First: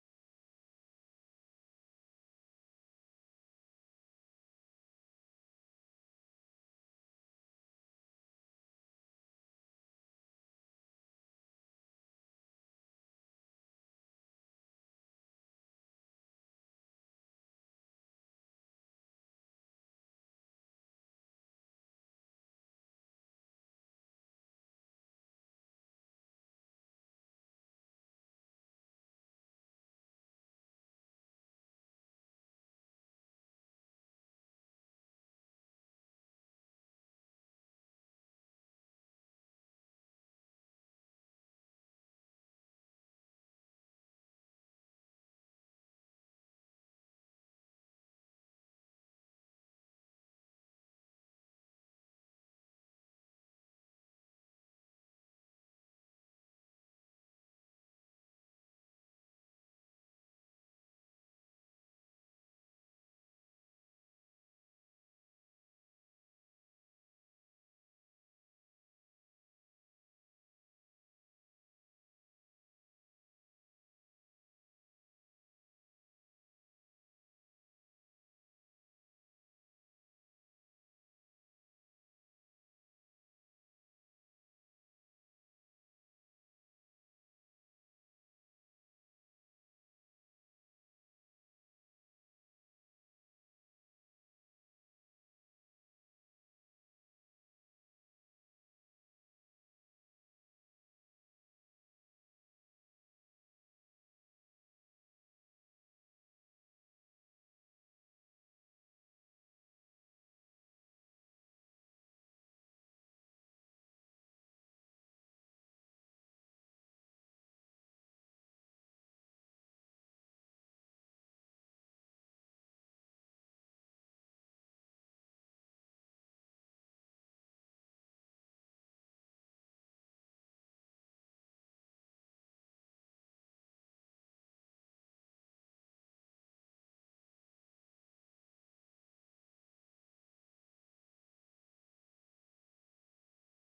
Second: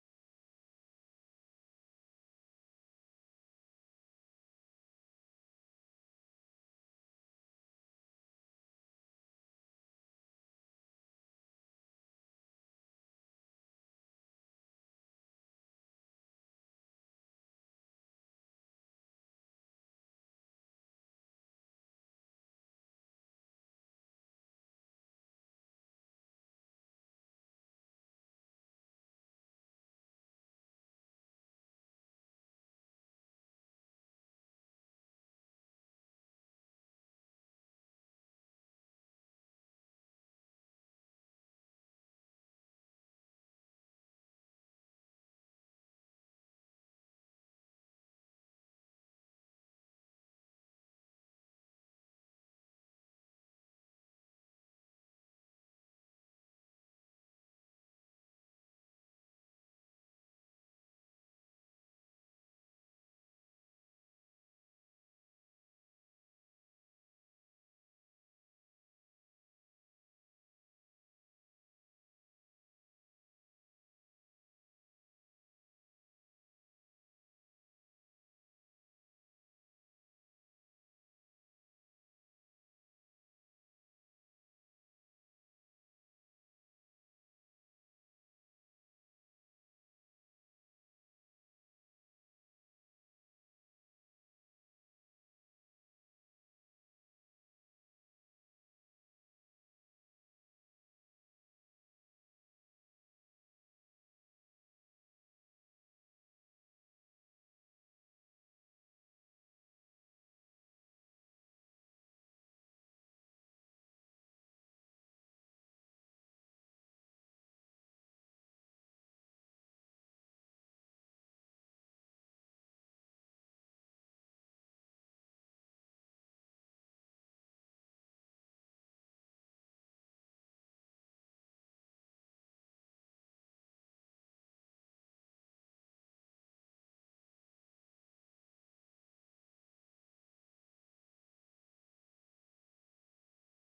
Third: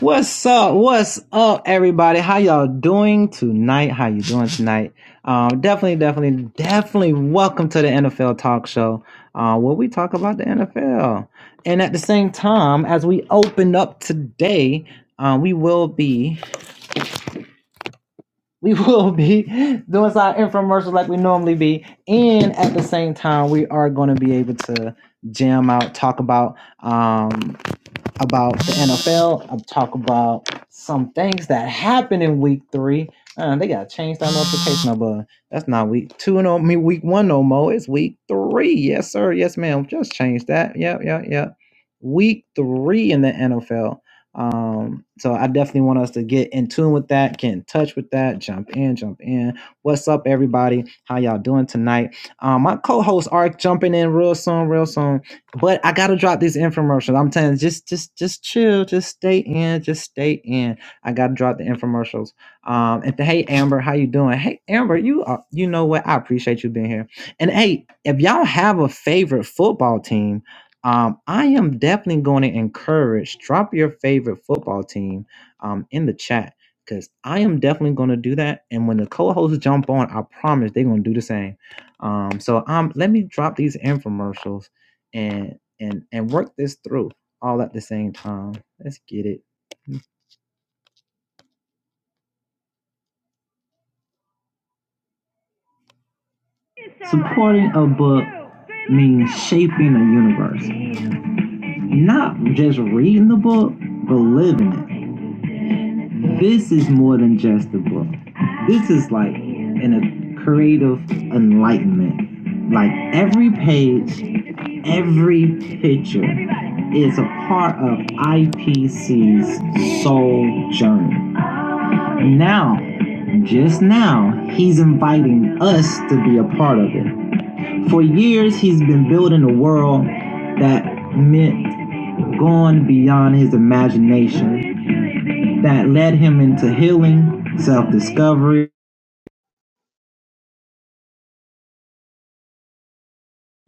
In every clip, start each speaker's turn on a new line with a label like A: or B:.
A: What's up? What's up, everybody? How y'all doing tonight? How you doing tonight? Um, definitely, definitely, definitely welcome to the NFL Talk Show, uh, where we talk about the NFL. And at the same time, as we open up today, uh, we will be we will be doing some infomercials like we normally be, and at the same time, we are going to be able to jam out, talk about um, about the NFL. i talk about some things that happened in week three. Uh, they gotta change that notification number. That's not week two no me week one no more. It's week three. Yes, sir. Yes, ma'am. Just change that. Yep, yep, yep. Week three in the NFL. Um, so I definitely want us to get in tune with that, get in touch with that, jump in, jump in. What's up, everybody? How y'all doing tonight? Um, my co-host Ark jumping in real soon, real soon. But I gotta drop these infomercials. I'm telling you, just just just chill, just stay in, just stay in. I gotta drop the infomercials. Um, and th- hey Amber, how you doing? Hey Amber, you are, you know what? I appreciate you being here. And hey, if y'all have a favorite football team, um, I am definitely going to encourage drop your favorite football team um in the chat because I am definitely going to do that. And when the co-hosts jump on, I promise they're going to do the same. Um, so um, let me drop these infomercials and and and work this through all at the same time. Let's get it. Supporting a book means shaping a universe, not just reading the book, but living it. This is more than just a book. This is like in a creative enlightenment. Like every page, every picture is a part of IPC's soul journey. Now, just now, he's inviting us to be a part of it. For years, he's been building a world that meant going beyond his imagination, that led him into healing, self discovery.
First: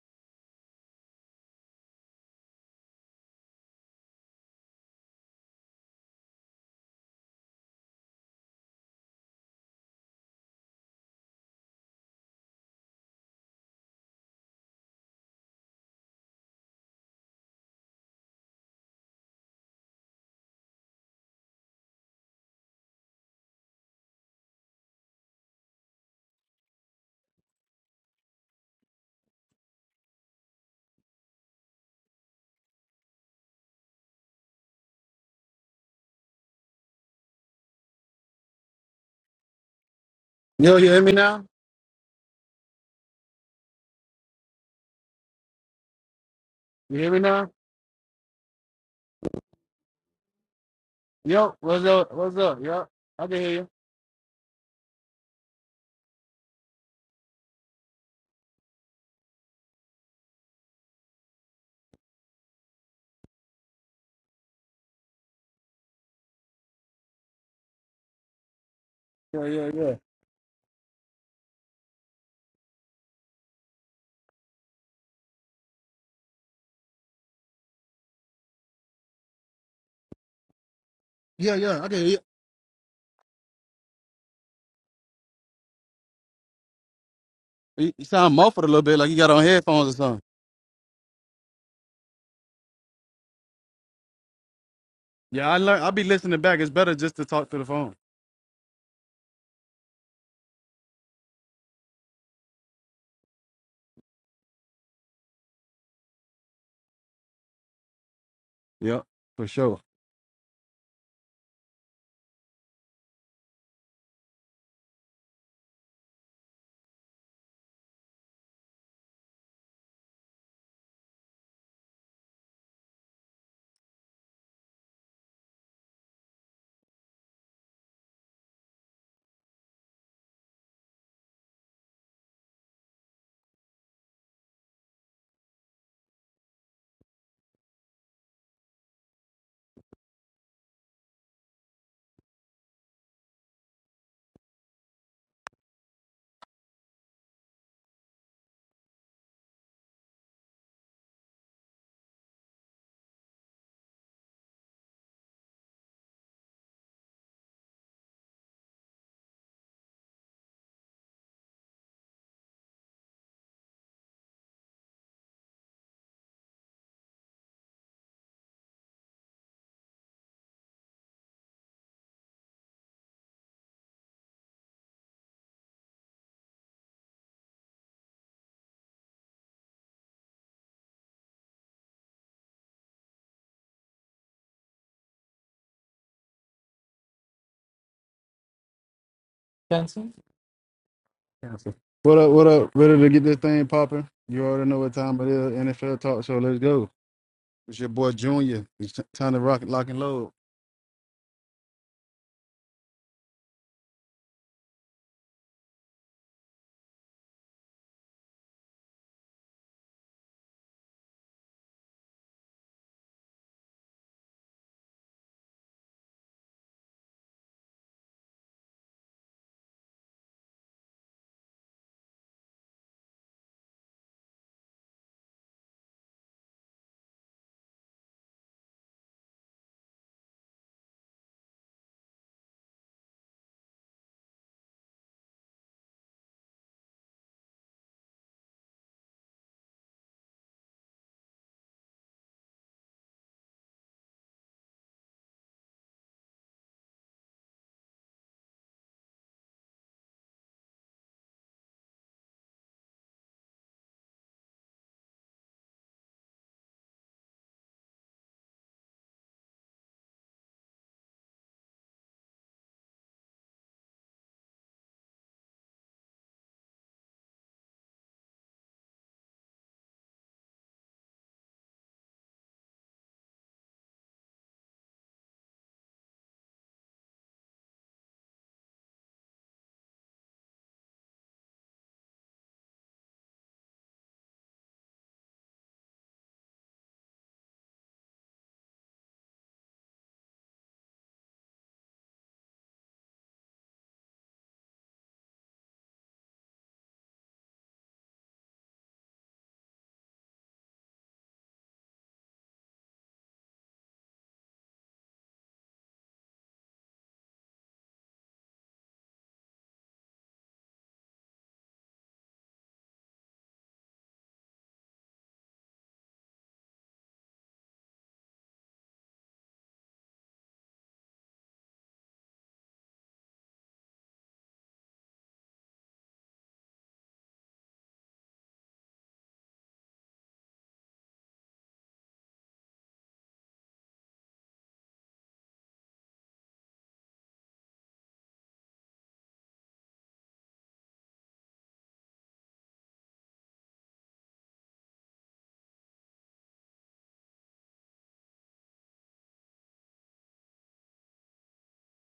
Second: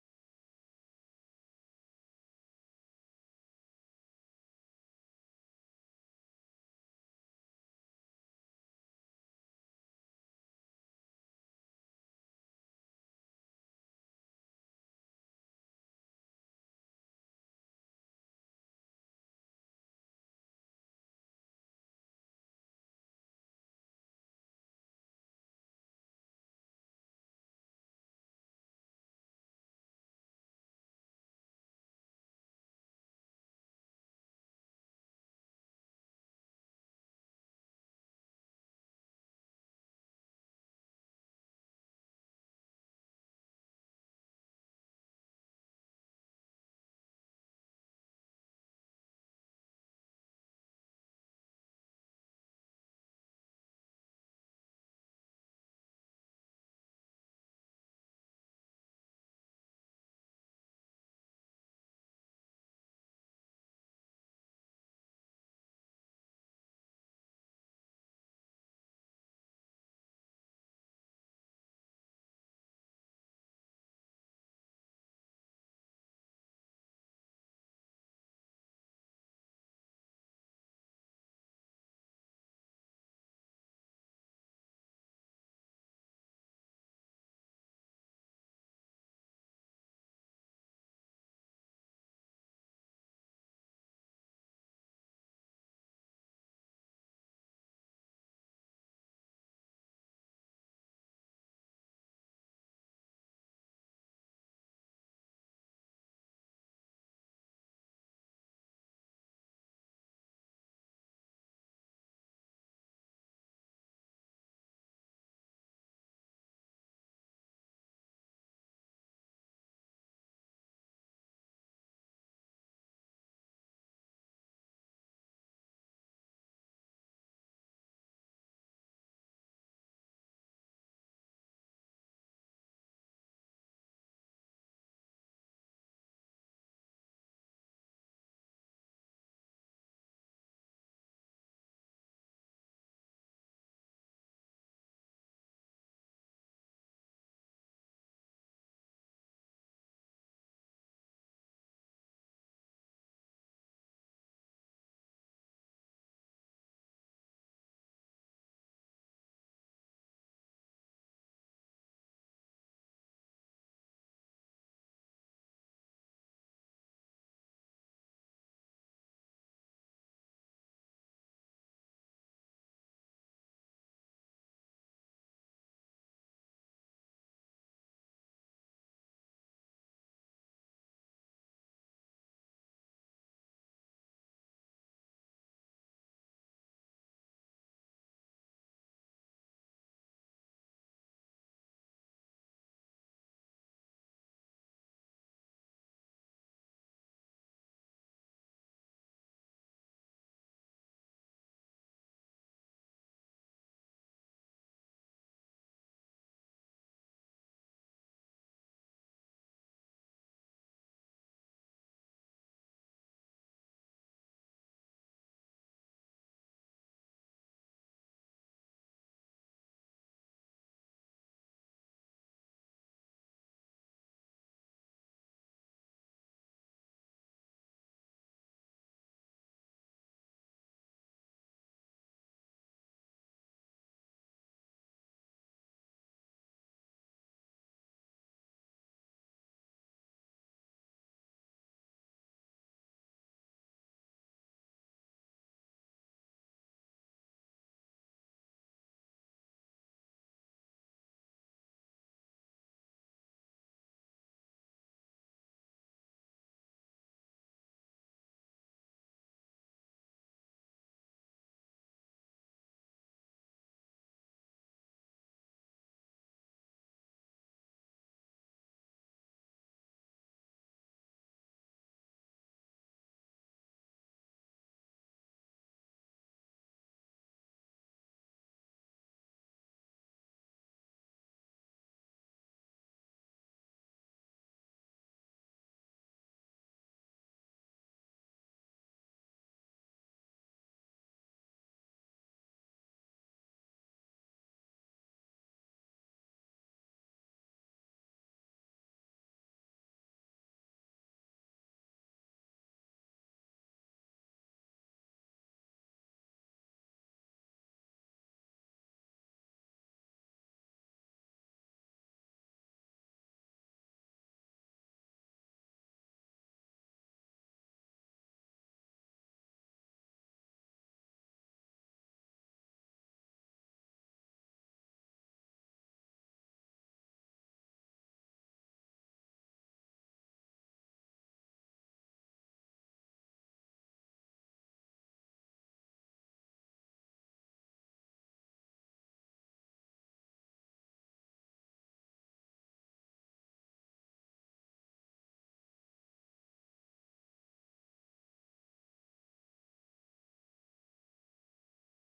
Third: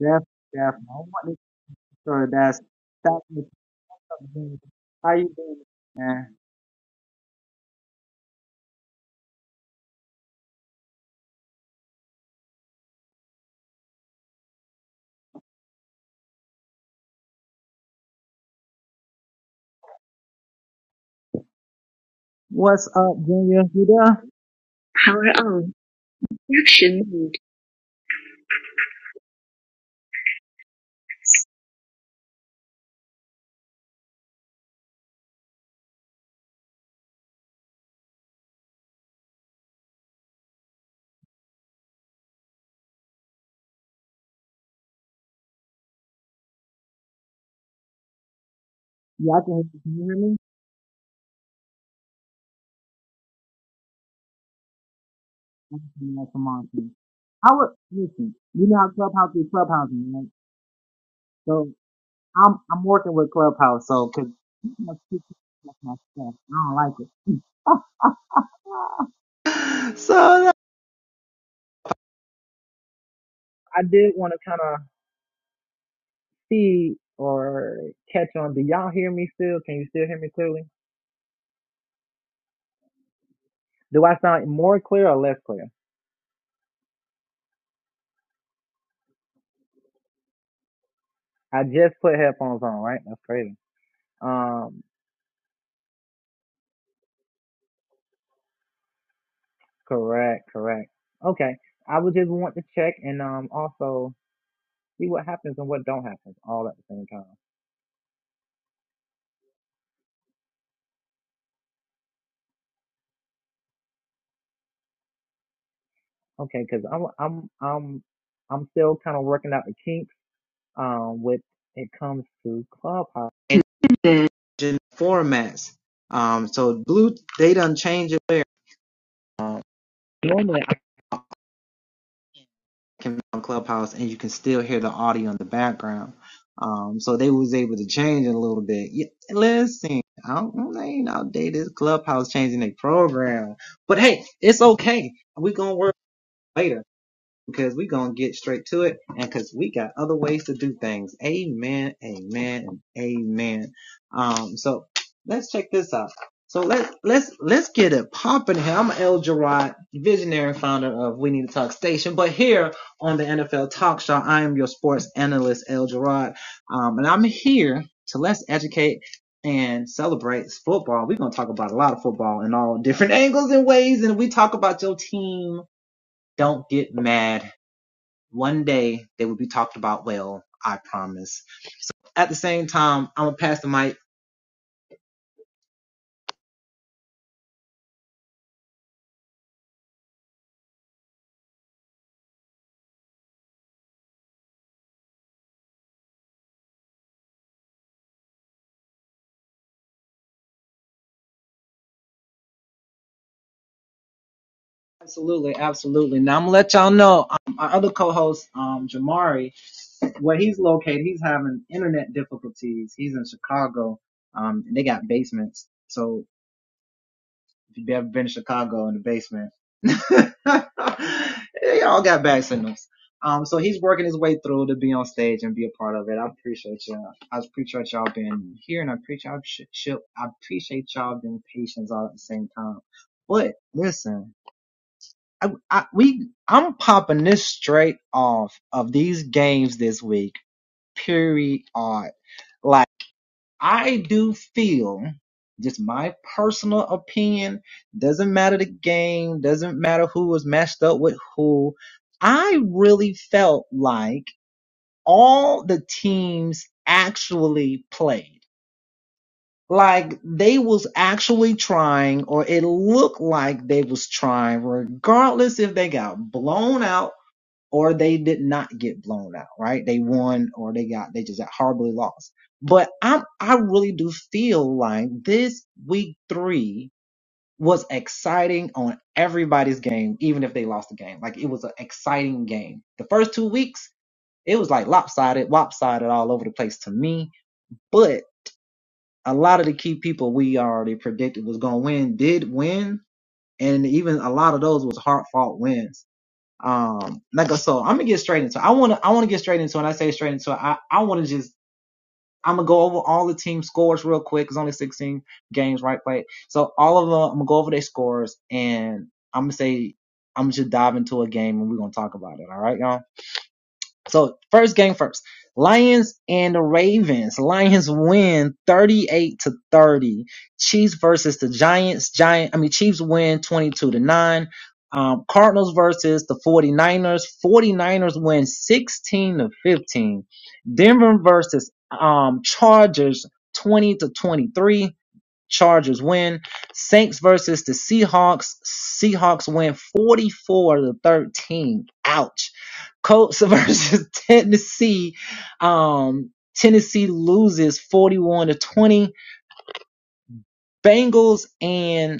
A: Jeff, Jeff, I want you to sure that's stop me How you doing, man? Power on. Action mode.
B: Yo, you hear me now? You hear me now? Yo, what's up? What's up? Yo, I can hear you. Yeah, yeah, yeah. Yeah, yeah, I can hear you. You you sound muffled a little bit, like you got on headphones or something. Yeah, I learned. I'll be listening back. It's better just to talk to the phone. Yep, for sure.
A: It comes through clubhouse. Changing formats. Um, so blue, they done change it. normally I can be on Clubhouse and you can still hear the audio in the background. Um, so they was able to change it a little bit. Yeah, listen, I don't, I ain't outdated. Clubhouse changing their program, but hey, it's okay. We gonna work later because we're going to get straight to it and because we got other ways to do things. Amen, amen, and amen. Um, so let's check this out. So let's, let's, let's get it popping here. I'm El Gerard, visionary founder of We Need to Talk Station, but here on the NFL Talk Show, I am your sports analyst, El Gerard. Um, and I'm here to let's educate and celebrate football. We're going to talk about a lot of football in all different angles and ways. And we talk about your team. Don't get mad one day they will be talked about well, I promise. So at the same time, I'm gonna pass the mic.
B: Cancel. Cancel. What up? What up? Ready to get this thing popping? You already know what time it is. NFL Talk Show. Let's go. It's your boy Junior. It's t- time to rock, lock, and load.
A: Absolutely, absolutely. Now I'm gonna let y'all know um, our other co-host, um, Jamari, where he's located, he's having internet difficulties. He's in Chicago. Um, and they got basements. So If you've ever been to Chicago in the basement, they all got bad signals. Um, so he's working his way through to be on stage and be a part of it. I appreciate y'all. I appreciate y'all being here, and I appreciate y'all. I appreciate y'all being patient all at the same time. But listen, I, I, we I'm popping this straight off of these games this week. Period. Like. I do feel, just my personal opinion, doesn't matter the game, doesn't matter who was matched up with who. I really felt like all the teams actually played. Like they was actually trying, or it looked like they was trying, regardless if they got blown out or they did not get blown out, right? They won or they got, they just got horribly lost. But I, I really do feel like this week three was exciting on everybody's game, even if they lost the game. Like it was an exciting game. The first two weeks, it was like Locks win 44 to 13. Ouch. Colts versus Tennessee. Um, Tennessee loses 41 to 20. Bengals and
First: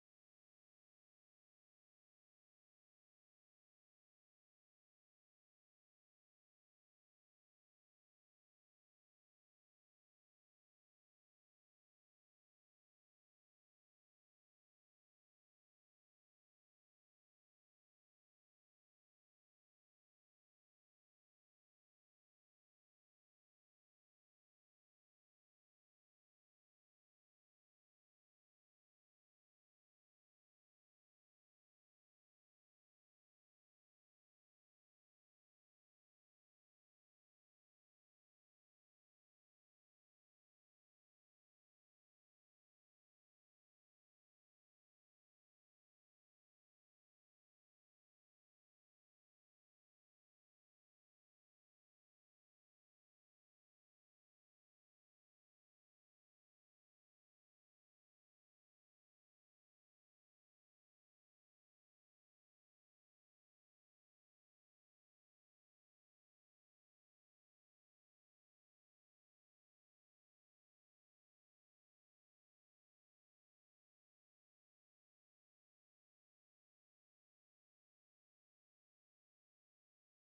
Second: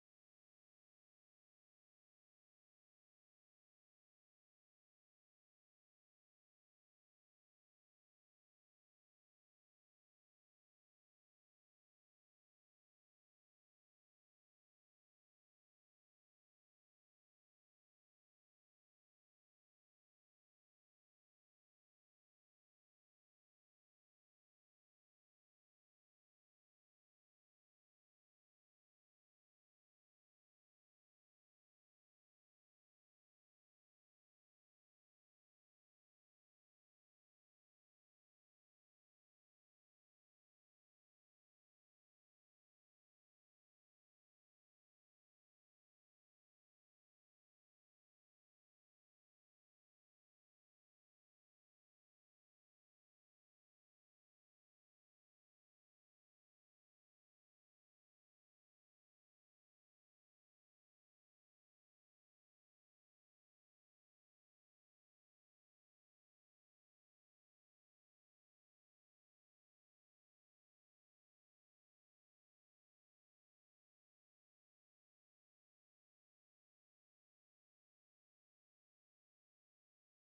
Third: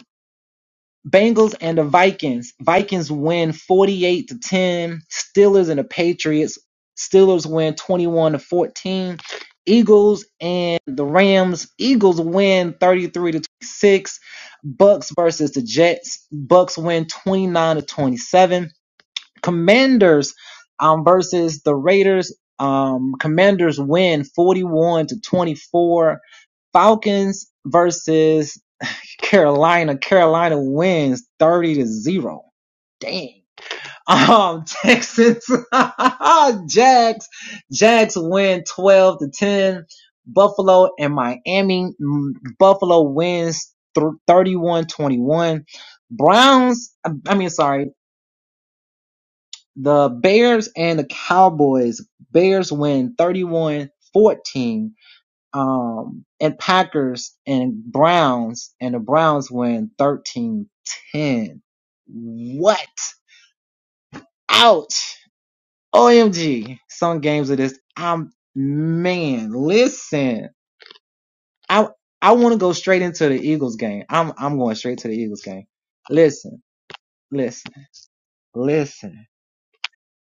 A: Bengals and the Vikings. Vikings win 48 to 10. Steelers and the Patriots. Steelers win 21 to 14. Eagles and the Rams. Eagles win 33 to 26. Bucks versus the Jets. Bucks win 29 to 27. Commanders um, versus the Raiders. Um, Commanders win 41 to 24. Falcons versus Carolina. Carolina wins 30 to 0. Dang. Um, Texans, Jags, Jags win 12 to 10. Buffalo and Miami. mm, Buffalo wins 31 21. Browns, I mean, sorry, the Bears and the Cowboys. Bears win 31 14 um, and Packers and Browns, and the Browns win thirteen ten. What? Ouch! OMG! Some games of this, I'm man. Listen, I want to right into Eagles game. I'm I'm going straight to the Eagles game. Listen, listen, listen.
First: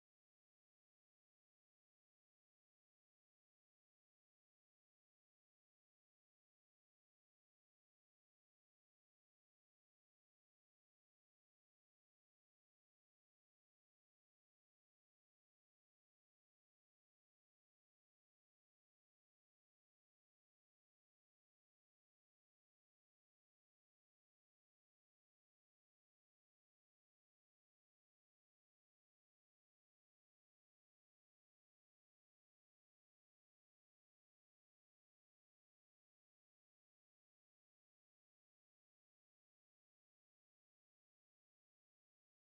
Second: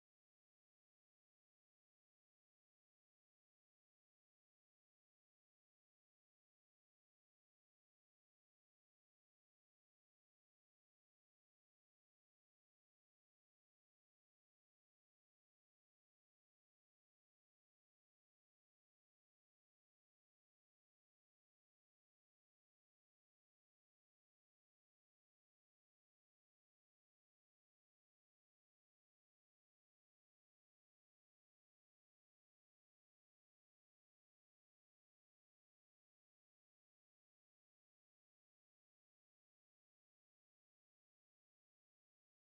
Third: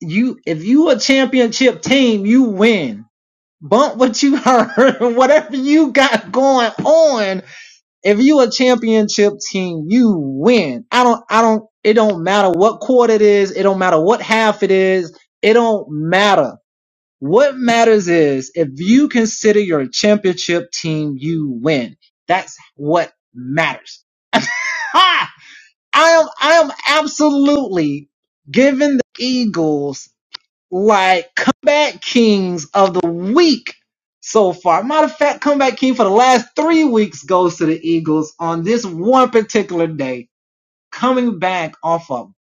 A: You if you a championship team, you win. Bump what you you got going on. If champion team, win don't matter. What matters is if you consider your championship team, you win. That's what matters. Ha! I am, I am absolutely giving the Eagles like comeback kings of the week so far. Matter of fact, comeback king for the last three weeks. Go Eagles on this one particular day, coming back off of.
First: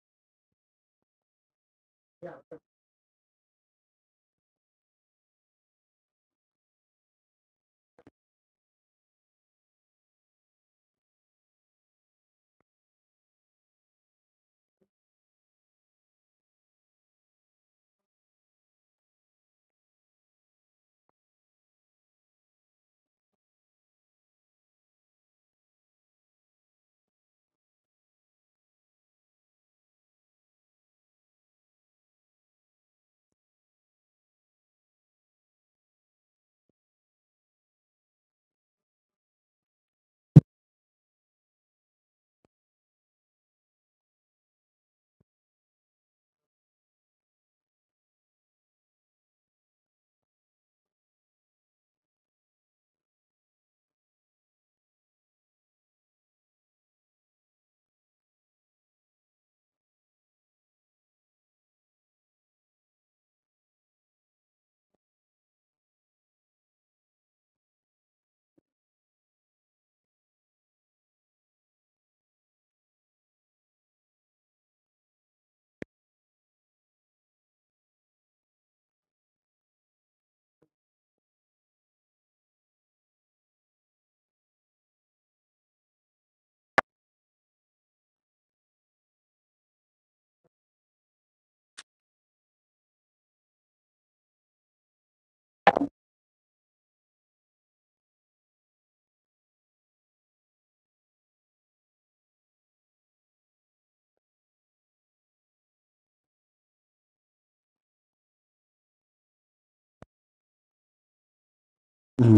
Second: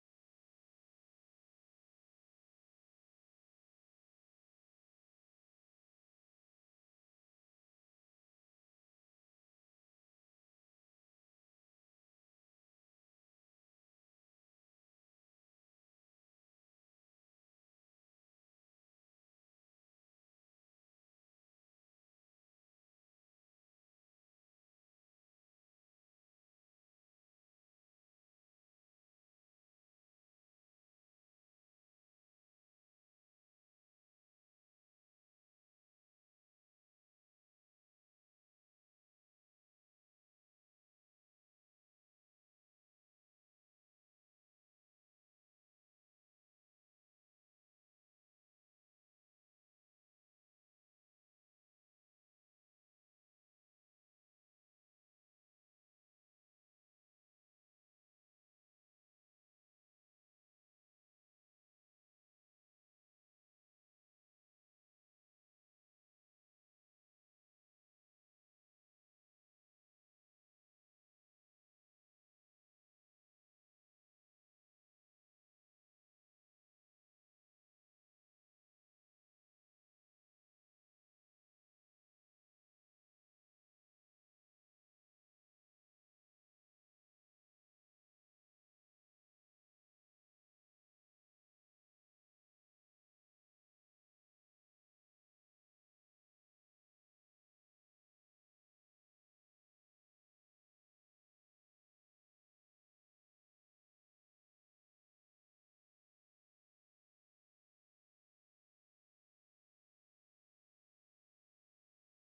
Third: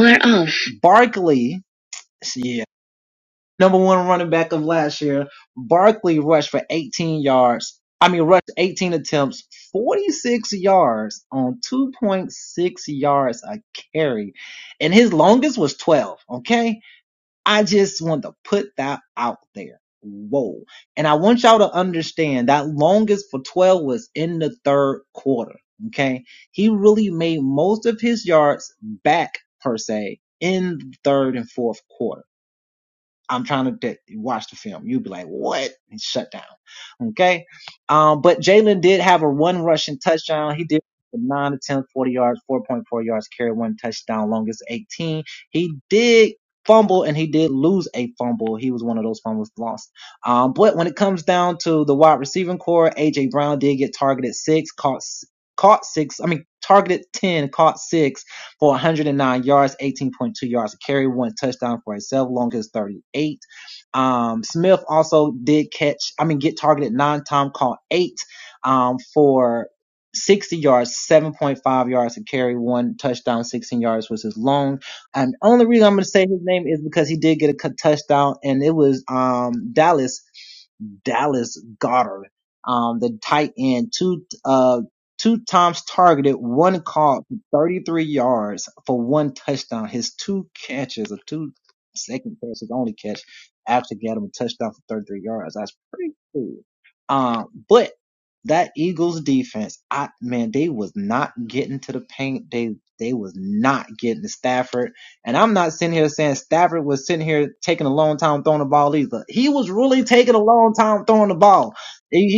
A: We're off.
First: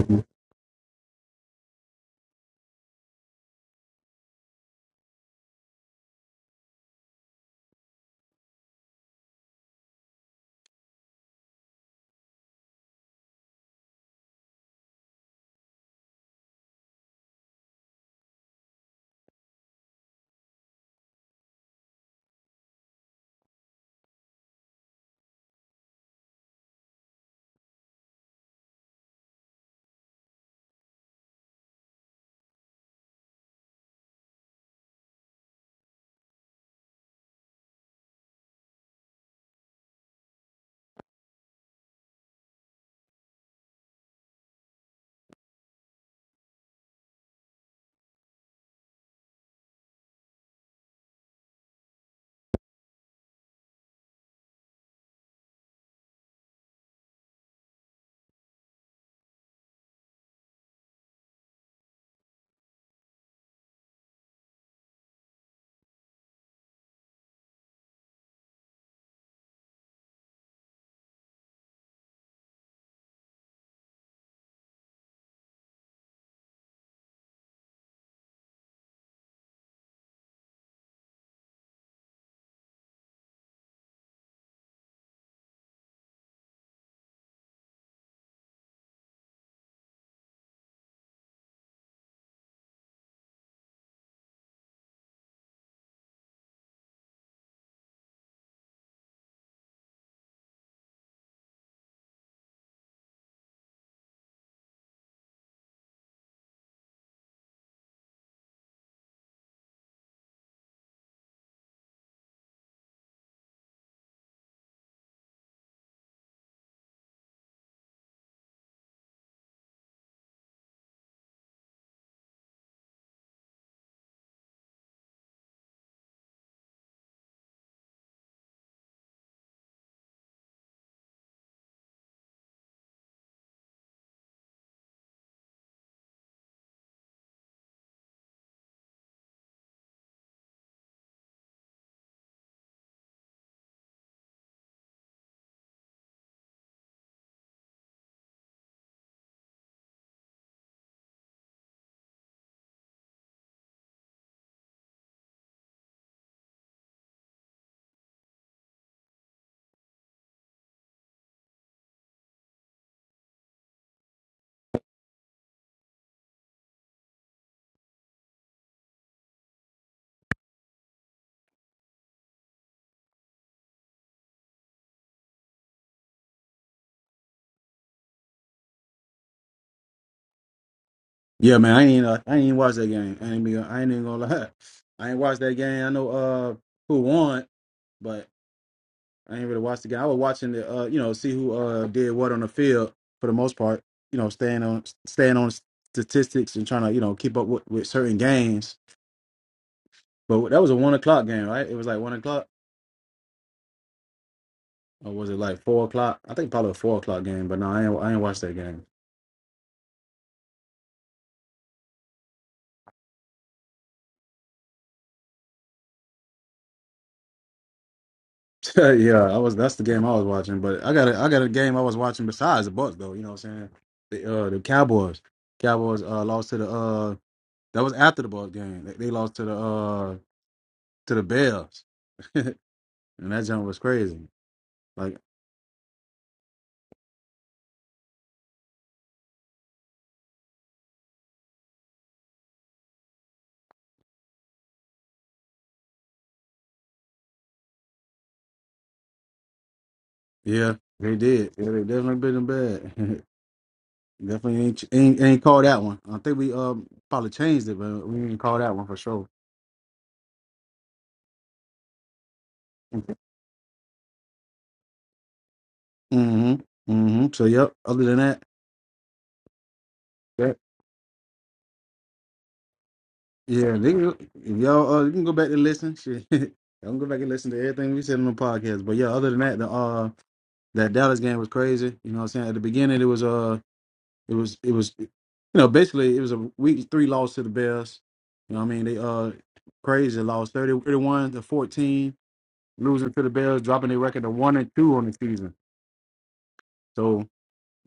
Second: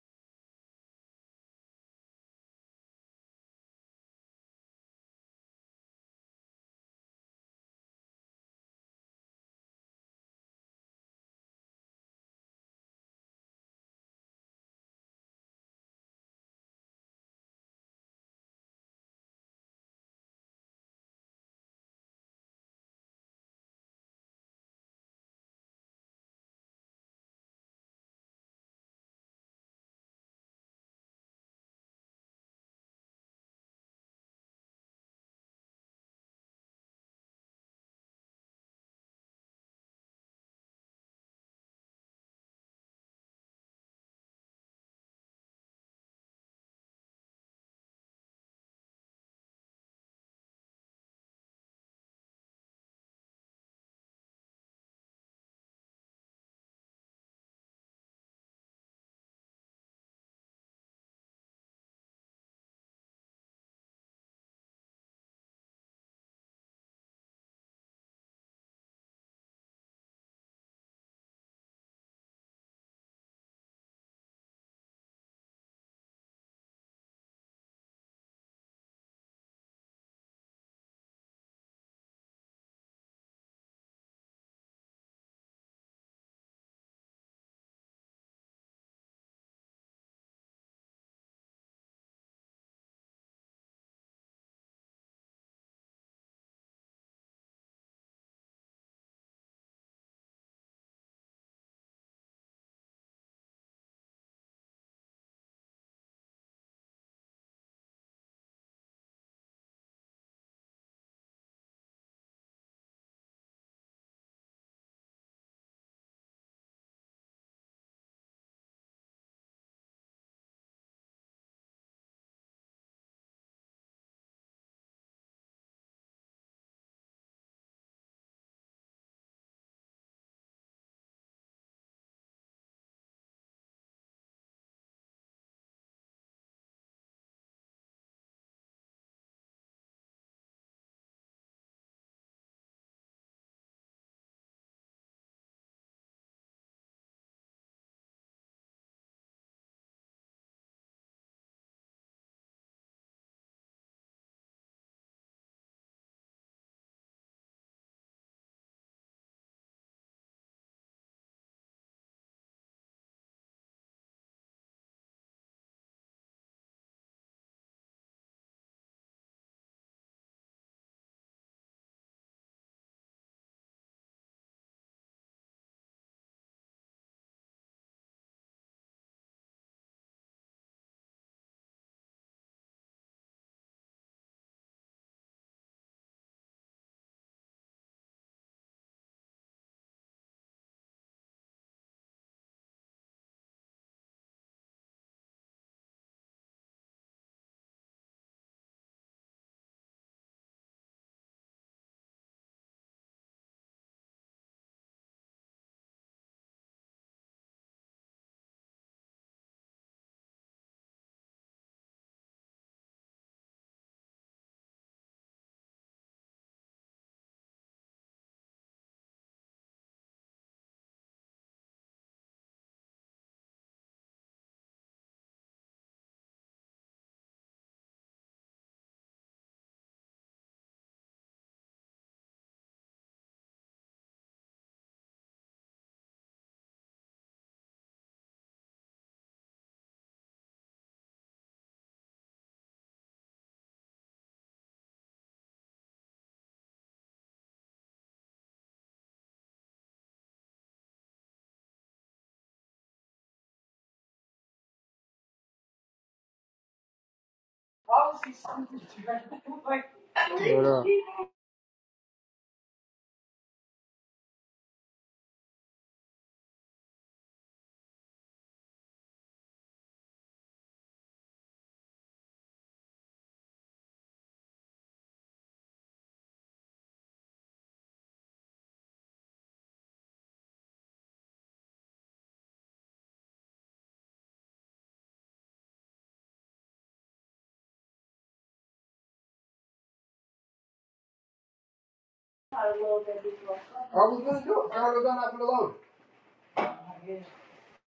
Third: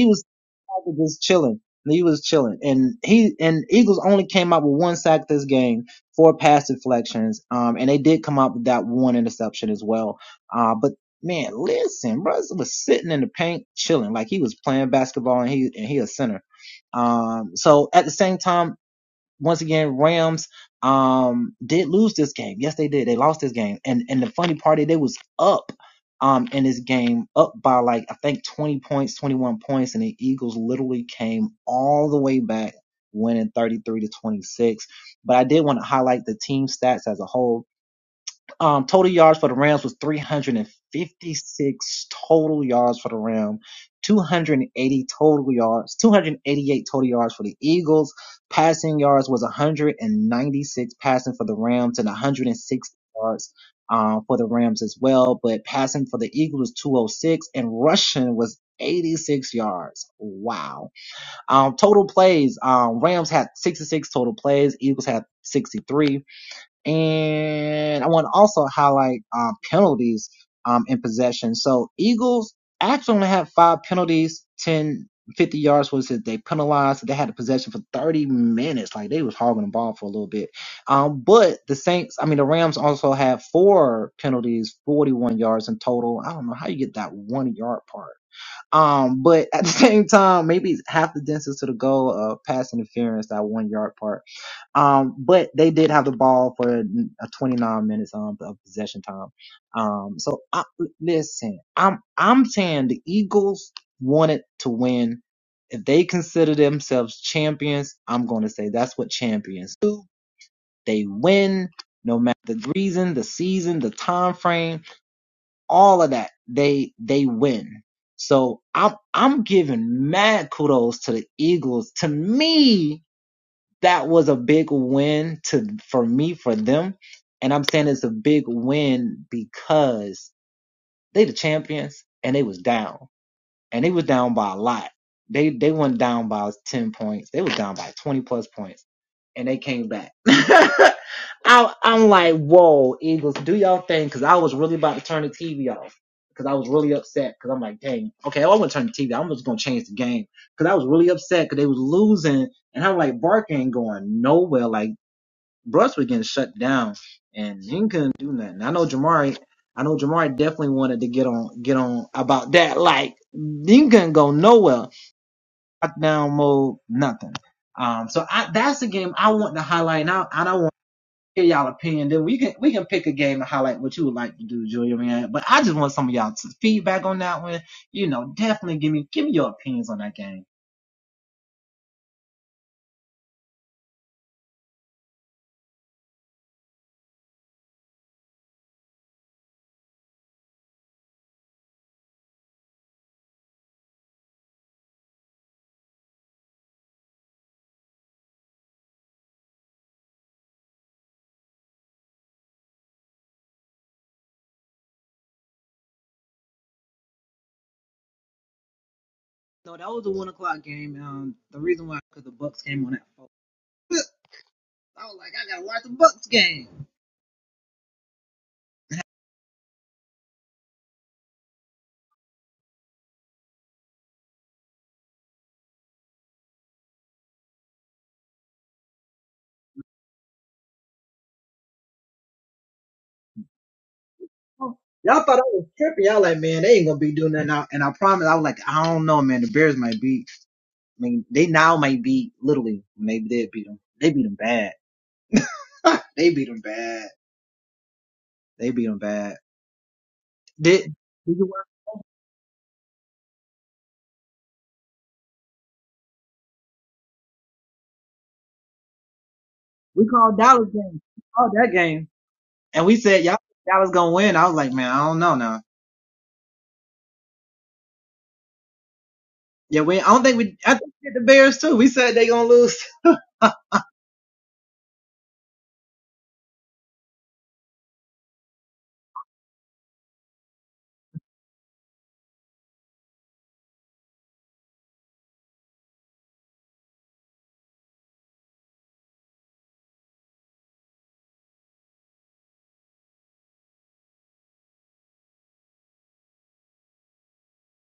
B: Yeah, man, I ain't uh, I ain't even watch that game. I ain't be, I ain't even gonna lie. I ain't watched that game. I know uh who won, but I ain't really watched the game. I was watching the uh you know see who uh did what on the field for the most part. You know, staying on staying on statistics and trying to you know keep up with, with certain games. But that was a one o'clock game, right? It was like one o'clock, or was it like four o'clock? I think probably a four o'clock game. But no, I ain't I ain't watched that game. yeah, I was. That's the game I was watching. But I got a, I got a game I was watching besides the Bucks though. You know what I'm saying? The uh, the Cowboys. Cowboys uh, lost to the uh that was after the Bucks game. They, they lost to the uh to the Bears, and that jump was crazy. Like yeah, they did. Yeah, they definitely been in bad. definitely ain't, ain't ain't called that one. I think we um probably changed it, but we didn't call that one for sure. Mm-hmm. Mm-hmm. So yep. Other than that. yeah. Yeah, they can, if y'all uh, you can go back and listen. Shit, you can go back and listen to everything we said on the podcast. But yeah, other than that, the uh that Dallas game was crazy. You know what I'm saying? At the beginning, it was uh it was it was you know basically it was a week three loss to the Bears. You know what I mean? They uh crazy lost 30, 31 to fourteen, losing to the Bears, dropping
C: I
B: their
C: was
B: record to
C: gonna do
B: one and
C: it. I
B: two
C: already
B: on the
C: done that for the
B: season.
C: load.
B: So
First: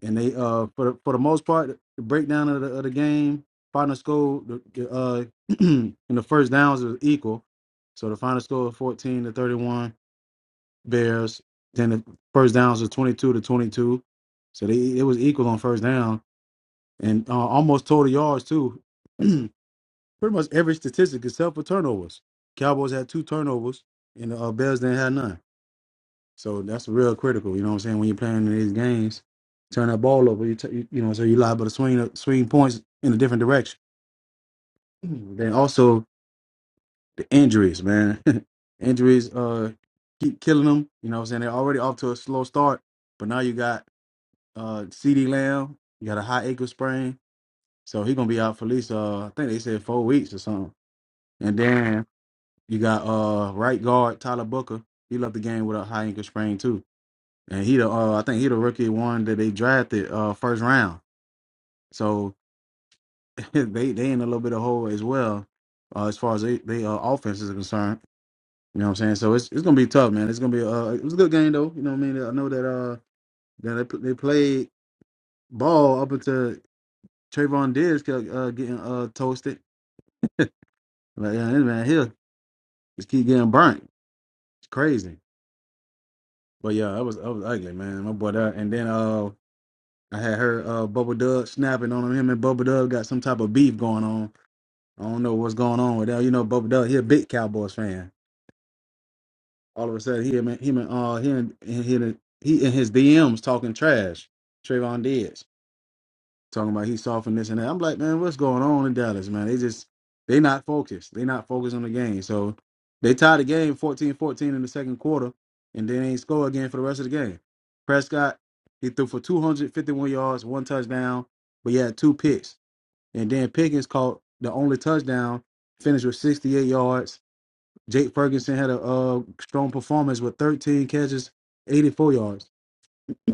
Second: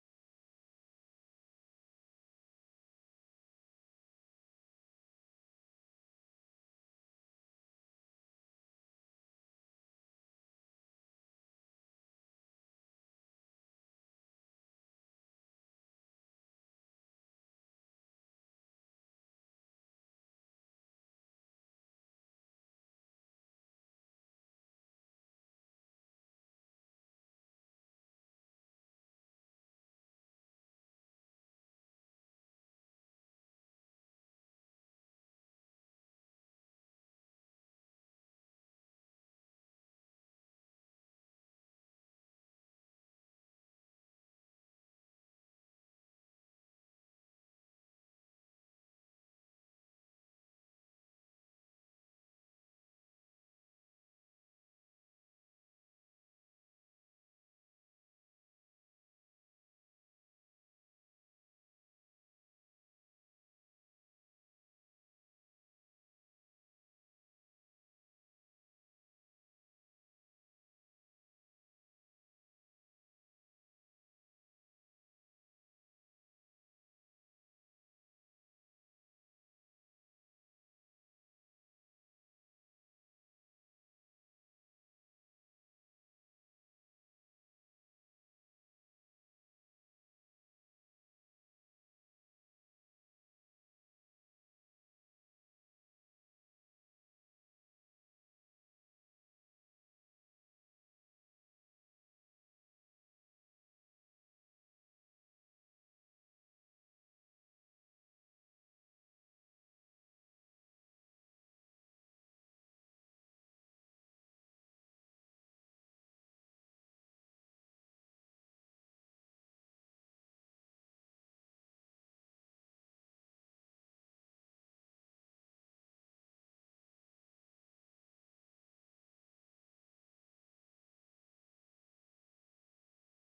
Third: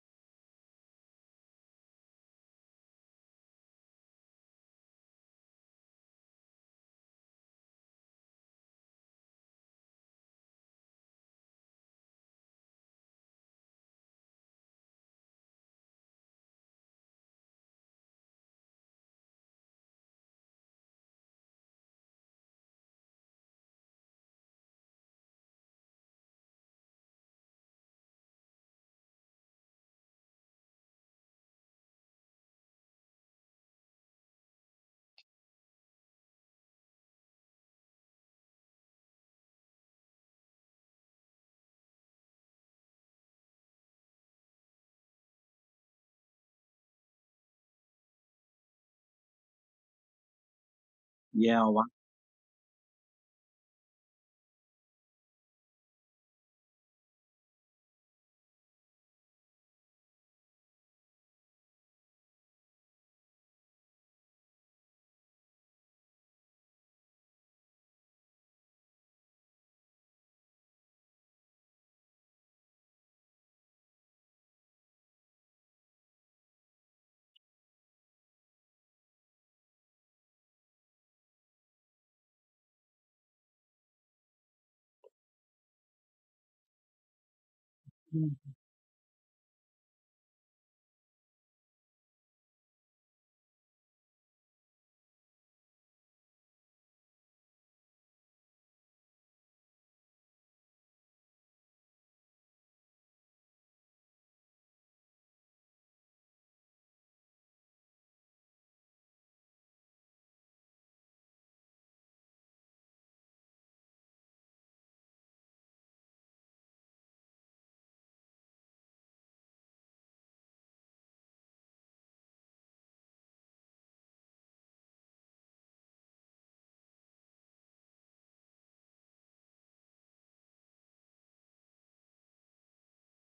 B: and they uh for the- for the most part the breakdown of the, of the game final score the, the, uh in the first downs was equal so the final score was 14 to 31 bears then the first downs was 22 to 22 so they it was equal on first down and uh, almost total yards too pretty much every statistic except for turnovers cowboys had two turnovers and the uh, bears didn't have none so that's real critical. You know what I'm saying? When you're playing in these games, turn that ball over. You, t- you, you know, so you liable to swing swing points in a different direction. Then also the injuries, man. injuries uh keep killing them. You know what I'm saying? They're already off to a slow start, but now you got uh CD Lamb. You got a high ankle sprain, so he gonna be out for at least uh I think they said four weeks or something. And then you got uh right guard Tyler Booker. He left the game with a high ankle sprain too. and he the uh, I think he the rookie one that they drafted uh first round. So they they in a little bit of hole as well uh, as far as they, they uh, offense is concerned. You know what I'm saying? So it's it's gonna be tough, man. It's gonna be uh it was a good game though. You know what I mean? I know that uh that they put- they played ball up until Trayvon Diggs kept uh, getting uh toasted. Like yeah, this man here just keep getting burnt. It's crazy. But yeah, that was that was ugly, man. My boy, that, and then uh I had heard uh Bubble Dub snapping on him. Him and Bubble Dub got some type of beef going on. I don't know what's going on with that. You know, Bubba Doug, he a big Cowboys fan. All of a sudden, he him and him and uh he and he and, he and his DMs talking trash. Trayvon Diggs talking about he softened this and that. I'm like, man, what's going on in Dallas, man? They just they not focused. They not focused on the game. So they tied the game 14-14 in the second quarter, and then they ain't score again for the rest of the game. Prescott he threw for 251 yards, one touchdown, but he had two picks. And then Pickens caught the only touchdown, finished with 68 yards Jake Ferguson had a uh, strong performance with 13 catches, 84 yards.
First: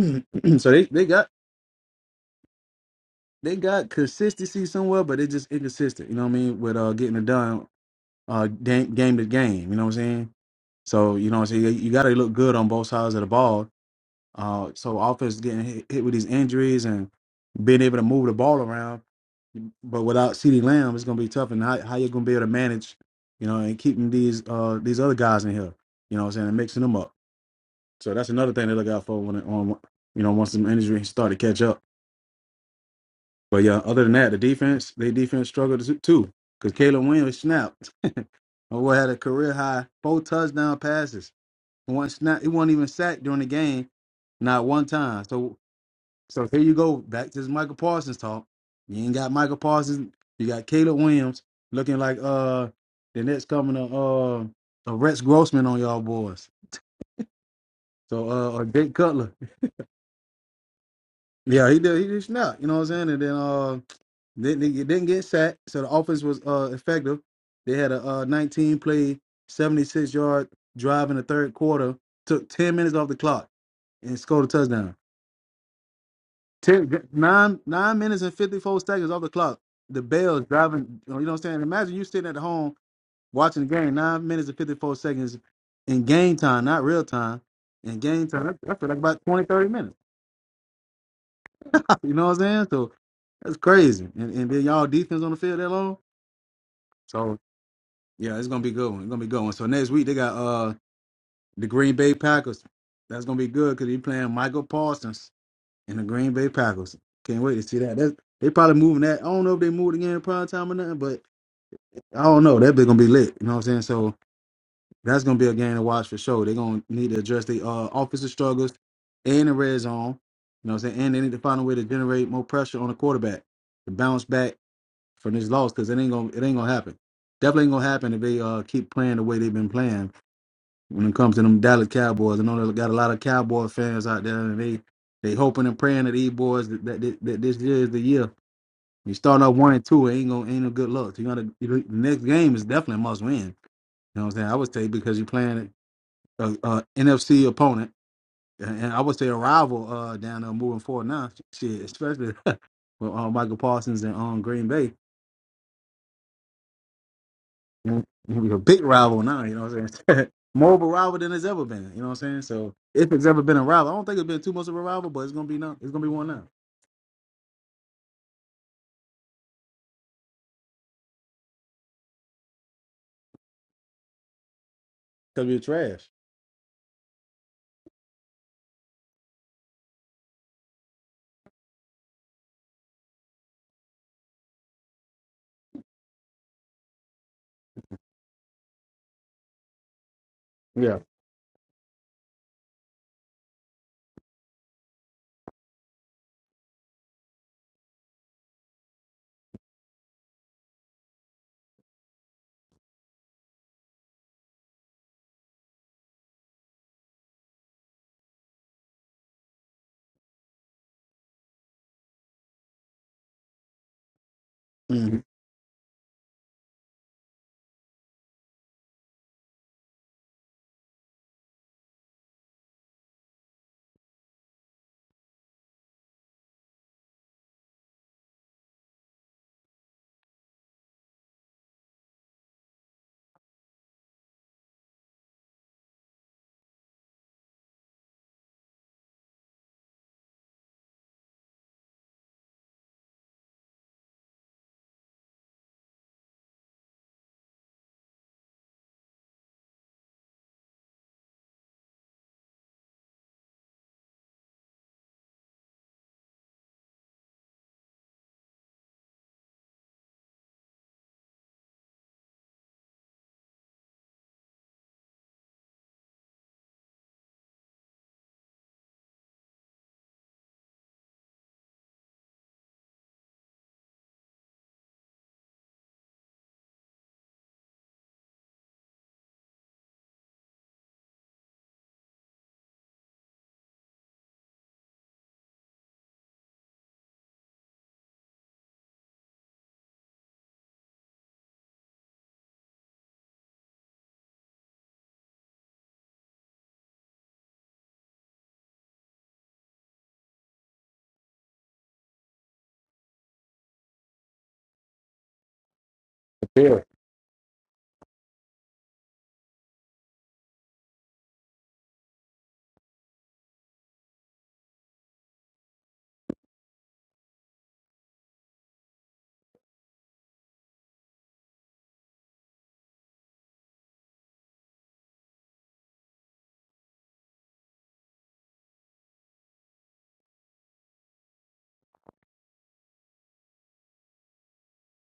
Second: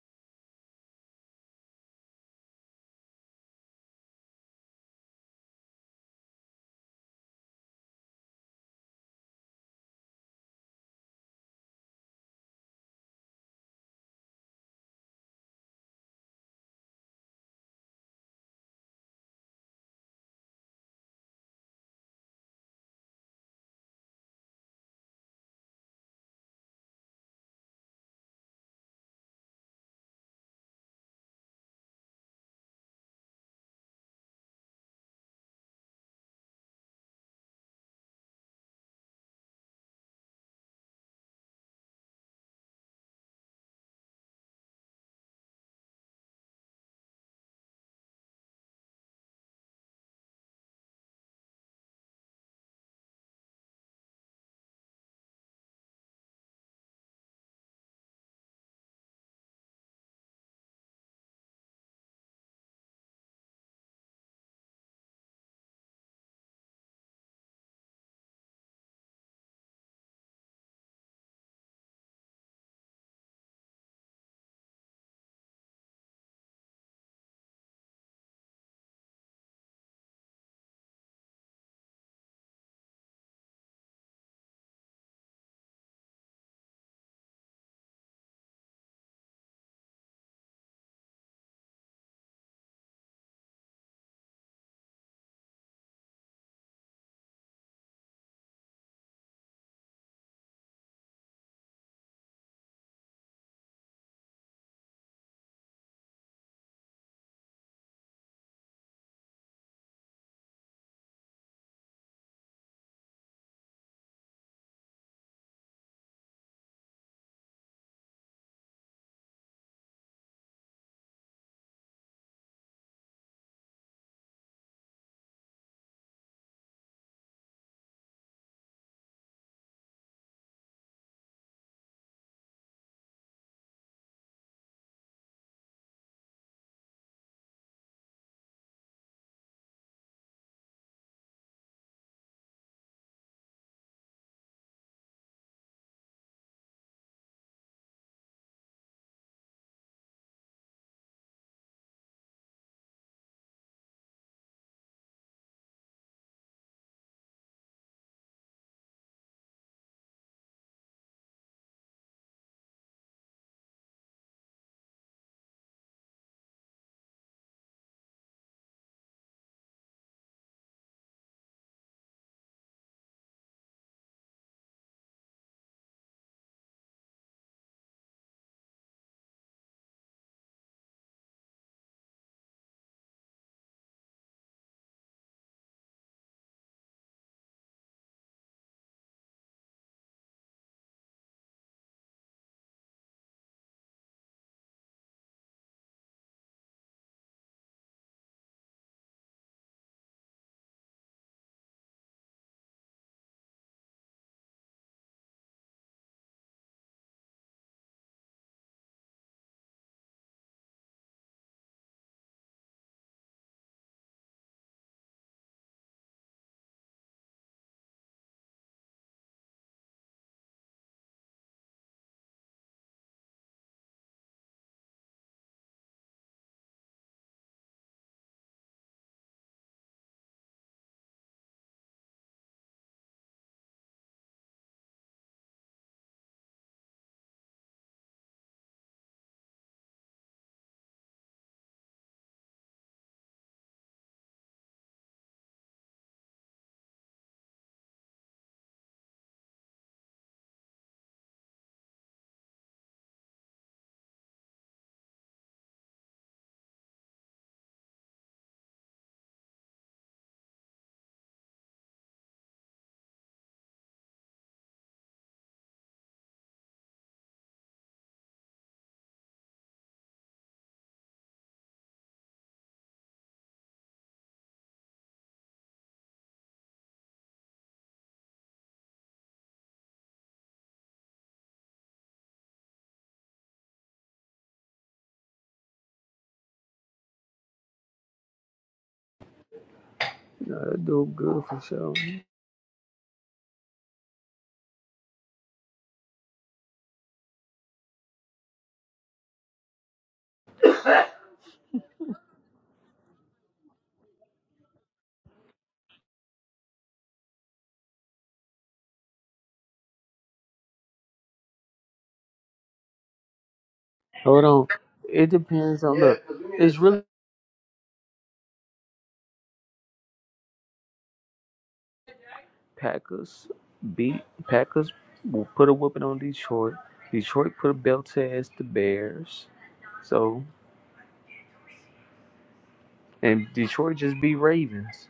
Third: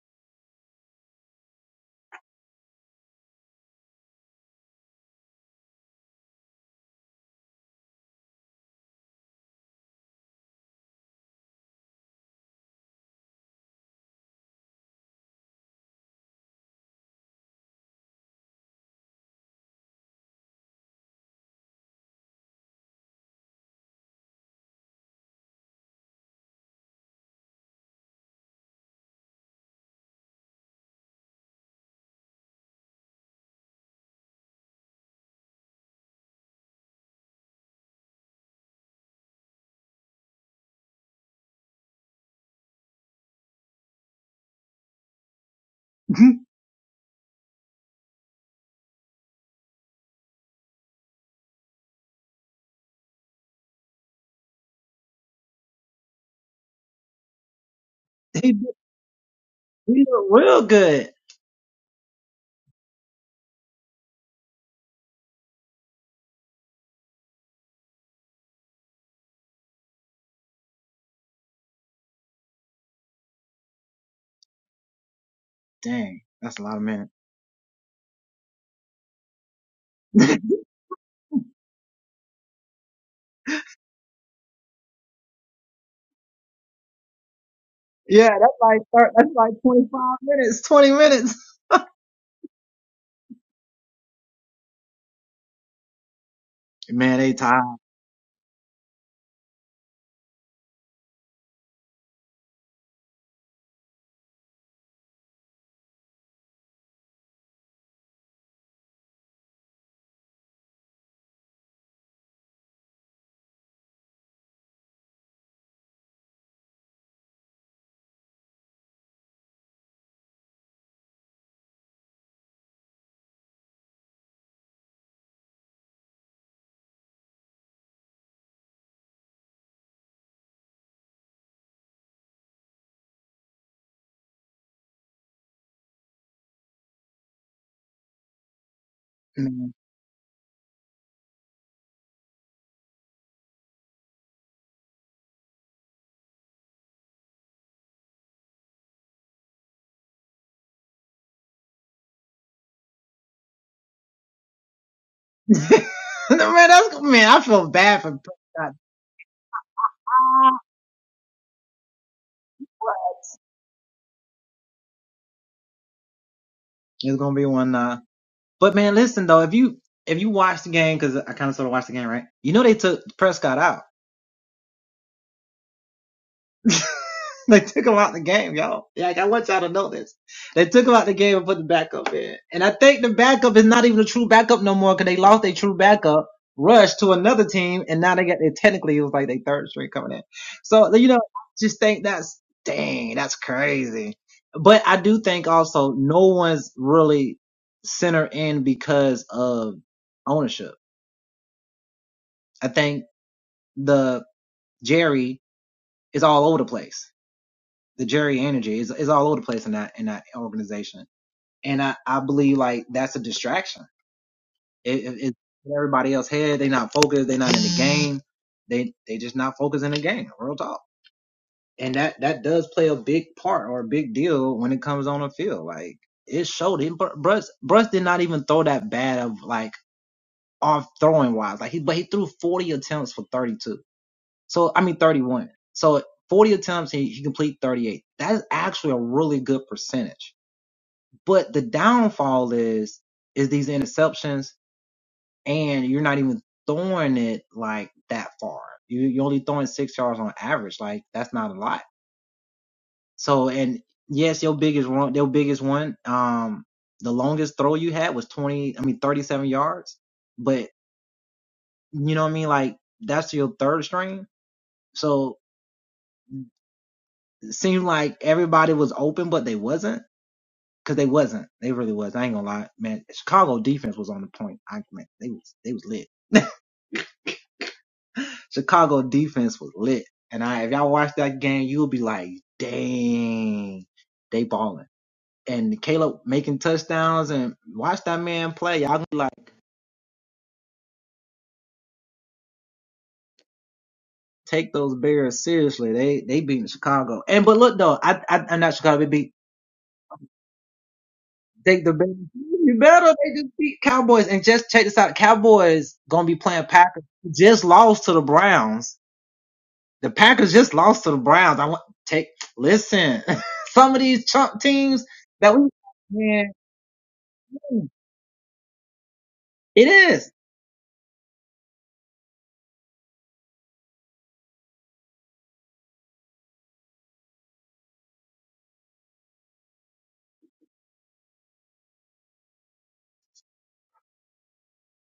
B: so they, they got they got consistency somewhere, but they just inconsistent. You know what I mean? With uh, getting it done, uh, game, game to game. You know what I'm saying? So you know what I'm saying. You got to look good on both sides of the ball. Uh, so offense getting hit, hit with these injuries and being able to move the ball around, but without CeeDee Lamb, it's gonna be tough. And how how you gonna be able to manage, you know, and keeping these uh these other guys in here, you know, what I'm saying, and mixing them up. So that's another thing to look out for when it, on you know once some injury start to catch up. But yeah, other than that, the defense they defense struggled to- too because Caleb Williams snapped. Oh, boy had a career high four touchdown passes. One snap, he wasn't even sacked during the game, not one time. So so here you go back to this Michael Parsons talk. You ain't got Michael Parsons. You got Caleb Williams looking like uh the next coming to uh a Rex Grossman on y'all boys. So uh or Jake Cutler. Yeah, he did. He did snap. You know what I'm saying? And then uh, then they didn't get sacked, so the offense was uh effective. They had a uh 19 play, 76 yard drive in the third quarter. Took 10 minutes off the clock and scored a touchdown. Ten, nine nine minutes and 54 seconds off the clock. The Bears driving. You know what I'm saying? Imagine you sitting at home watching the game. Nine minutes and 54 seconds in game time, not real time. In game time, that's, that's like about 20, 30 minutes. You know what I'm saying? So that's crazy. And and then y'all defense on the field that long. So yeah, it's gonna be a good one. It's gonna be a good one. So next week they got uh the Green Bay Packers. That's gonna be good because he playing Michael Parsons and the Green Bay Packers. Can't wait to see that. That's, they probably moving that. I don't know if they moved again in prime time or nothing, but I don't know. That bit gonna be lit. You know what I'm saying? So that's gonna be a game to watch for sure. They're gonna need to address the uh offensive struggles and the red zone. You know what I'm saying? And they need to find a way to generate more pressure on the quarterback to bounce back from this loss because it ain't gonna it ain't gonna happen. Definitely ain't gonna happen if they uh keep playing the way they've been playing when it comes to them Dallas Cowboys. I know they got a lot of Cowboy fans out there, and they they hoping and praying that these boys that, that, that, this year is the year. You start off one and two, it ain't gonna ain't no good luck. You gotta you, the next game is definitely a must win. You know what I'm saying? I would say because you're playing a, NFC opponent, and and I would say a rival uh, down there moving forward now. Shit, especially with uh, Michael Parsons and um, Green Bay. He's a big rival now, you know what I'm saying? More of a rival than it's ever been, you know what I'm saying? So if it's ever been a rival, I don't think it's been too much of a rival, but it's gonna be now. It's gonna be one now because we're trash. Yeah. Mhm.
C: That do good for sure.
B: Yeah.
C: Hold on. It depends on Yeah, look. because we need It's to. really Packers beat Packers will put a whooping on Detroit. Detroit put a belt to ass the Bears. So and Detroit just beat Ravens.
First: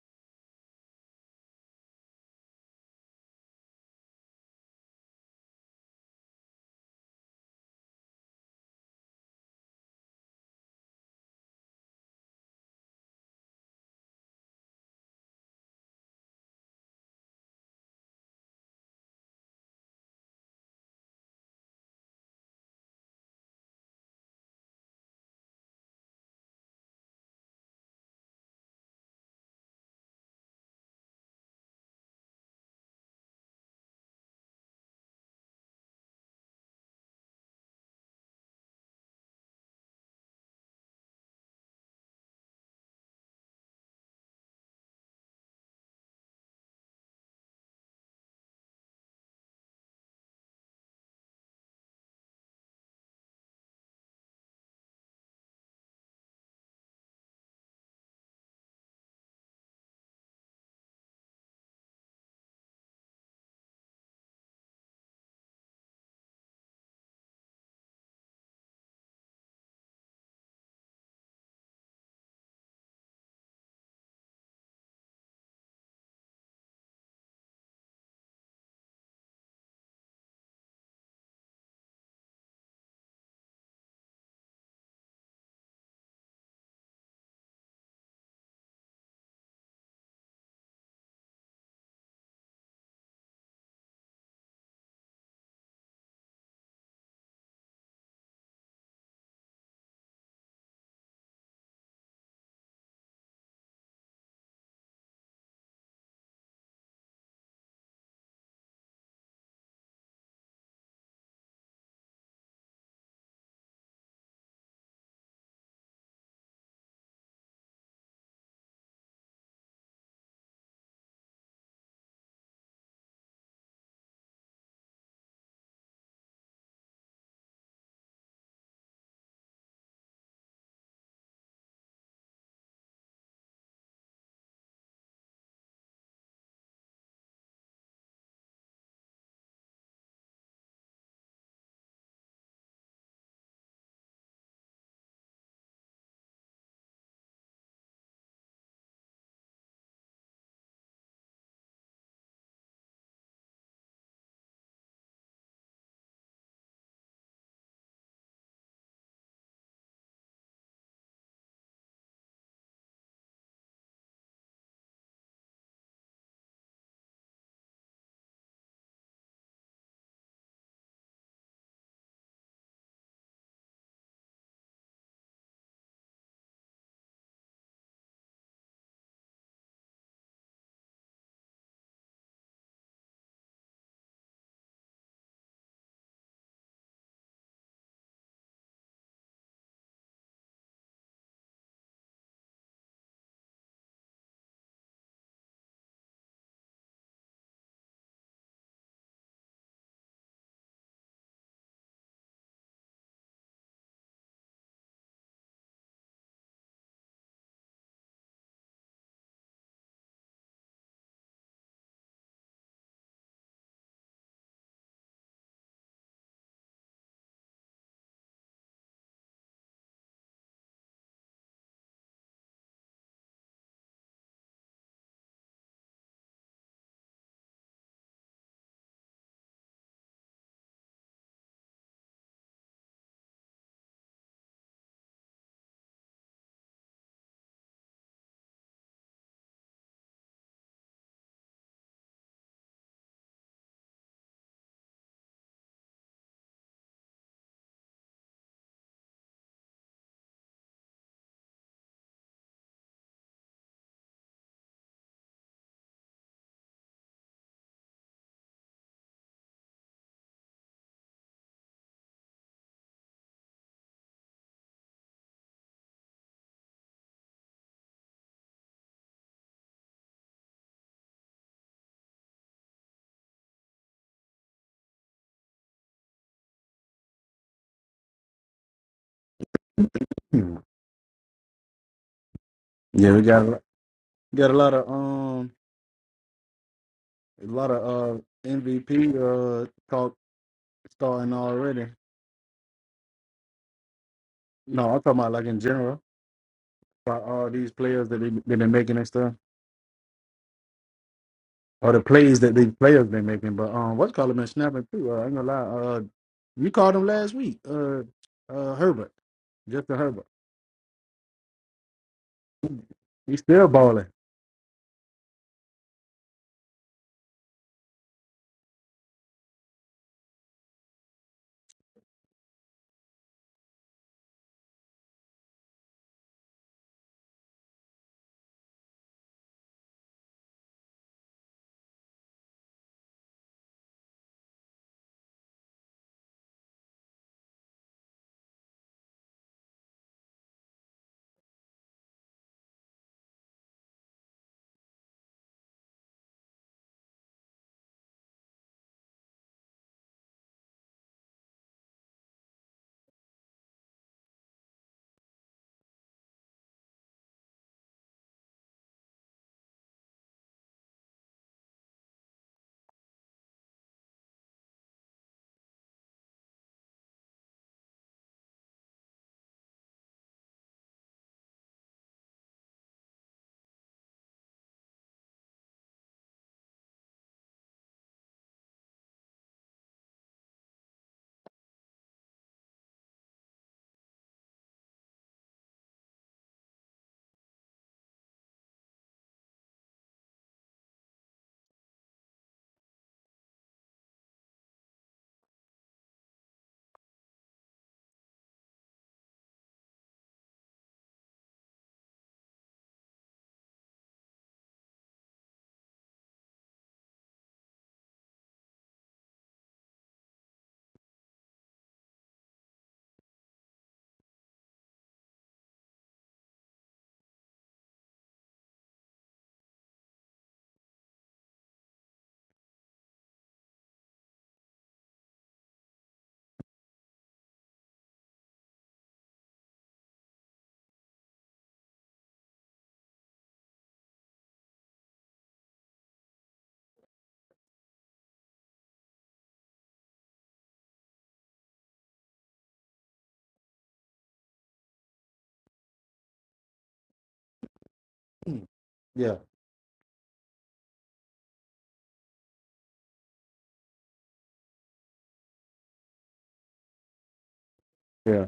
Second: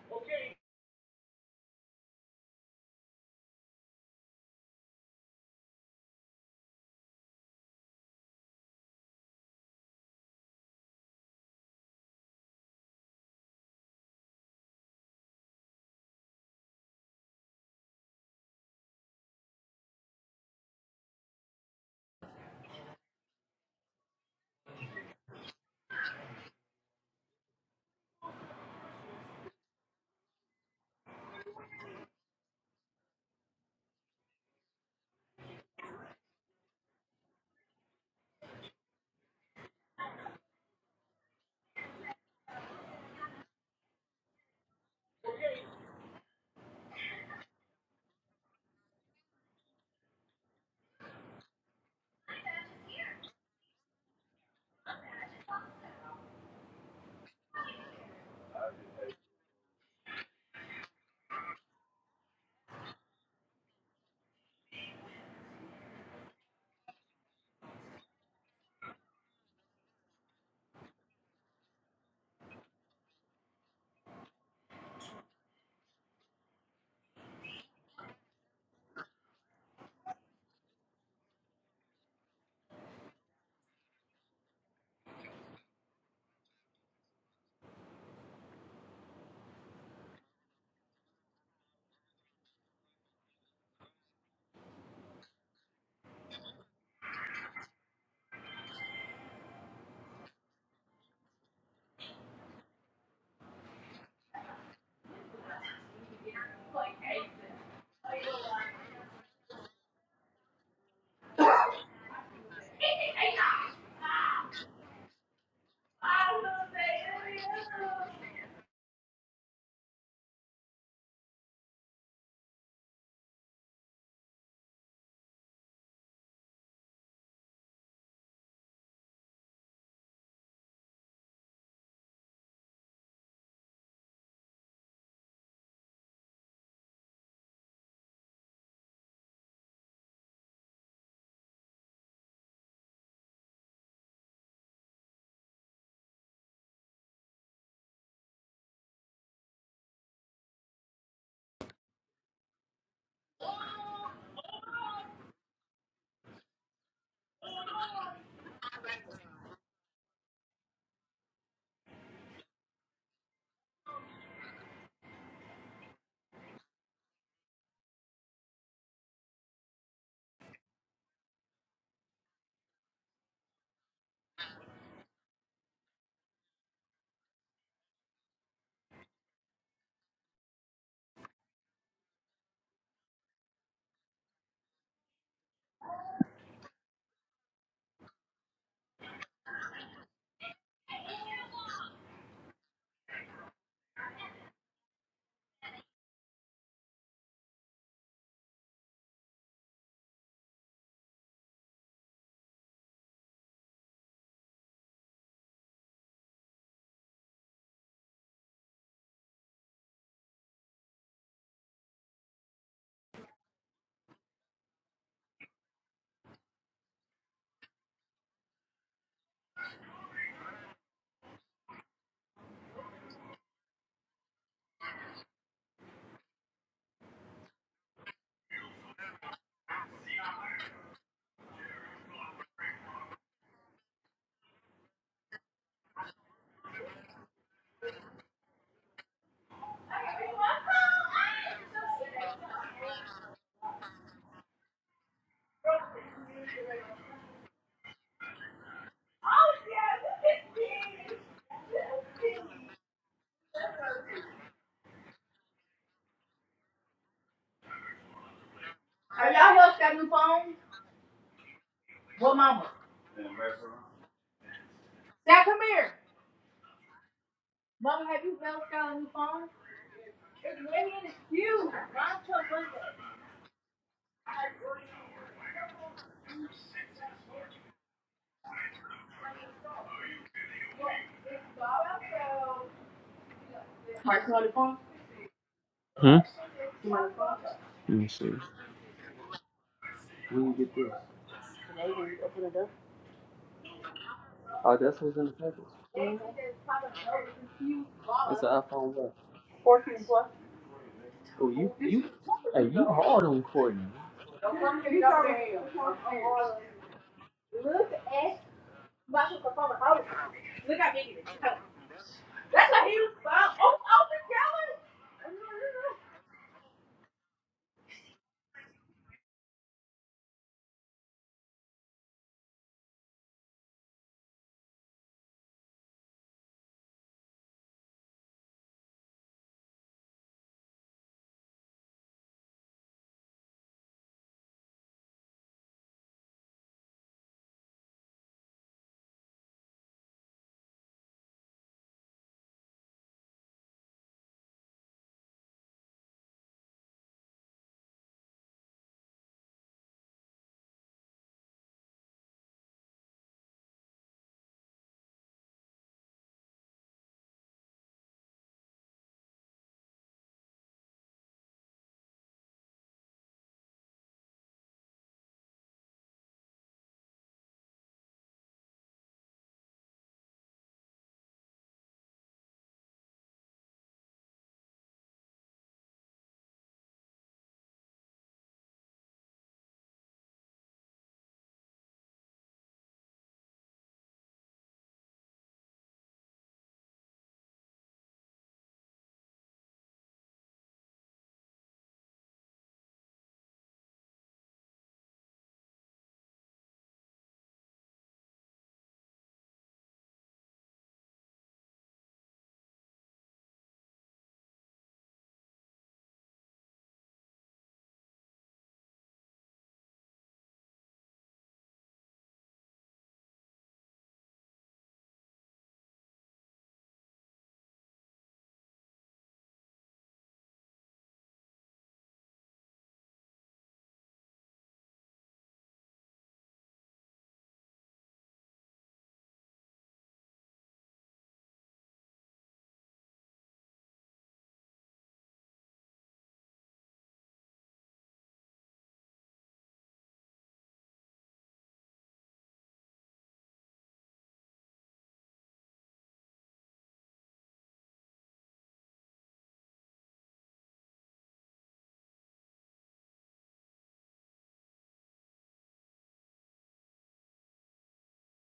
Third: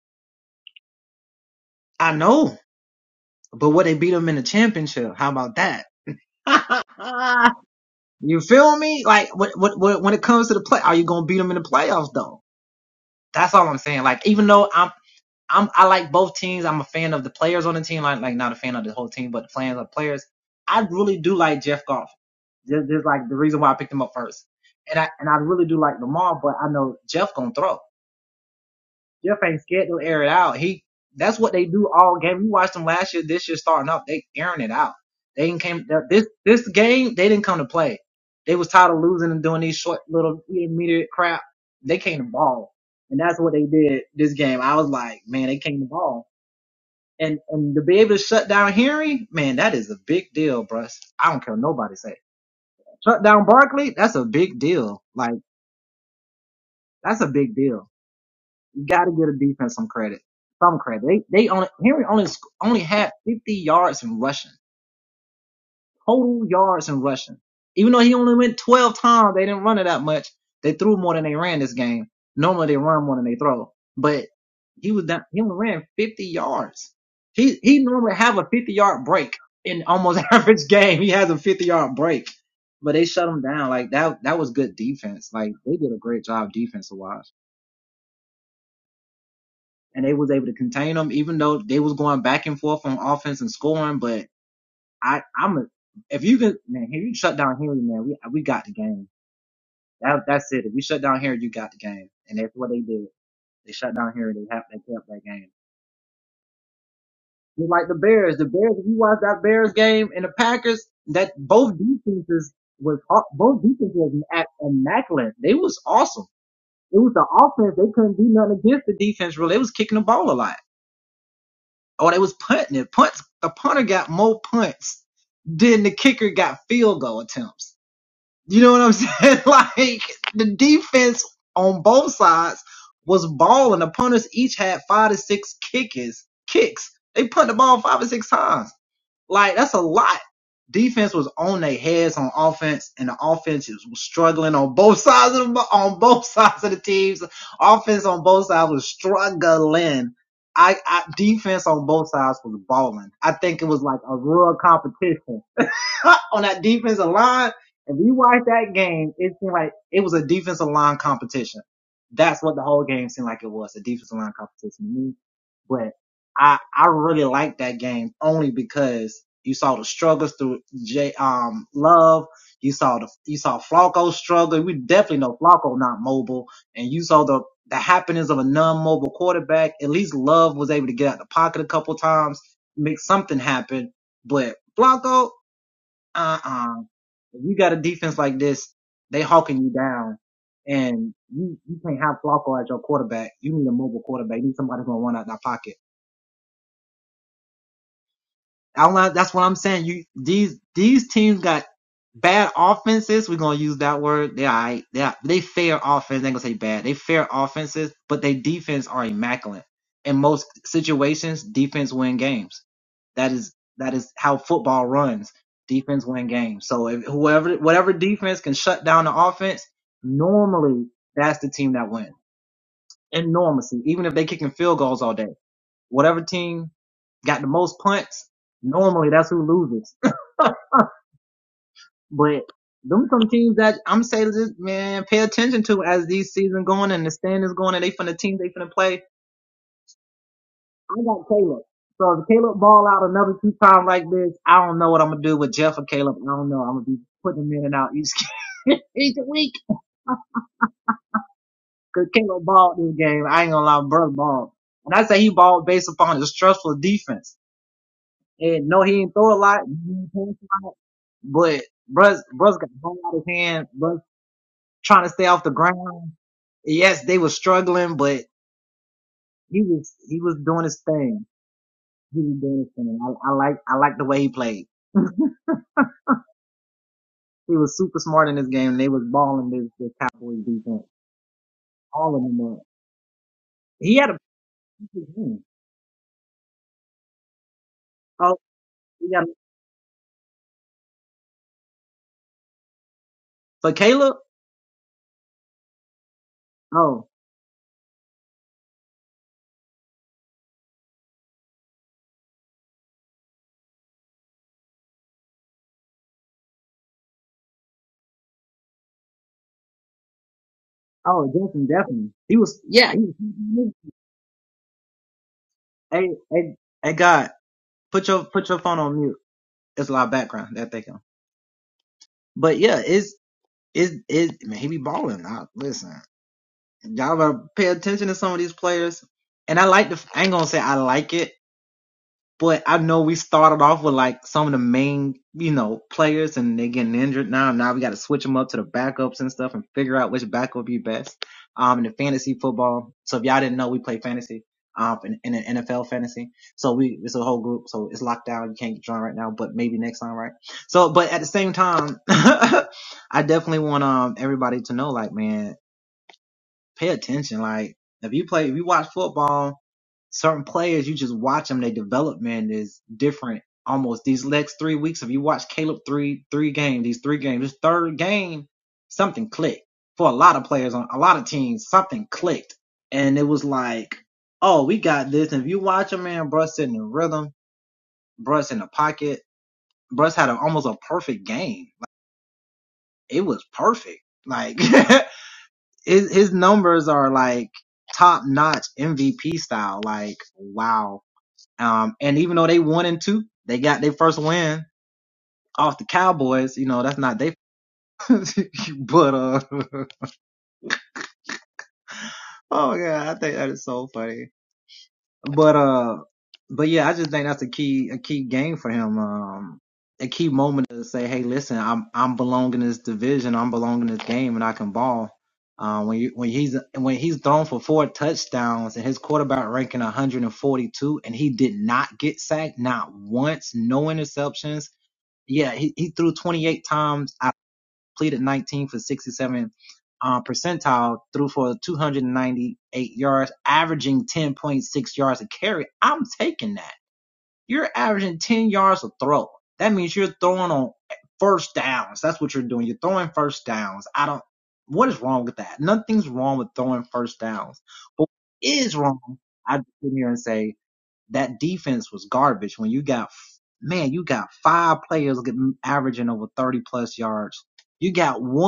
B: Hmm. Yeah, we got a- got a lot of um
C: Hmm?
B: a lot
C: Let me
B: of uh
C: see.
B: MVP uh talk
C: We can get this.
B: starting already.
C: Oh,
B: No,
C: that's
B: I'm
C: what's
B: talking
C: in
B: about
C: the
B: like in
C: package.
B: general about all these players that they
C: It's an
B: they've been
C: iPhone
B: making and
C: one.
B: stuff.
C: Oh, you
B: or the
C: you
B: plays that
C: hey
B: these
C: you
B: players
C: hard
B: been
C: on
B: making. But
C: Courtney.
B: um, what's called been snapping too. Uh, I ain't gonna lie. Uh, you called him last week. Uh, uh, Herbert, Justin Herbert. He's still balling. Yeah, yeah,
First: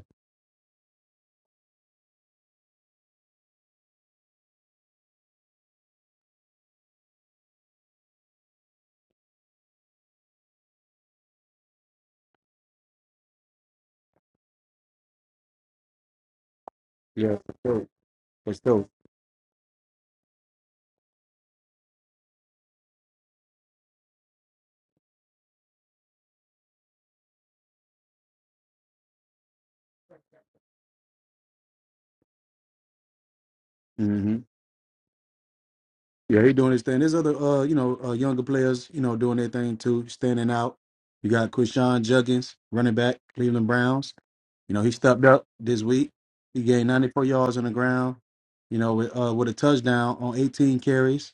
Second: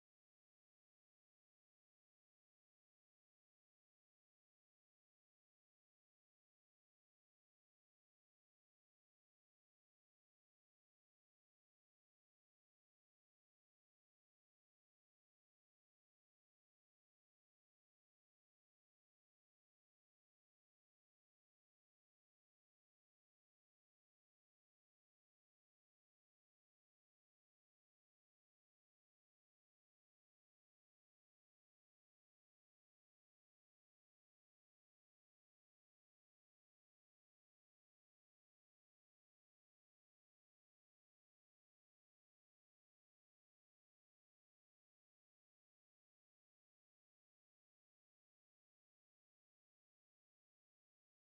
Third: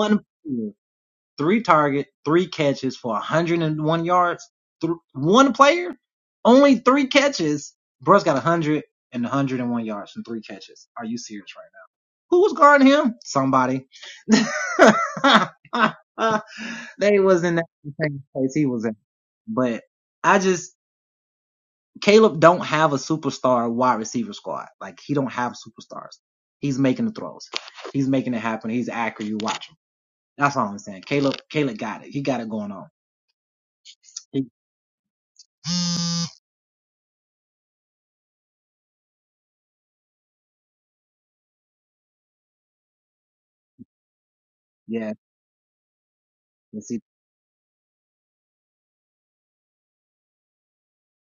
B: yeah. For sure. For sure. hmm Yeah, he doing his thing. There's other, uh, you know, uh, younger players, you know, doing their thing too, standing out. You got Krishan Juggins, running back, Cleveland Browns. You know, he stepped up this week. He gained 94 yards on the ground. You know, with, uh, with a touchdown on 18 carries.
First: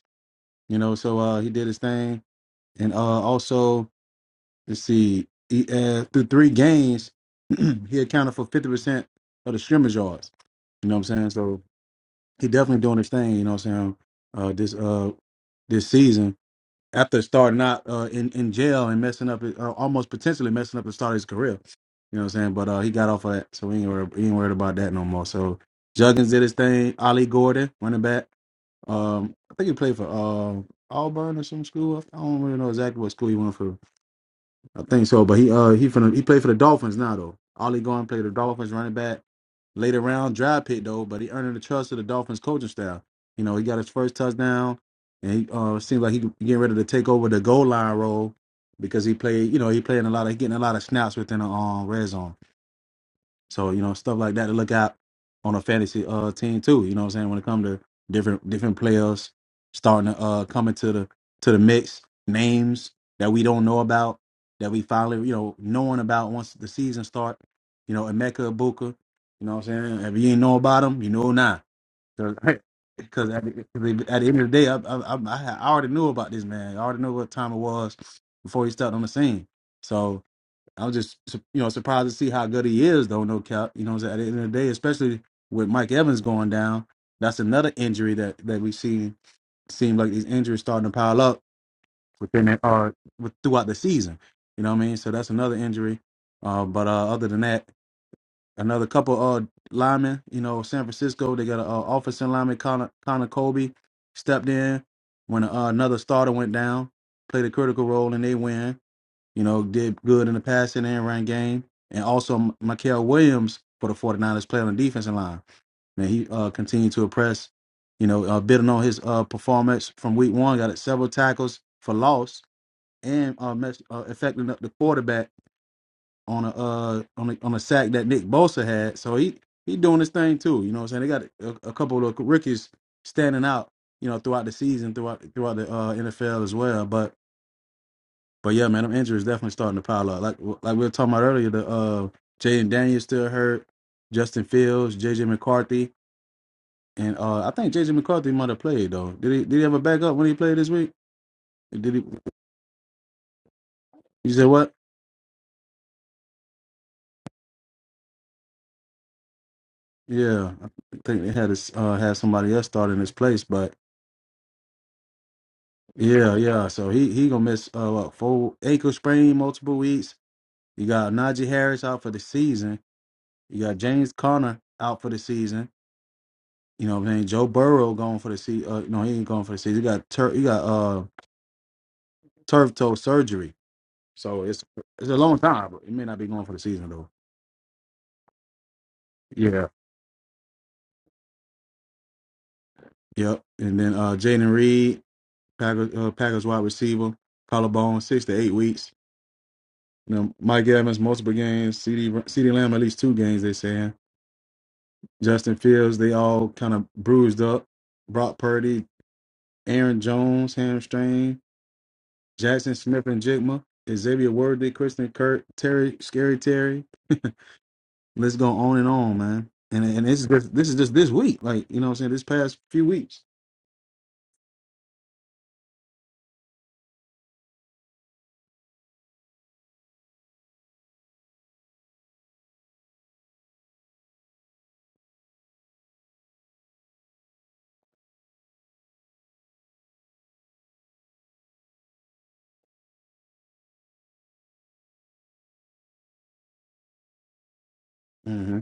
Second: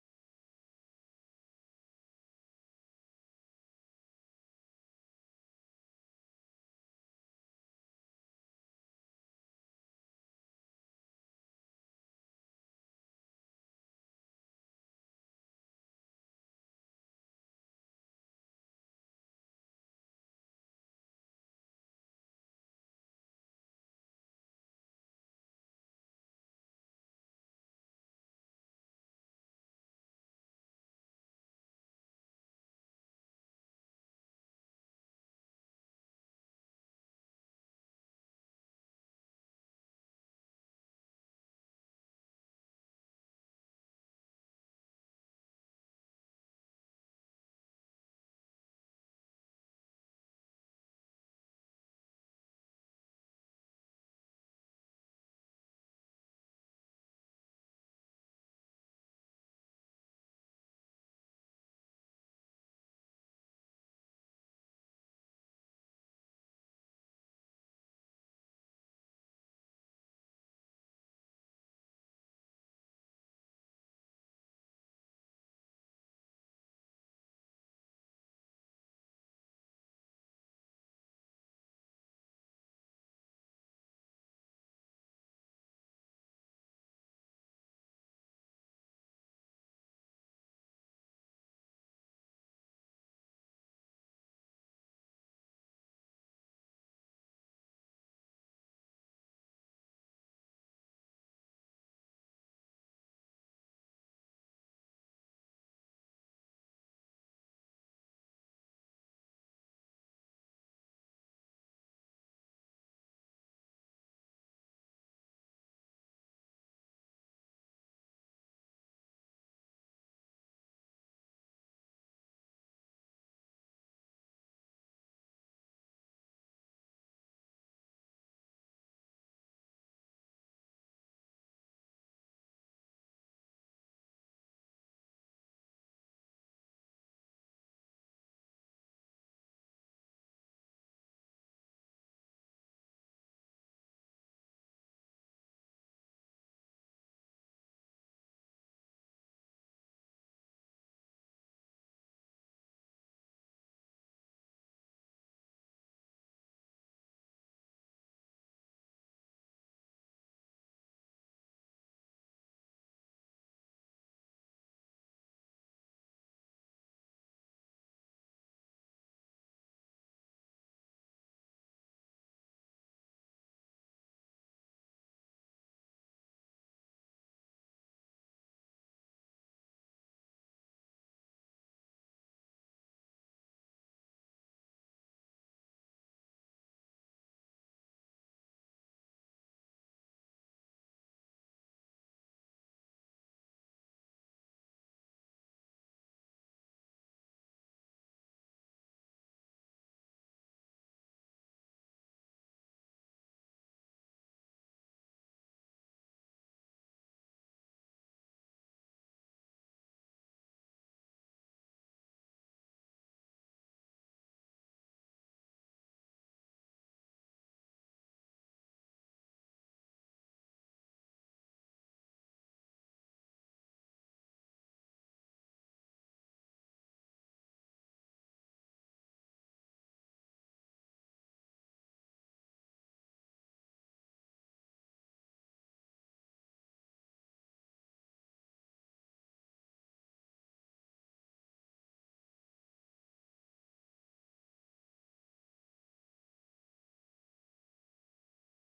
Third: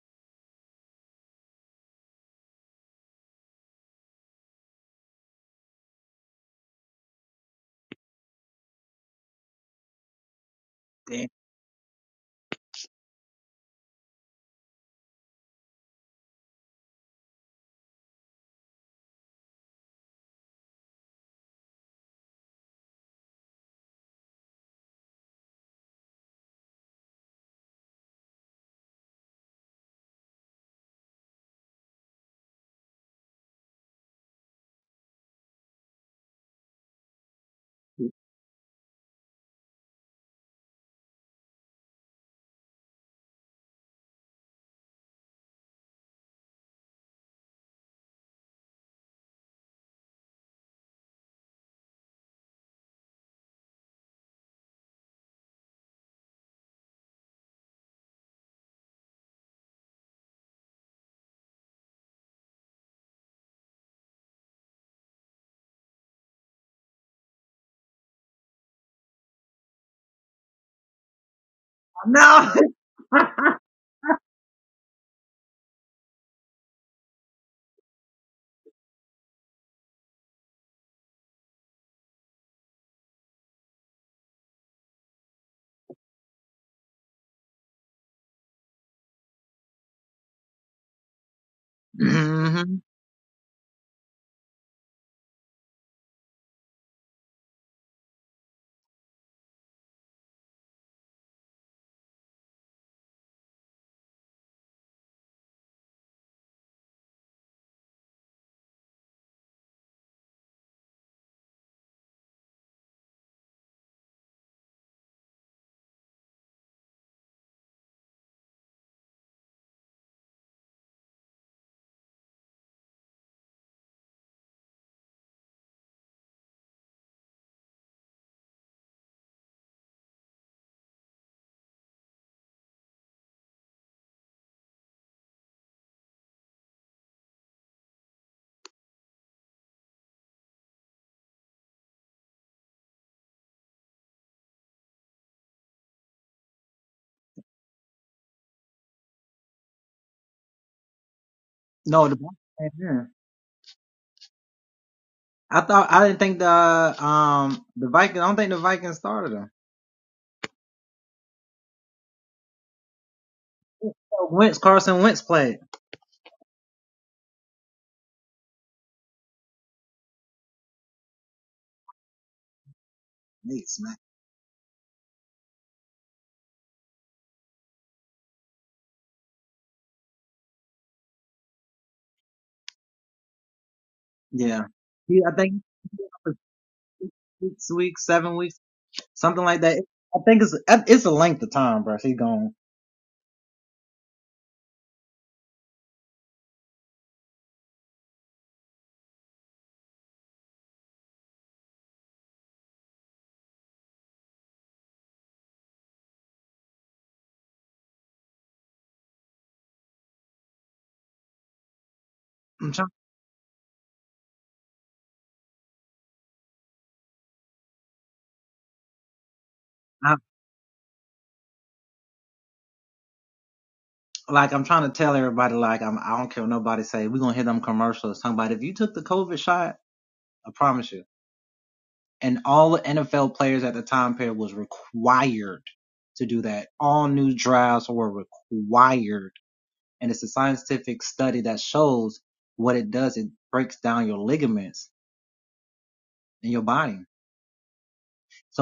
B: You know, so uh, he did his thing, and uh, also let's see, he, uh, through three games, he accounted for fifty percent of the scrimmage yards. You know what I'm saying? So he definitely doing his thing. You know what I'm saying? Uh, this uh, this season after starting out uh, in in jail and messing up, his- uh, almost potentially messing up the start of his career. You know what I'm saying? But uh, he got off of that, so we ain't worried, we ain't worried about that no more. So Juggins did his thing. Ali Gordon, running back. Um, I think he played for um Auburn or some school. I don't really know exactly what school he went for. I think so, but he uh he from he played for the Dolphins now though. Ollie Gordon played the Dolphins running back later round draft pick though, but he earned the trust of the Dolphins coaching staff. You know, he got his first touchdown, and he uh seems like he getting ready to take over the goal line role because he played. You know, he playing a lot of he getting a lot of snaps within the um, red zone. So, you know, stuff like that to look out on a fantasy uh team too. You know what I'm saying? When it comes to different different players starting to uh coming to the to the mix, names that we don't know about, that we finally, you know, knowing about once the season start, you know, Emeka Ibuka, you know what I'm saying? If you ain't know about him, you know now. Because at, the- at the end of the day, I, I, I, I already knew about this man. I already knew what time it was before he stepped on the scene. So, I was just su- you know surprised to see how good he is though. No cap, you know. what I'm saying? At the end of the day, especially with Mike Evans going down, that's another injury that that we see seem like these injuries starting to pile up within the, uh with, throughout the season. You know what I mean? So that's another injury. Uh, but uh, other than that, another couple uh linemen. You know, San Francisco they got an uh, offensive lineman Connor, Connor Colby stepped in when uh, another starter went down, played a critical role, and they win you know, did good in the passing and run game. And also M- Mikael Williams for the 49ers playing on the defensive line. Man, he uh, continued to impress, you know, uh, building on his uh, performance from week one, got several tackles for loss and uh, mess, uh, affecting up the quarterback on a, uh, on a on a sack that Nick Bosa had. So he he doing his thing too. You know what I'm saying? They got a, a couple of rookies standing out, you know, throughout the season, throughout throughout the uh, NFL as well. But but yeah, man, them injuries definitely starting to pile up. Like like we were talking about earlier, the uh Jaden Daniels still hurt, Justin Fields, JJ McCarthy, and uh I think JJ McCarthy might have played though. Did he did he ever back up when he played this week? Did he you said what? Yeah. I think they had his uh had somebody else start in his place, but yeah, yeah. So he he gonna miss uh what, full ankle sprain multiple weeks. You got Najee Harris out for the season. You got James Conner out for the season. You know what I'm saying? Joe Burrow going for the sea. Uh, no, he ain't going for the season. He got tur- he got uh turf toe surgery, so it's it's a long time. But it may not be going for the season though. Yeah. Yep. And then uh Jaden Reed, Packers, uh, Packers wide receiver, collarbone, six to eight weeks. You know, Mike Evans multiple games. CD Lam- CD Lamb at least two games. They saying Justin Fields. They all kind of bruised up. Brock Purdy, Aaron Jones hamstring. Jackson Smith and Jigma, Xavier Worthy, Kristen Kurt, Terry, Scary Terry. Let's go on and on, man. And and this is just this is just this week, like you know what I'm saying, this past few weeks. hmm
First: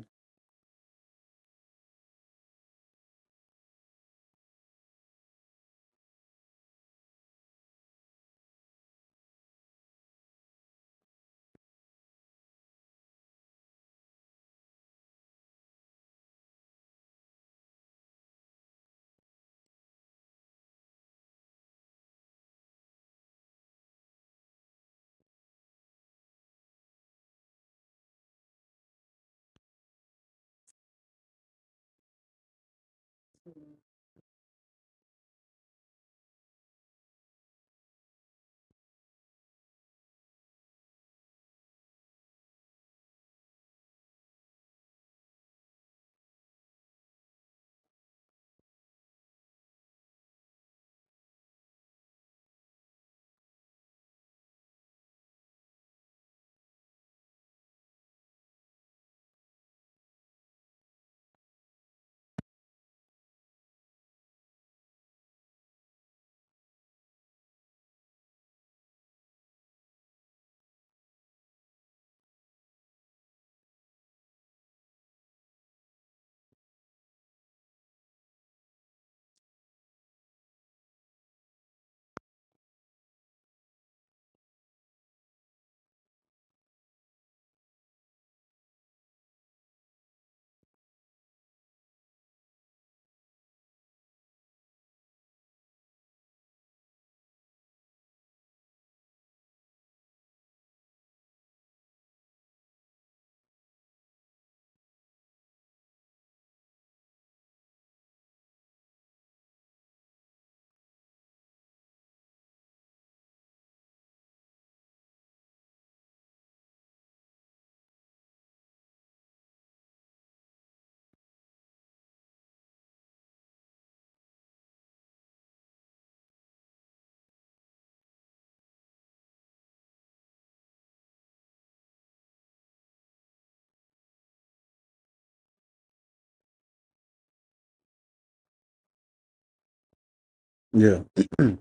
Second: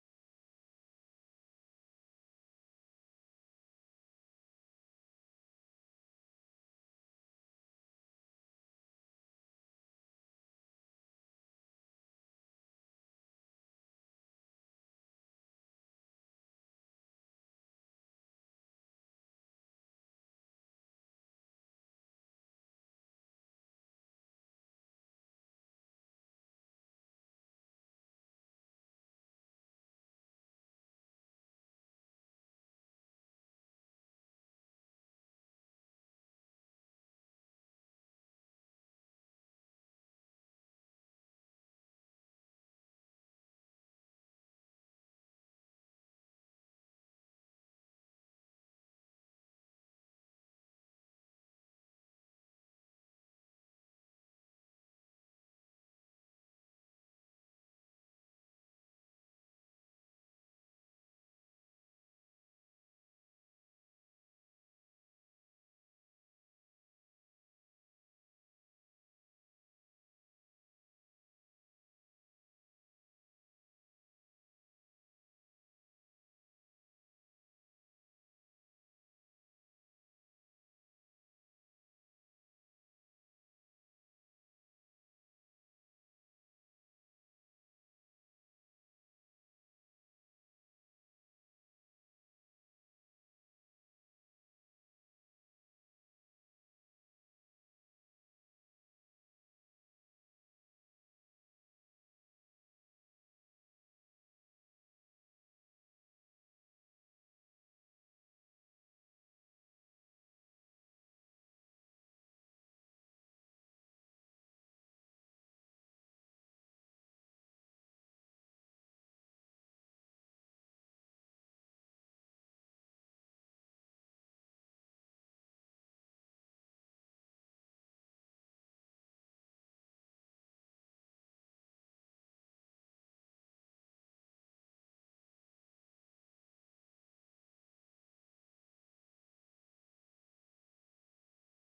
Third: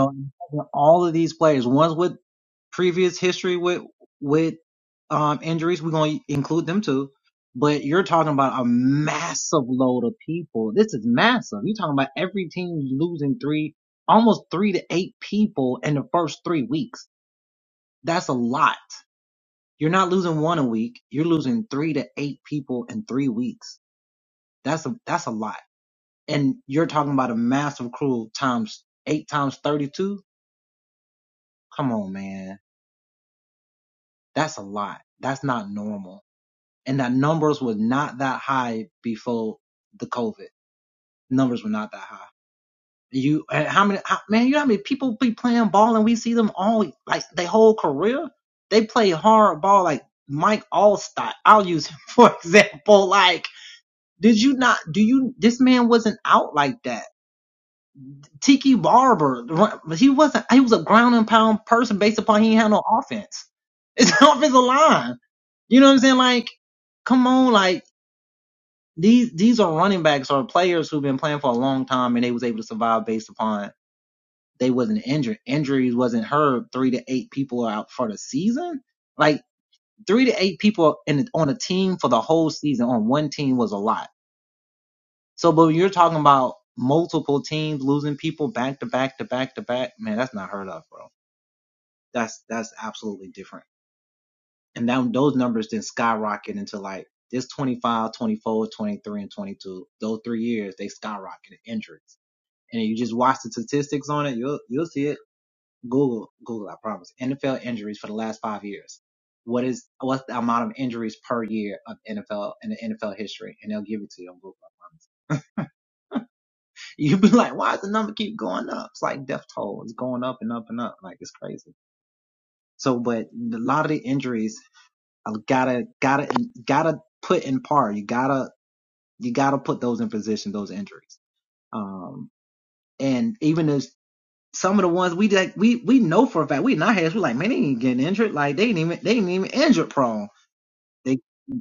B: Yeah.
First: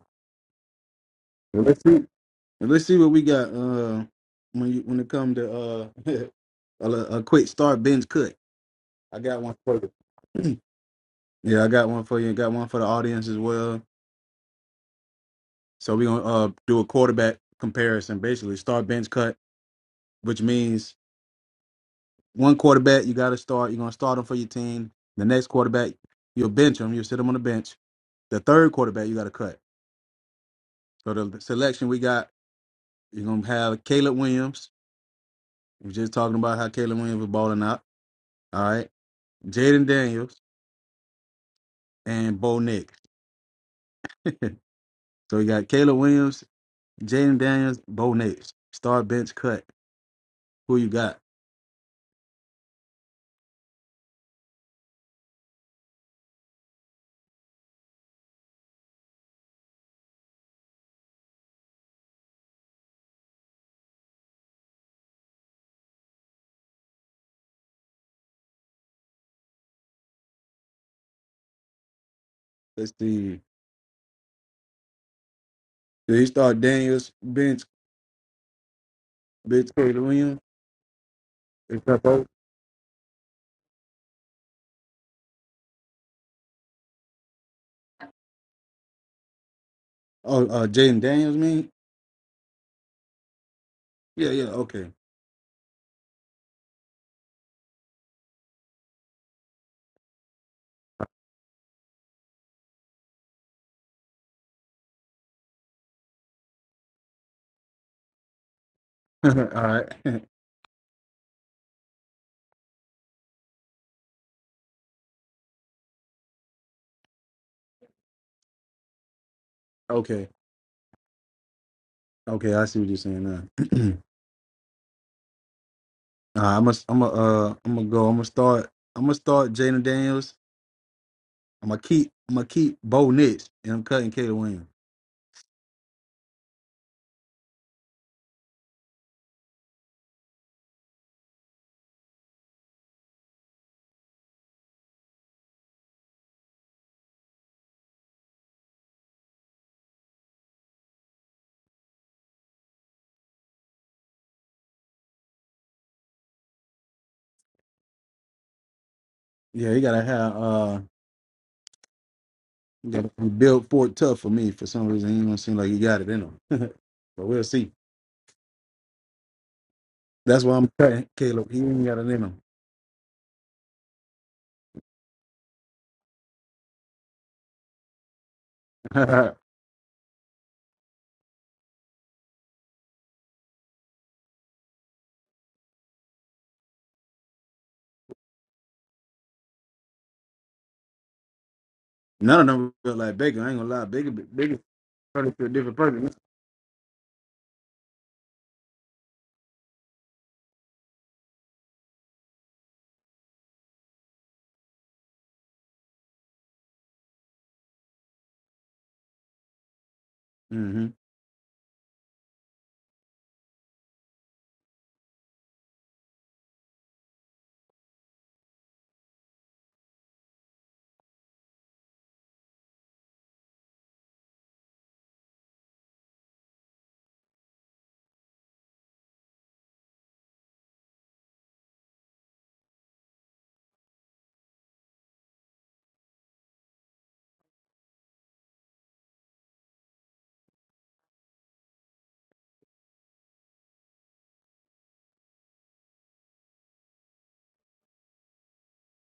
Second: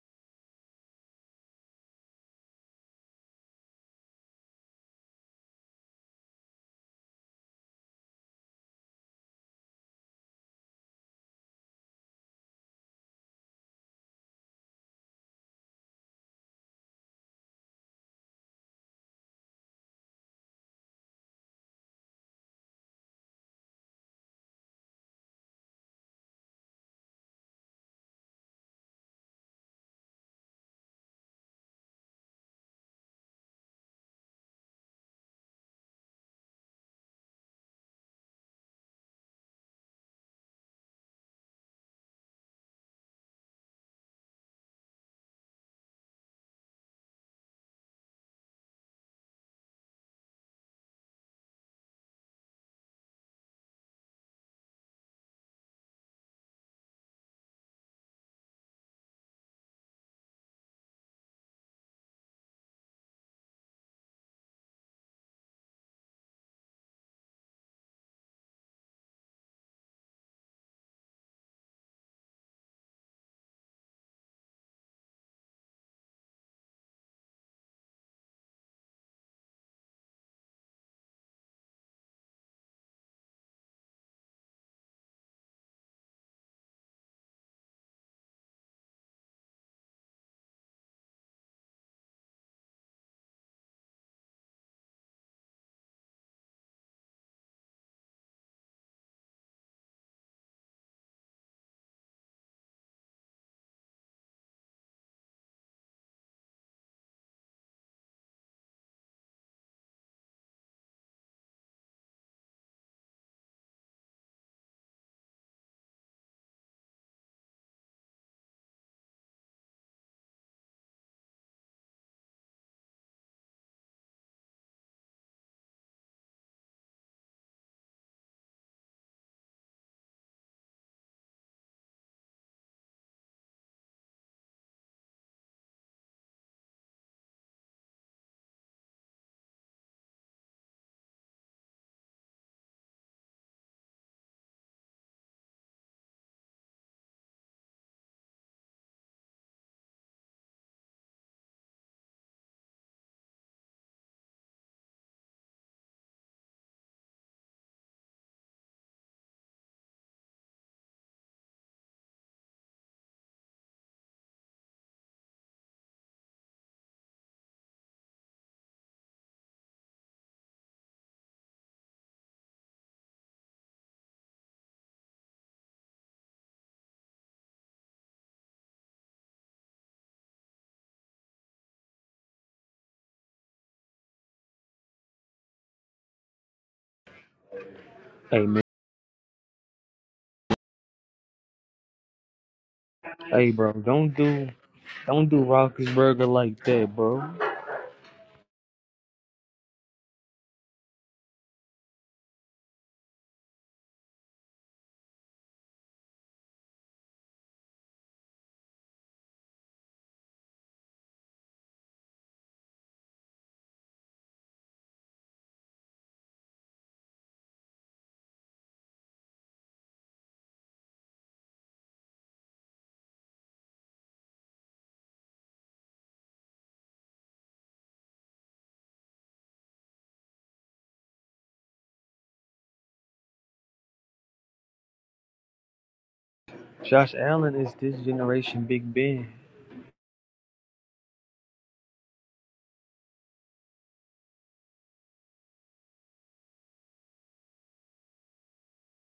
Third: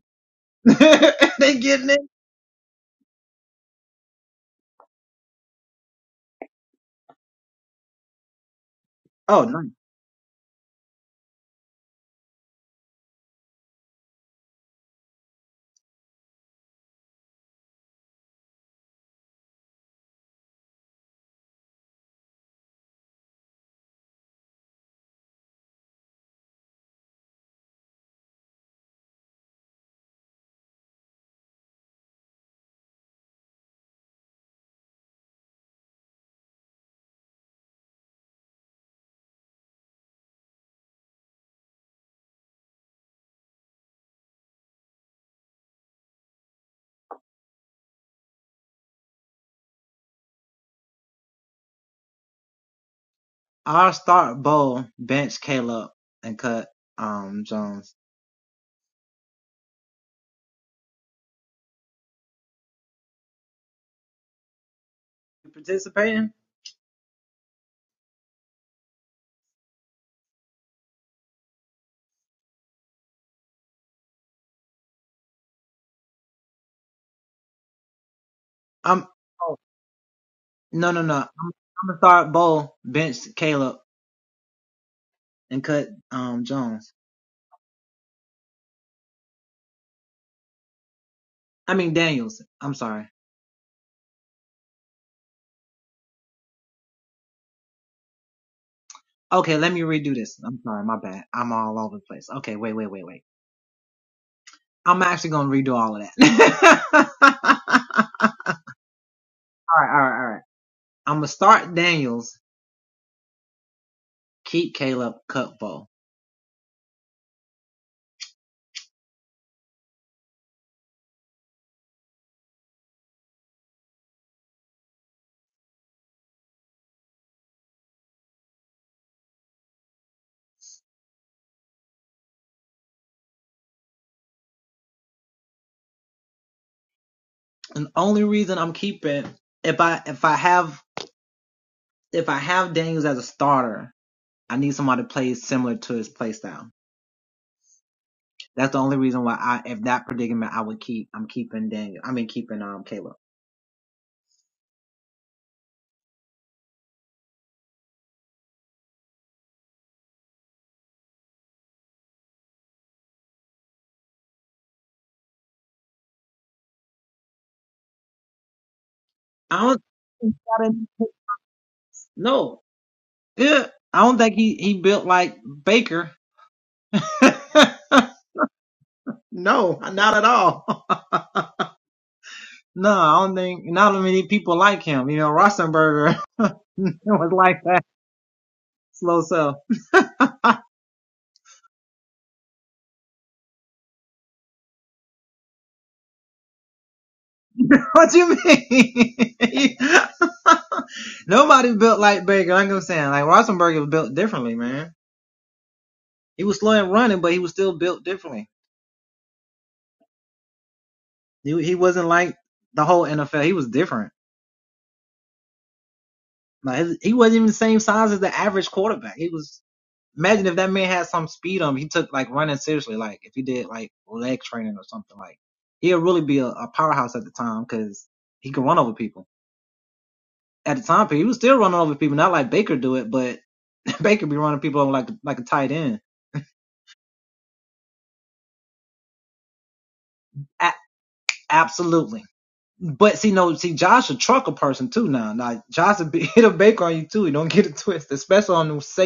B: Well, let's see. well, Let's see what we got uh, when you when it comes to uh, a, a quick start bench cut. I got one for you. yeah, I got one for you. Got one for the audience as well. So we're gonna uh, do a quarterback comparison, basically start bench cut, which means one quarterback you got to start. You're going to start him for your team. The next quarterback you'll bench him. You'll sit him on the bench. The third quarterback you got to cut. So the selection we got, you're going to have Caleb Williams. We're just talking about how Caleb Williams was balling out. All right, Jaden Daniels and Bo Nix. so you got Caleb Williams, Jaden Daniels, Bo Nix. Start bench cut. Who you got? Let's see. Did he start Daniels bench bench Caleb Williams? Is that both? Oh, uh, Jaden Daniels mean? Yeah, yeah, okay. All right. Okay. Okay. I see what you're saying now. All right, I must. I'm gonna. Uh, I'm gonna go. I'm gonna start. I'm gonna start Jaden Daniels. I'm gonna keep. I'm gonna keep Bo Nix, and I'm cutting Caleb Williams.
A: I'm keeping Daniel. I mean, keeping um Caleb.
B: Yeah, he gotta have. Uh, he gotta be built Fort tough for me. For some reason, he don't seem like he got it in him. but we'll see. That's why I'm cutting Caleb. He ain't got it in him. None
C: Hey man.
B: of them feel like Baker.
C: Hey
B: I ain't gonna
C: bro,
B: lie.
C: don't
B: Baker.
C: do
B: Baker turned
C: don't do
B: into a different
C: Rockets
B: person.
C: burger like that, bro.
B: Mm-hmm.
C: Josh Allen is this generation Big Ben.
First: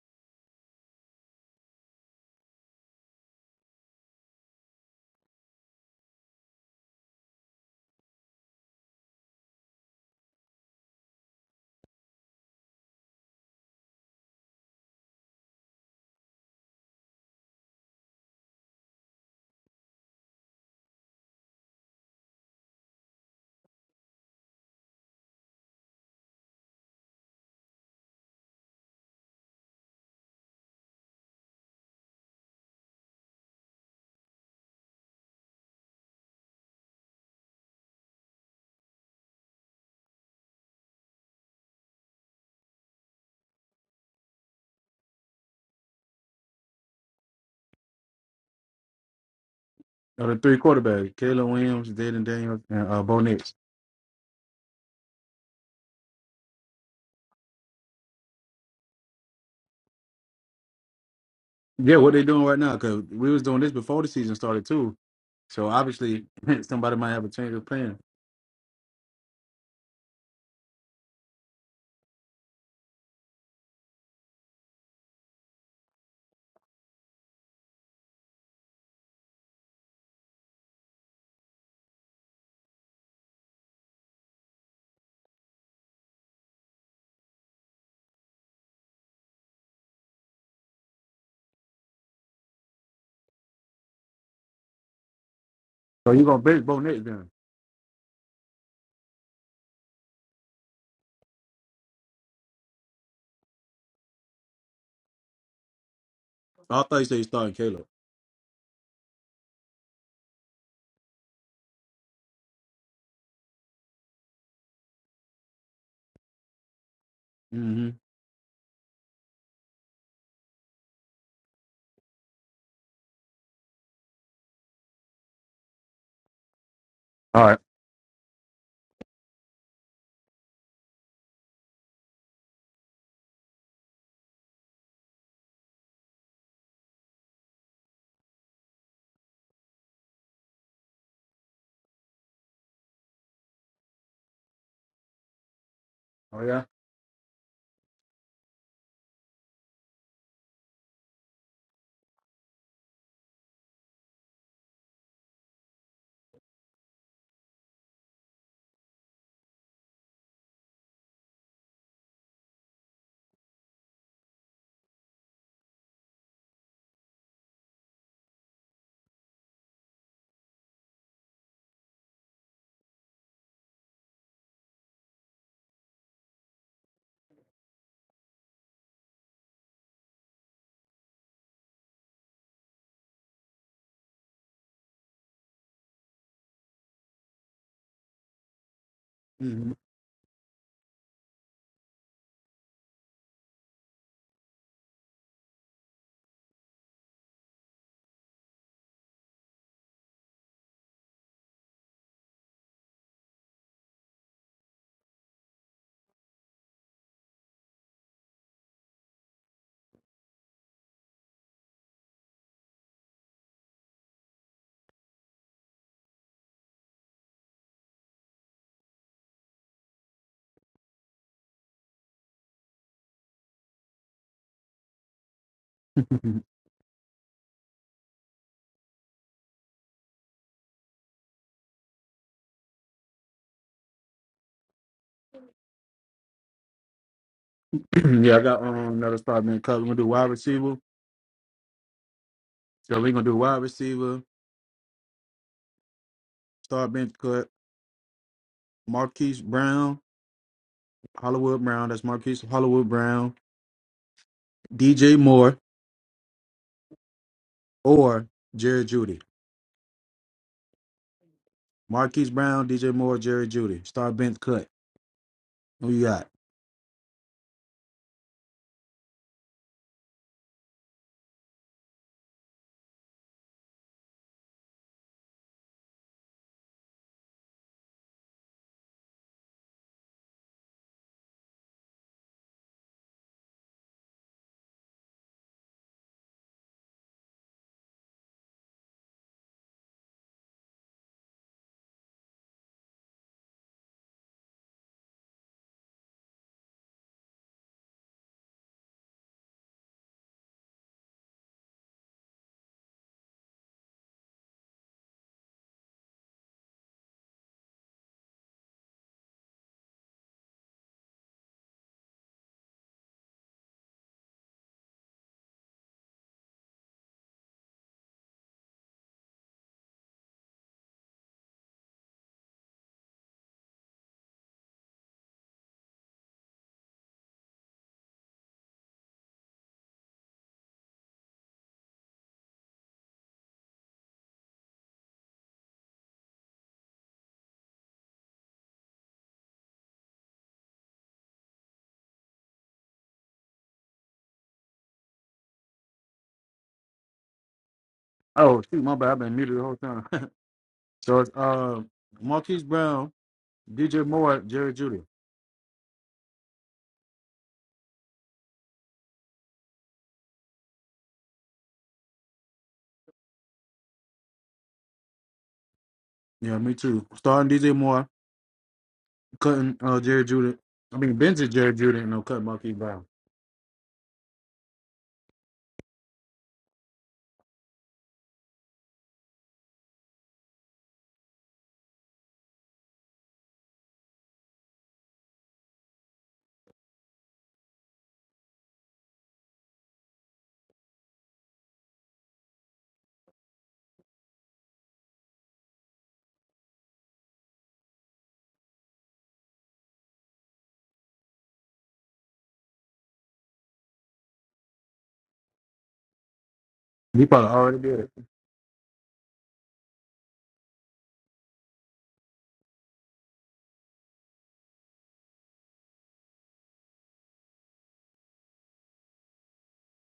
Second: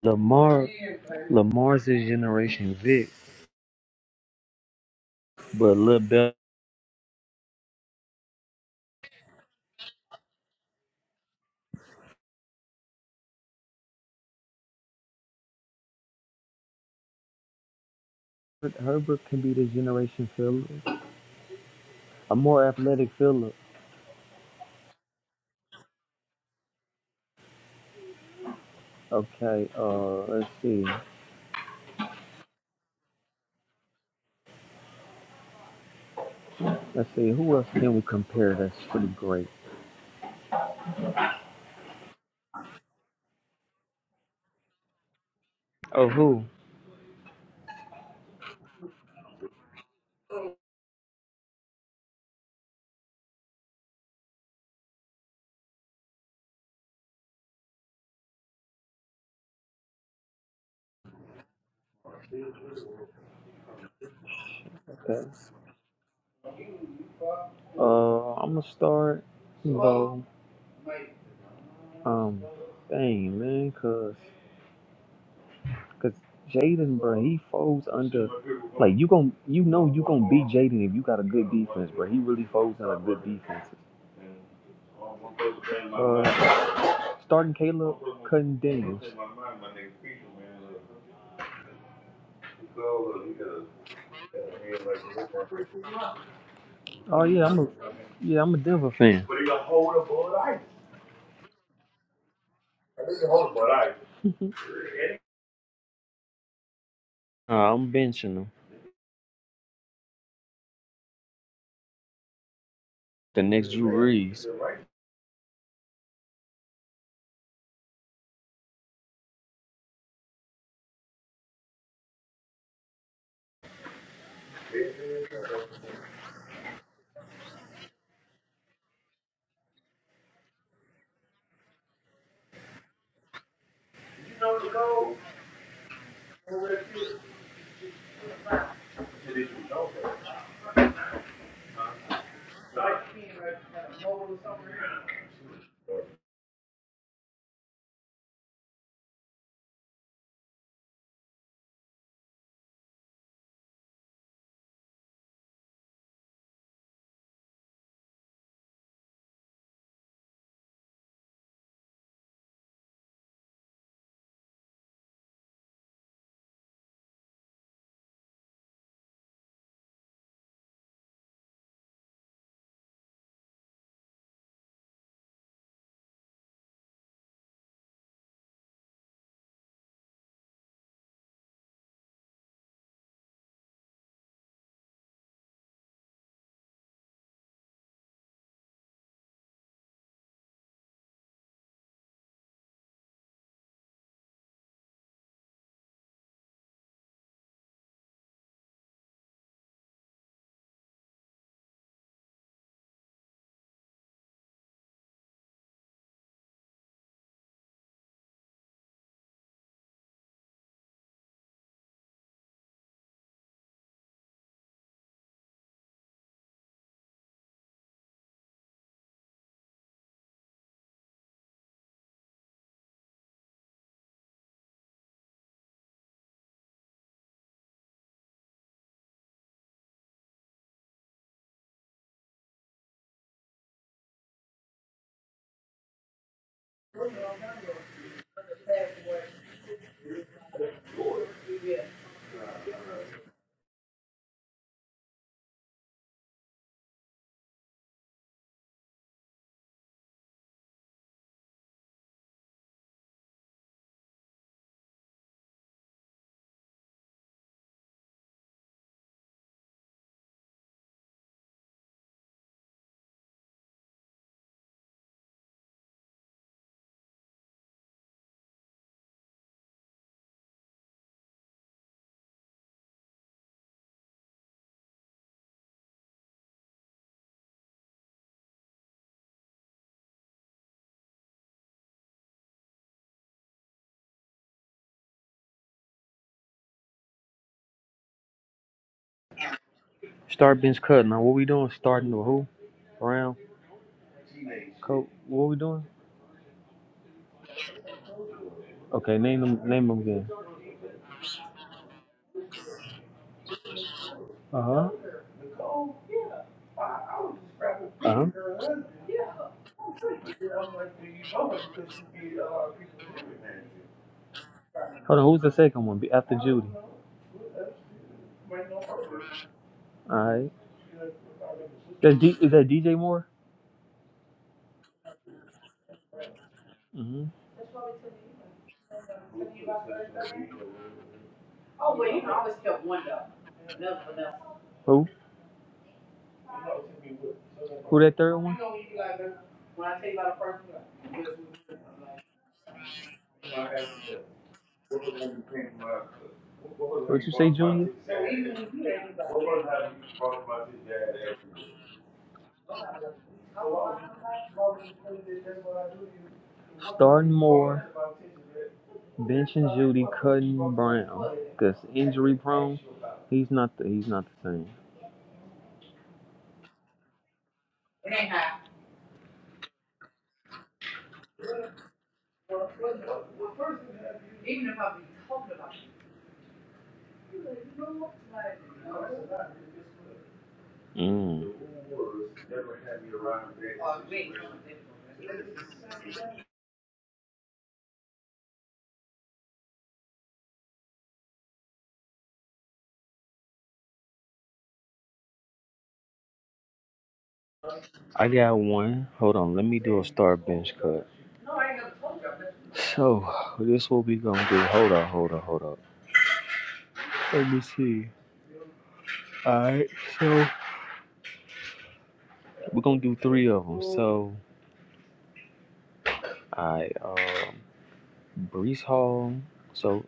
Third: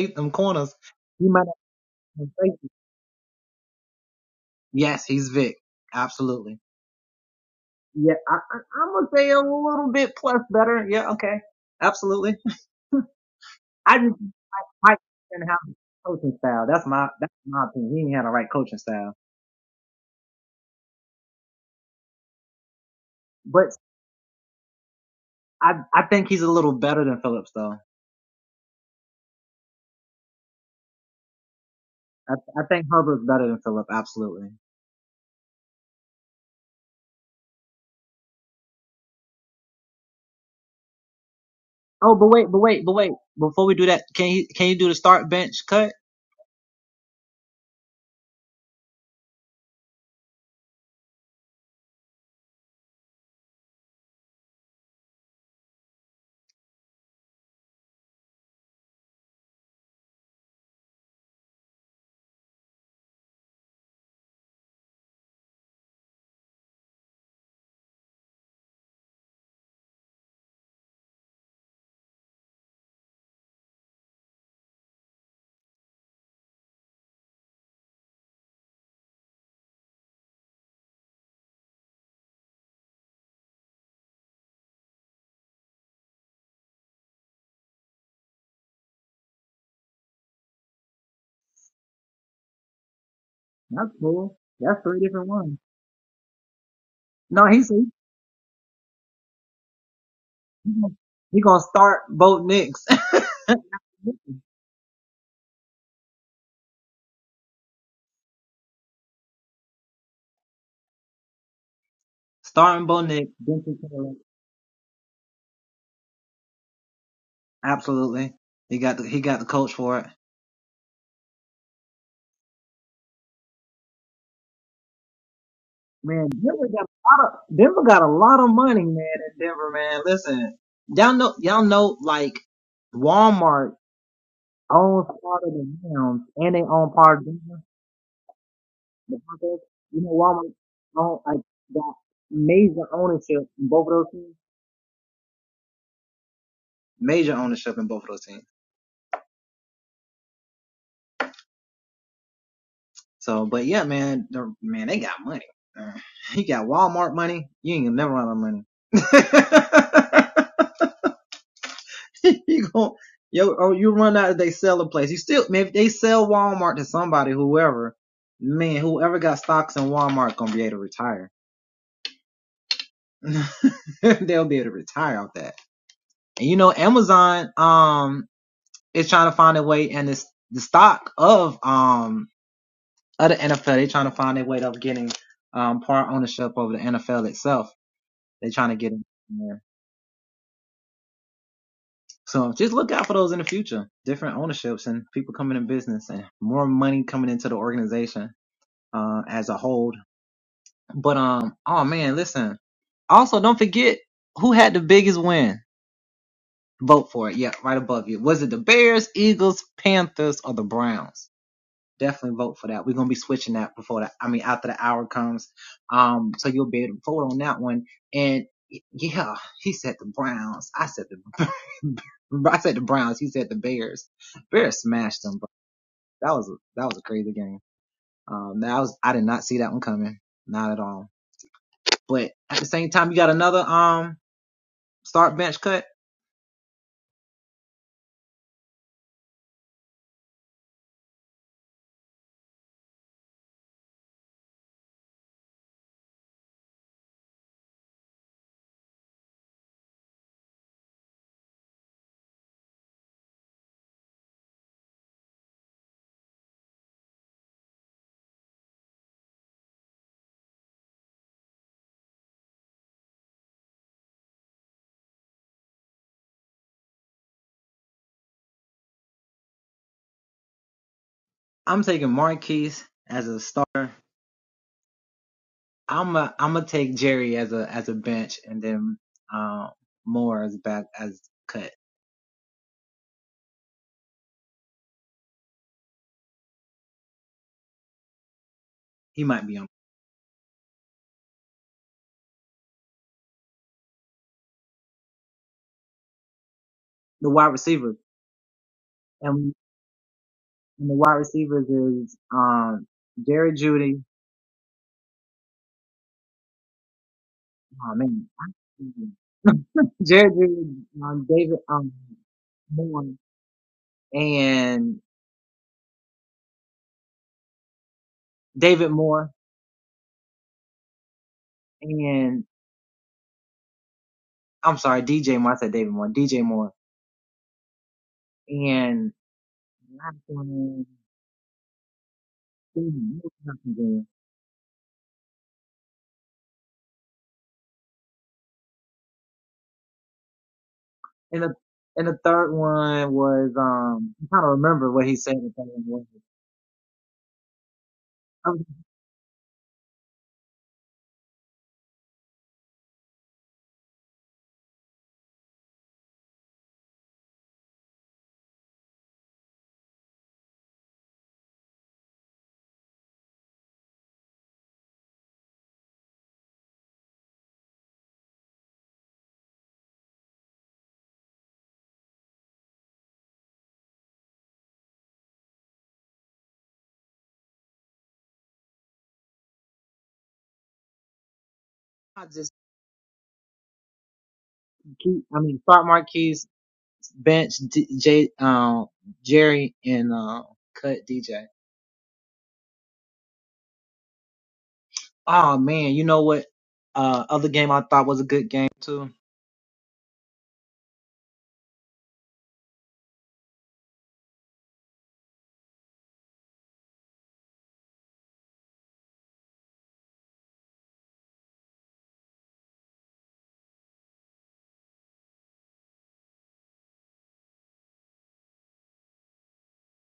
C: Lamar Lamar's this generation Vic. But Lil Bel Herbert can be this generation Phillip. A more athletic Phillip. Okay, uh let's see. Let's see, who else can we compare that's pretty great? Oh who?
B: Of the three quarterbacks, Caleb Williams, Jaden Daniels, and uh, Bo Nix. Yeah, what they doing right now? Because we was doing this before the season started too.
C: Okay.
B: So obviously somebody might have a change of plan.
C: Uh I'm gonna start you know, um dang man, cuz Cause Jaden, bro, he folds under like you gon' you know you gonna beat Jaden if you got a good defense, bro. He really folds under good defense. Uh, starting Caleb cutting Daniels.
B: So you gonna bench Bo Nix
C: Oh
B: then?
C: yeah, I'm a yeah I'm a Denver fan.
B: I thought you said you starting
C: Uh,
B: Caleb.
C: I'm benching him. The next Drew Brees.
B: Mm-hmm. All right. Oh yeah. Mm-hmm. yeah, I got um, another start bench cut. We're gonna do wide receiver. So we're gonna do wide receiver, start bench cut, Marquise Brown, Hollywood Brown. That's Marquise Hollywood Brown, DJ Moore, or Jerry Judy. Marquise Brown, DJ Moore, Jerry Judy. Start bench cut. Who you got?
C: Start bench cut. Now, what we doing? Starting with who? Brown? Coach? What we doing? Okay, name them. Name them again. Uh huh. Uh huh. Hold on. Who's the second one? Be- After Judy. All right. That's D- is that DJ Moore? Mm-hmm. Who? Who that third one? What you say, Junior?
B: Oh shoot, my bad. I've been muted the whole time. so it's uh Marquise Brown, DJ Moore, Jerry Judy.
C: Starting more, benching Judy, cutting Brown. Cause injury prone, he's not the he's not the
B: Yeah, me too. Starting DJ Moore, cutting uh Jerry Judy. I mean Ben's is Jerry Judy and I'm cutting Marquise Brown.
C: same. Mm. I got one. Hold on, let me do a star bench cut. So this what we gonna do. Hold on, hold on, hold on.
B: He probably
C: Let me
B: already did
C: see.
B: it.
C: Alright, so we're gonna do three of them. So I um Brees Hall. So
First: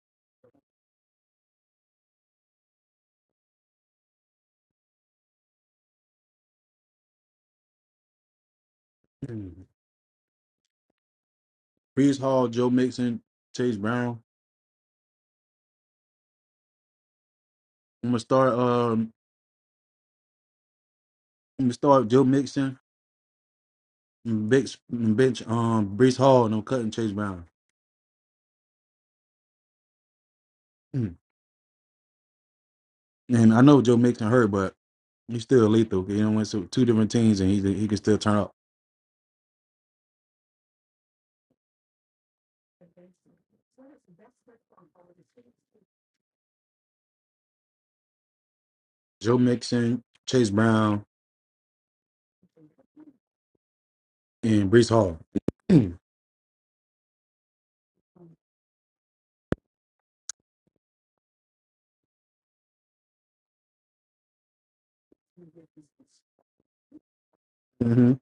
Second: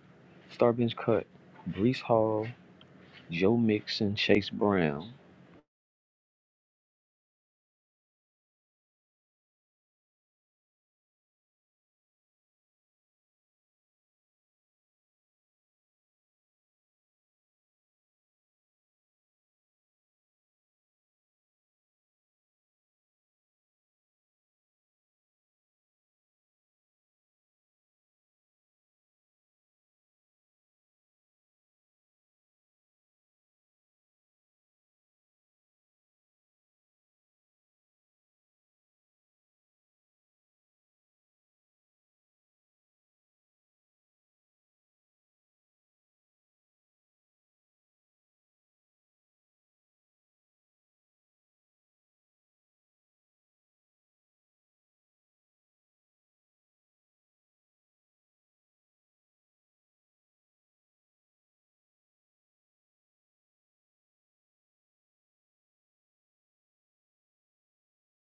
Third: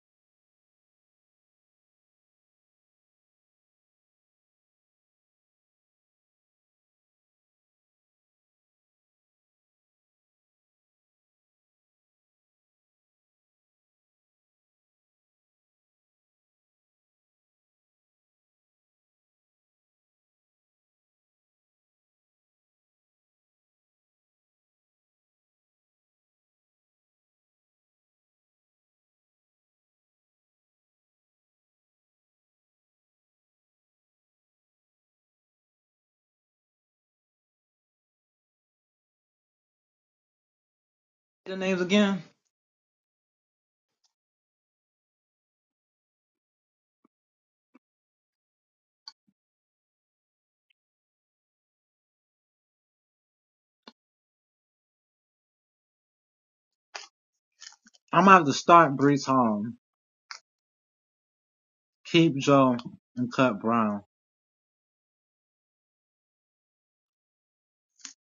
C: star bench cut. Brees Hall, Joe Mixon, Chase Brown.
B: Mm. Brees Hall, Joe Mixon, Chase Brown. I'm gonna start um I'm gonna start Joe Mixon and bench, and bench um Brees Hall and I'm cutting Chase Brown. Mm. And I know Joe Mixon hurt, but he's still lethal. You know, went to two different teams and he he can still turn up. Joe Mixon, Chase Brown, and Brees Hall. hmm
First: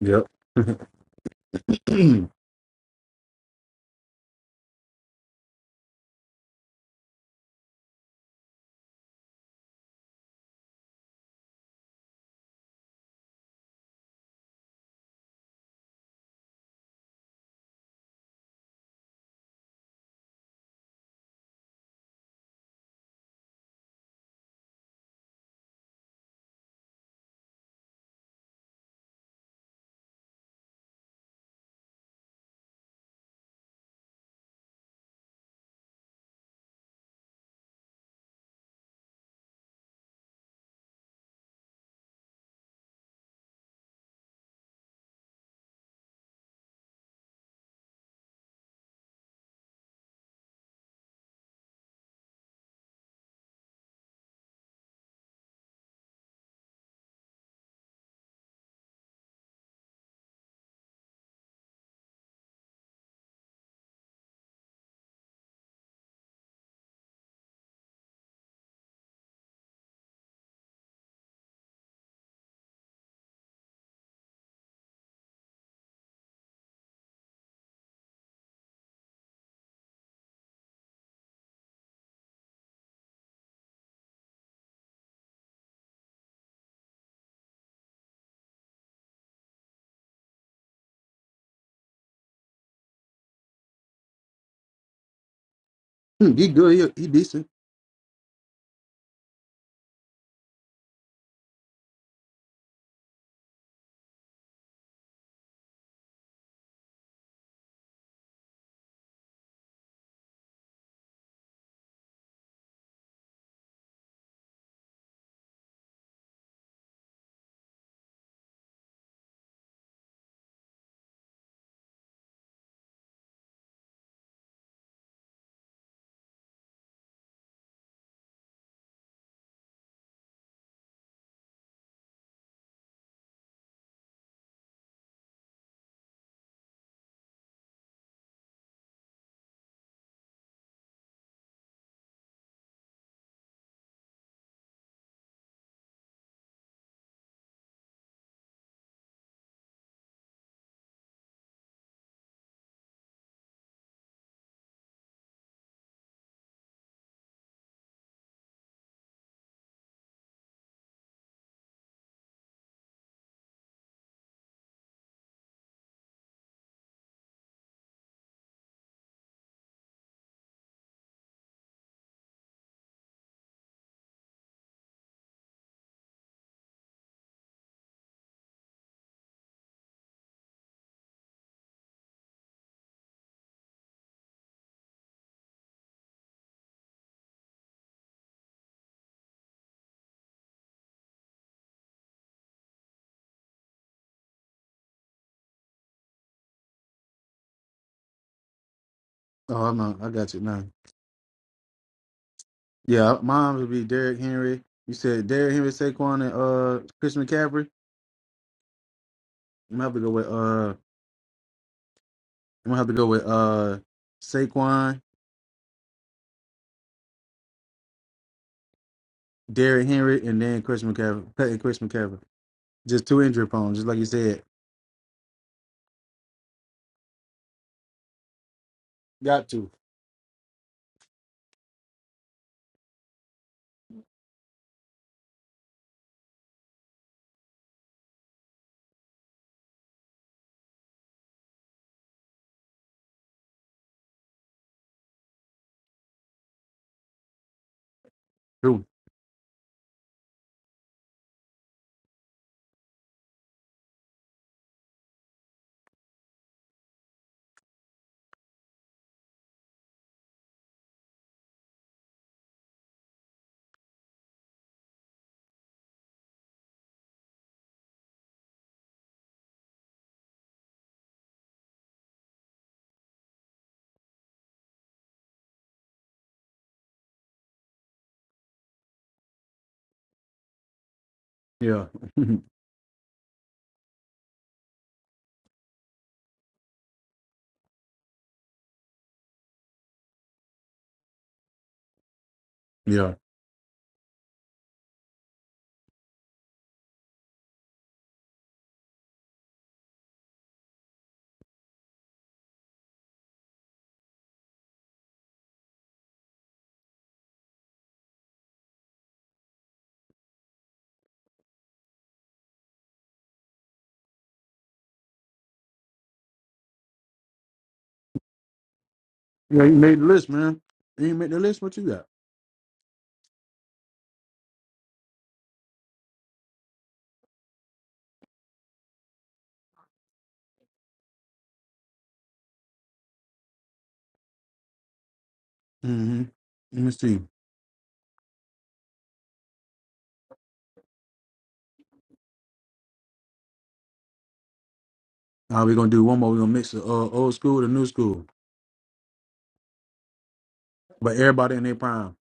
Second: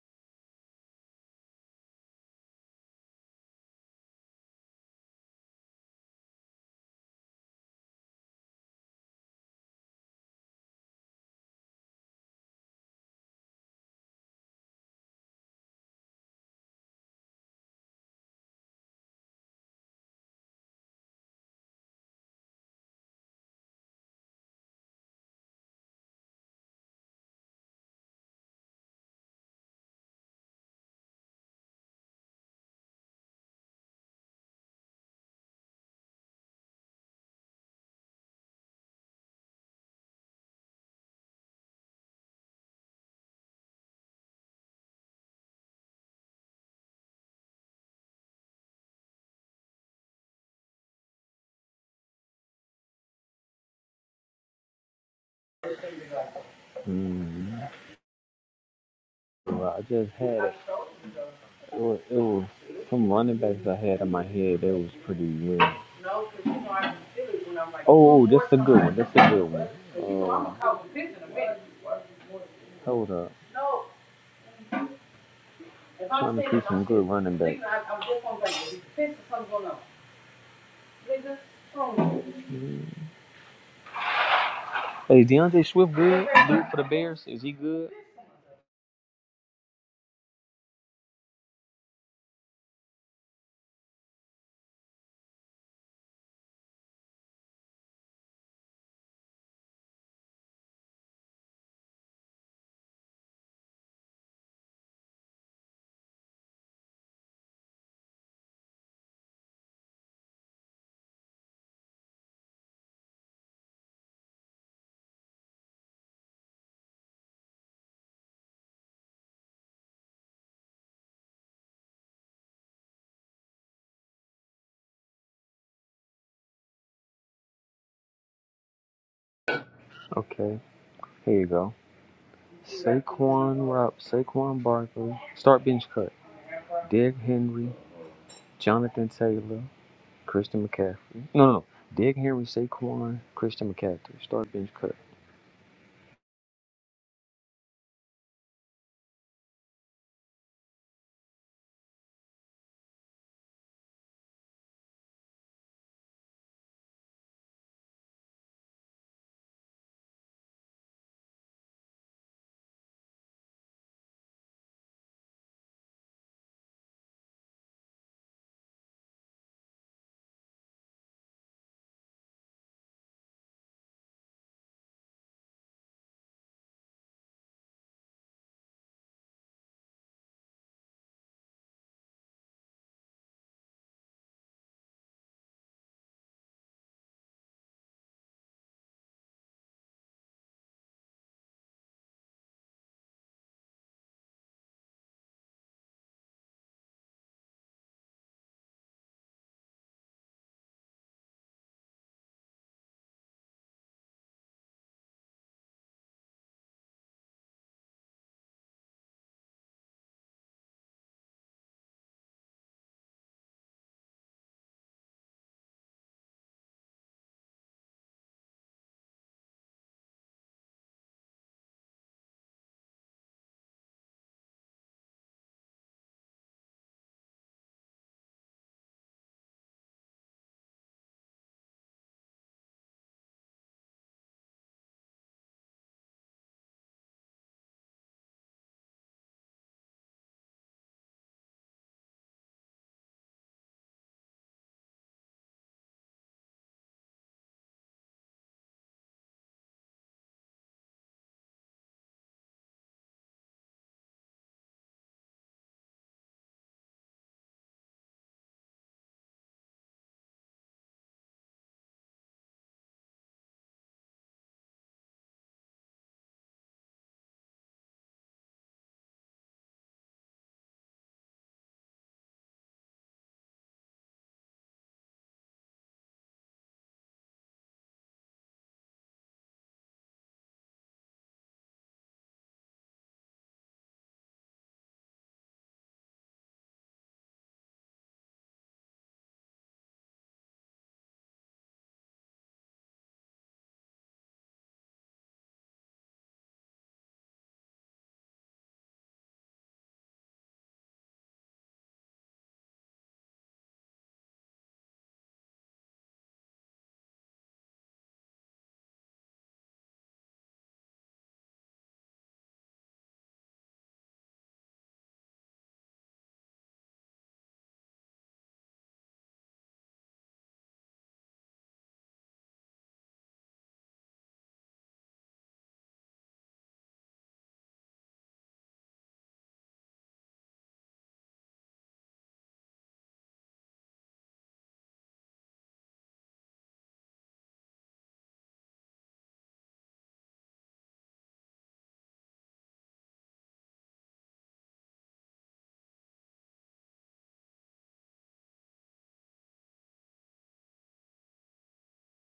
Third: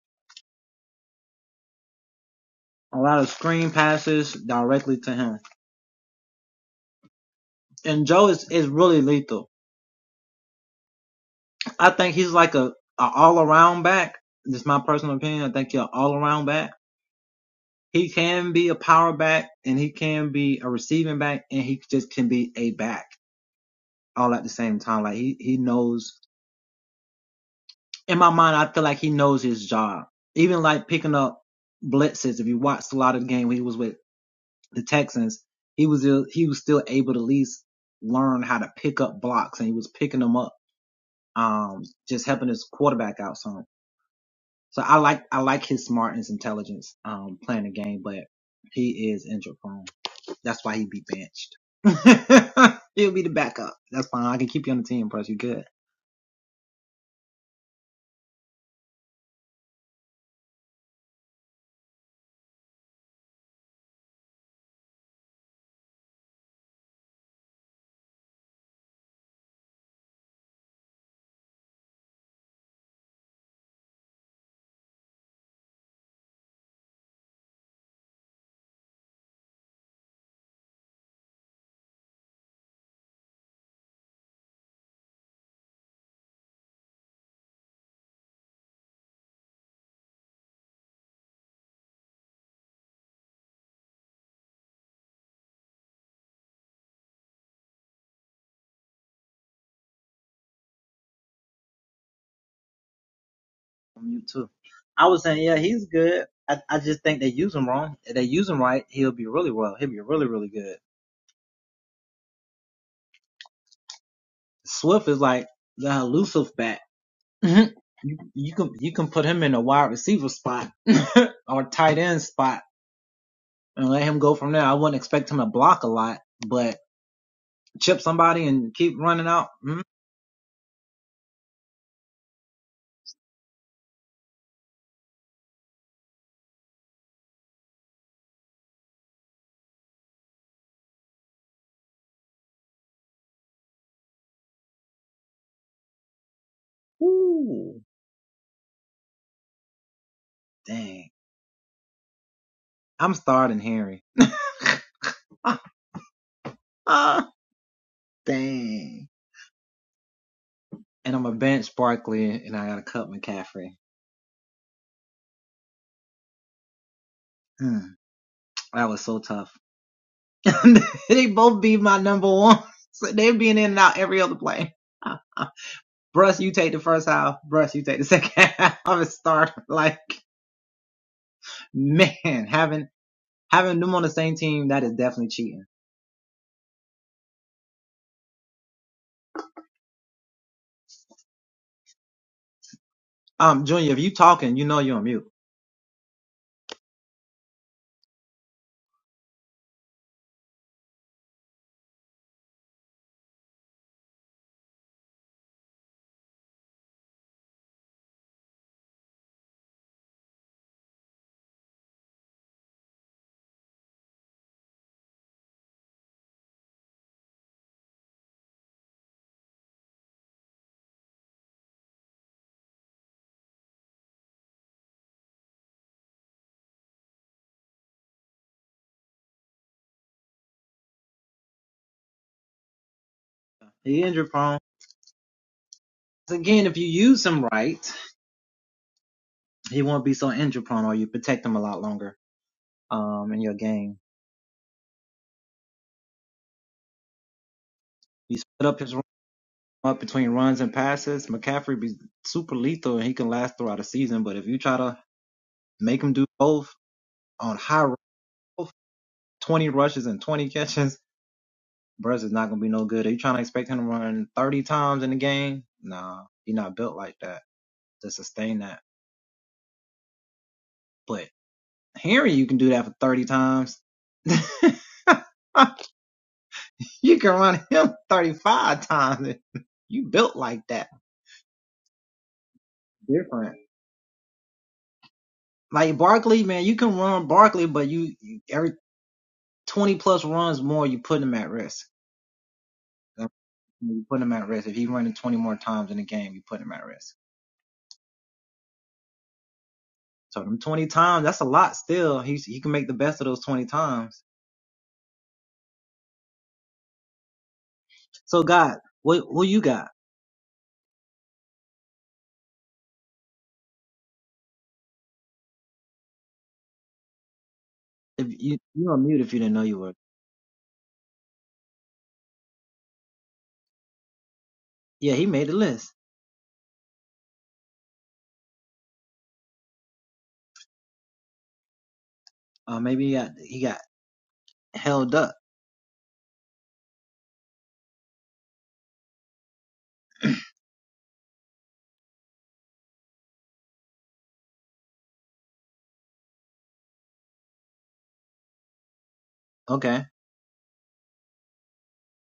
B: Yep. he
C: Hmm. Well, I just had a It was, it was some running backs I had in my head that was pretty weird. Oh, oh, that's a good one. That's a good one. Um, hold up. Trying to see some good running backs. Hey, Deontay Swift good? Dude for the Bears? Is he good?
B: good. He, he decent.
C: Okay, here you go. Saquon Rob, Saquon Barkley, start bench cut. Derrick Henry, Jonathan Taylor, Christian McCaffrey. No, no, no. Derrick Henry, Saquon, Christian McCaffrey. Start bench cut.
B: Oh, I'm not, I got you now. Yeah, mine would be Derrick Henry. You said Derrick Henry, Saquon, and uh, Chris McCaffrey. I'm gonna have to go with uh, I'm gonna have to go with uh, Saquon, Derrick Henry, and then Chris McCaffrey. And Chris McCaffrey. Just two injury prone, just like you said. Got to. Two. Yeah. yeah. Yeah. You made the list, man. You ain't made the list. What you got? hmm Let me see. Uh, we're gonna do one more. We're gonna mix the uh, old school with the new school, but everybody in their prime.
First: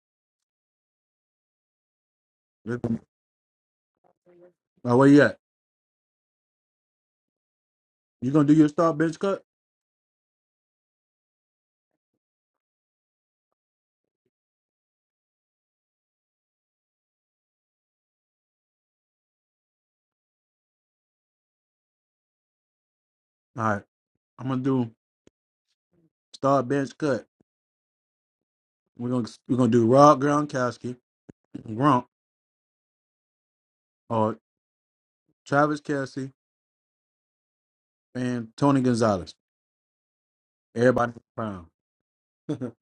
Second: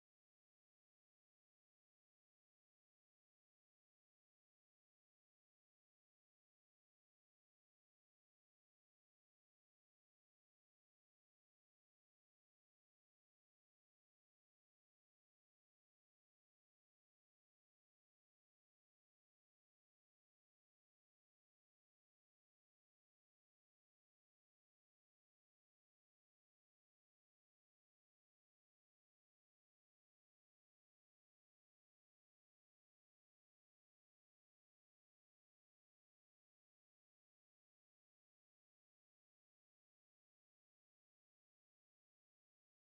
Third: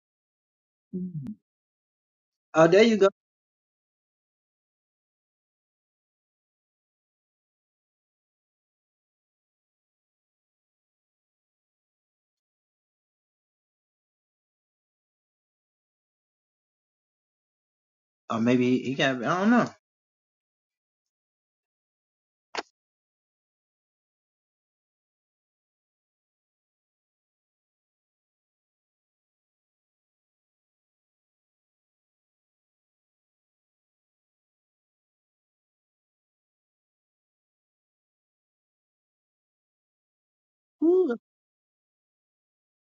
B: Let- Uh, where you at? You gonna do your start bench cut? All right, I'm gonna do start bench cut. We're gonna we're gonna do Rob Gronkowski, Gronk, or Travis Kelsey and Tony Gonzalez. Everybody in their prime.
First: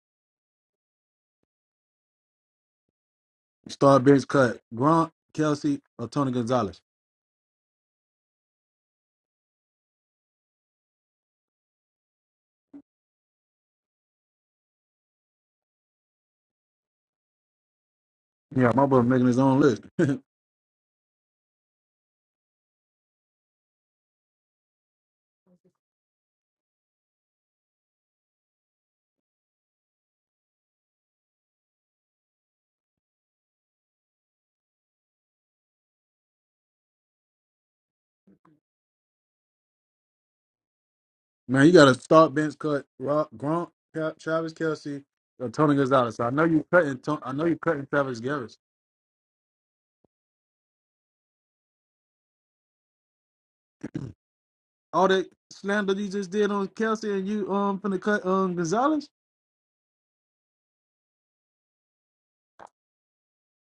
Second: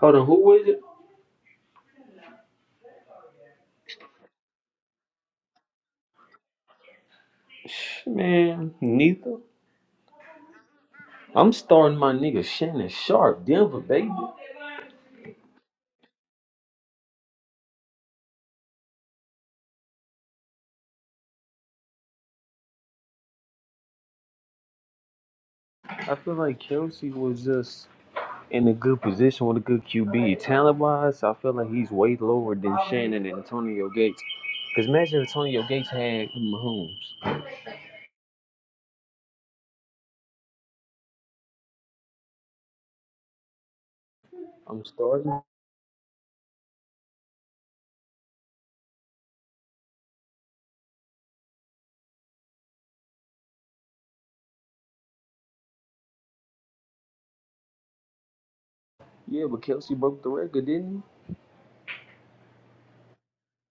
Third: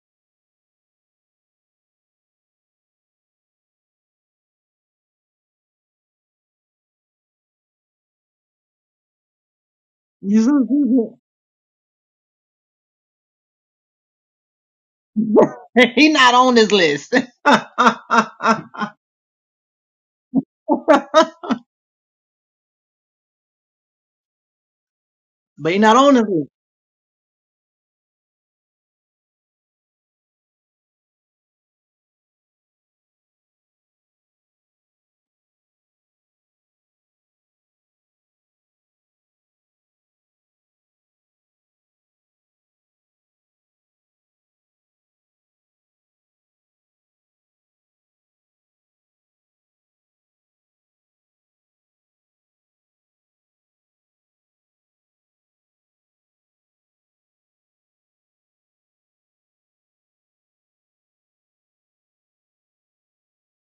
C: Hold on, who is it?
B: start bench cut. Gronk, Kelsey, or Tony Gonzalez.
C: Sh- Man, neither. I'm starting my nigga Shannon Sharp, Denver baby.
B: Yeah, my brother making his own list.
C: I feel like Kelsey was just in a good position with a good QB. Talent wise, I feel like he's way lower than Shannon and Antonio Gates. Because imagine if Antonio Gates had Mahomes.
B: Man, you got to start bench cut Rob, Gronk, Tra- Travis
C: I'm
B: Kelsey,
C: starting.
B: or Tony Gonzalez. I know you cutting. Ton- I know you cutting Travis Garris. All that slander you just did on Kelsey and you um from the cut um Gonzalez,
C: Yeah, but Kelsey broke the record, didn't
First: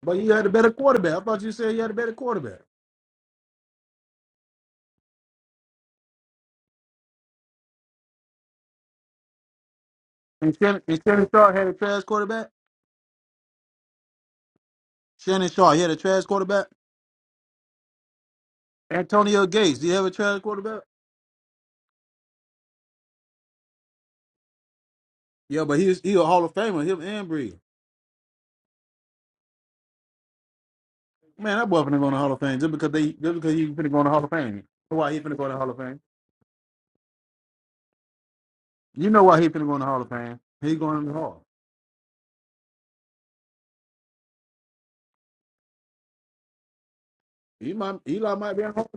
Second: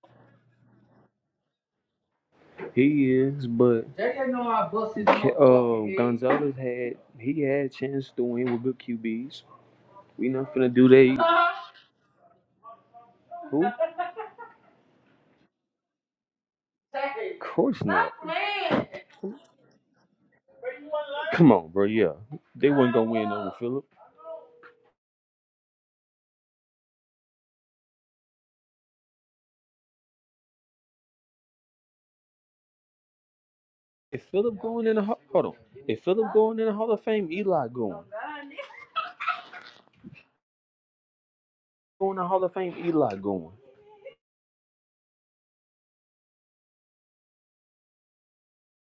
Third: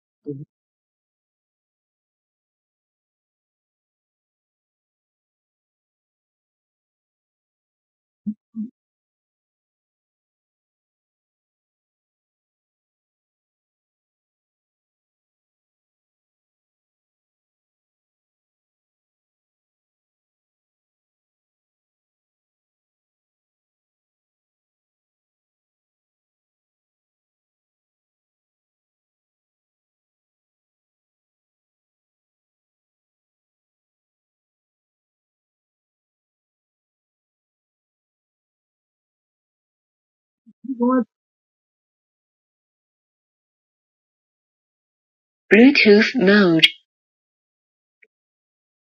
B: but you had a better quarterback. I thought you said you had a better quarterback.
C: He is, but uh, Gonzalez had he had a chance to win with good QBs. We not
B: And
C: finna
B: Shannon,
C: do
B: and Shannon
C: that.
B: Sharp had a trash quarterback.
C: who? Of
B: Shannon Sharp, he had a trash quarterback.
C: course not.
B: Antonio Gates, do you have a trash quarterback?
C: Come on, bro. Yeah, they wasn't gonna win over Philip.
B: Yeah, but he's he was- he a Hall of Famer. Him and Brees. Man, that boy finna go in the Hall of Fame just because they just because he finna go in the
C: If
B: Hall of
C: Philip
B: Fame.
C: going in the
B: Why
C: Ho-
B: he finna go
C: hold on,
B: in the Hall of Fame?
C: if Philip going in the Hall of Fame, Eli going.
B: You know why he finna go in the Hall of Fame? He going in the Hall.
C: Going to Hall of Fame, Eli going.
A: Bluetooth mode.
B: He might, Eli might be in the Hall.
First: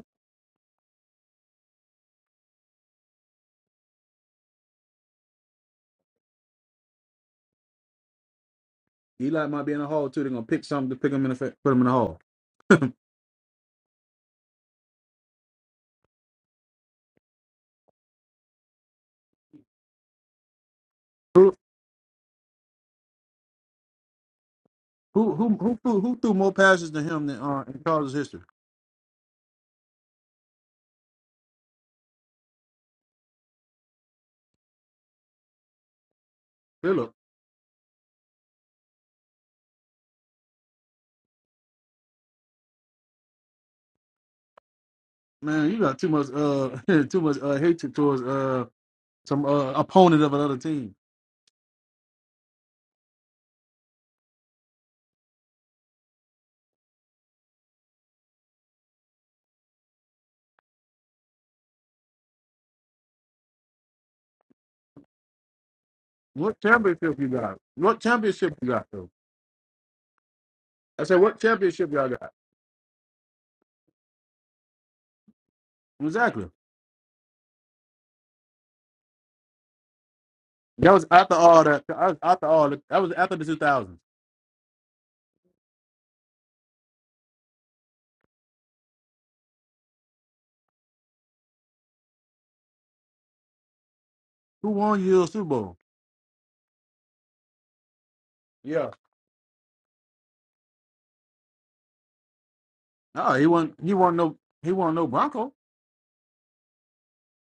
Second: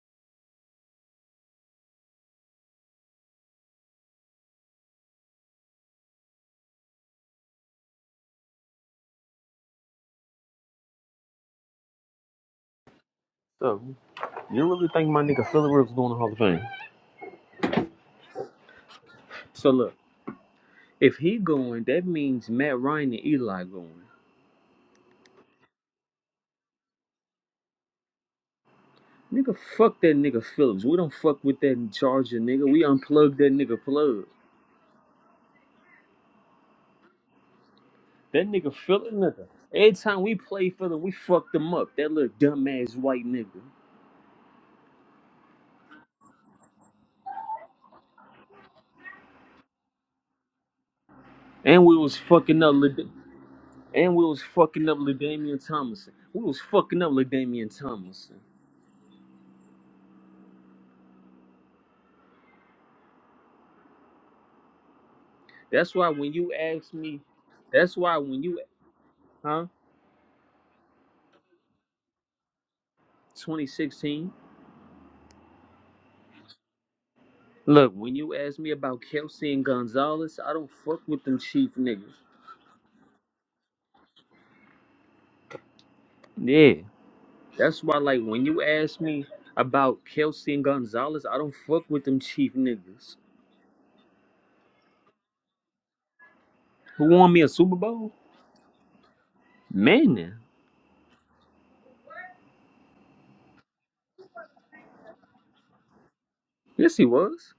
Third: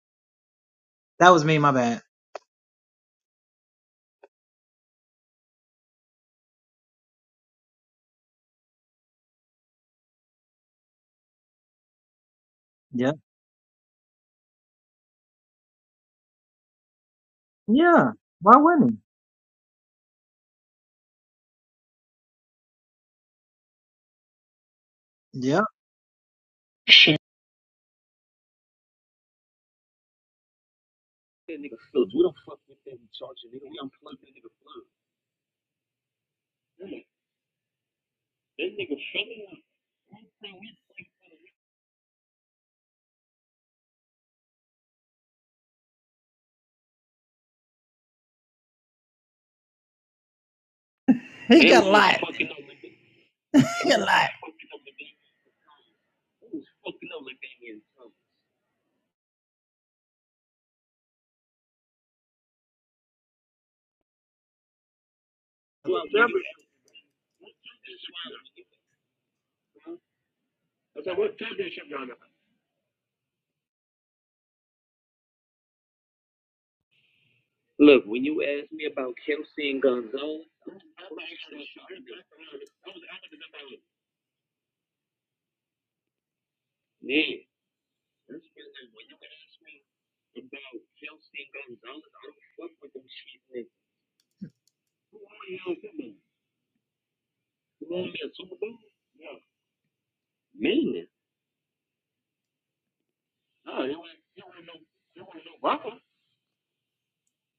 B: Eli might be in the Hall too. They're gonna pick something to pick him in the fa- put him in the Hall.
C: So you really think my nigga Philip Rivers going to Hall of Fame? So look, if he
B: Who
C: going, that means Matt Ryan and Eli going.
B: who who who threw, who threw more passes than
A: Share.
B: him than uh, in Chargers history?
C: Nigga, fuck that nigga Phillips. We don't fuck with that Charger nigga. We unplug that nigga plug.
B: Philip,
C: That nigga Phillips nigga. Every time we play Phillips, we fucked him up. That little dumbass white nigga.
B: man, you got too much uh too much uh hatred towards uh some uh opponent of another team.
C: And we was fucking up. Lad- and we was fucking up Ladainian Thomason. We was fucking up Ladainian Thomason. That's why when you
B: What
C: ask
B: championship
C: me,
B: you got?
C: that's
B: What
C: why when
B: championship
C: you
B: you got though?
C: huh
B: I said, what championship y'all got?
C: 2016.
B: Exactly.
C: Look, when you ask me about Kelsey and Gonzalez, I don't
B: That
C: fuck
B: was
C: with
B: after
C: them
B: all
C: chief
B: that. that
C: niggas.
B: was After all that, that was after the 2000s.
C: Yeah. That's why, like, when you ask me about Kelsey and Gonzalez, I don't fuck with them chief niggas.
B: Who won your Super Bowl?
C: Who won me a Super Bowl?
B: Yeah.
C: Manning.
B: No, he wasn't. He wasn't no. He wasn't no Bronco.
C: Yes, he was.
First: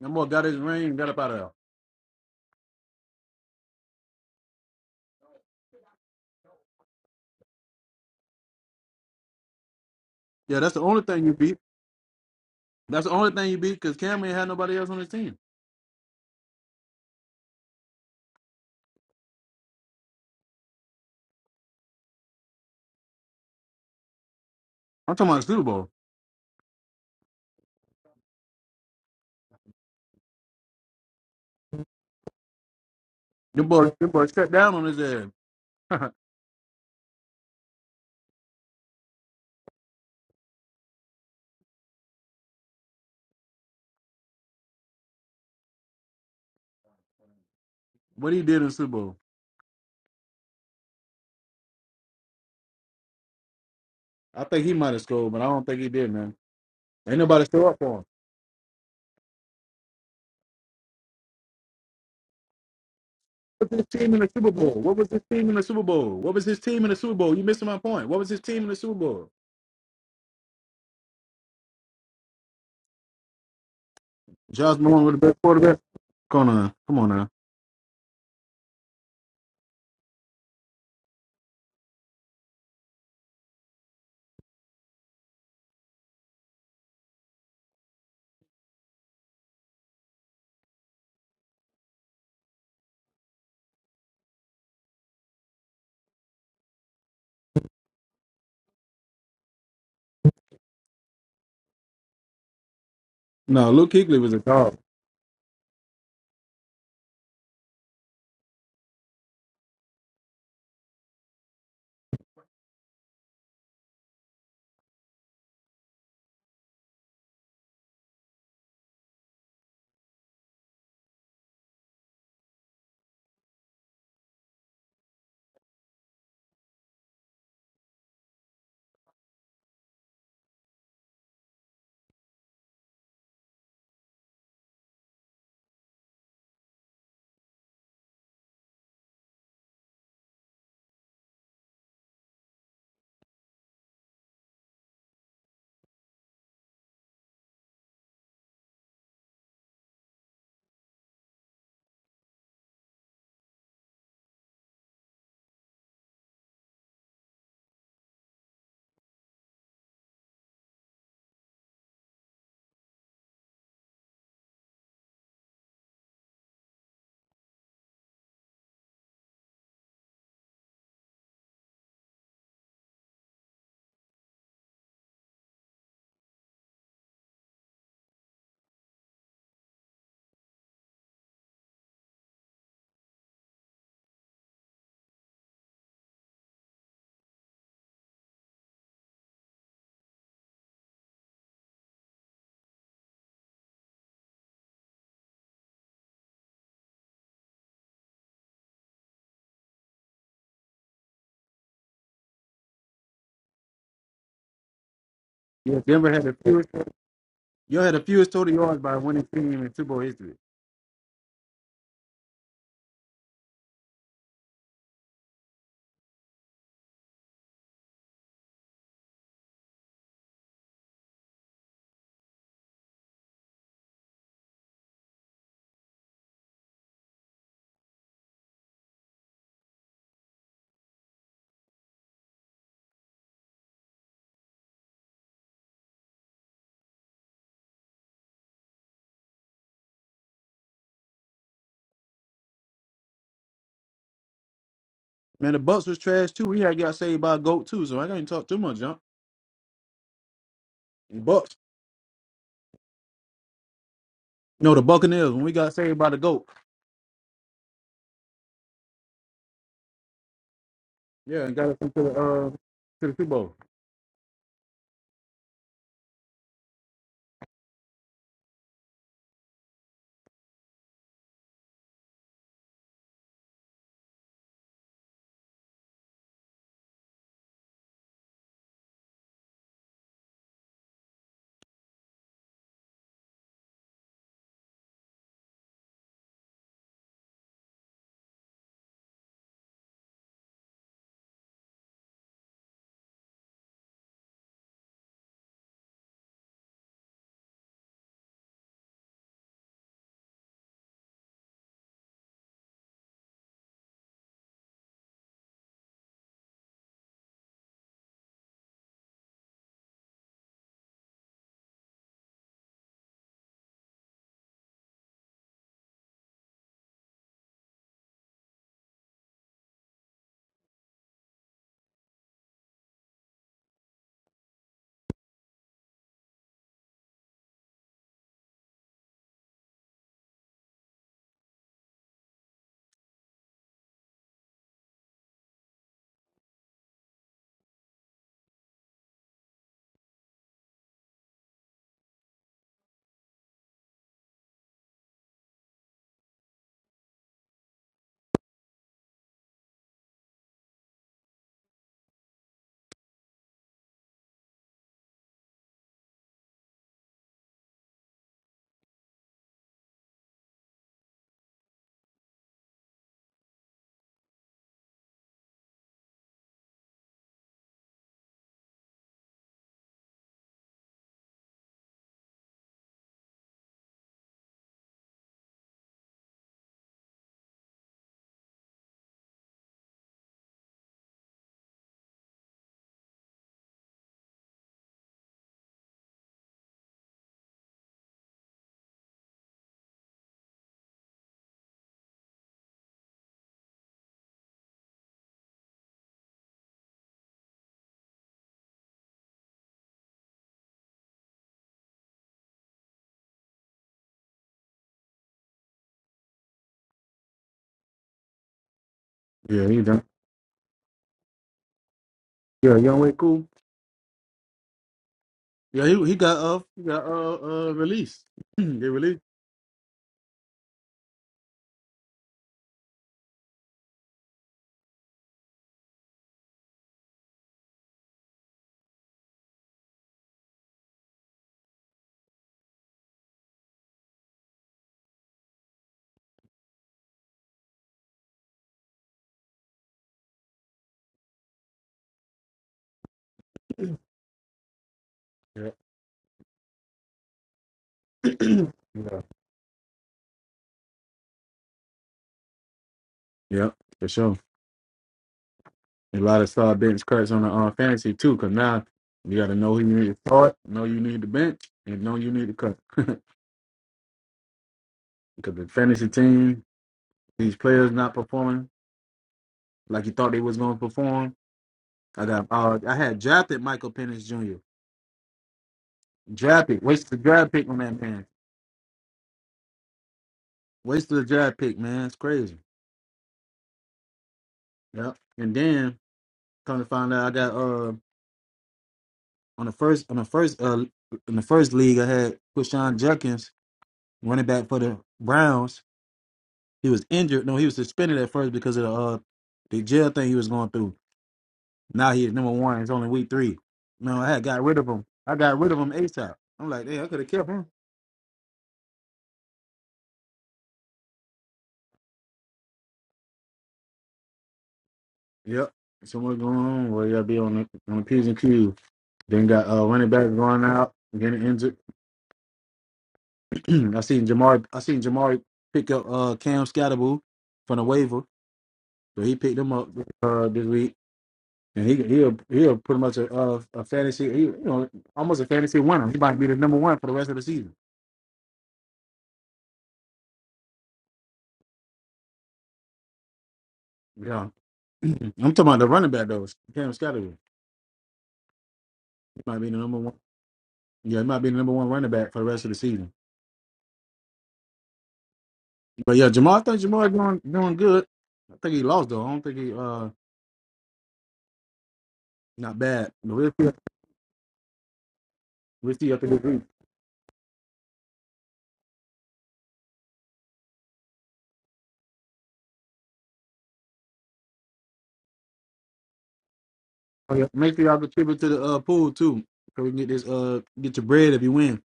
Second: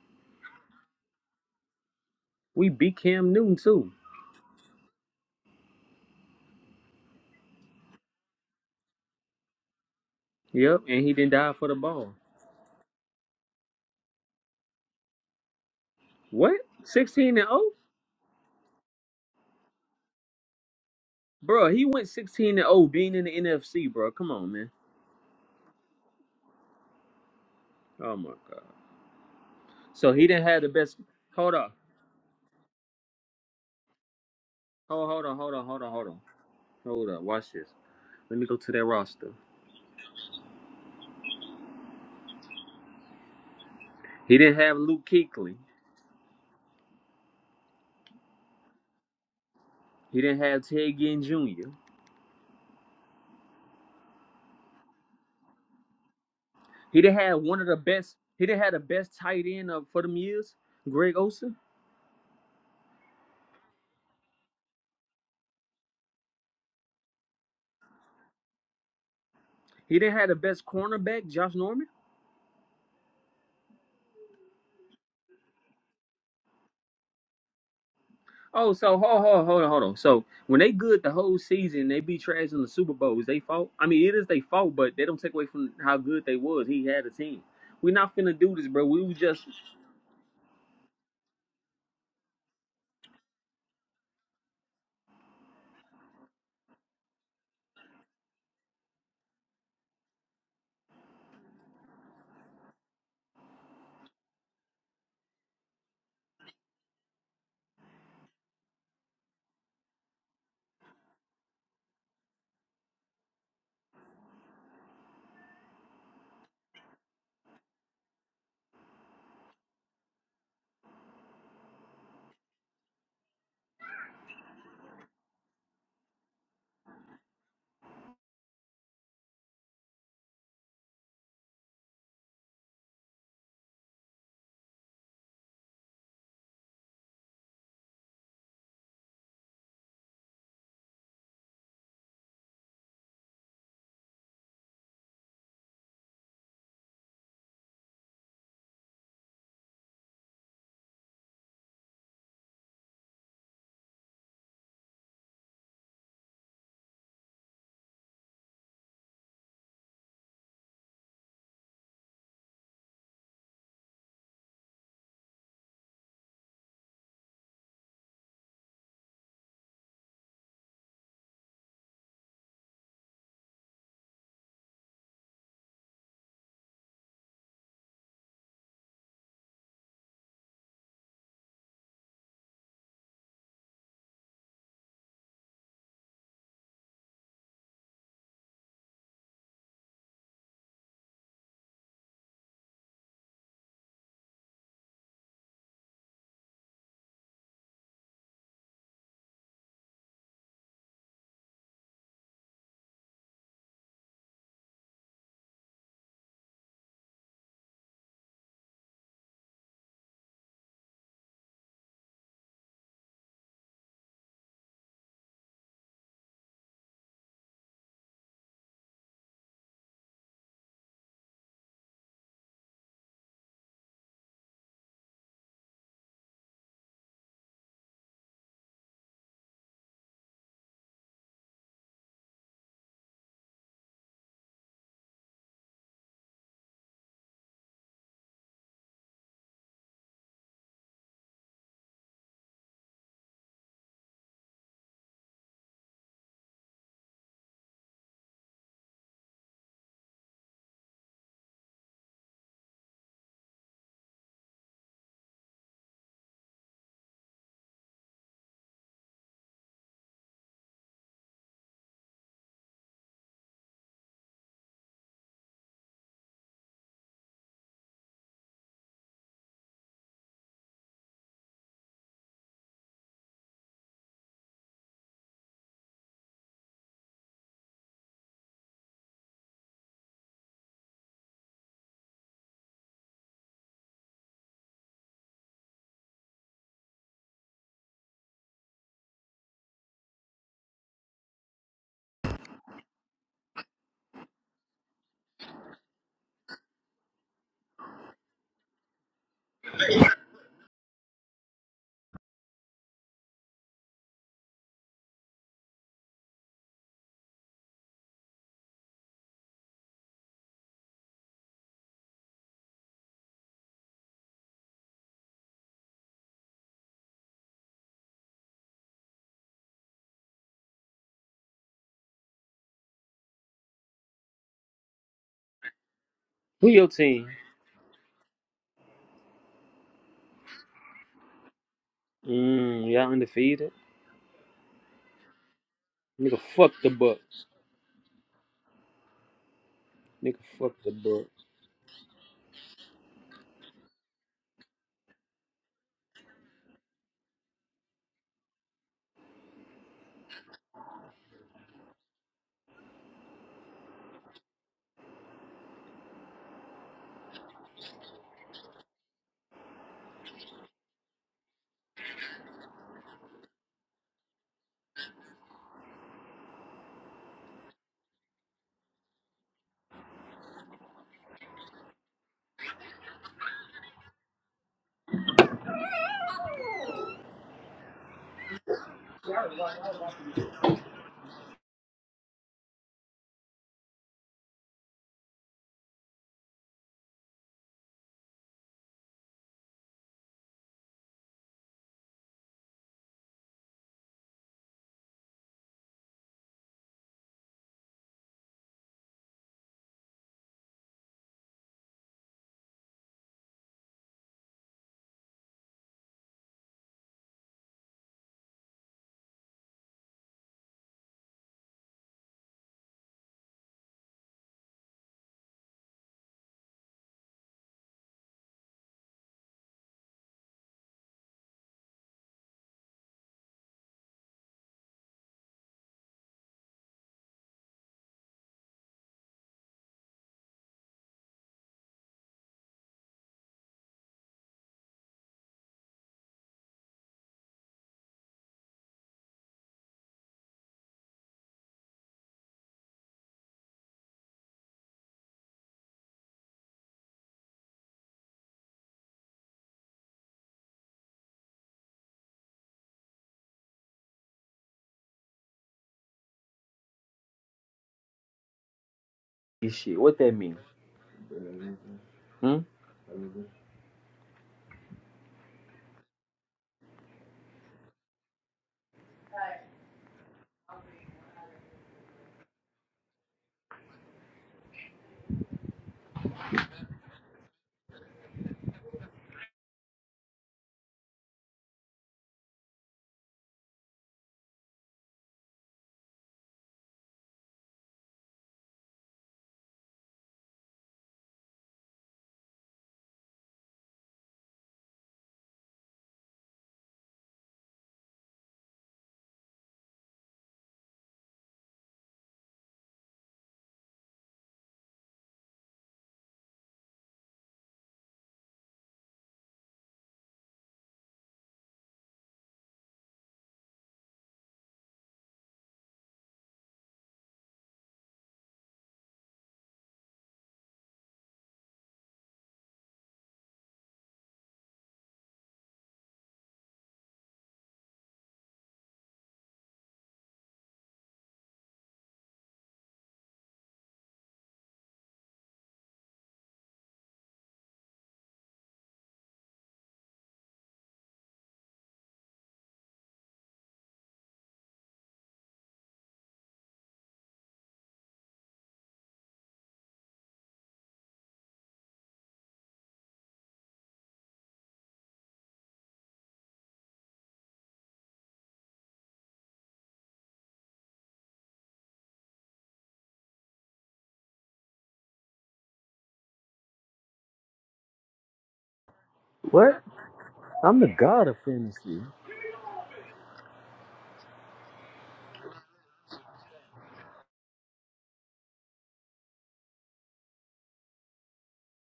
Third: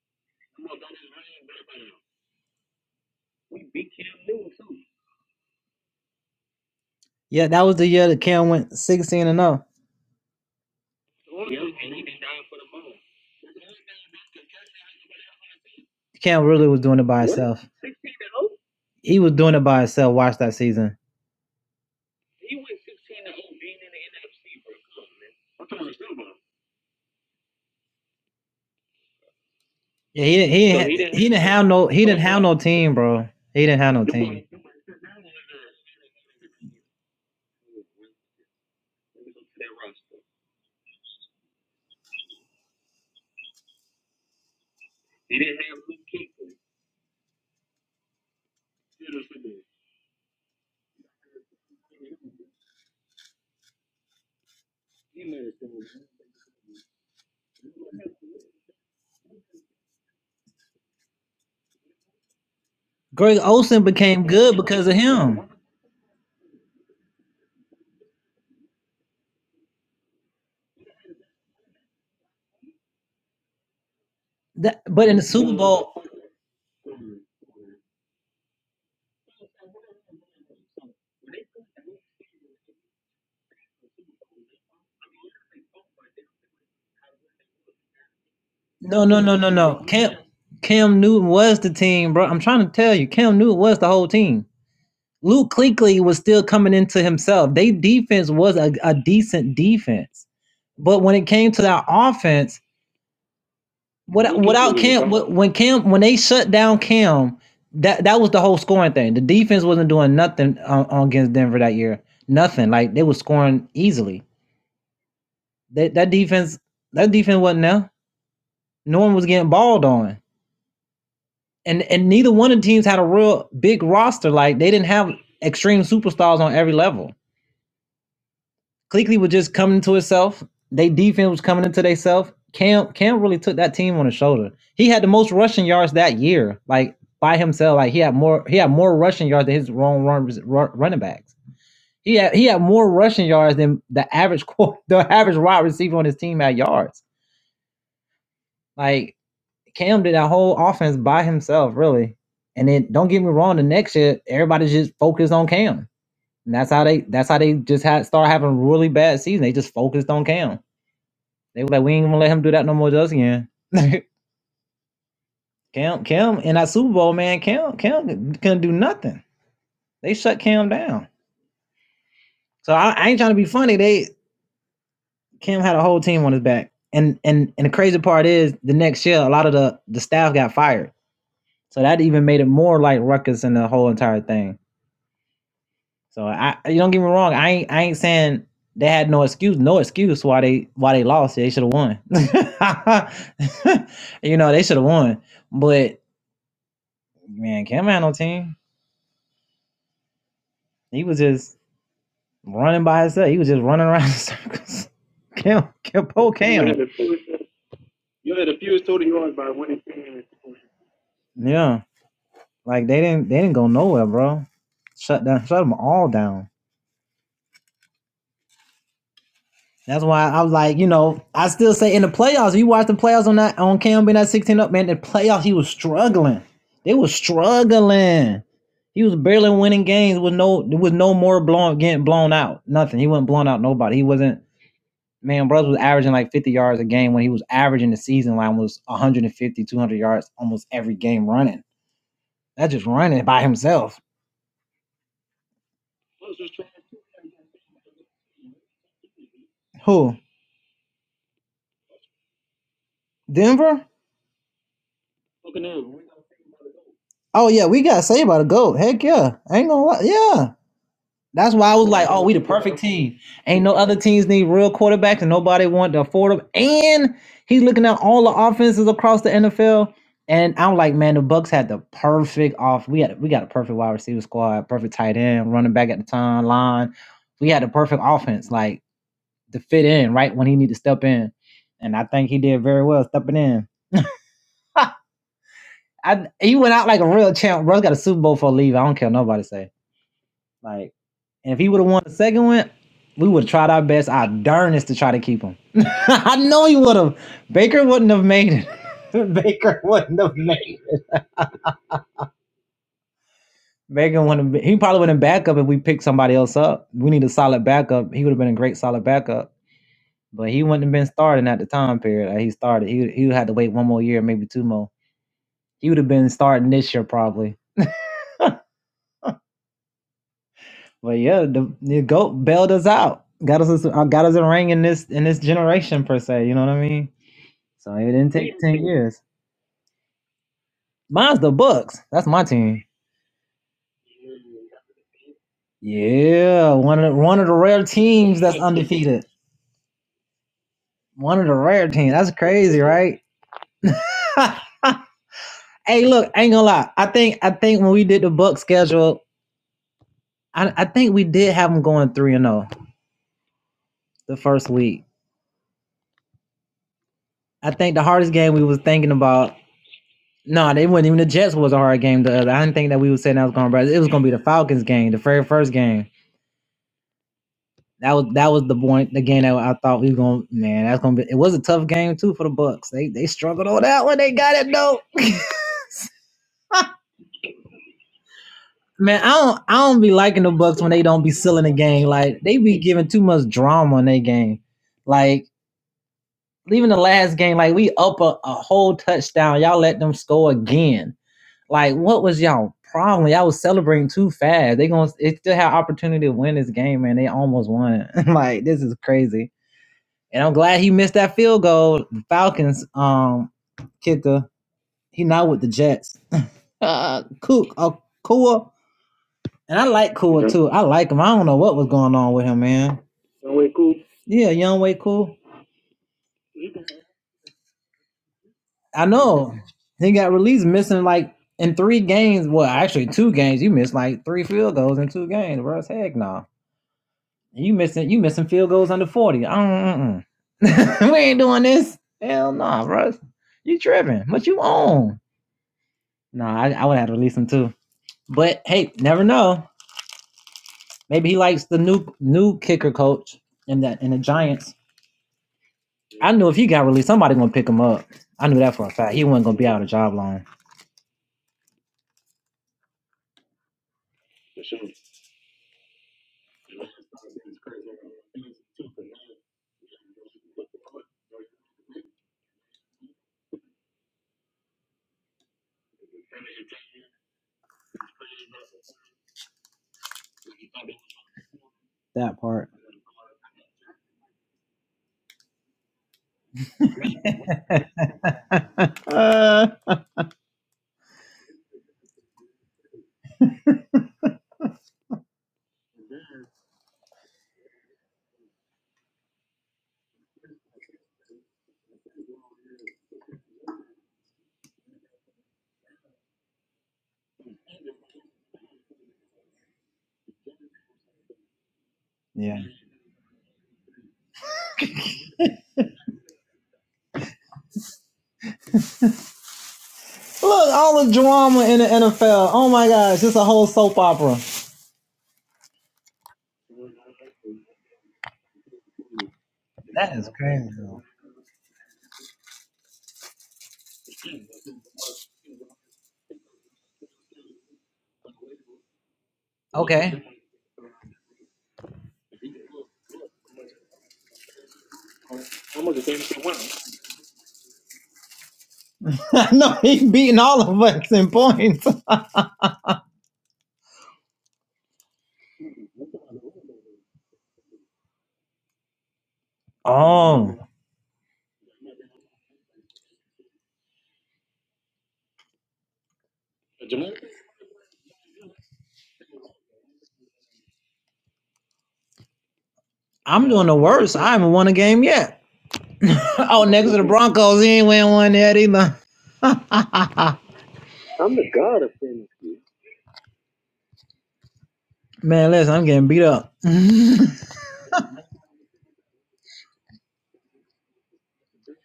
B: That boy got his ring and got up out of there.
C: We beat Cam Newton too.
B: Yeah, that's the
C: Yep,
B: only
C: and he
B: thing
C: didn't
B: you
C: die
B: beat.
C: for the ball.
B: That's the only thing you beat because Cam ain't had nobody else on his team.
C: What? 16 and 0? Bro, he went 16 and 0 being in the NFC, bro. Come on, man.
B: I'm talking about the Super Bowl.
C: Oh my god. So he didn't have the best hold on.
B: Them boy, them boy shut down on his
C: Hold hold
B: ass.
C: on, hold on, hold on, hold on. Hold on. watch this. Let me go to that roster. He didn't have Luke Kuechly.
B: what he did in the Super Bowl.
C: He didn't have Ted Ginn Jr.
B: I think he might have scored, but I don't think he did, man.
C: He didn't
B: Ain't
C: have
B: nobody
C: one of
B: show
C: the
B: up for him.
C: best. He didn't have the best tight end of for them years, Greg Olson.
B: What was his team in the Super Bowl? What was his team in the Super Bowl? What was his team in the Super Bowl? You missing my point. What was his team in the Super Bowl?
C: He didn't have the best cornerback, Josh Norman.
B: Josh Malone with the best quarterback. Gonna come on now.
C: Oh, so hold, hold, hold on, hold on. So when they good the whole season, they be trash in the Super Bowls. They fault. I mean, it is they fault, but they don't take away from how good they was. He had a team. We not finna do this, bro. We was just
B: No, Luke Kuechly was a dog. Yeah, Denver had the fewest. Y'all had the fewest total yards by a winning team in Super Bowl history. Man, the Bucks was trash too. We had got saved by a goat too, so I can't talk too much, jump. Bucks. No, the Buccaneers when we got saved by the goat. Yeah, and got us into the uh to the Super Bowl.
C: who your team? Mm, y'all undefeated. Nigga, fuck the Bucks. Nigga, fuck the Bucks.
B: Yeah, he done. Yeah, young way cool. Yeah, he he got uh he got uh uh released. they released. Yeah. yeah. Yeah, for sure. A lot of star bench cuts on the uh, fantasy too, because now you got to know
C: This
B: who you
C: shit.
B: need to
C: What that
B: start,
C: mean?
B: know you need to bench, and know you need to
C: Hmm?
B: cut. Because the fantasy team, these players not performing like you thought they was going to perform. I got uh, I had drafted Michael Penix Jr. Draft pick, wasted the draft pick on that man. Wasted the draft pick, man. It's crazy. Yeah, and then come to find out, I got uh. on the first on the first uh in the first league I had Kushan Jenkins running back for the Browns. He was injured. No, he was suspended at first because of the uh the jail thing he was going through. Now he is number one. It's only week three. No, I had got rid of him. I got rid of him ASAP. I'm like, hey, I could have kept him. Yep. So what's going on? Well, y'all be on the on the P's and Q's. Then got uh running back going out, getting injured. I seen Jamar I seen Jamar pick up uh Cam Scatterboo from the waiver. So he picked him up uh this week. And he he'll he'll pretty much a a, a fantasy he, you know almost a fantasy winner. He might be the number one for the rest of the season. Yeah, I'm talking about the running back though. Cam Scotty he might be the number one. Yeah, he might be the number one running back for the rest of the season. But yeah, Jamal, I think Jamal doing doing good. I think he lost though. I don't think he uh not bad. But we'll see. We'll see after this week.
C: What? I'm the god of fantasy.
B: Oh, yeah. Make sure y'all contribute to the uh, pool too, so we can get this uh get your bread if you win.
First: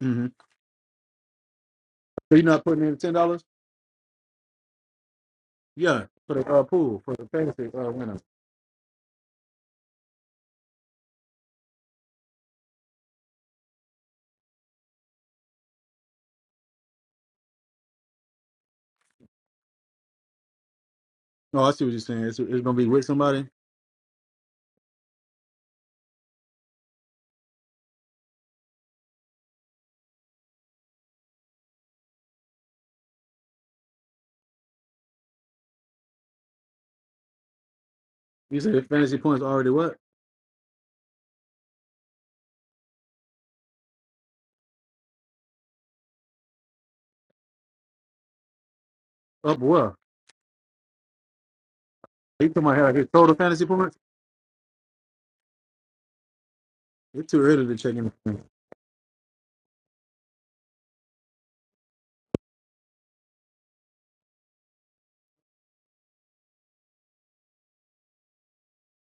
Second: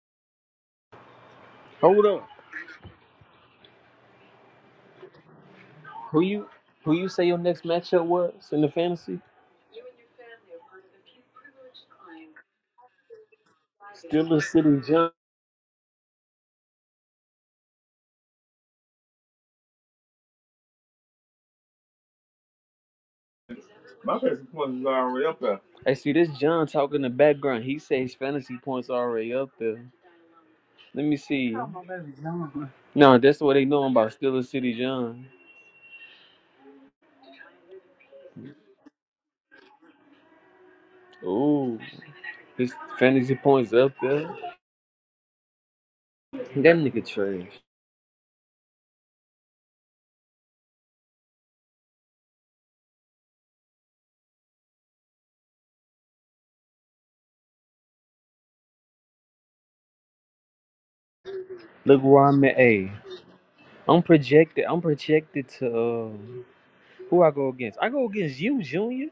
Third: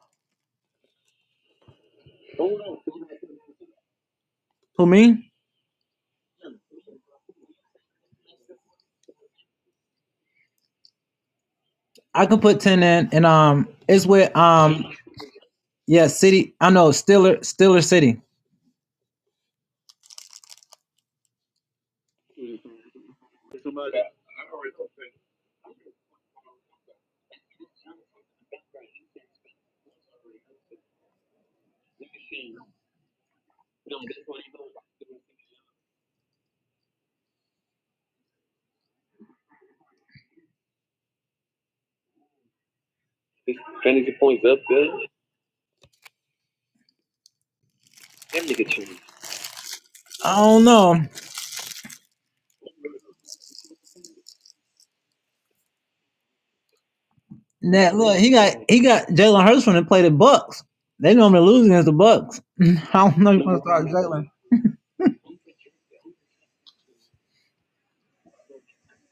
B: hmm
C: Hold on.
B: So you're not putting in ten dollars. Yeah,
C: Who
B: for
C: you
B: the uh,
C: who
B: pool
C: you
B: for
C: say
B: the
C: your next
B: fantasy uh,
C: matchup
B: winner.
C: was in the fantasy? Steelers City John.
B: No, I see what you're saying. It's, it's gonna be with somebody.
C: My fantasy points is already up there. I see this John talking in the background. He says his fantasy points are already up there. Let me see. Oh, my baby John. No, that's what they know about Steelers City John.
B: You said the fantasy points already what
C: Ooh, his fantasy points up there. That nigga trash.
B: up? Well, he took my head. His total fantasy points. It's too early to check anything.
C: Look where I'm at. Hey, I'm projected. I'm projected to uh, who I go against. I go against you, Junior.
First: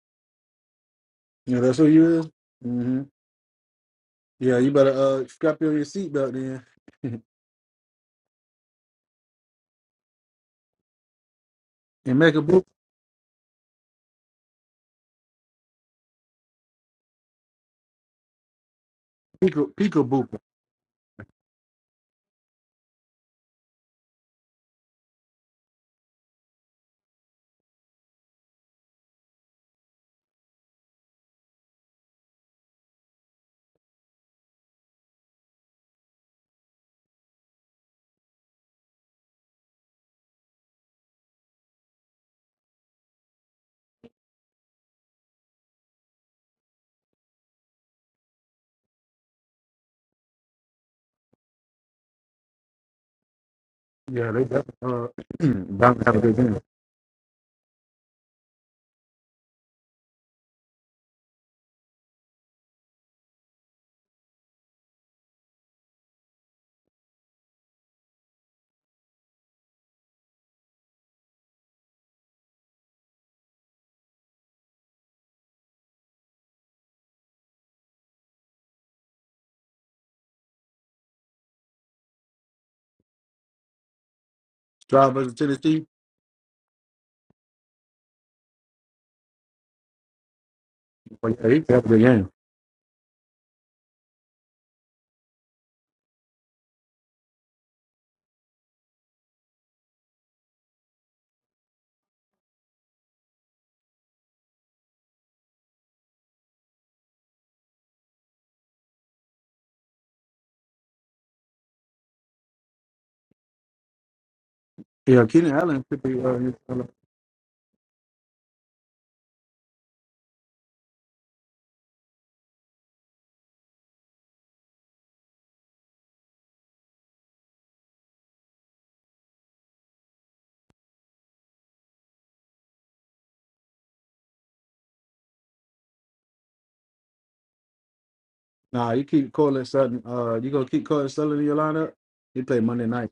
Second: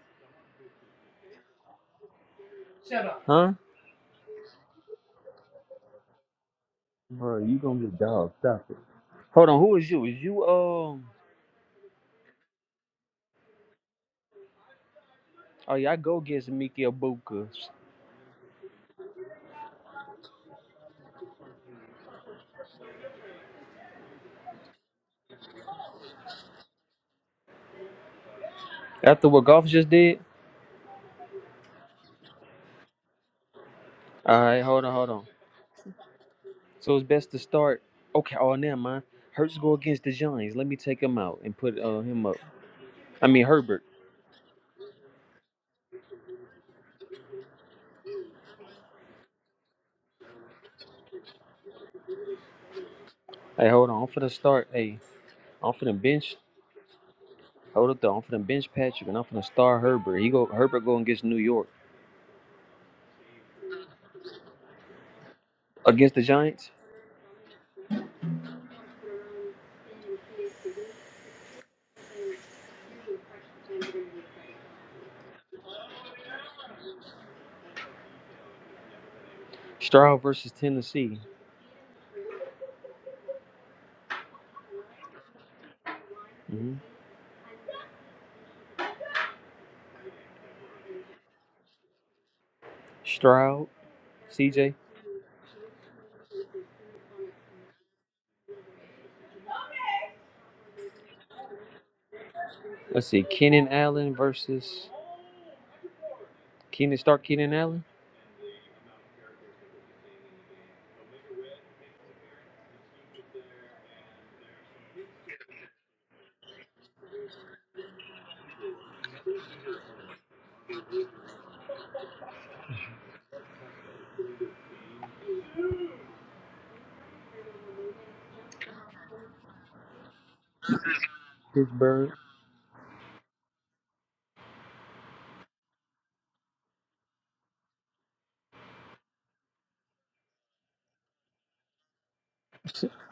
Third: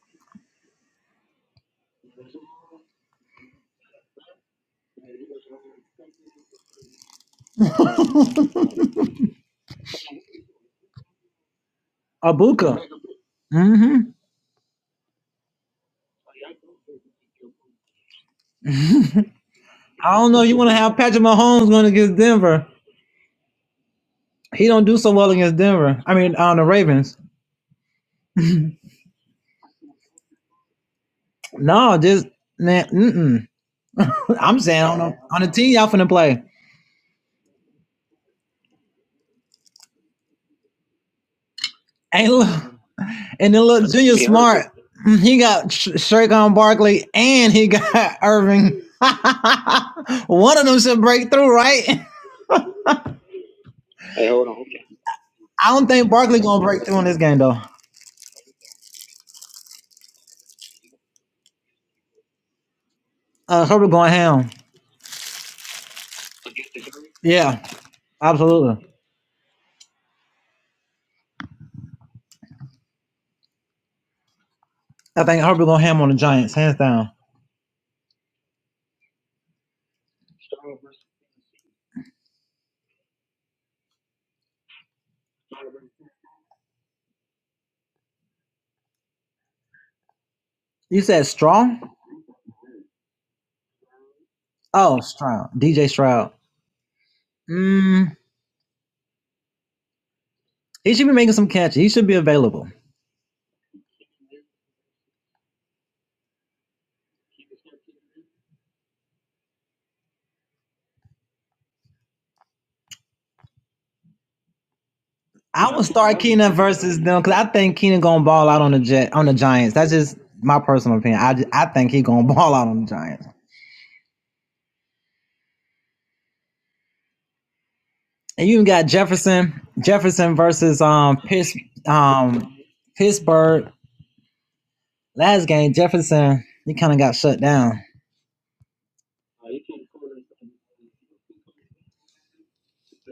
B: You know that's who you is. Mm-hmm.
C: Huh?
B: Yeah, you better uh strap your your seatbelt then
C: Hold on. Who is you? Is you uh?
B: and make a boop,
C: Oh, y'all go get Zamiki Abukas.
B: peek a boop.
C: After what golf just did? Alright, hold on, hold on. So it's best to start. Okay, oh, never mind. Hurts go against the Giants. Let me take him out and put uh, him up. I mean, Herbert. Hey, hold on. I'm
B: Yeah,
C: finna
B: they
C: start.
B: definitely
C: Hey,
B: uh
C: I'm
B: bound
C: finna
B: to have a
C: bench.
B: good game.
C: Hold up, though. I'm finna bench Patrick and I'm finna start Herbert. He go Herbert going against New York. Against the Giants? Stroud versus Tennessee.
B: Stroud versus Tennessee.
C: hmm
B: But yeah, he could have a good game.
C: Stroud, CJ. Let's see. Kenan Allen versus. Kenan, start Kenan Allen?
B: Yeah, Keenan Allen could be. Uh, his-
A: versus um Pitts
C: Pittsburgh.
A: um Pittsburgh last game. Jefferson he kind of got shut down,
B: nah, you keep calling Sutton. Uh, you gonna keep calling Sutton in your lineup? He played Monday night.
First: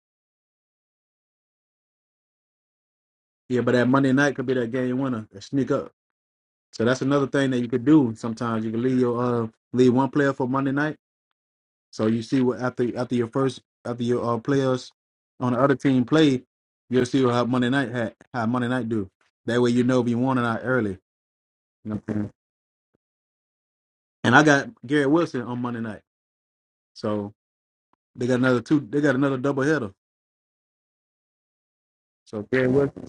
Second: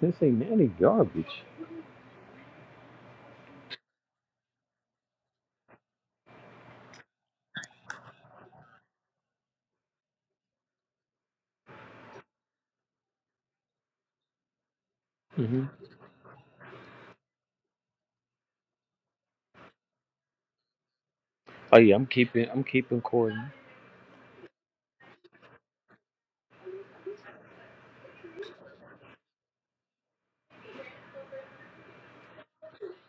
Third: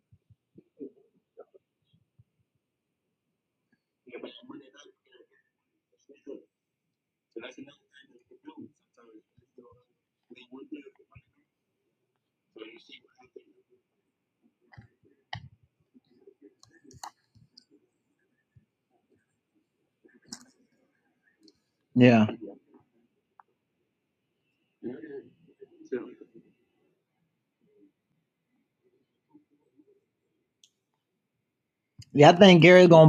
C: This ain't any garbage.
B: Yeah, but that Monday night could be that game winner that sneak up. So that's another thing that you could do. Sometimes you can leave your uh leave one player for Monday night. So you see what after after your first after your uh, players on the
C: hmm
B: other team play, you'll see how Monday night had how Monday night do. That way you know if you won or not early.
C: Oh
B: You
C: yeah,
B: know what
C: I'm
B: I'm saying?
C: keeping. I'm keeping Corden.
B: And I got Garrett Wilson on Monday night, so they got another two. They got another double header. So Garrett Wilson,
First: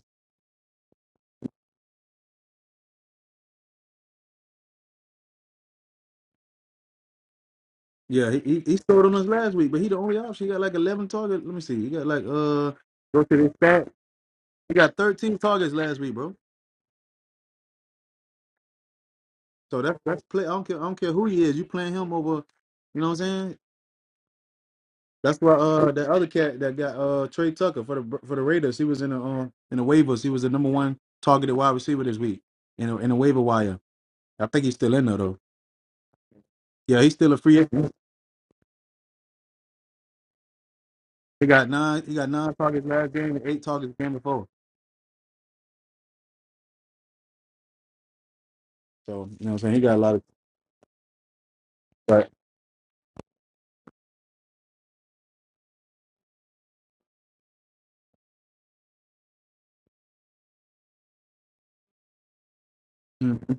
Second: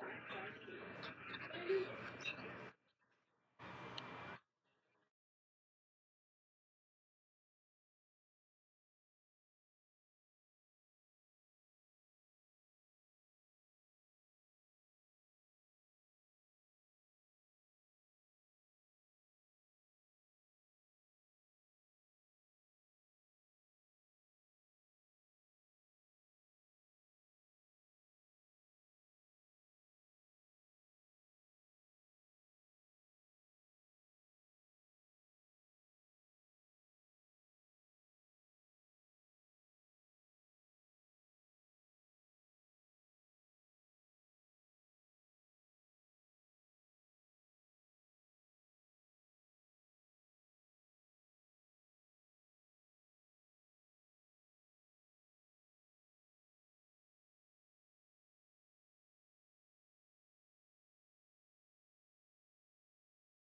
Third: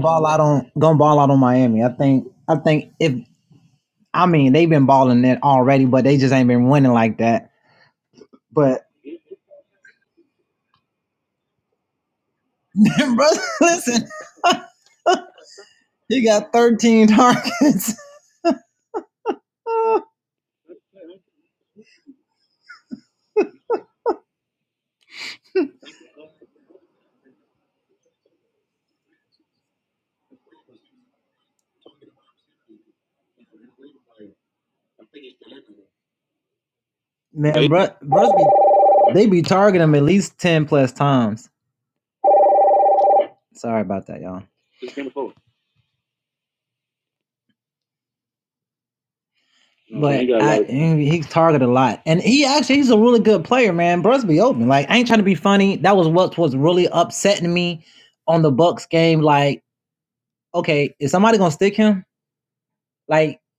B: yeah, he he, he scored on us last week, but he the only option. He got like 11 targets. Let me see, he got like uh. Go to this stat. He got 13 targets last week, bro. So that's that's play. I don't care. I don't care who he is. You playing him over. You know what I'm saying? That's why uh that other cat that got uh Trey Tucker for the for the Raiders. He was in the um in the waivers. He was the number one targeted wide receiver this week in a, in the waiver wire. I think he's still in there though. Yeah, he's still a free agent. He got nine. He got nine targets last game and eight targets the game before. So you know what I'm saying? He got a lot of. But mm,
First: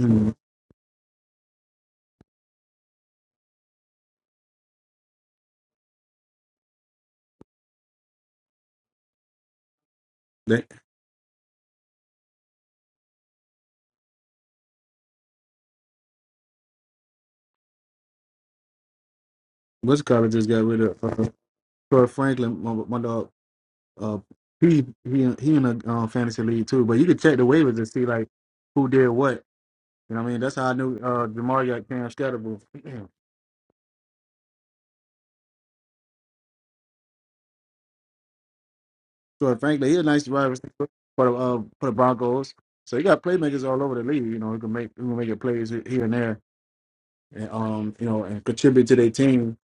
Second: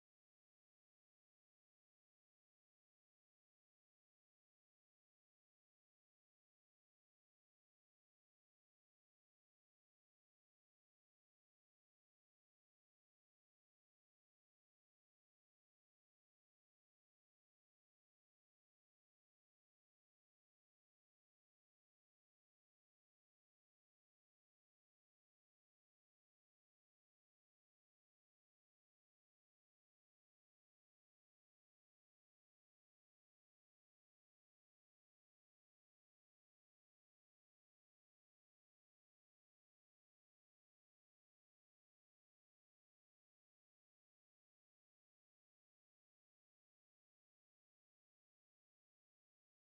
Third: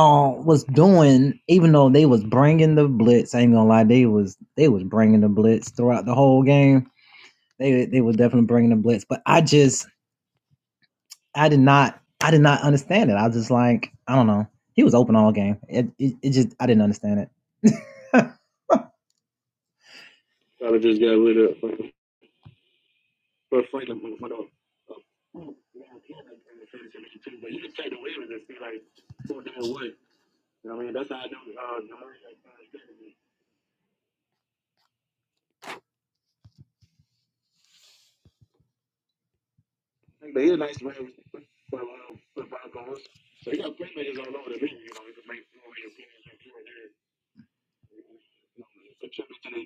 B: mm,
A: even though they was bringing the blitz. I ain't gonna lie, they was they was bringing the blitz throughout the whole game. They they was definitely bringing the blitz, but I just
B: that,
A: I did not I did not understand it. I was just like I don't know. He was open all game. It, it, it just I didn't understand it.
B: what's the college just got rid of uh, Troy Franklin, my, my dog. uh he he he in a uh, fantasy league too. But you could check the waivers to see like who did what. You know what I mean? That's how I knew uh Jamar got Cam Scattable. so frankly, he's a nice wide receiver for the uh for the Broncos. So he got playmakers all over the league. You know, he can make he can make it plays here and there, and um you know and contribute to their team.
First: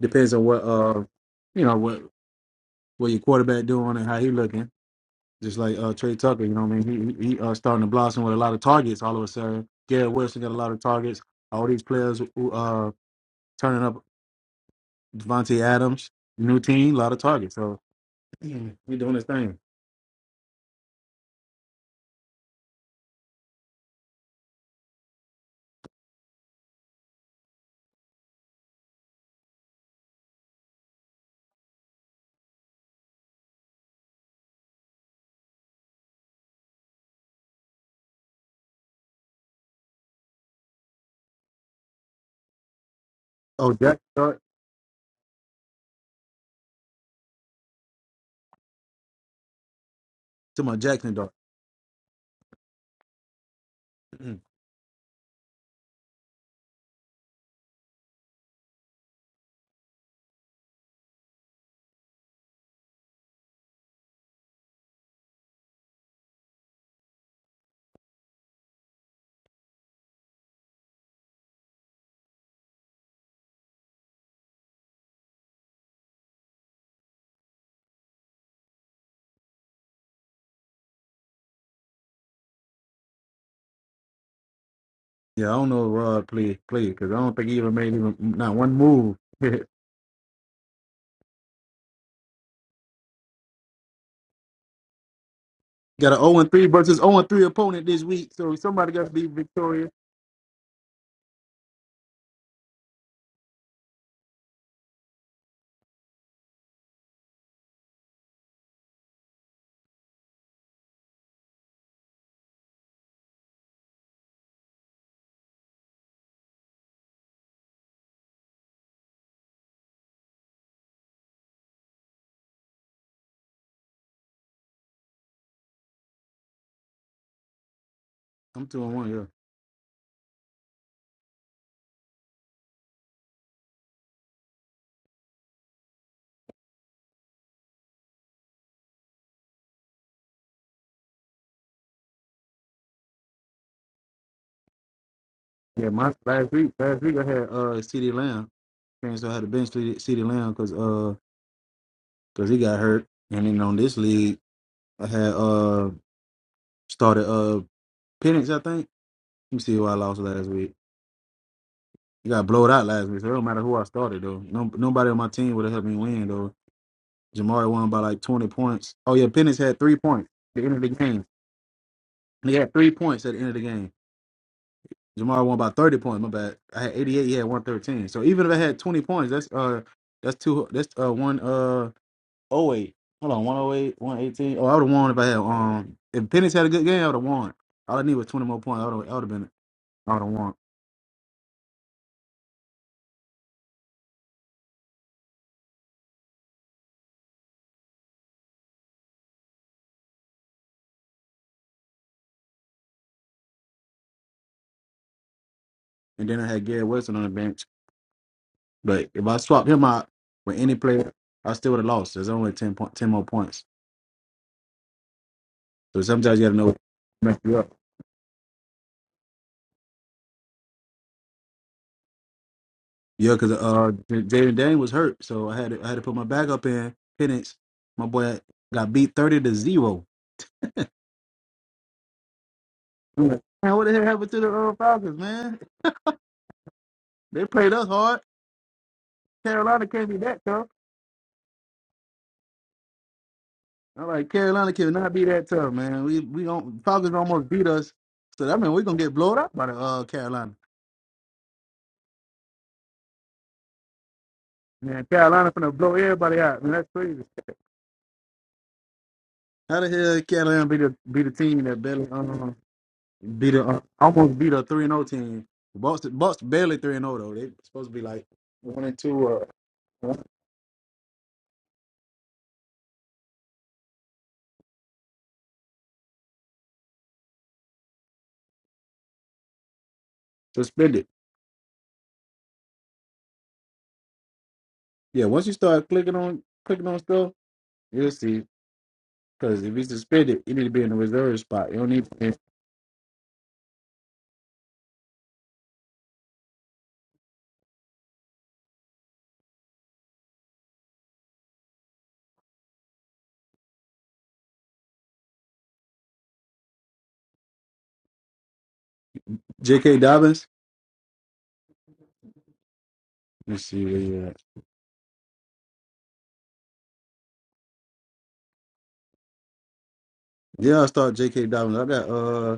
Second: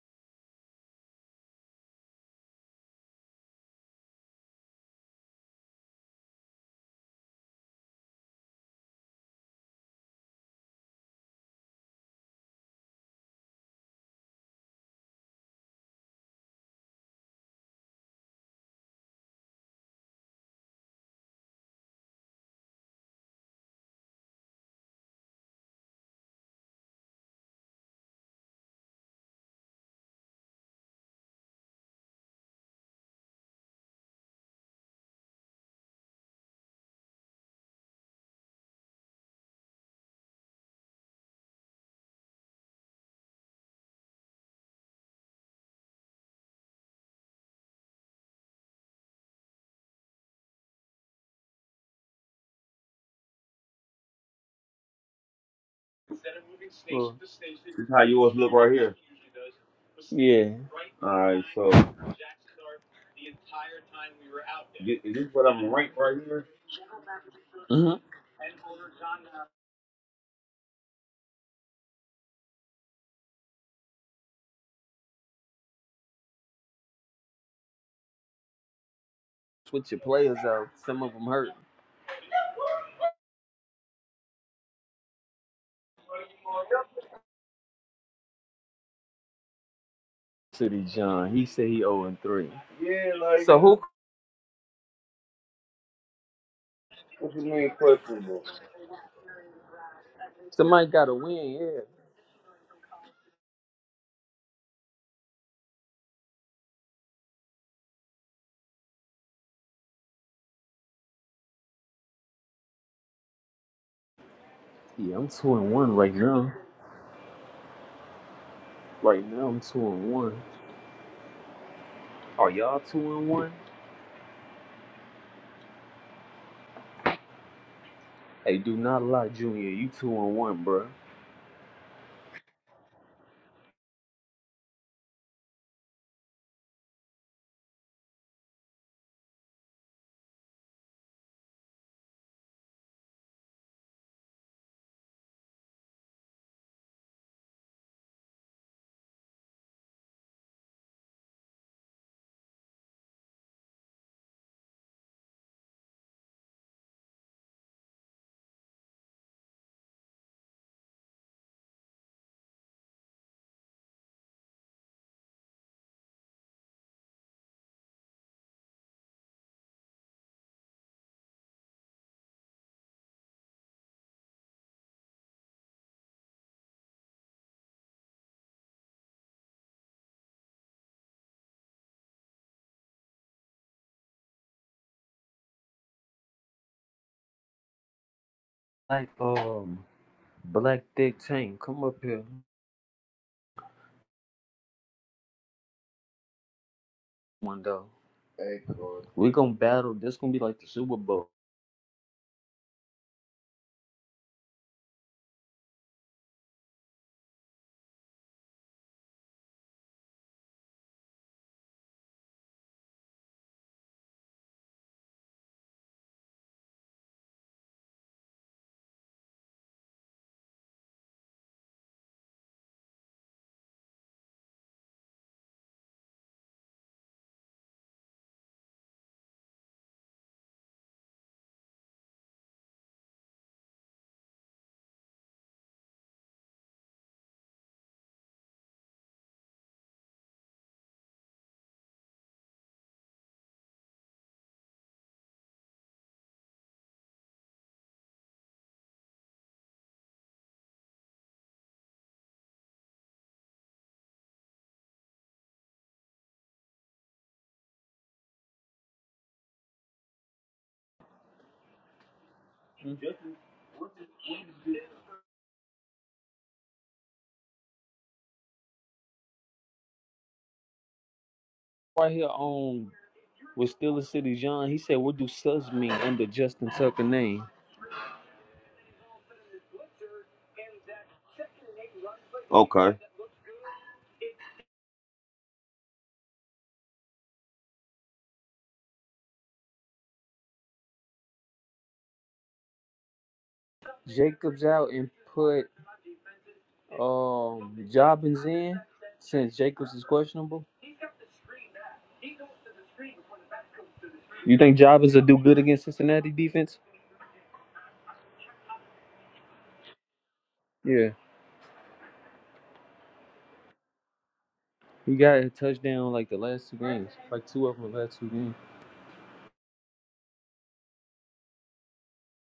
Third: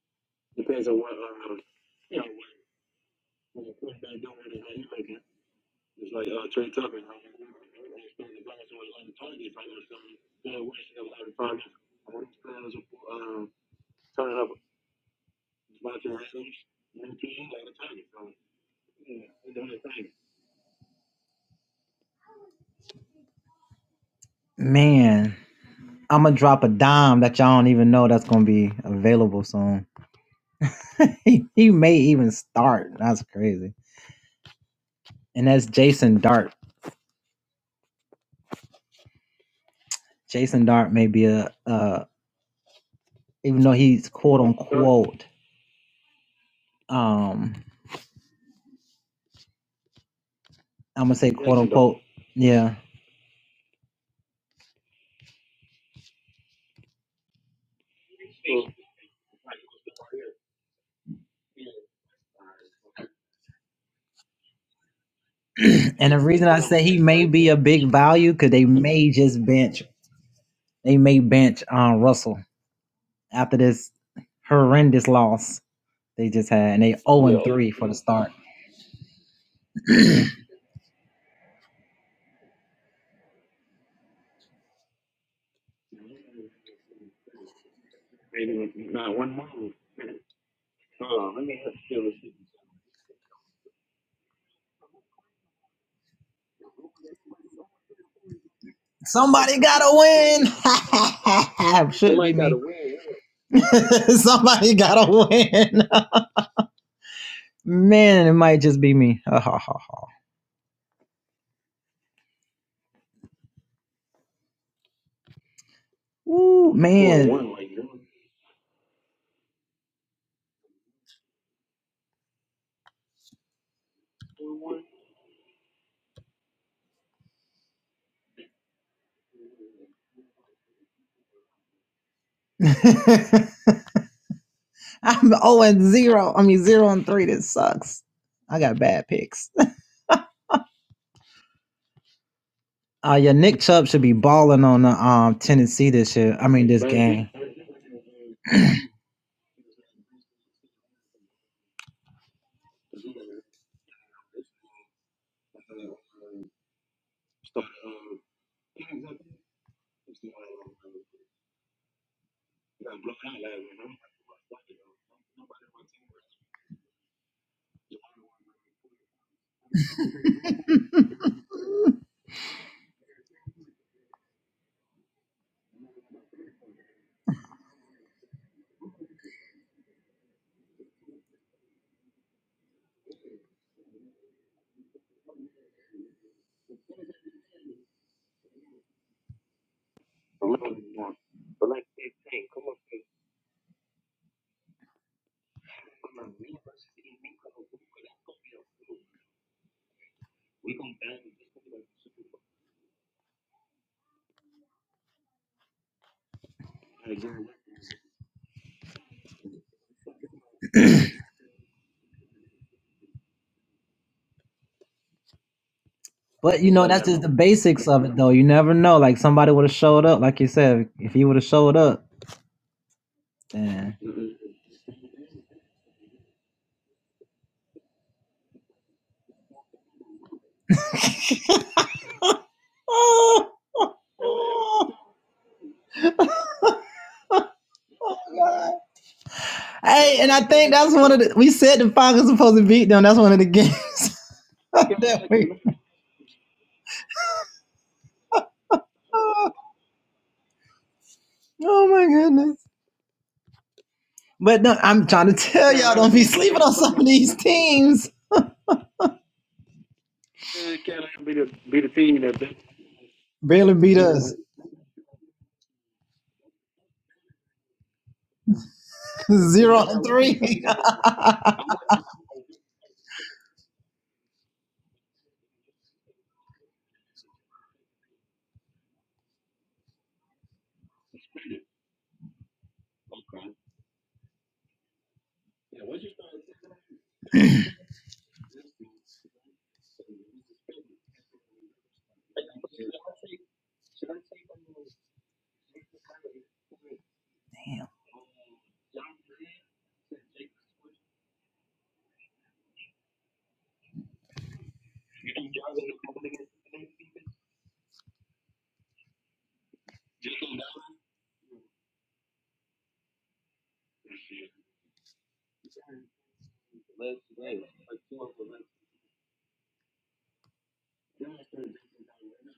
B: Depends on what uh you know what what your quarterback doing and how he looking. Just like uh, Trey Tucker, you know what I mean? He, he, he uh, starting to blossom with a lot of targets all of a sudden. Garrett Wilson got a lot of targets. All these players who, uh, turning up Devontae Adams, new team, a lot of targets. So we doing this thing.
A: Even start that's crazy. And that's Jason Dart. Jason Dart may be a uh even though
B: Oh, Jackson
A: he's
B: Dart?
A: quote unquote um
B: To my
A: I'm
B: Jackson
A: gonna
B: Dart.
A: say Well, yeah.
C: So this is how yours look right here. Yeah. All right, so thi- is this what I'm ranked
A: And
C: right
A: the
C: here?
A: reason I say he may be a big
C: hmm
A: value because they may just bench, they may bench uh, Russell after this horrendous loss they just had, and they 0 and 3 for the start.
C: Switch your players out. Some of them hurt.
B: Yeah, I don't know if Rod played played because I don't think he even made even not one move. got
C: City John. He said he 0 and three. Yeah, like So who?
B: an 0 and 3 versus 0 and
C: what you
B: 3
C: mean
B: opponent this week,
C: questionable?
B: so somebody got to be victorious.
C: Somebody got to win. Yeah.
A: Shit,
C: Yeah, I'm two and one right now. Right now I'm two and one. Are y'all two and one? Hey,
B: I'm
C: do
B: 2 and
C: not lie,
B: 1,
C: Junior. You two and one, bro.
B: yeah. Yeah, my last week, last week I had uh CD Lamb. Prince though had to bench Ceedee Lamb because uh because he got hurt, and then on this league I had uh started uh Penix I think. Let me see who I lost last week. You got blowed out last week, so it don't matter who I started though. No, nobody on my team would have helped me win though. Jamari won by like twenty points. Oh yeah, Penix had three points at the end of the game. He had three points at the end of the game. Jamari won by thirty points. My bad. I had eighty eight. He had one thirteen. So even if I had twenty points, that's uh that's two that's uh one uh Oh wait, hold on, 108, 118. Oh, I would have won if I had um if Penix had a good game, I would have won. All I need was 20 more points. I would
C: Like,
B: have been
C: um.
B: I would have won.
C: Black Dick Tank, come up here. One though. Hey, Corey. We gonna battle. This gonna be like the Super Bowl.
B: And then I had Garrett Wilson on the bench. But if I swapped him out with any player, I still would have lost. There's only 10 point, 10 more points. So sometimes you got to know what mess you up. Yeah, because uh, J- Jaden Dane was hurt, so I had to, I had to put my back up in Penix. My boy got beat 30 to zero. I'm like, Man, what the hell happened to the uh, Falcons, man? They played us hard. Carolina can't be that, All right, Carolina can not be that tough, man. We we don't Falcons almost beat us, so that means we're gonna get blown out by the uh, Carolina. Man, Carolina finna blow everybody out. Man, that's crazy. How the hell Carolina be the be the team that barely um beat the uh, almost beat a three and zero team? Boston Boston barely three and zero though. They supposed to be like one and two uh one-
C: Right here on with Steeler City John, he said, What do sus mean under Justin Tucker name?
B: suspended. Yeah, once you start clicking on clicking on stuff, you'll see. Because if he's suspended, you need to be in the reserve spot. You don't need
C: Jacobs out and put um Jobbins in since Jacobs is questionable. You think Jobbins will do good against Cincinnati defense?
B: J.K. Dobbins.
C: Yeah.
B: Let's see.
C: He got a touchdown like the last two games, like two of them the last two games.
B: Yeah, I start J.K. Dobbins. I got uh,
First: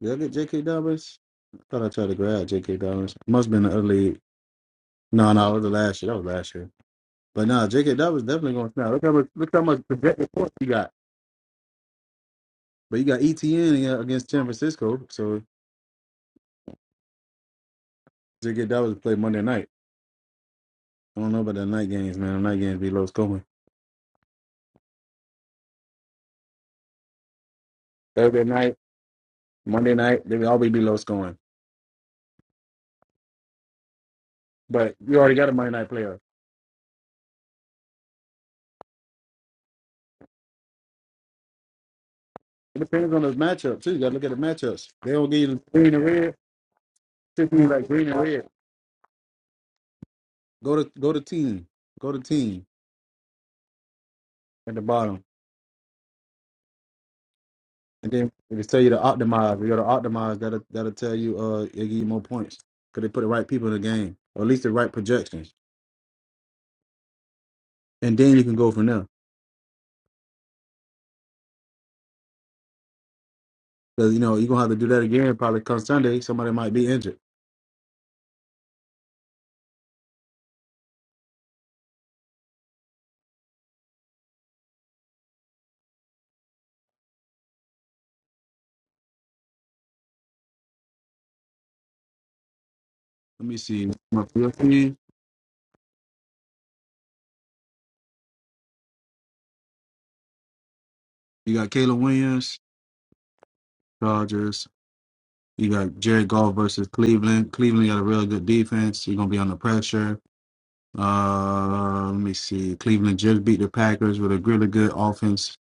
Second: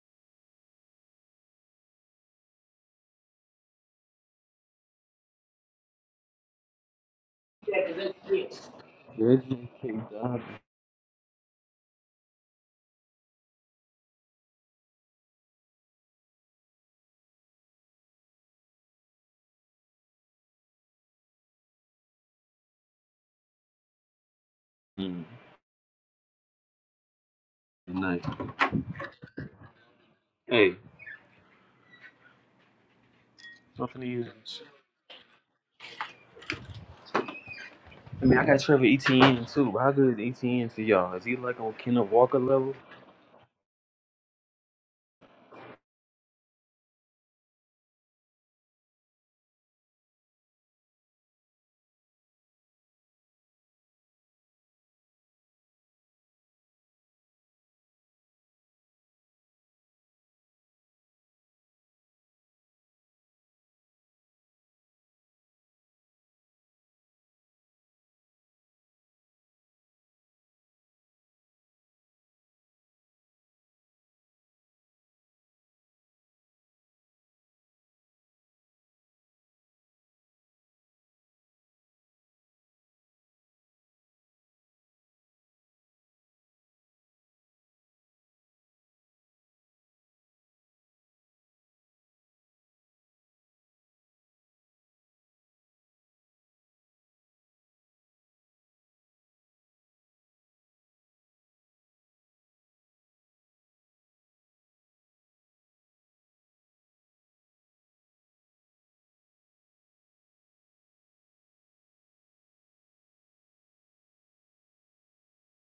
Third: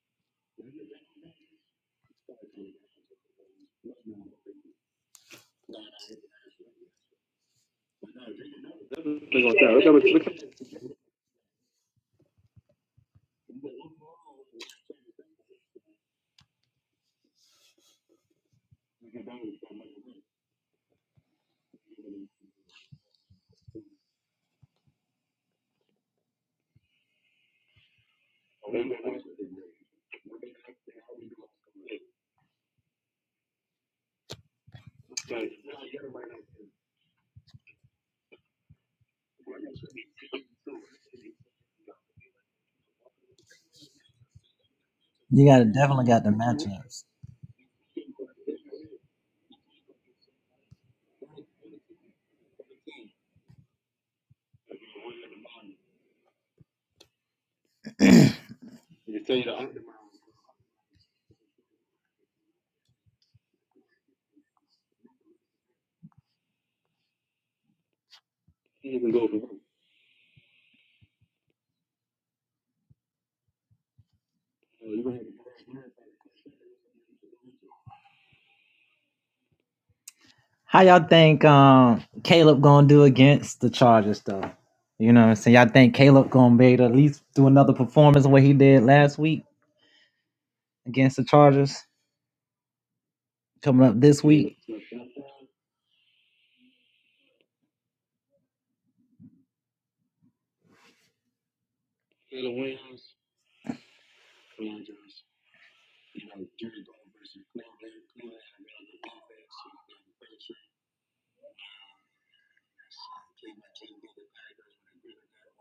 B: did I get J.K. Dobbins? I thought I tried to grab J.K. Dobbins. Must have been the early. No, no, it was the last year. That was last year. But nah, J.K. Dobbins definitely going to snap. Look how much,
C: Yeah,
B: look
C: he
B: how
C: did
B: much projected points he got. But you got ETN in- against San Francisco, so J.K. Dobbins play Monday night. I don't know about the night games, man. The night games be low scoring.
C: Mm, Nice.
B: Thursday night, Monday night, they will always
C: Hey,
B: be low scoring. But you already got a Monday night player.
C: I mean, I got Trevor Etienne too. How good is Etienne to y'all? Is he like on Kenneth Walker level?
B: It depends on the matchup too. You got to look at the matchups. They don't give you green and red. Typically, like green and red. Go to go to team. Go to team at the bottom, and then if it tell you to optimize, you go to optimize. That'll that'll tell you uh it'll give you more points because they put the right people in the game, or at least the right projections, and then you can go from there. Because you know you're gonna have to do that again probably come Sunday. Somebody might be injured.
A: You
B: Let me see my field team. You got Caleb Williams, Chargers. You got Jared Goff versus Cleveland. Cleveland got a really good defense. You're gonna be under pressure. Uh, let me see. Cleveland just beat the Packers with a really good offense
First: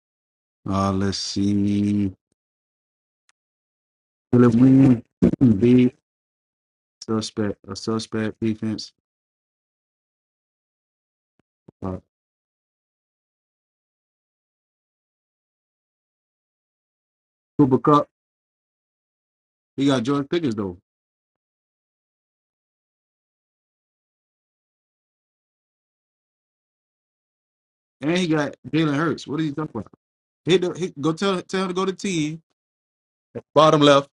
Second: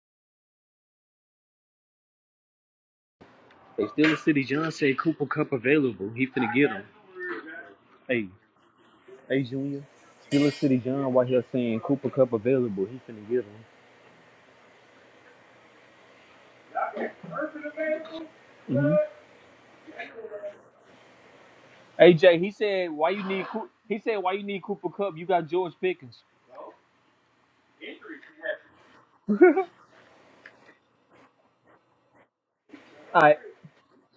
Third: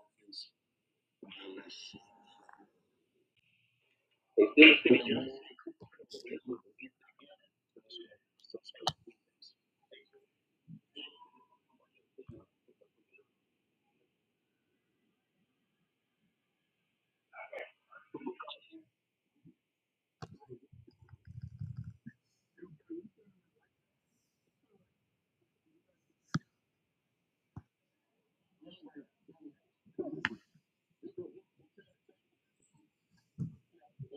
B: Uh, let's see.
C: Hey, Steelers City
B: Philip
C: John said
B: Wynn,
C: Cooper Cup
B: big
C: available. He finna get him.
B: suspect, a
C: Hey,
B: suspect defense.
C: hey Junior. Steelers City John, why he was saying
B: Uh,
C: Cooper Cup available, he finna get him.
B: Cooper Cup.
C: hmm
B: He got George Pickens though,
C: Hey Jay, he said why you need Coo- he said why you need Cooper Cup? You got George Pickens.
B: and he got Jalen Hurts. What are you talking about? He, do- he go tell tell him to go to team
C: All right,
B: bottom left.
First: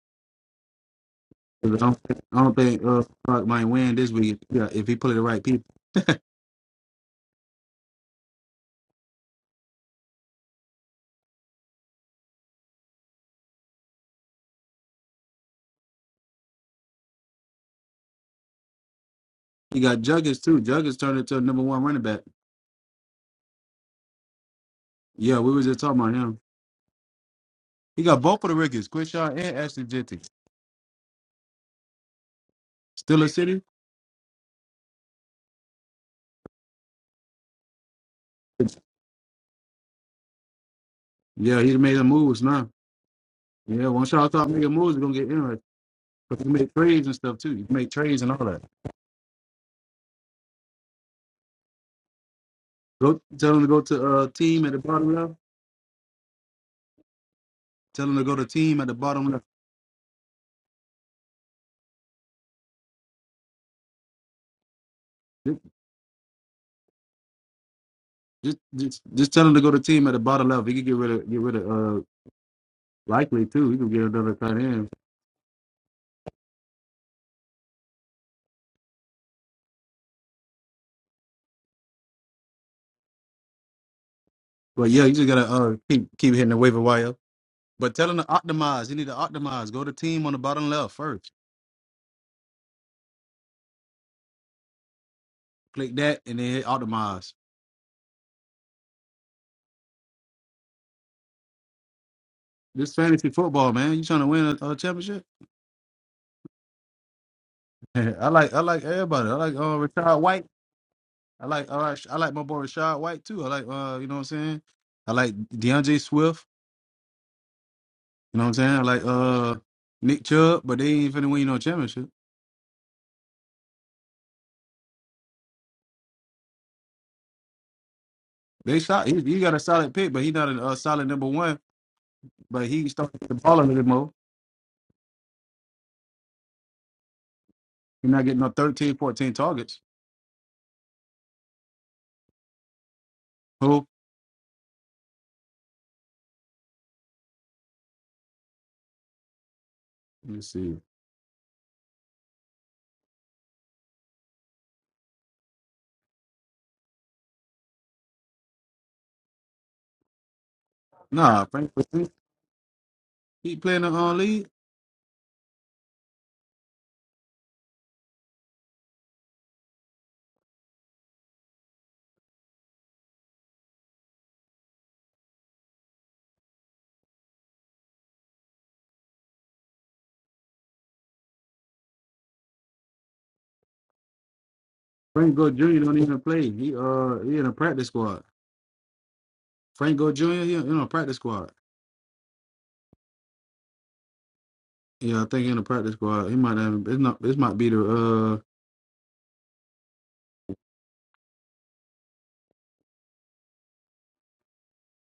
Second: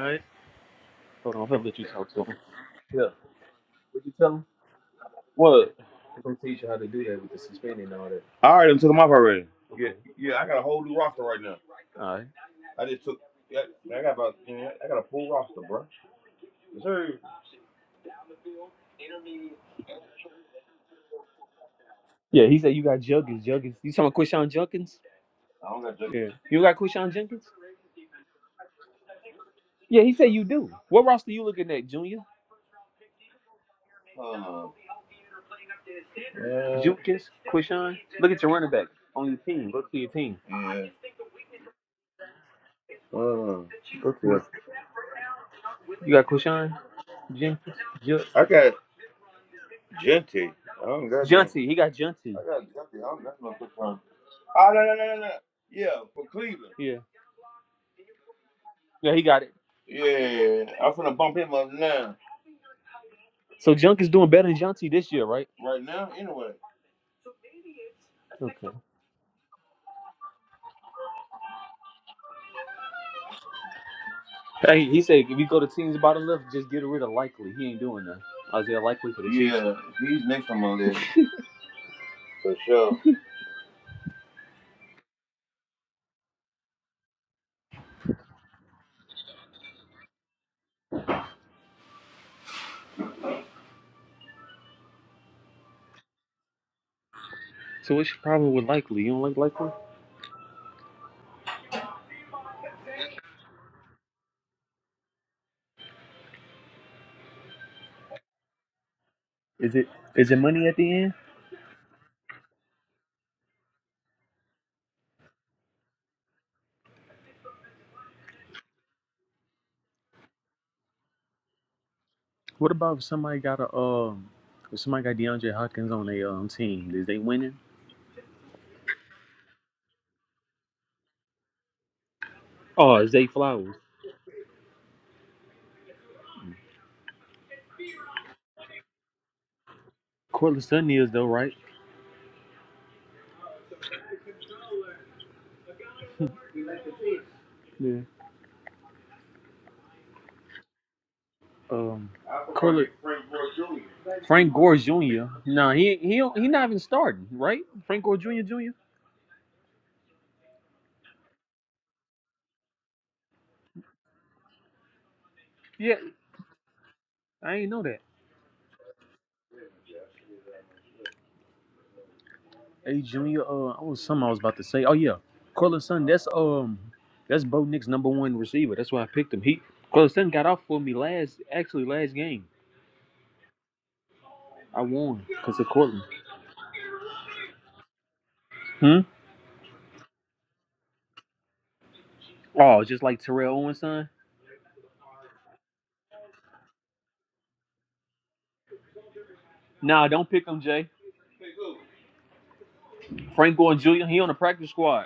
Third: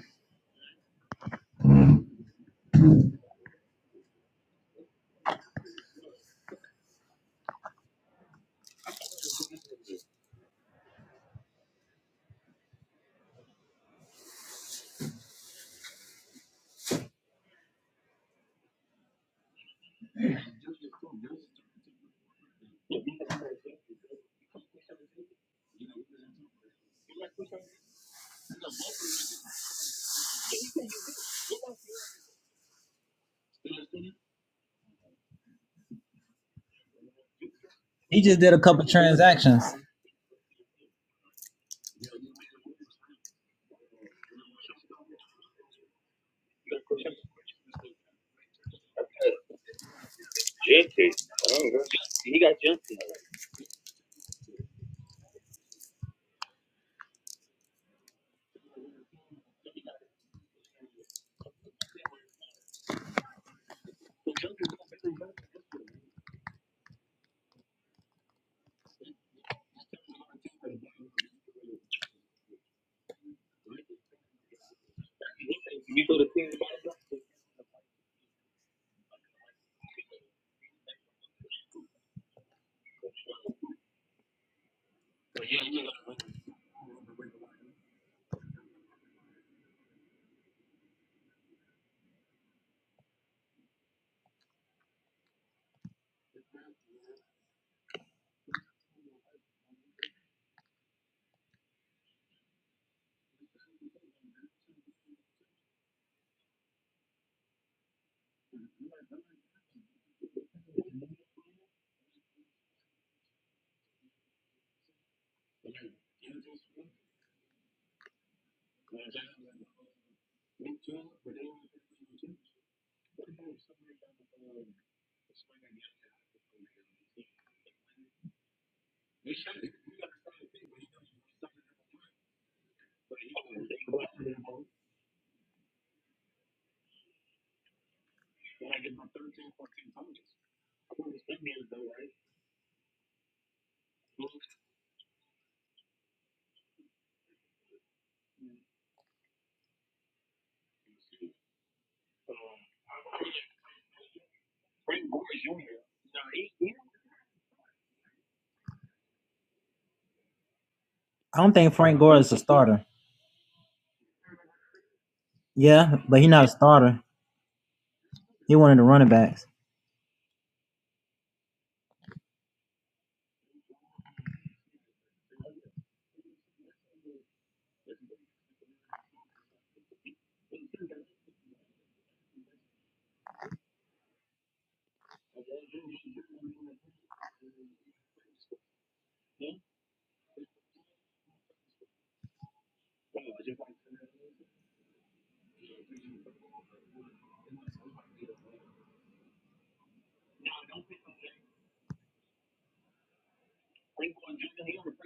C: all right. Hold on, I'm gonna
B: 'Cause I
C: let you
B: don't,
C: talk
B: think-
C: to him.
B: I don't think uh Clark might win this
C: Yeah.
B: week. Yeah, if he put the right people.
C: Well, I'm gonna teach you how to do that with the suspending and all that. Yeah, yeah, I got a whole new roster right now. All right. I just took. Yeah, I got about. yeah, I got a full roster, bro. Yes, sir.
B: He got Juggins too. Juggins turned into a number one running back.
C: yeah, he said you got Juggins. Juggins. You talking about Quishon Junkins?
B: Yeah, we was
C: I
B: just
C: don't got
B: talking
C: Jenkins.
B: about
C: Yeah.
B: him.
C: You got Quishon Jenkins?
B: He got both of the Rickets, Quishaw and Ashton
C: Yeah, he said
B: Jennings.
C: you do. What roster you looking at, Junior?
B: Still a city.
C: Uh, yeah, Jukis, Quishon? Look at your running back on your team. Look to your team. yeah.
B: Yeah, he made some moves now.
C: Uh,
B: Yeah, once y'all
C: okay.
B: start making moves, it's gonna get interesting.
C: You got
B: But you can make
C: Quishon
B: trades and stuff too. You can
C: Jenkins?
B: make trades
C: Ju-
B: and all
C: I
B: that.
C: got. Junty. I don't got Junty. Junty, he got Junty. I got Junty. I
B: Go
C: don't got
B: tell
C: no
B: them to
C: good
B: go
C: one.
B: to uh team
C: Ah,
B: at the
C: no, no,
B: bottom
C: no, no, no.
B: left.
C: Yeah, for Cleveland. Yeah,
B: Tell them to go to team at the
C: yeah, he
B: bottom
C: got
B: left.
C: it. Yeah, I'm finna bump him up now. So Junk is doing better than Junty this year, right?
B: Just
C: Right now, anyway.
B: just
C: Okay.
B: just, just tell them to go to team at the bottom left. He can get rid of get rid of uh likely too. He can get another tight
C: Hey,
B: end.
C: he said if you go to teams bottom left, just get rid of Likely. He ain't doing that. Isaiah Likely for the Chiefs. Yeah, he's next on my list for sure.
B: But yeah, you just gotta uh keep keep hitting the waiver wire. But tell them to optimize. You need to optimize. Go to team on the bottom left first. Click that and then hit optimize.
C: So what's your problem with Likely? You don't like Likely?
B: This fantasy football, man. You trying to win a, a championship? I like I like everybody. I like
C: Is
B: uh,
C: it
B: Rashad
C: is it
B: White.
C: money at the end?
B: I like all right. I like my boy Rashad White too. I like uh, you know what I'm saying. I like DeAndre Swift. You know what I'm saying. I like uh Nick Chubb, but they ain't finna win no championship.
C: What about if somebody got a um if somebody got DeAndre Hopkins on their um team? Is they winning?
B: They shot. He, he got a solid pick, but he not a uh, solid number one. But he
C: Oh, is
B: started
C: they
B: the ball a
C: flowers?
B: little more. He not getting no 13, 14 targets.
C: Cortland Sutton is though, right?
B: Who?
C: Yeah.
B: Let me see.
C: Um Cortland, Frank Gore Jr. No, nah, he he don't- he not even starting, right? Frank Gore Jr. Jr.
B: Nah, Frank. He playing the uh league.
C: Yeah, I ain't know that. Hey Junior, uh, I was something I was about to say. Oh yeah, Cortland Sutton. That's um, that's Bo Nick's number one receiver. That's why I picked him. He Cortland Sutton got off for me last, actually last game. I won
B: Franco
C: because of
B: Jr. don't
C: Cortland.
B: even play. He uh he in a practice squad.
C: Hmm.
B: Franco Jr. He in a practice squad.
C: Oh, just like Terrell Owens' son?
B: Yeah, I think he in a practice squad. He might have. It's not. This might be the uh.
C: Nah, don't pick him, Jay. Frank Gore Jr., he on the practice squad.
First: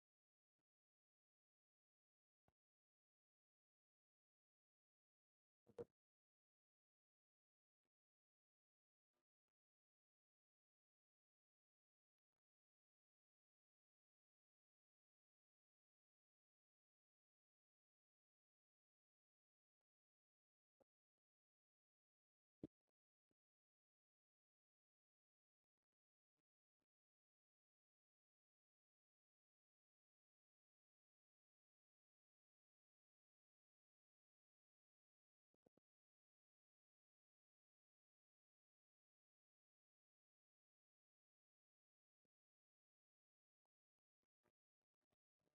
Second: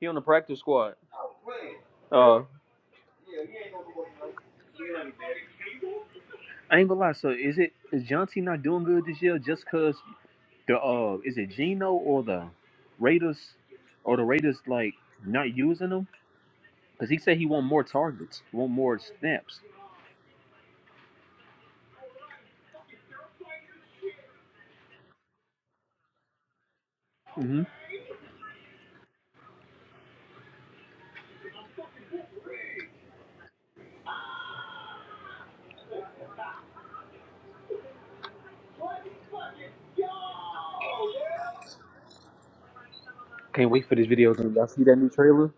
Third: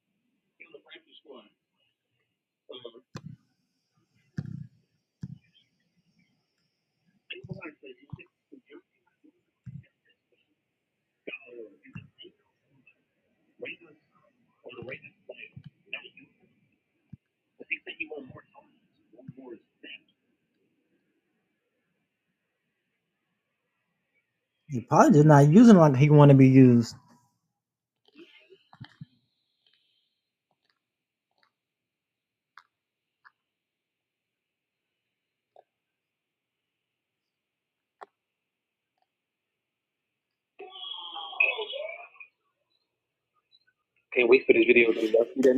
C: He on the practice squad. Uh, I ain't gonna lie, so is it is John T not doing good this year just cause the uh is it Geno or the Raiders or the Raiders like not using him? Cause he said he want more targets, want more snaps. hmm Can't wait for this video. dude. Y'all see that new trailer?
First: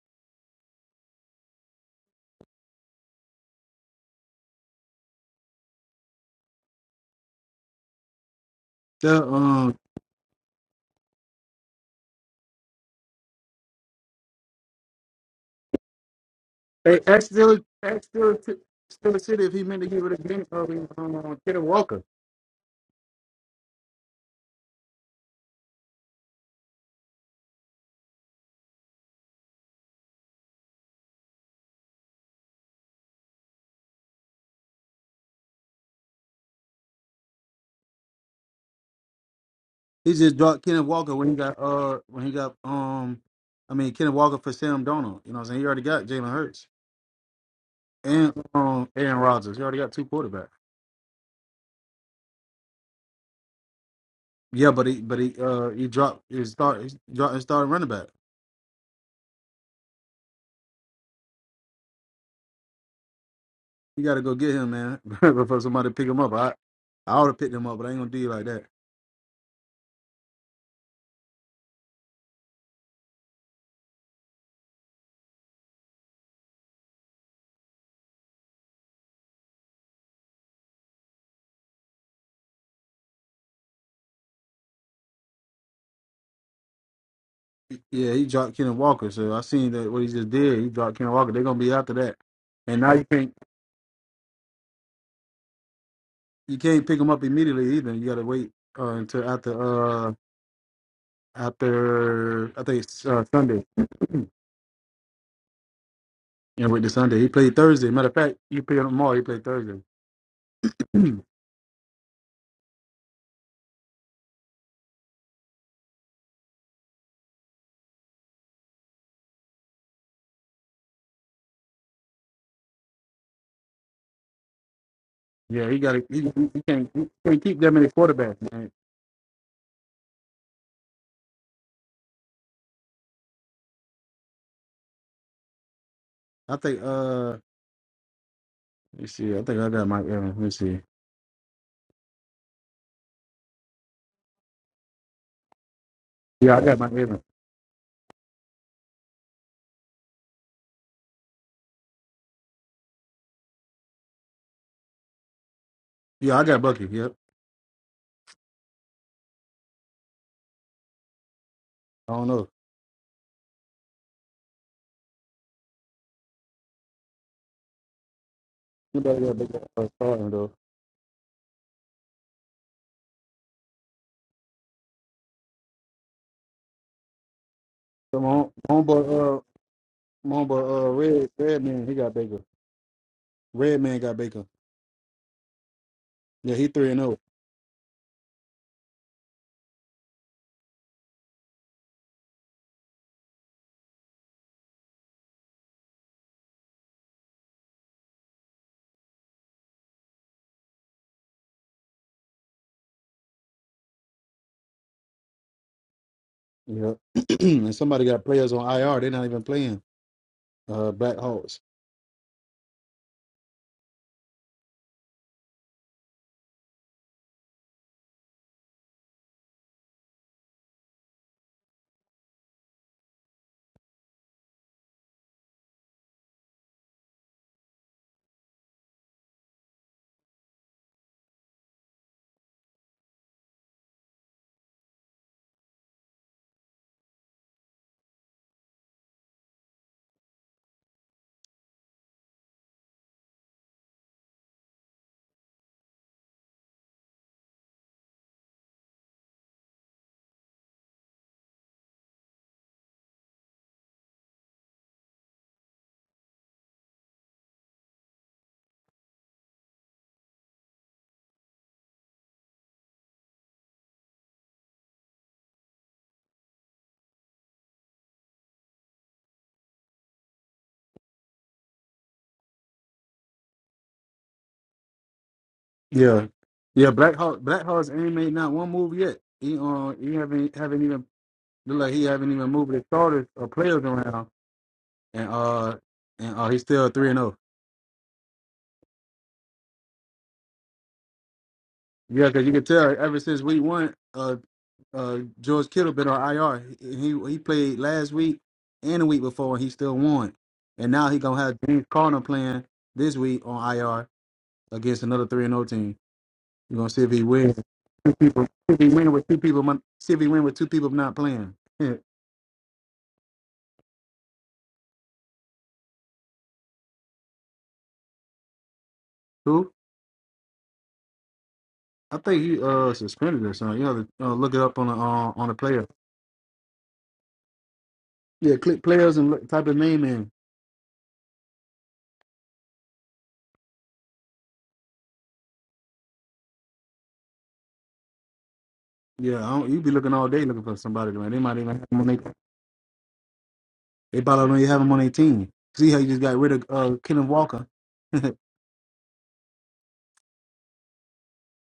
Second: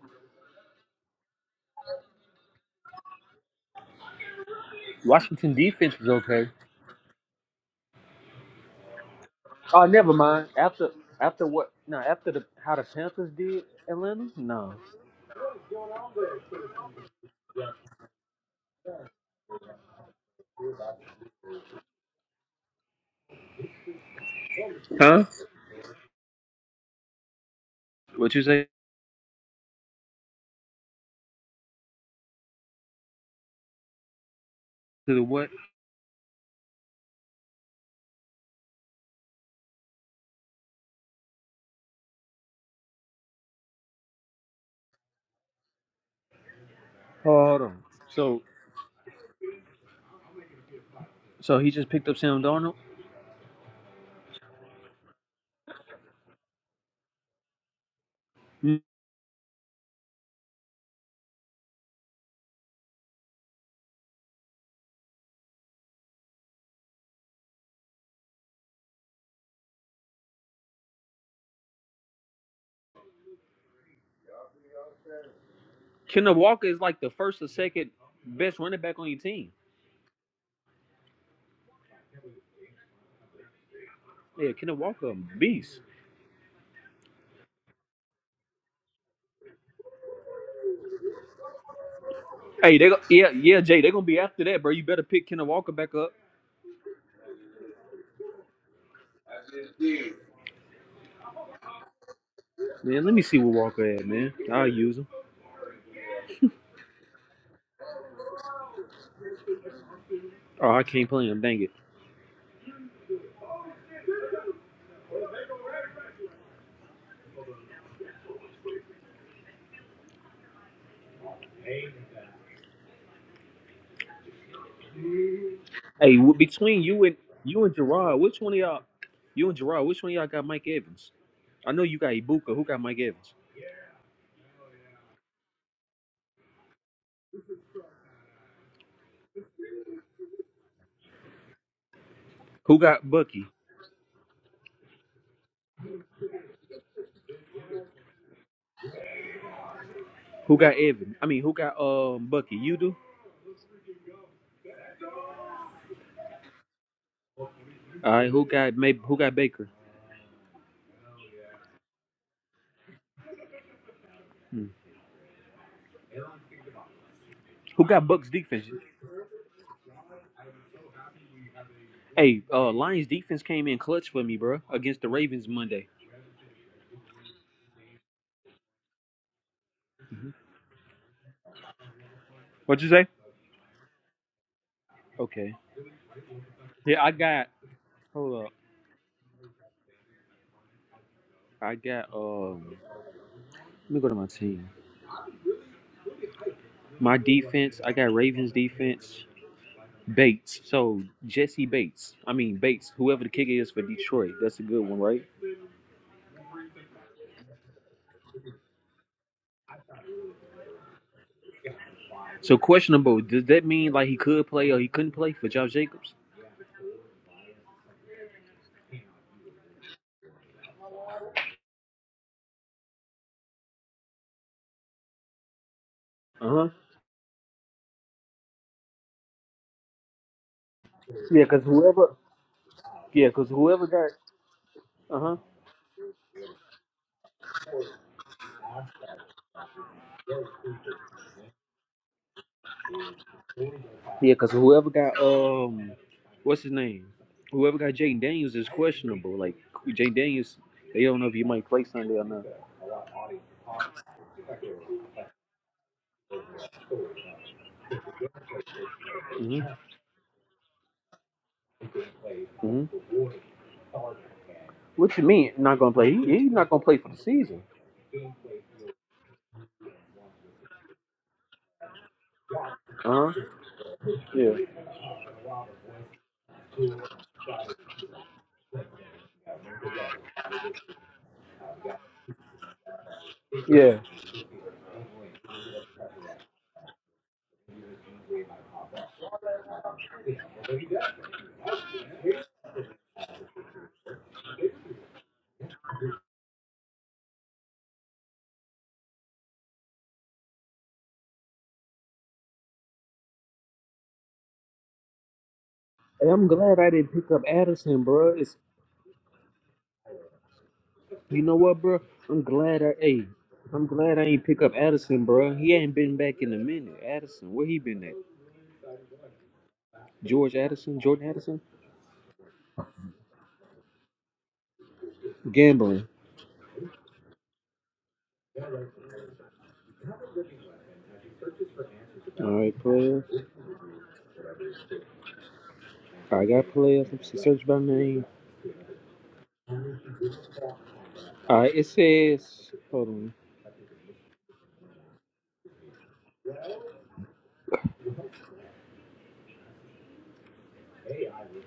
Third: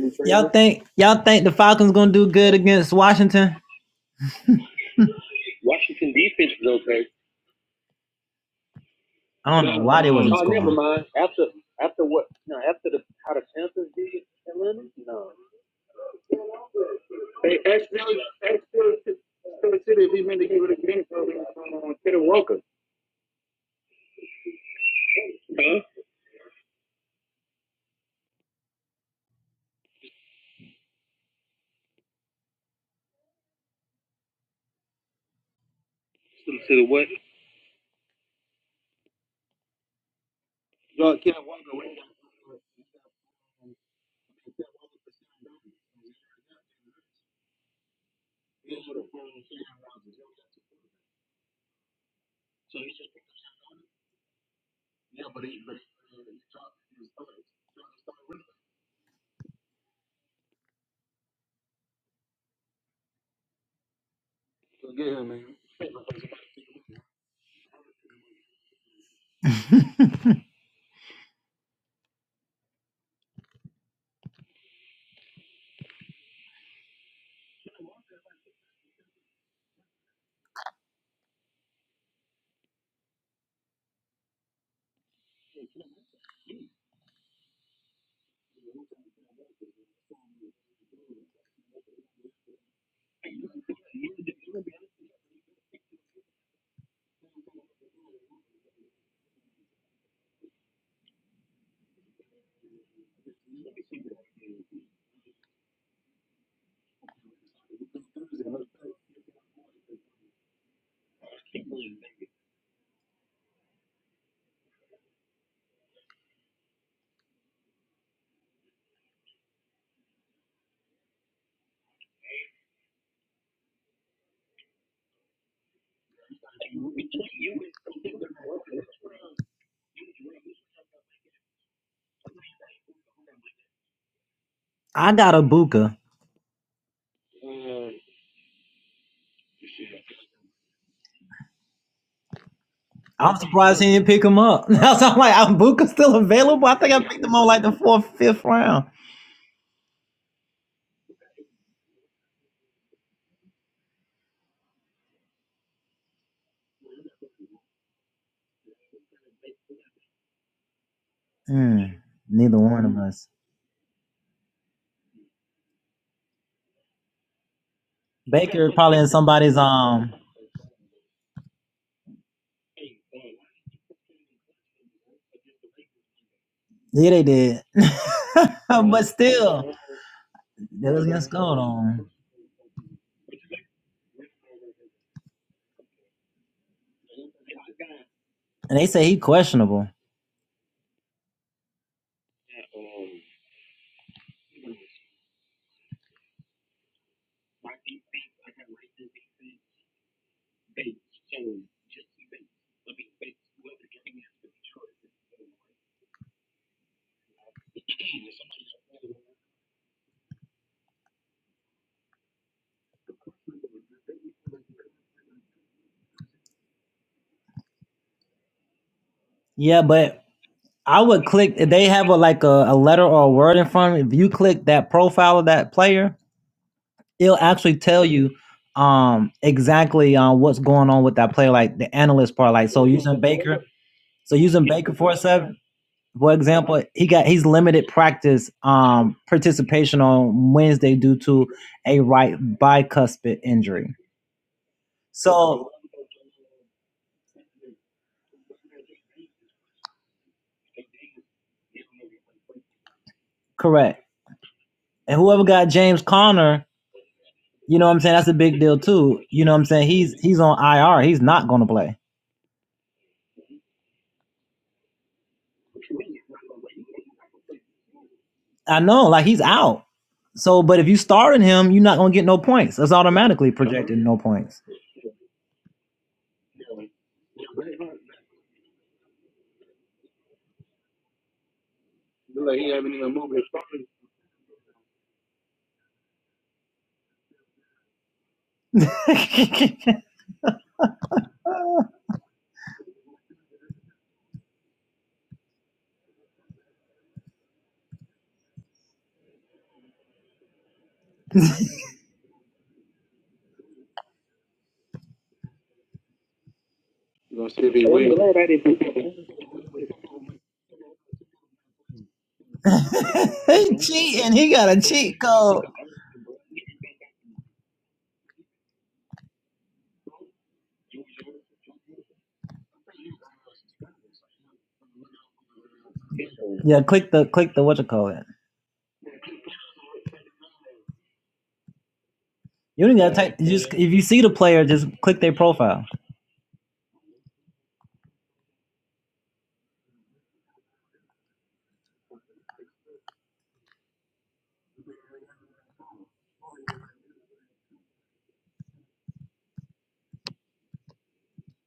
C: Washington defense was okay.
B: The um,
C: Oh, never mind. After after what? No, after the how the Panthers did Atlanta. No.
B: they asked still asked still still city if he meant to give it again. Ken, uh, um, Kenneth Walker.
C: Huh? What you say to the what?
B: He just dropped Kenneth Walker when he got uh when he got um, I mean Kenneth Walker for Sam Donald. You know what I'm saying? He already got Jalen Hurts
C: Oh, Hold on.
B: and
C: So
B: um Aaron Rodgers. He already got two quarterbacks.
C: so he just picked up Sam Darnold.
B: Yeah, but he but he uh he dropped his start his dropped his starting running back.
C: Mm.
B: You got to go get him, man, before somebody pick him up. I I would have picked him up, but I ain't gonna do you like that.
C: Kenneth Walker is like the first or second best running back on your team. Yeah, Kenneth Walker, a beast.
B: Yeah, he dropped Kenneth Walker. So I seen that what he just did. He dropped Kenneth Walker. They're gonna be after that,
C: Hey,
B: and
C: they
B: now
C: go,
B: you
C: yeah
B: can't
C: yeah Jay, they're gonna be after that, bro. You better pick Kenneth Walker back up.
B: you can't pick him up immediately either. You gotta wait uh, until after uh after I think it's
C: Man, let me
B: uh,
C: see what
B: Sunday.
C: Walker at, man. I'll use him.
B: Yeah, with the Sunday he played Thursday. Matter of fact, you played him tomorrow. He played Thursday.
C: Oh, I can't play
B: yeah,
C: him. Dang it.
B: he got to
C: Hey,
B: he, he
C: w-
B: he
C: between
B: can't
C: you
B: he
C: and
B: can't keep
C: you
B: that
C: and
B: many
C: Gerard,
B: quarterbacks.
C: which one of
B: Man.
C: y'all? You and Gerard, which one of y'all got Mike Evans? I know you got Ibuka. Who got Mike Evans?
B: I think uh let me see. I think I got Mike Evans. Let me see.
C: Who got Bucky?
B: Yeah, I got Mike Evans.
C: Who got Evan? I mean, who got um Bucky? You do?
B: Yeah, I got Bucky. Yep.
C: All right, who got maybe who got Baker?
A: know,
B: I don't know.
A: neither one of us.
C: Hmm. Who got Bucks defense?
B: You better get a big uh, starting though.
C: Hey, uh, Lions defense came in clutch for me, bro, against the Ravens Monday.
B: So my home- homeboy uh, Come
C: Mhm.
B: on, but uh, Red Red Man, he got Baker.
C: What'd you say?
B: Red Man got Baker.
C: Okay.
B: Yeah, he three and
C: Yeah, I
B: zero.
C: got. Hold up. I got. Um. Let me go to my team. My defense. I got Ravens defense. Bates. So Jesse Bates. I mean Bates. Whoever the kicker is for Detroit. That's a good one, right?
B: Yeah, and somebody got players on IR. They're not even playing. Uh, Black Hawks.
C: So questionable. Does that mean like he could play or he couldn't play for Josh Jacobs? Uh huh. Yeah, cause whoever. Yeah, cause whoever got. Uh huh. Yeah, because whoever got um, what's his name? Whoever got Jay Daniels is questionable. Like Jay Daniels, they don't know if he might play Sunday or not. hmm hmm What you mean not gonna play? He, he's not gonna play for the season. Uh huh. Yeah.
B: Yeah, yeah. Black Hawk. Black Hawks ain't made not one move yet. He uh, he haven't haven't even look like he haven't even moved his starters or players
C: Yeah.
B: around. And uh, and uh, he's still three and zero. Yeah, because you can tell ever since week one, uh, uh, George Kittle been on IR. He he played last week and the week before, and he still won. And now he gonna have James Connor playing this week on IR against another three and O team.
C: Hey, I'm
B: You are
C: glad I
B: gonna see if
C: didn't
B: he
C: pick up
B: wins.
C: Addison,
B: Two
C: bro.
B: people,
C: It's
B: if he win with two people. mon- See if he win with two people not
C: you
B: playing.
C: know what,
B: Yeah.
C: bro? I'm glad I hey, I'm glad I ain't pick up Addison, bro. He ain't been back in a minute. Addison, where he been at?
B: Who?
C: George Addison, Jordan Addison,
B: I think he uh suspended or something. You know, uh, look it up on the uh, on the player.
C: gambling.
B: Yeah, click players and look, type the name in.
C: All right, player. I got players. Let me see, search by name.
B: Yeah, I don't, you be looking all day looking for somebody, man. They might
C: All
B: even
C: right, it
B: have them on their
C: says, hold on.
B: They probably don't even have him on their team. See how you just got rid of uh, Kenneth Walker. and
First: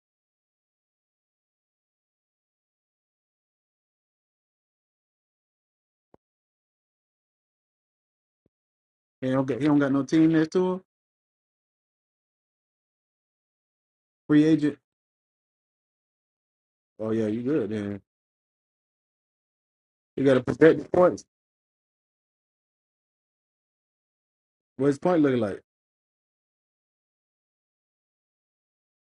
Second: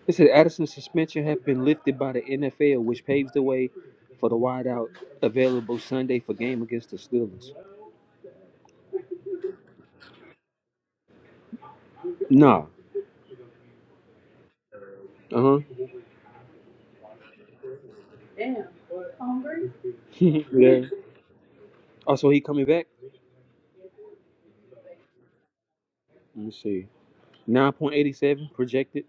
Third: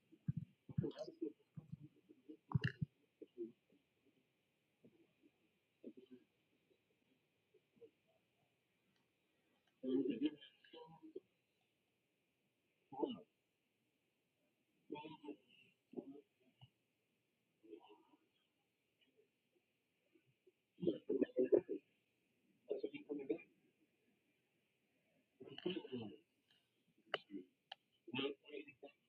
C: It says Addison's suspension has been lifted by the NFL, which paves the way for the wideout available Sunday for game against the Steelers.
B: he don't, got, he don't got no team next to him.
C: Nah.
B: Free agent.
C: Uh huh.
B: Oh yeah, you good then. You got to
C: yeah.
B: protect the points.
C: Also, he coming back.
B: What's his point looking like?
C: Let me see. Nine point eighty seven projected.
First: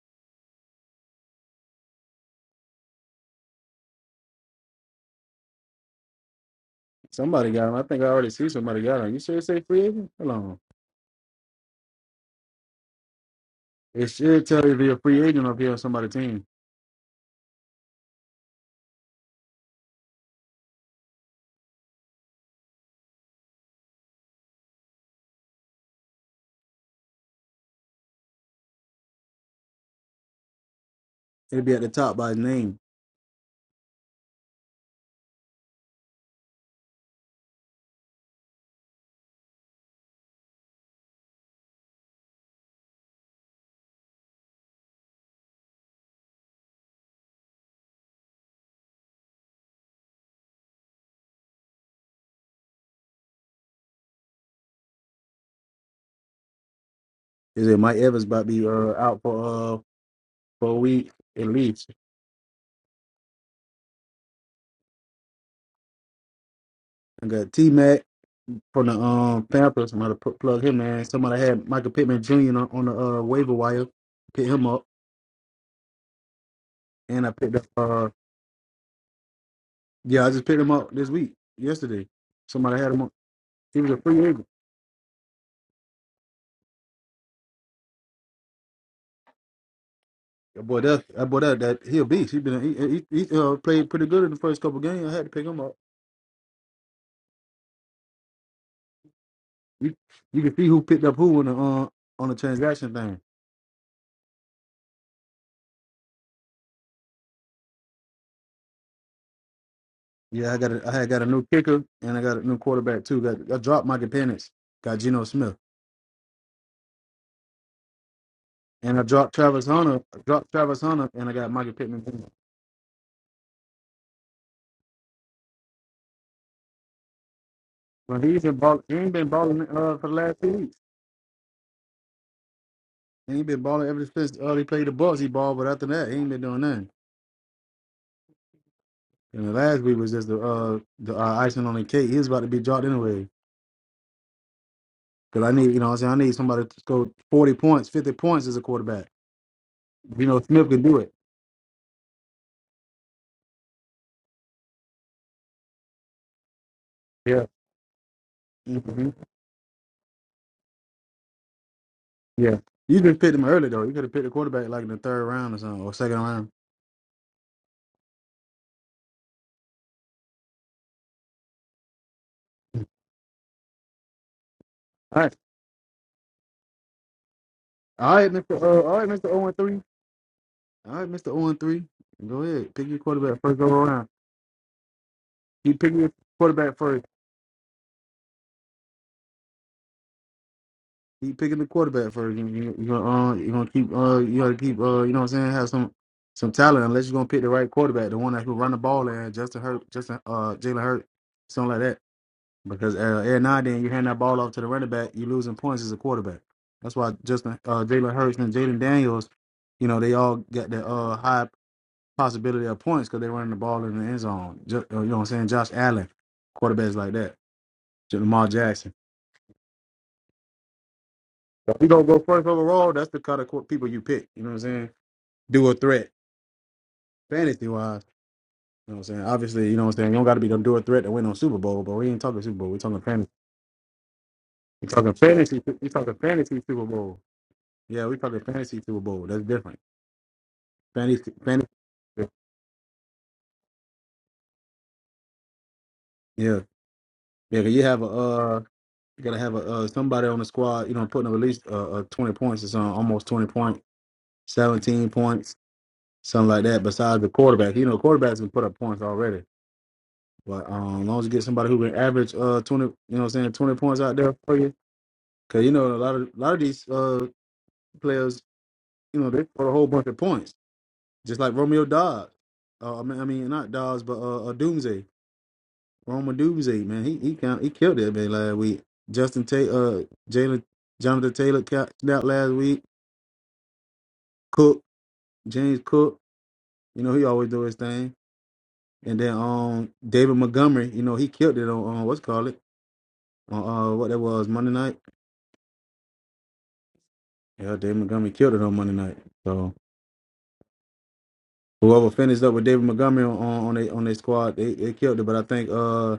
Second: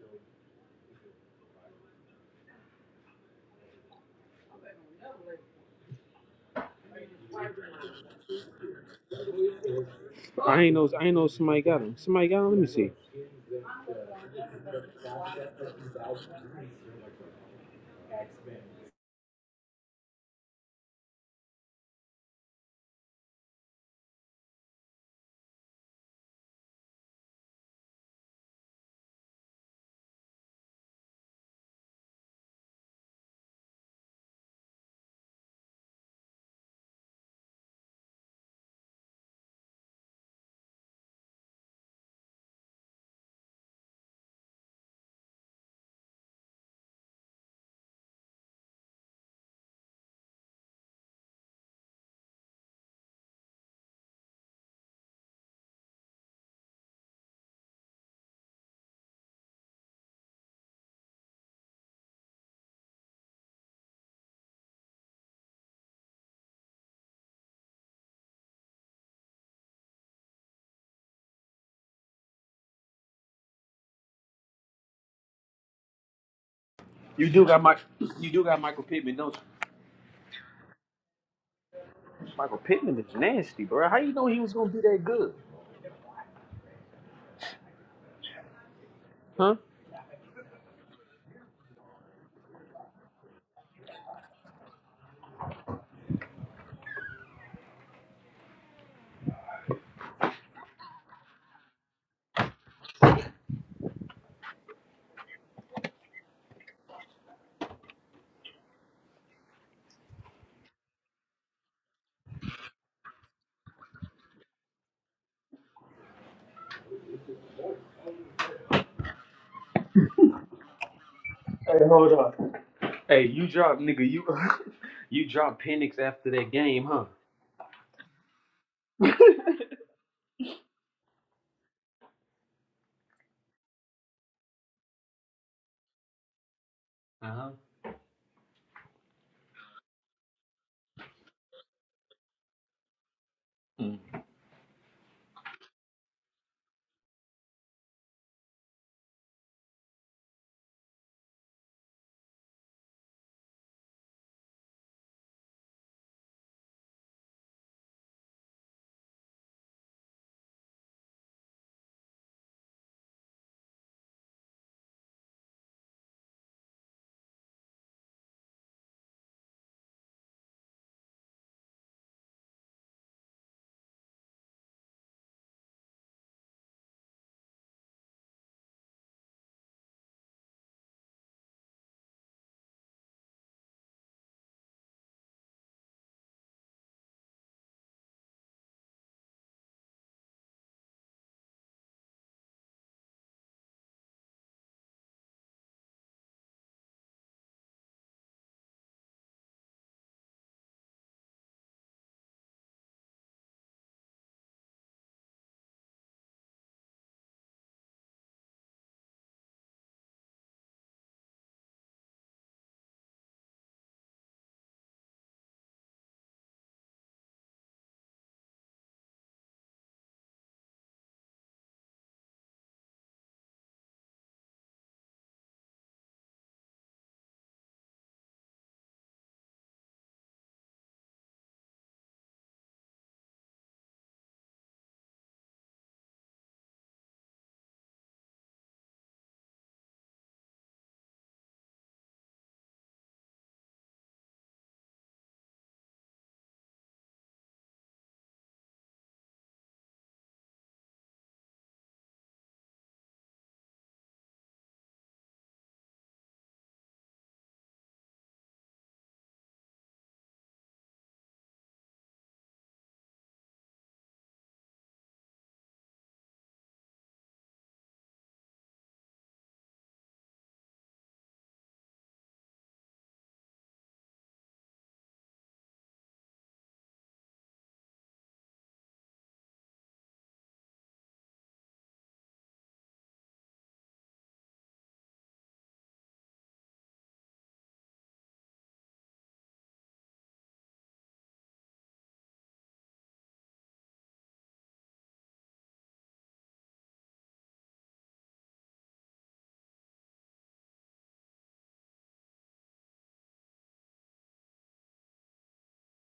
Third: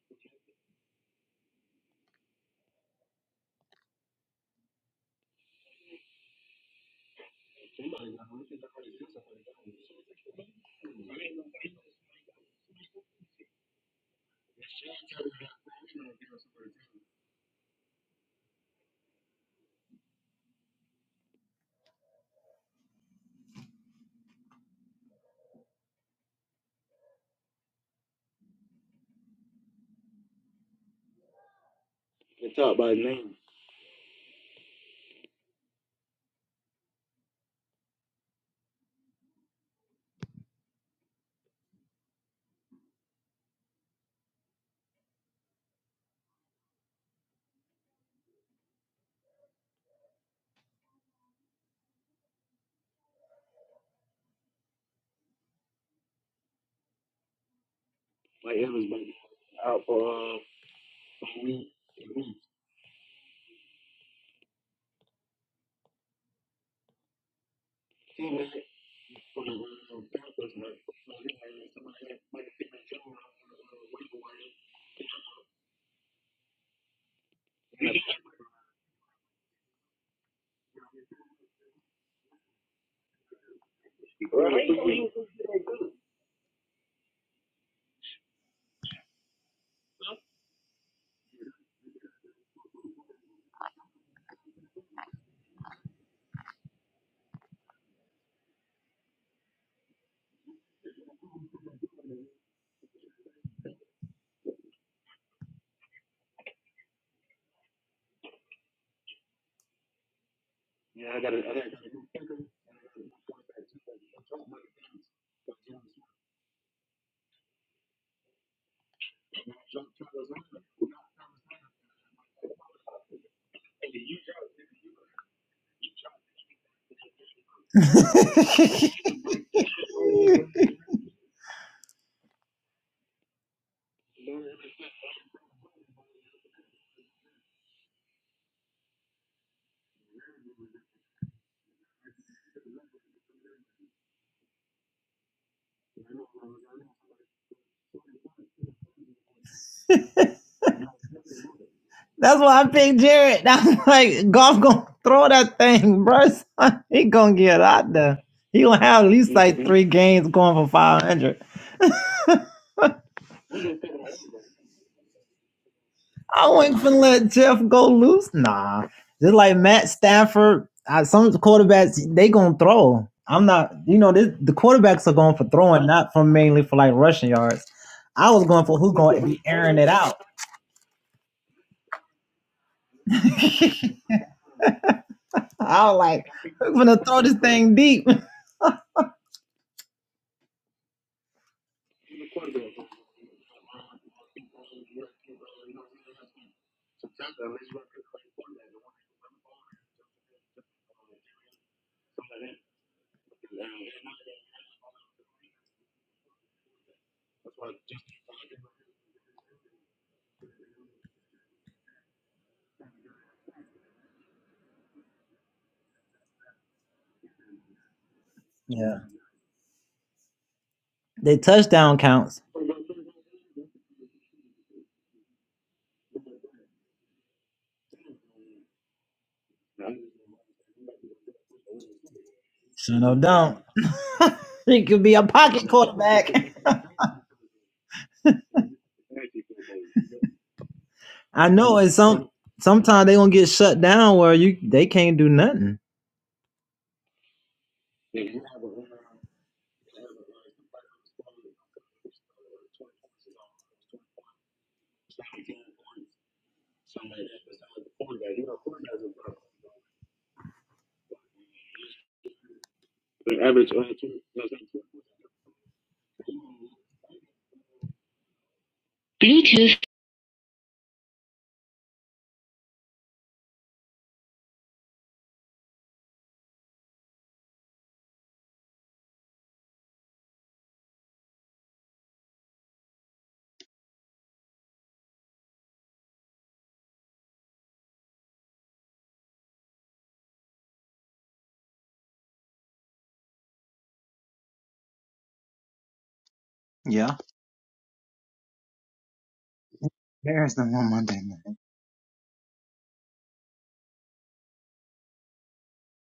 B: Somebody got him. I think I already see somebody got him. You sure it say free agent? Hold on.
C: I ain't know. I ain't know somebody got him. Somebody got him. Let me see.
B: It should tell you if you're a free agent up here on somebody's team. It'll be at the top by his name. Is it Mike Evans about to be uh, out for uh for a week at least? I got T Mac. from the um Panthers. Somebody put, plug him in. Somebody had Michael Pittman Jr. on, on the uh, waiver wire. Pick him up, and
C: You
B: I
C: do
B: picked
C: got
B: up.
C: Mike.
B: Uh,
C: You do got Michael Pittman. No,
B: yeah, I just picked him up this week, yesterday.
C: Michael
B: Somebody had
C: Pittman
B: him. On.
C: is nasty,
B: He
C: bro.
B: was a
C: How you
B: free
C: know he
B: agent.
C: was gonna be that good? Huh?
B: That boy, that that boy, that, that he a beast. He been he, he, he uh, played pretty good in the first couple games. I had to pick him up. You, you can see who picked up who on the uh, on the transaction thing. Yeah, I got a, I had got a new kicker and I got a new quarterback too. Got I dropped Michael Penix. Got Geno Smith. And I dropped Travis Hunter. I dropped Travis Hunter, and I got Michael Pittman. Jr.
C: Hey, you dropped nigga, you you dropped Penix after that game, huh?
B: But he's been balling. He ain't been balling uh, for the last few weeks. He ain't been balling ever since uh, he played the Bucks. He balled, but after that, he ain't been doing nothing.
C: Uh-huh.
B: And the last week was just the uh, the uh, icing on the cake. He was about to be dropped anyway. Because I need, you know, what I'm saying I need somebody to score 40 points, 50 points as a quarterback. You know, Smith could do it. Yeah. hmm
A: Three
B: Yeah. You could have picked him early though. You could have picked a quarterback like in the third round or something, or second round. All right. All right, Mr. Uh, all right,
A: going
B: Mr.
A: to be
B: 0 and 3. All right, Mr. 0 and 3. Go ahead. Pick your quarterback first go around. Keep picking your quarterback first. Keep picking the quarterback first. You, you, you gonna, uh, you gonna keep uh you gotta keep uh you know what I'm saying, have some some talent unless you're gonna pick the right quarterback, the one that can run the ball and Justin Hurt Justin uh Jalen Hurt, something like that. Because uh, every now and then you hand that ball off to the running back, you are losing points as a quarterback. That's why Justin uh Jalen Hurts and Jaden Daniels, you know, they all got the uh high possibility of points because they running the ball in the end zone. Ju- uh, You know what I'm saying? Josh Allen, quarterbacks like that. Lamar Jackson. So If you don't go first overall, that's the kind of qu- people you pick. You know what I'm saying? Do a threat, fantasy wise. You know what I'm saying? Obviously, you know what I'm saying. You don't got to be gonna do a threat to win on Super Bowl, but we ain't talking Super Bowl. We talking fantasy. We talking fantasy. We talking
A: back.
B: fantasy Super Bowl. Yeah, we talking fantasy Super Bowl. That's different. Fantasy,
A: I
B: fantasy.
A: know, and
B: Yeah,
A: some sometimes they gonna get shut down where you they can't do nothing.
B: yeah. 'cause You have a uh, you gotta have a uh, somebody on the squad. You know, putting up at least uh, uh 20 points or something, almost 20 point. 17 points, something like that, besides the quarterback. You know, quarterbacks can put up points already. But um, as long as you get somebody who can average uh 20, you know what I'm saying, 20 points out there for you. Cause you know, a lot of a lot of these uh players, you know, they put a
A: Bluetooth
B: whole bunch of points. Just like Romeo Dobbs. Uh, I mean I mean not Dobbs, but uh, uh Doomsday. Roma Doomsday, man. He he count, he killed that man last week. Justin Tate uh Jalen Jonathan Taylor ca- snapped last week. Cook, James Cook, you know, he always do his thing. And then um David Montgomery, you know, he killed it on, on what's it called it on uh what that was Monday night. Yeah, David Montgomery killed it on Monday night. So whoever finished up with David Montgomery on on their on their squad, they, they killed it. But I think uh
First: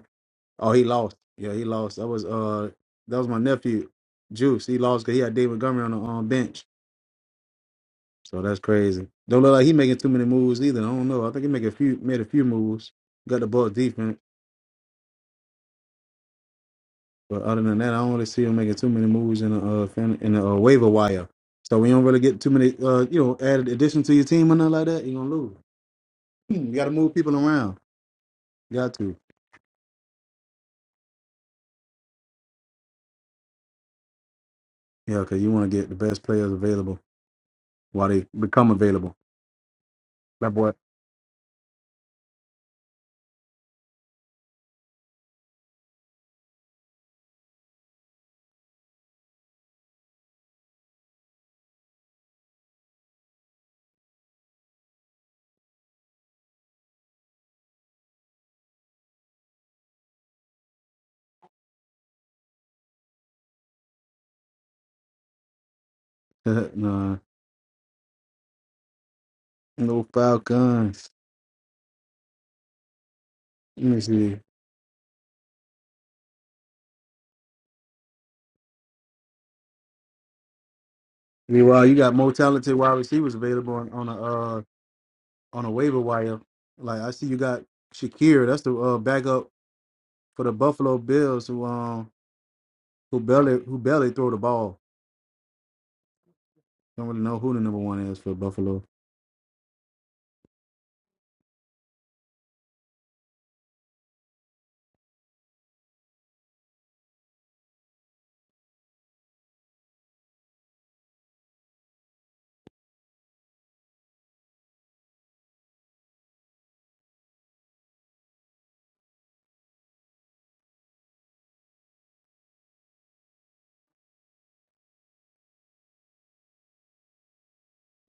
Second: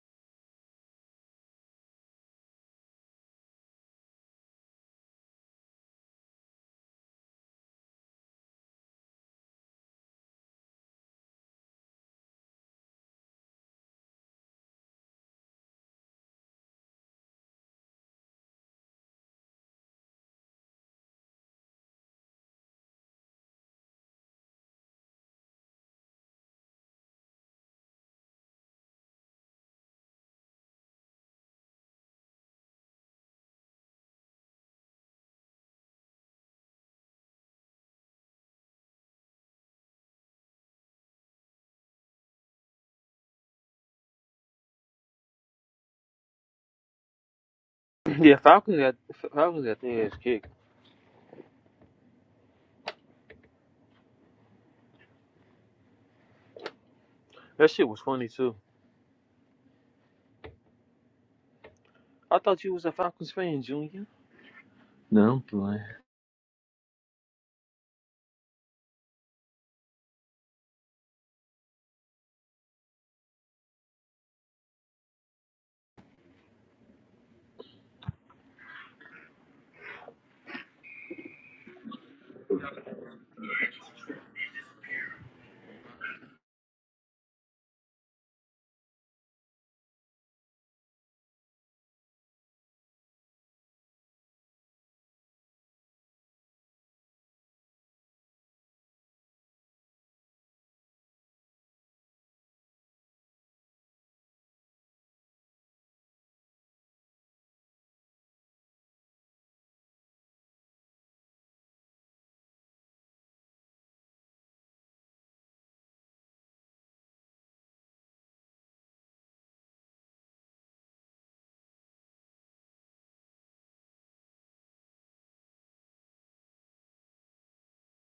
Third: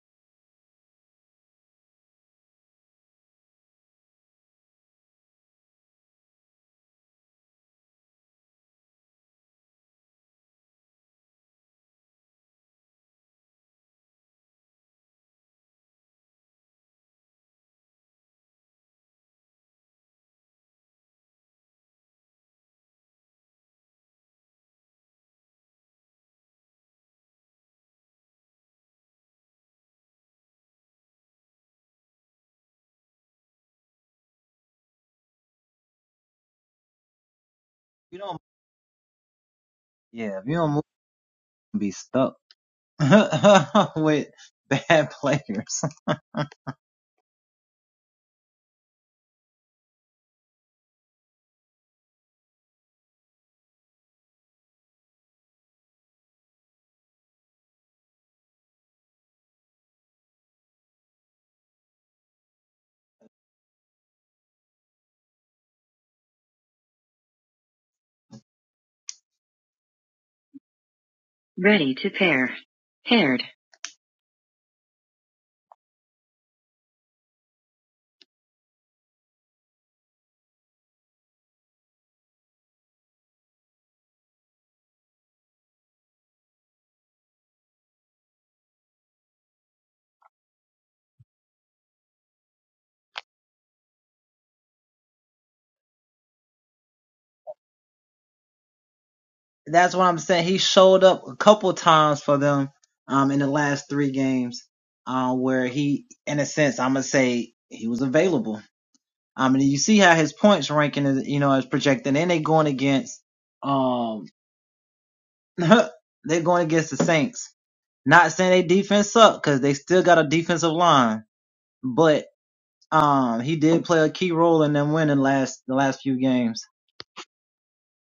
B: oh he lost. Yeah, he lost. That was uh that was my nephew Juice. He lost because he had David Montgomery on the um, bench. So that's crazy. Don't look like he making too many moves either. I don't know. I think he make a few made a few moves. Got the ball defense. But other than that, I don't really see him making too many moves in a uh, fan, in a uh, waiver wire. So we don't really get too many, uh, you know, added addition to your team or nothing like that. You're gonna lose. Hmm, You got to move people around. You got to, yeah, because you want to get the best players available while they become available. That boy,
C: Yeah, Falcons got Falcons got their ass kicked. That shit was funny too. I thought you was a Falcons fan, Junior. No, I'm playing.
B: nah, no Falcons.
A: ready to pair, paired,
B: Let me see. Meanwhile, you got more talented wide receivers available on, on a uh, on a waiver wire. Like I see, you got Shakir. That's the uh, backup for the Buffalo Bills. Who um who barely who barely throw the ball. Don't really know who the number one is for Buffalo.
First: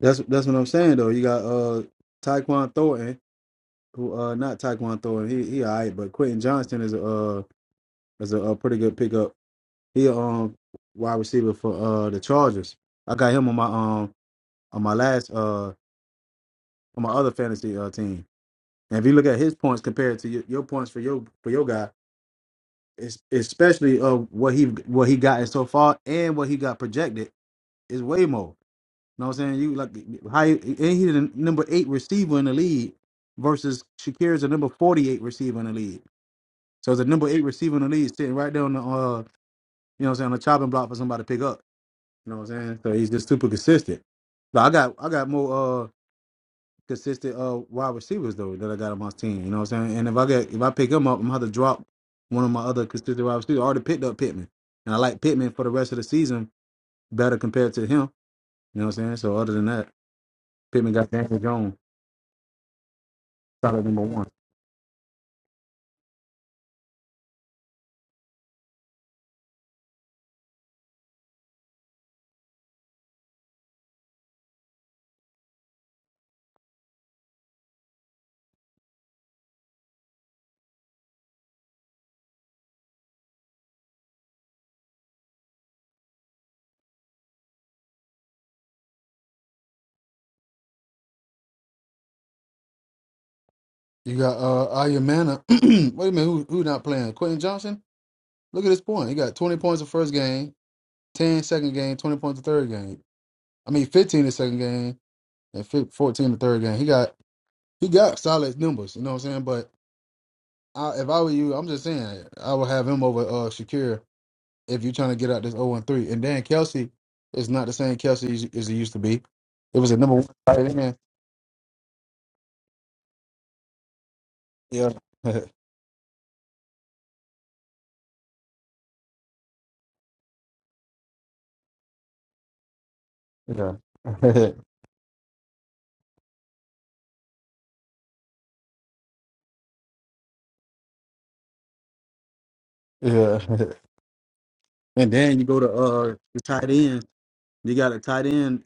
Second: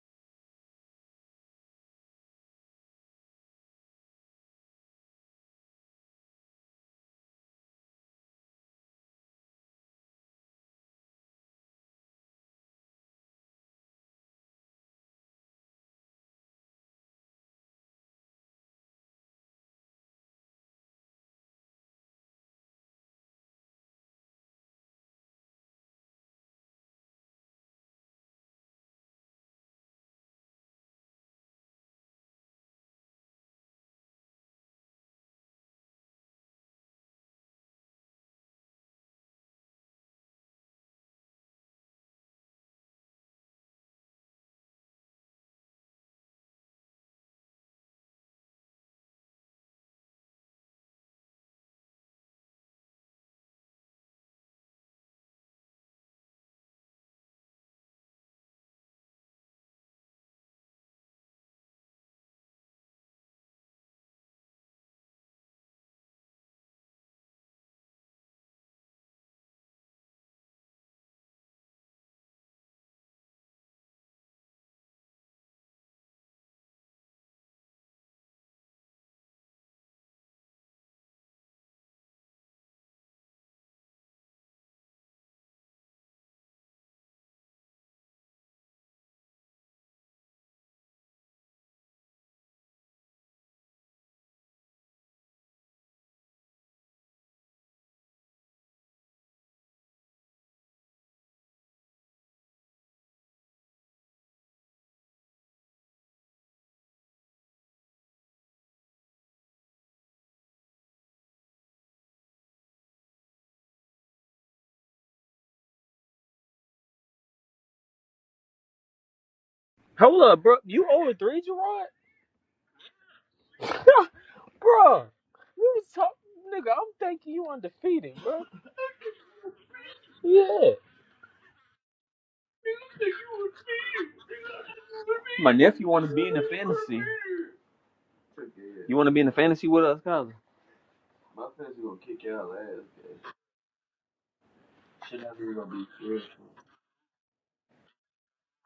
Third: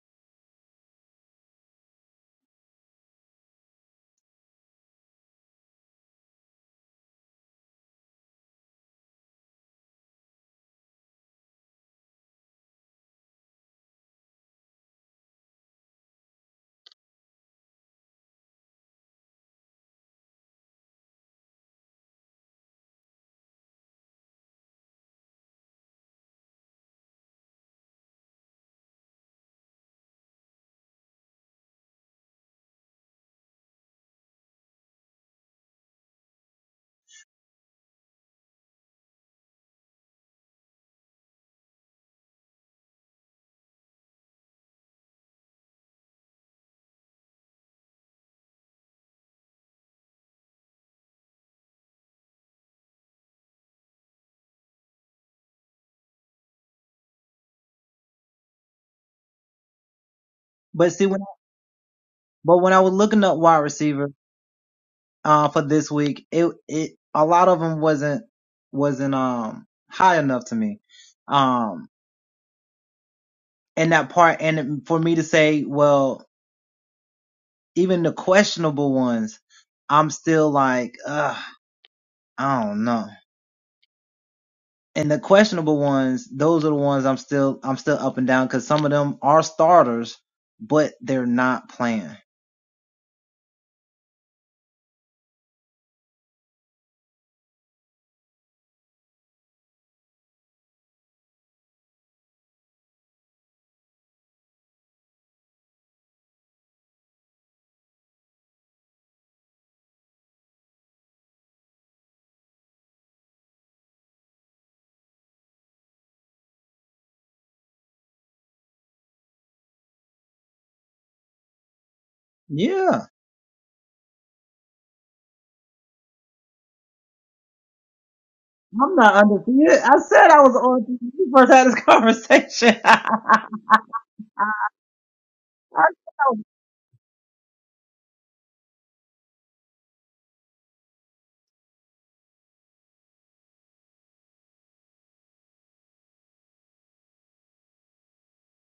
B: That's that's what I'm saying though. You got uh Tyquan Thornton, who uh not Tyquan Thornton, he he alright, but Quentin Johnston is a uh is a, a pretty good pickup. He um wide receiver for uh the Chargers. I got him on my um on my last uh on my other fantasy uh team. And if you look at his points compared to your, your points for your for your guy, it's especially uh what he what he got in so far and what he got projected is way more. know what I'm saying? You like high and he's the number eight receiver in the league versus Shakir is the number forty eight receiver in the league. So it's a number eight receiver in the league sitting right there on the uh you know what I'm saying on the chopping block for somebody to pick up. You know what I'm saying? So he's just super consistent. So I got I got more uh consistent uh wide receivers though that I got on my team. You know what I'm saying? And if I get if I pick him up, I'm gonna have to drop one of my other consistent wide receivers. I already picked up Pittman. And I like Pittman for the rest of the season better compared to him. You know what I'm saying? So other than that, Pittman got Daniel Jones. Solid number one. You got uh Ayamana. Wait a minute, who who not playing? Quentin Johnson? Look at his point. He got 20 points the first game, 10 second game, 20 points the third game. I mean 15 the second game and fif- 14 the third game. He got he got solid numbers, you know what I'm saying? But I, if I were you, I'm just saying I would have him over uh Shakir if you're trying to get out this 0 and 3. And then Kelsey is not the same Kelsey as as he used to be. It was a number
C: Hold
B: one
C: up, bro.
B: tight
C: You
B: end.
C: over three, Gerard?
B: Yeah.
C: bro, you was talking, nigga. I'm thinking, bro. Yeah.
B: yeah.
C: My nephew want to be in the fantasy. You want to be in the fantasy with us, Kyler? My fantasy gonna kick your ass.
B: yeah. And
C: Shit,
B: then you go
C: gonna
B: to uh
C: be
B: the tight end. You got a tight end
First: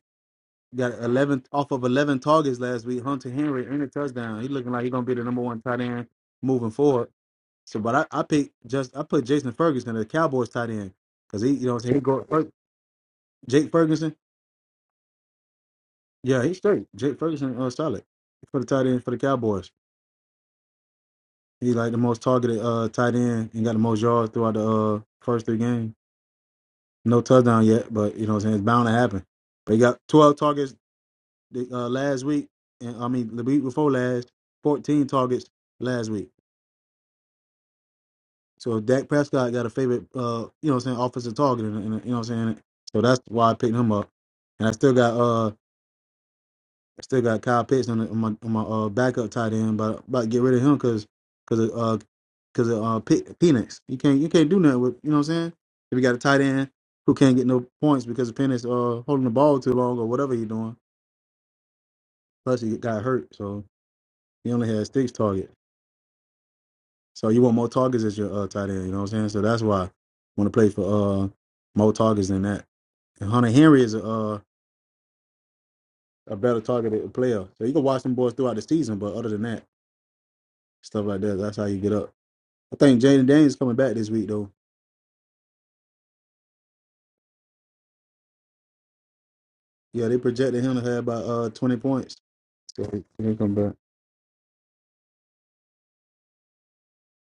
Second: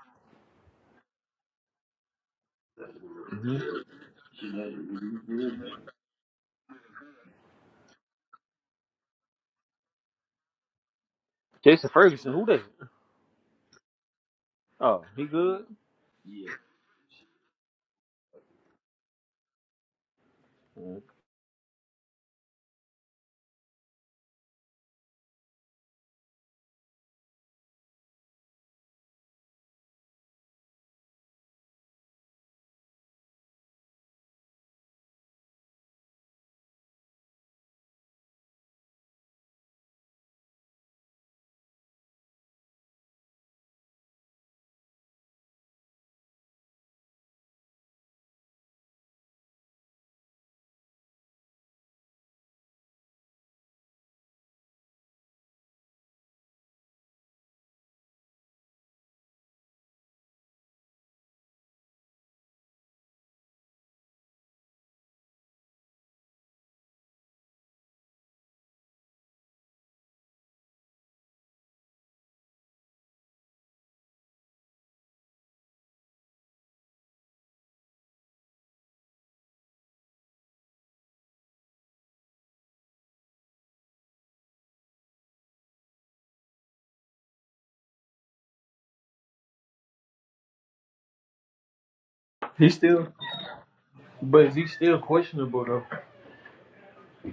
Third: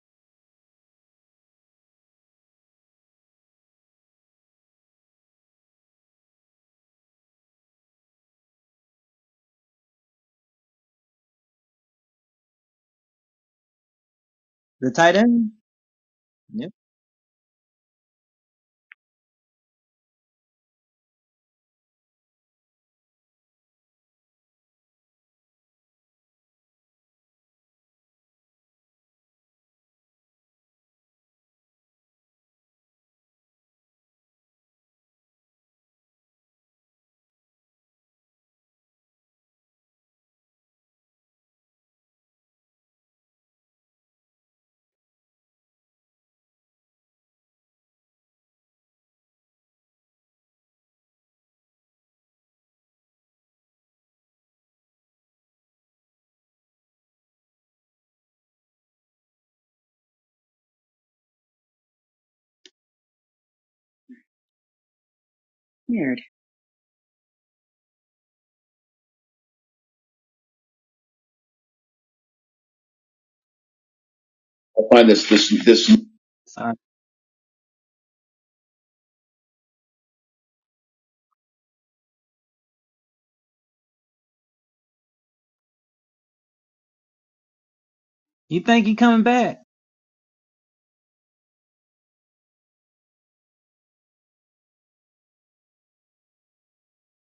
B: got 11 off of 11 targets last week. Hunter Henry and a touchdown. He looking like he's gonna be the number one tight end moving forward. So, but I, I picked just I put Jason Ferguson, the Cowboys tight end, because he you know what I'm
C: Jason
B: saying he go
C: Ferguson, who
B: Fer-
C: that?
B: Jake Ferguson.
C: Oh, he good?
B: Yeah, he's straight. Jake Ferguson uh, solid for the tight end for the Cowboys. He's like the most targeted uh tight end and got the most yards throughout the uh first three games. No touchdown yet, but you know what I'm saying it's bound to happen. But he got 12 targets They, uh, last week, and I mean the week before last, 14 targets last week. So Dak Prescott got a favorite, uh, you know, what I'm saying offensive target, in, in, you know, what I'm saying. So that's why I picked him up, and I still got uh, I still got Kyle Pitts on, the, on my on my uh, backup tight end, but about to get rid of him because because uh because of uh Pe- Penix. You can't you can't do nothing with you know what I'm saying. If you got a tight end who can't get no points because of Penix uh holding the ball too long or whatever he's doing, plus he got hurt, so he only had six targets.
A: paired.
B: So you want more targets as your uh, tight end. You know what I'm saying? So that's why I want to play for uh more targets than that. And Hunter Henry is a uh, a better targeted player. So you can watch them boys throughout the season, but other than that, stuff like that, that's how you get up. I think Jaden Daniels coming back this week though. Yeah, they projected him to have about uh 20 points.
C: He
B: So he
C: still?
B: he can come back.
C: But is he still questionable though?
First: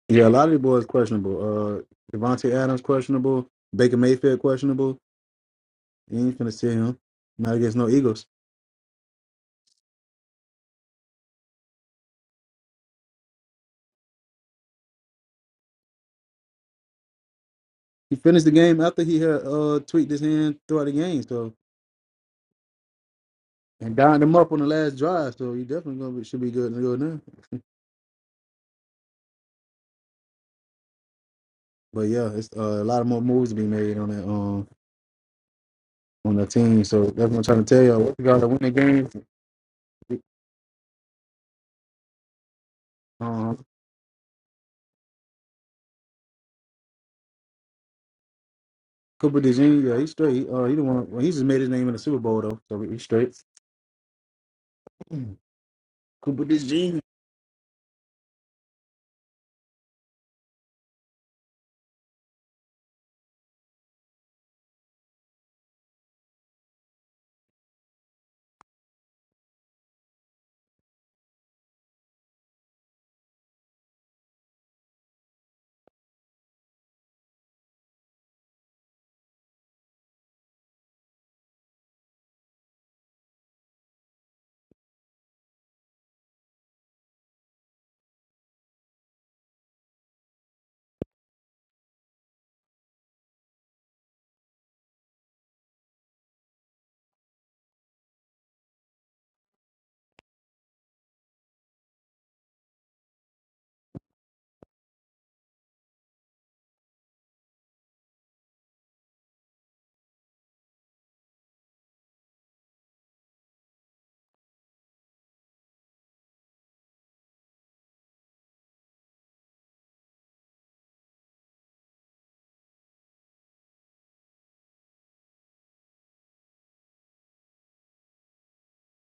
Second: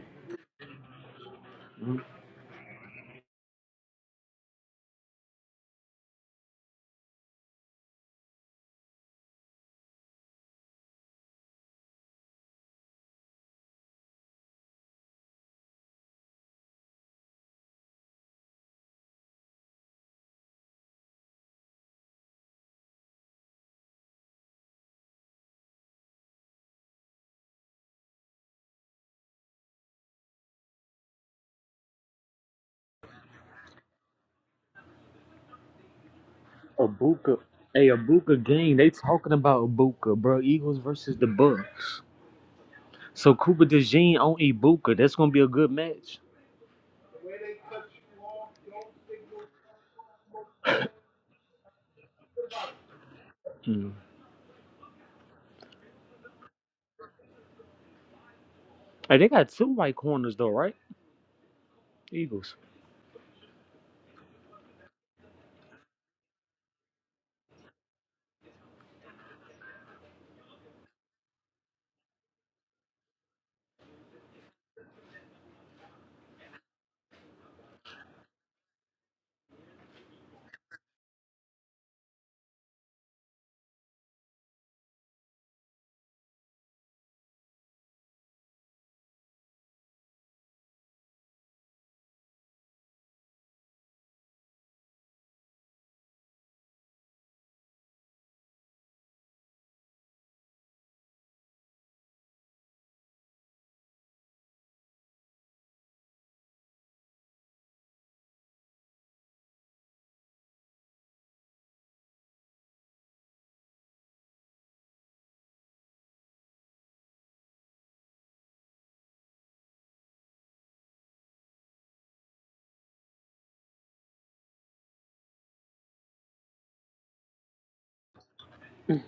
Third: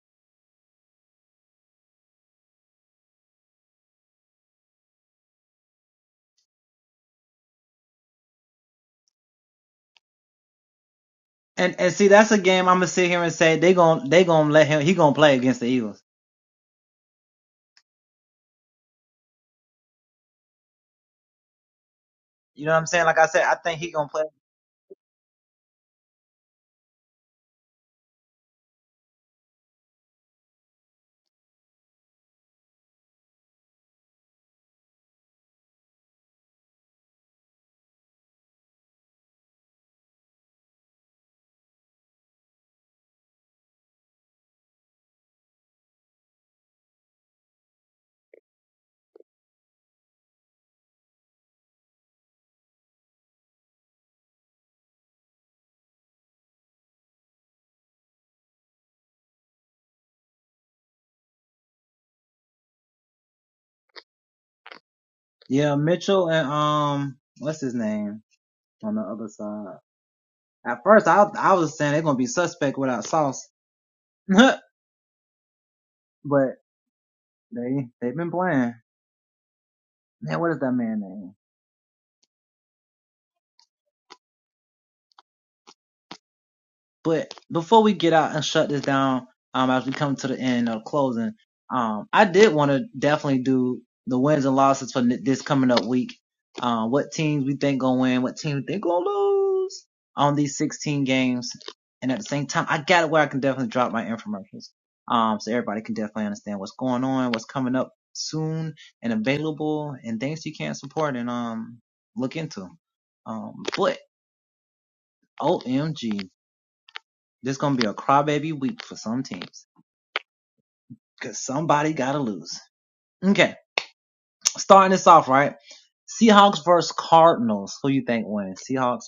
B: Yeah, a lot of the boys questionable. Uh Devontae Adams questionable. Baker Mayfield questionable. You ain't finna see him. Not against no Eagles. He finished the game after he had uh tweaked his hand throughout the game. So And dined him up on the last drive, so he definitely gonna be, should be good to go now. But yeah, it's uh, a lot of more moves to be made on that um on the team. So that's what
C: Abuka.
B: I'm trying to tell
C: Hey,
B: y'all. We
C: Abuka
B: gotta win the
C: gang, they
B: game.
C: talking about Abuka, bro. Eagles versus the Bucks. So Cooper
B: Um,
C: DeJean on Ibuka. That's gonna be a good match.
B: Cooper DeJean, yeah, he's straight. Uh, he the one. Well, he just made his name in the Super Bowl though, so he's straight.
C: Mm.
B: Cooper DeJean.
C: Hey, they got two right corners though, right? Eagles.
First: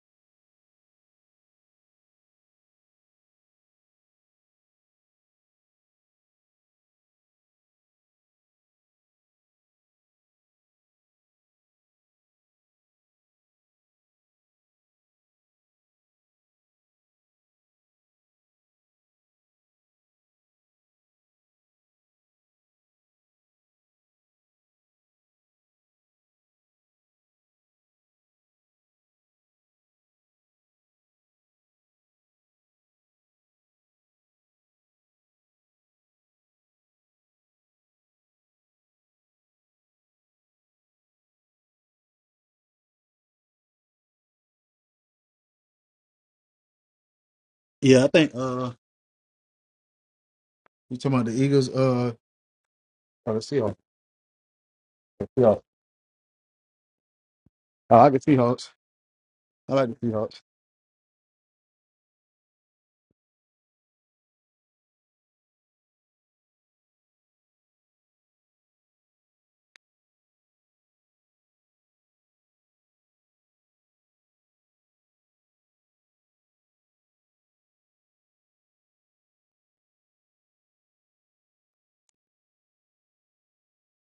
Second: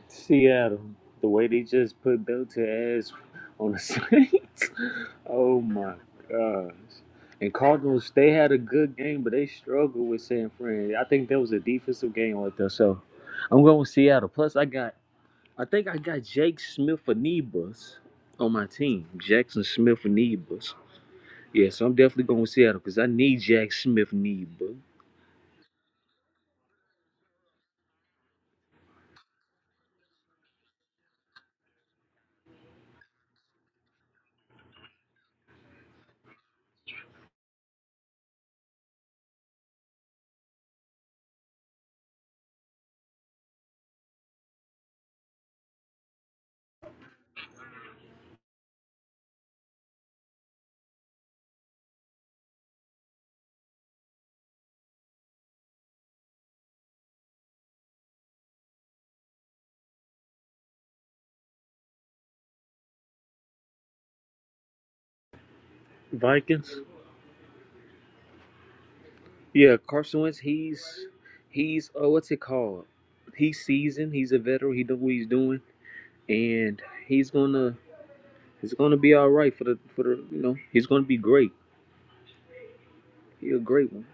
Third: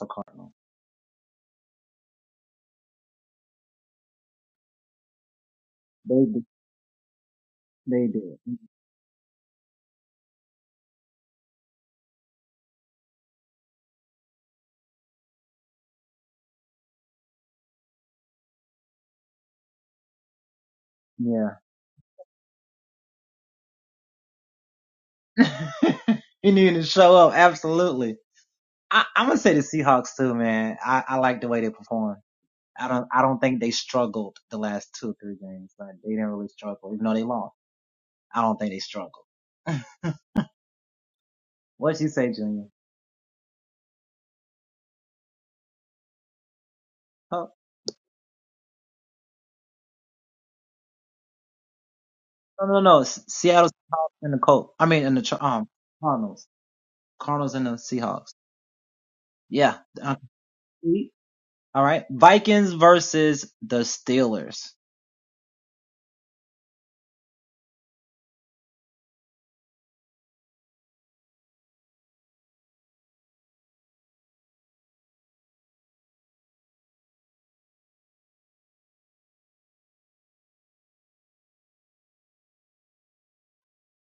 C: Seattle. The way they just put Belter ass on the Saints. oh my gosh. And Cardinals, they had a good game, but they struggled with San Fran. I think that was a defensive game right there. So I'm going with Seattle. Plus, I got I think I got Jake Smith for Nebus on my team. Jackson Smith for Nebus. Yeah, so I'm definitely going with Seattle because I need Jack Smith Nebus.
B: Yeah, I think. Uh, you talking about the Eagles? Uh, or the Seahawks. The Seahawks. Oh, I can Seahawks. I like the Seahawks.
C: Vikings. Yeah, Carson Wentz. He's he's Oh, what's it called? He's seasoned. He's a veteran. He know what he's doing, and he's gonna he's gonna be all right for the for the you know he's gonna be great. He a great one.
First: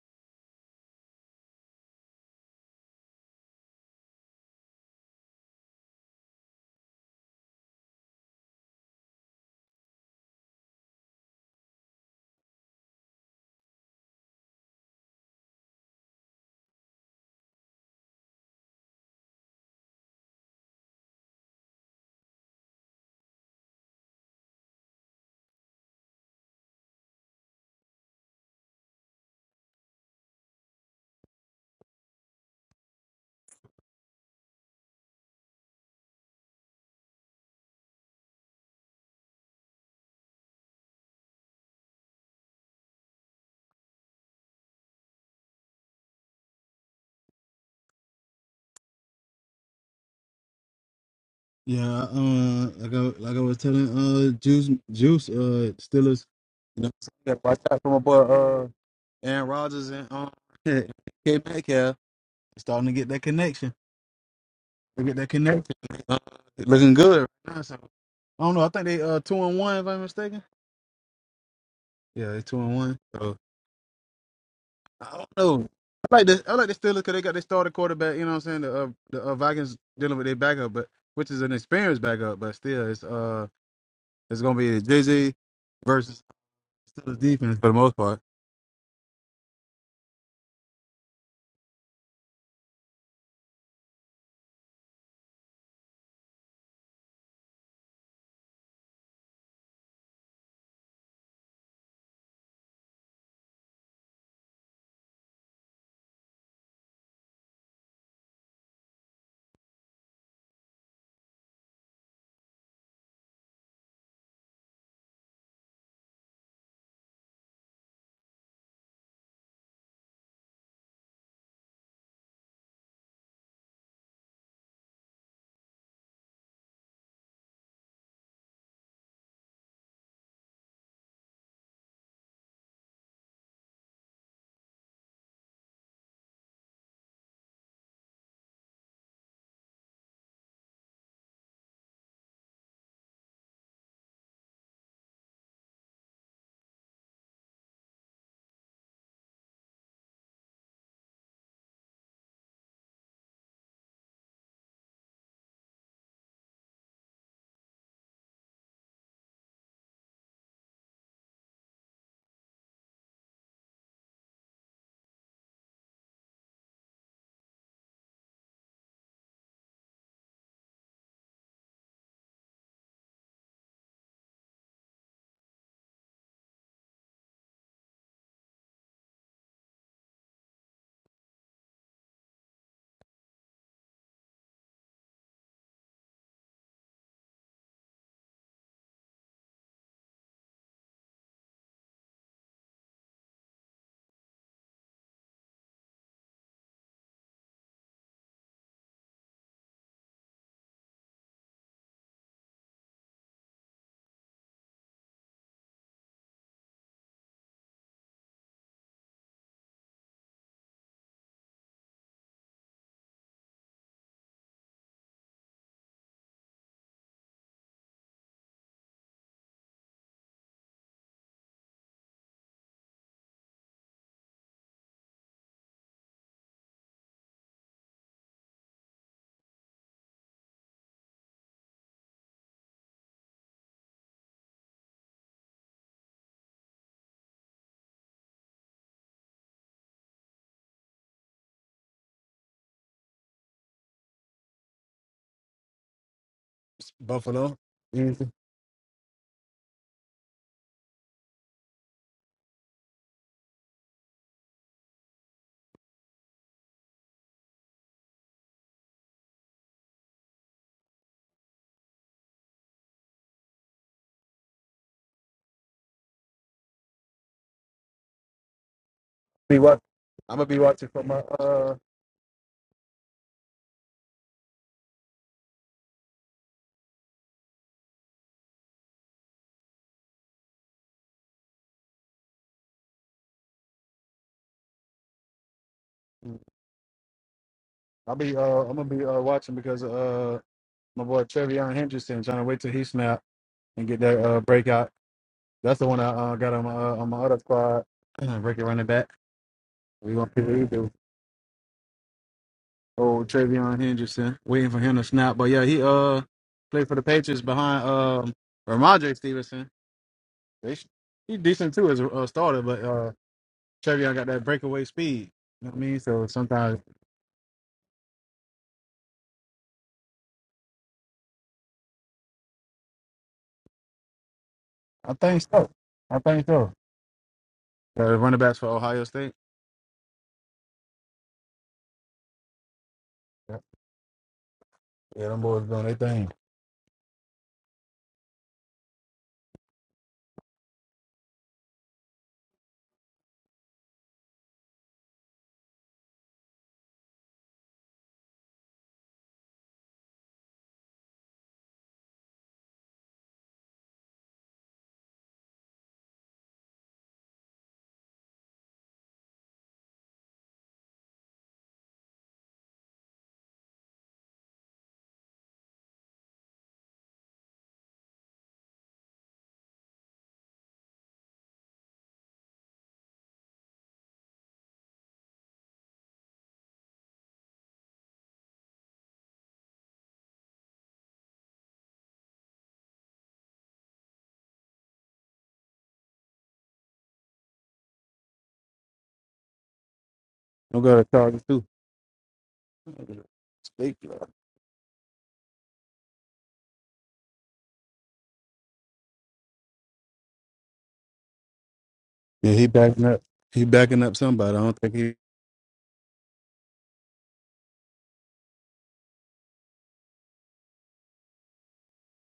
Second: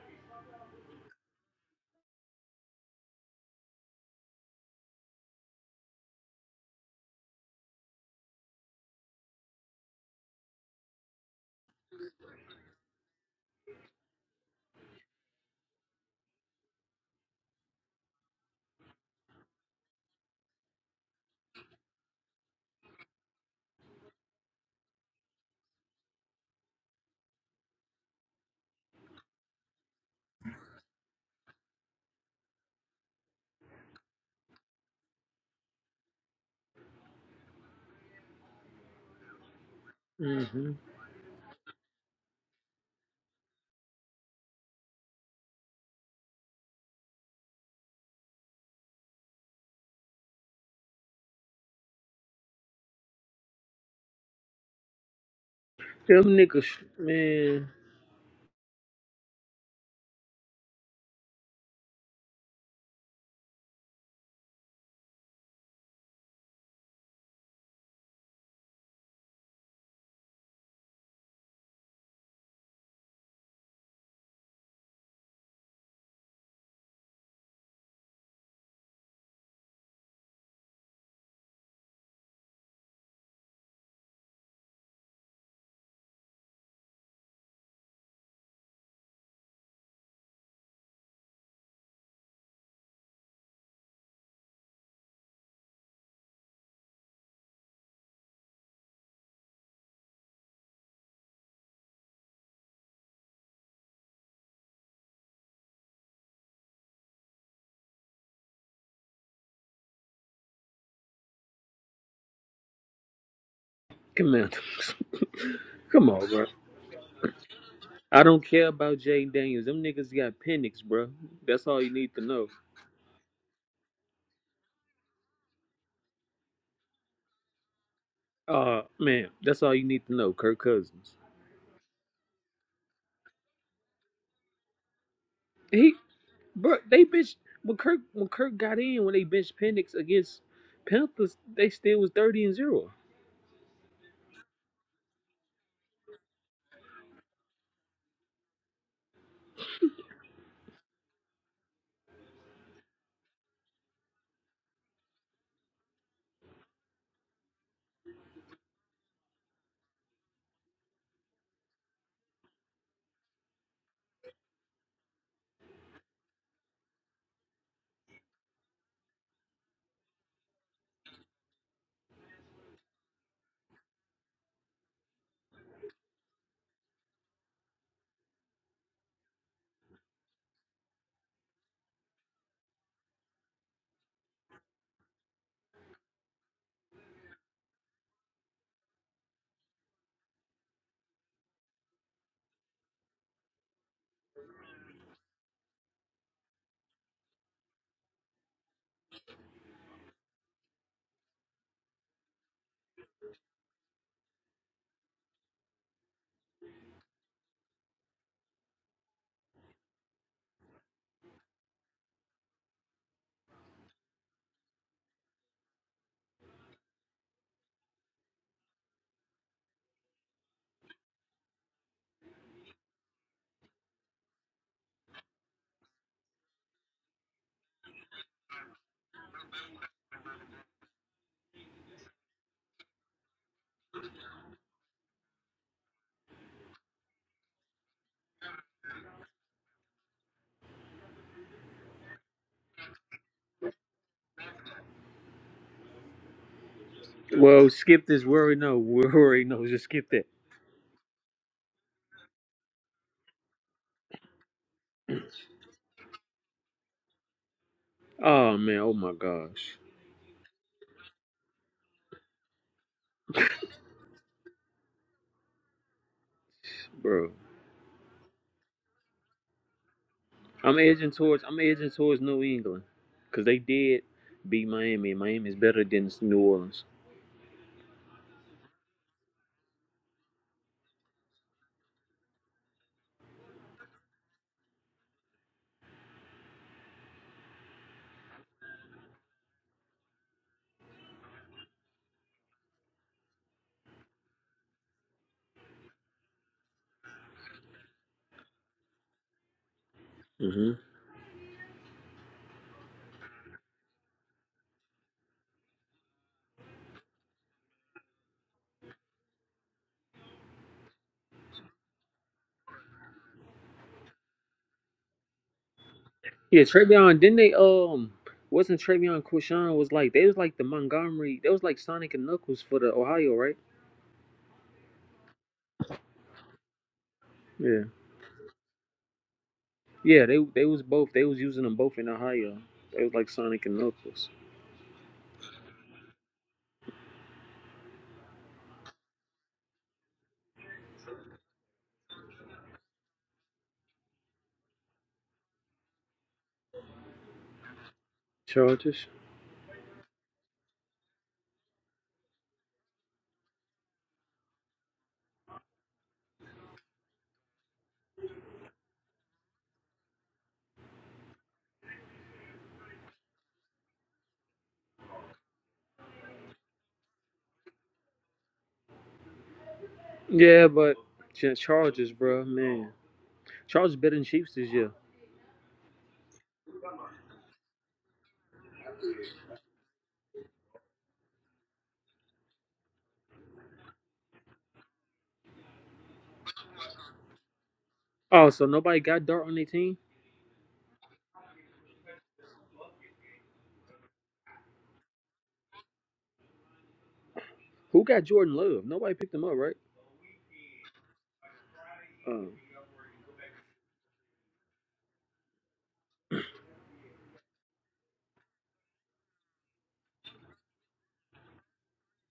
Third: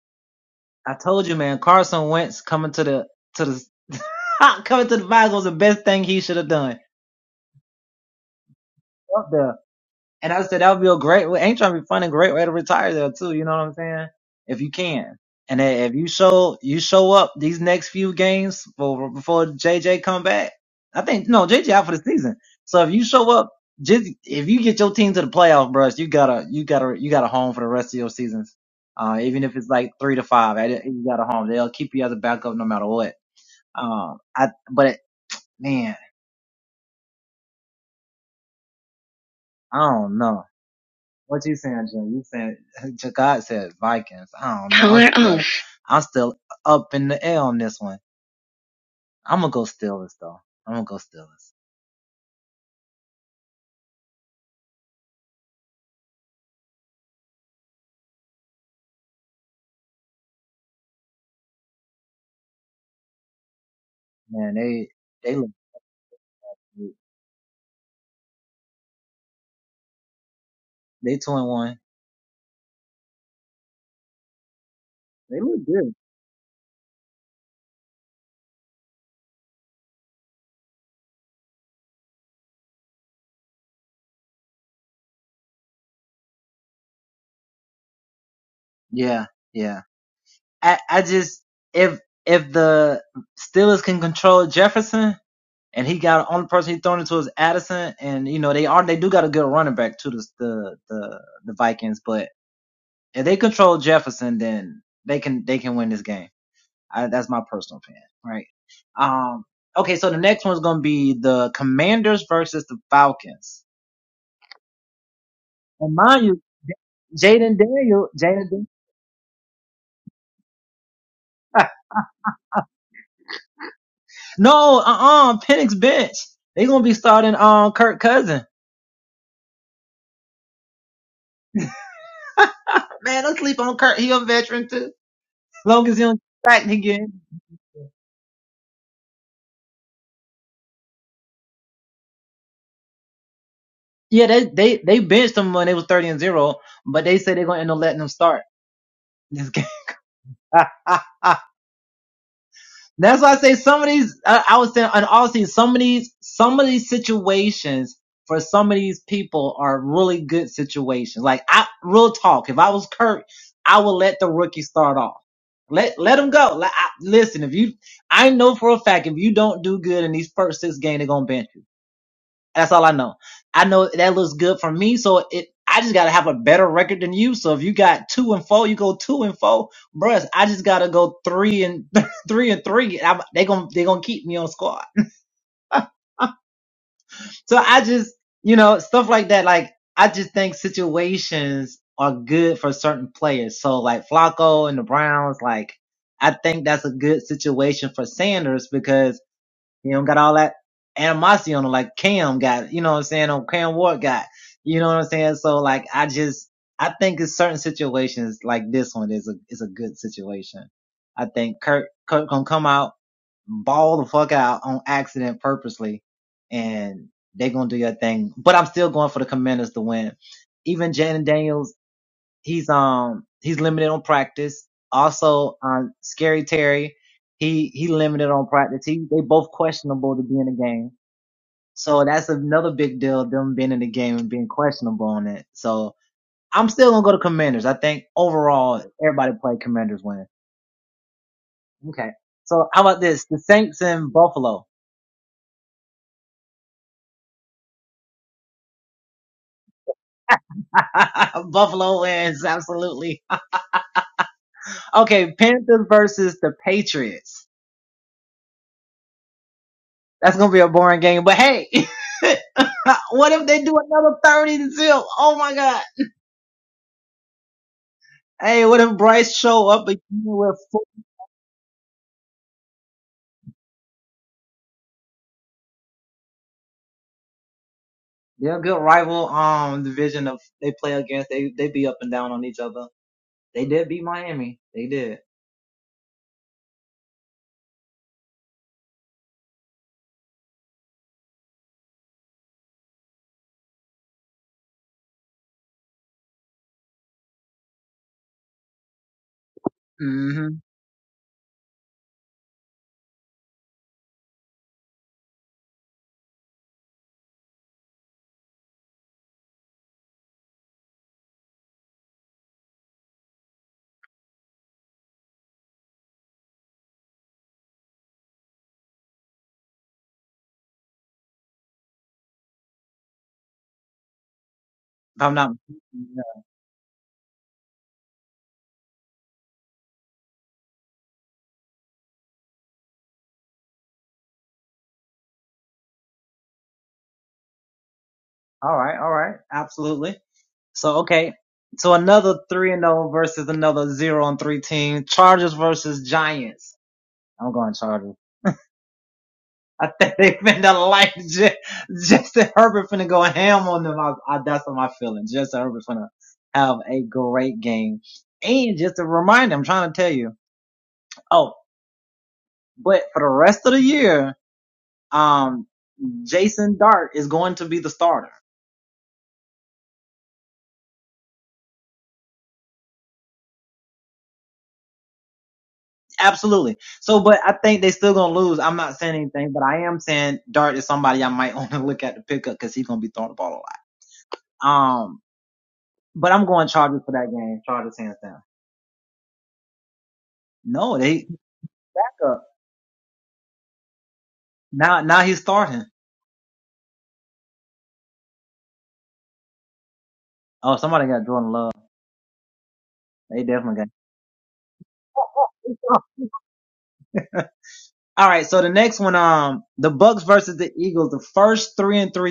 C: Mm-hmm.
B: Yeah, uh, like I like I was telling uh Juice Juice uh
C: Them
B: Steelers,
C: niggas,
B: you know, gotta watch
C: man.
B: out for my boy uh Aaron Rodgers and um K Metcalf starting to get that connection. They get that connection. Uh, looking good right now. So I don't know. I think they uh two and one if I'm mistaken. Yeah, they two and one. So I don't know. I like the I like the Steelers because they got their starter quarterback. You know what I'm saying? The uh, the uh, Vikings dealing with their backup, but which is an experienced backup, but still it's uh it's gonna be Jay Z versus. the defense for the most part.
C: Come on, come on, bro. I don't care about Jaden Daniels. Them niggas got Penix, bro. That's all you need to know. Uh man, that's all you need to know. Kirk Cousins. He, bro, they bitch when Kirk when Kirk got in when they benched Penix against Panthers, they still was thirty and zero.
B: Buffalo.
C: Well, skip this.
B: Easy.
C: We already know. We already know. Just skip that. Oh man. Oh my gosh, bro.
B: Be what? I'm gonna be
C: I'm
B: watching for
C: edging
B: my.
C: towards. I'm
B: Uh,
C: edging towards New England, cause they did beat Miami. and Miami's better than New Orleans.
B: I'll be. Uh, I'm gonna be uh, watching because uh, my boy Trevion Henderson trying to wait till he snap and get that uh, breakout. That's the one I uh, got on my uh, on my other squad. Breaking running back. We gonna see
A: Mm-hmm.
B: what he
C: Mm-hmm.
B: do. Oh, Trevion Henderson, waiting for him to snap. But yeah, he uh played for the Patriots behind um Ramondre Stevenson. They, sh- he decent too as a uh, starter, but uh. Chevion got that breakaway speed. You know what I mean? So
C: Yeah,
B: sometimes
C: Travion, didn't they um wasn't Travion Quishon was like they was like the Montgomery they was like Sonic and Knuckles for the Ohio, right?
B: I think so. I think so.
C: Yeah.
B: The running backs for Ohio State.
C: Yeah, they they was both they was using them both in Ohio. They was like
B: Yeah,
C: Sonic and Knuckles.
B: yeah them boys doing their thing.
C: Chargers? Yeah, but Ch- Chargers, bro, man. Chargers better than Chiefs this year. Oh, so nobody got Dart on their team?
B: I'm going to Chargers too. State, bro.
C: Who got Jordan Love? Nobody picked him up, right? Um
B: Yeah, he backing up. He backing up somebody. I don't think he.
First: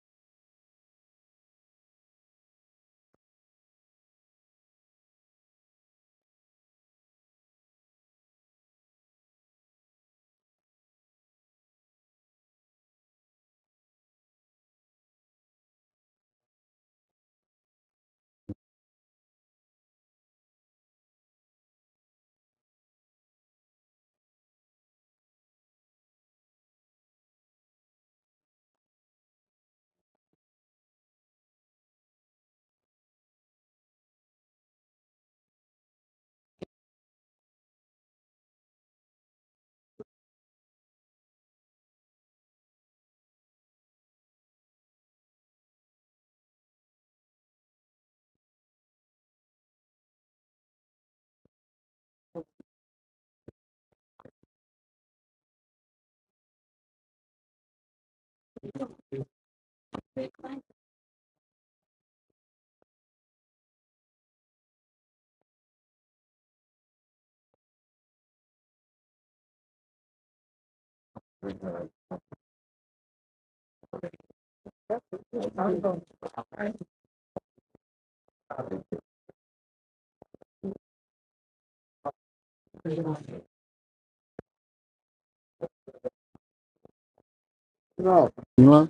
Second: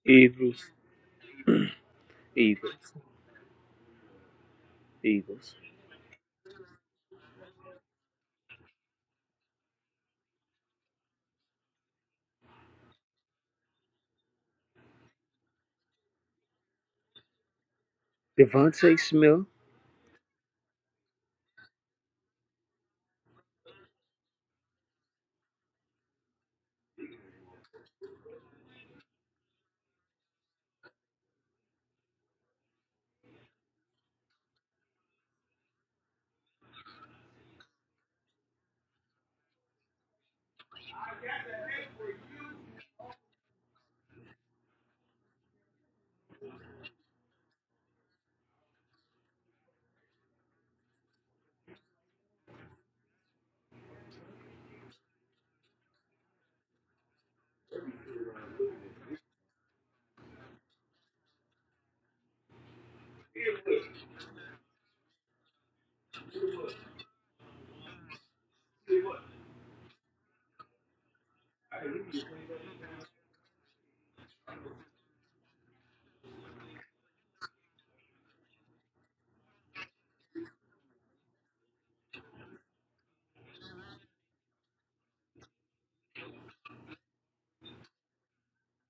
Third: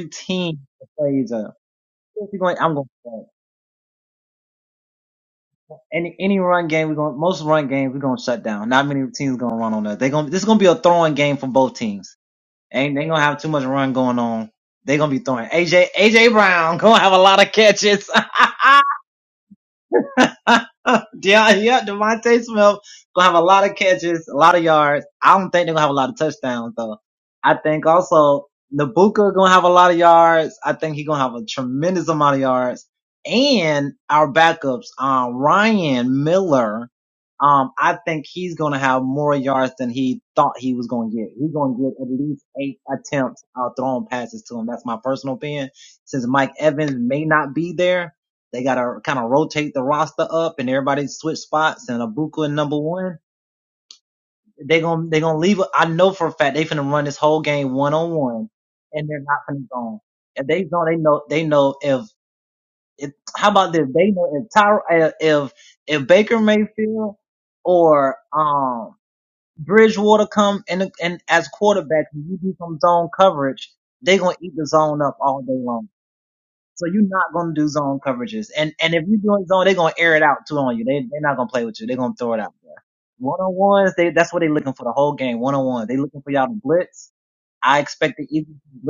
C: Eagles. Eagles. Eagles. Devontae Smith.
B: No. You know?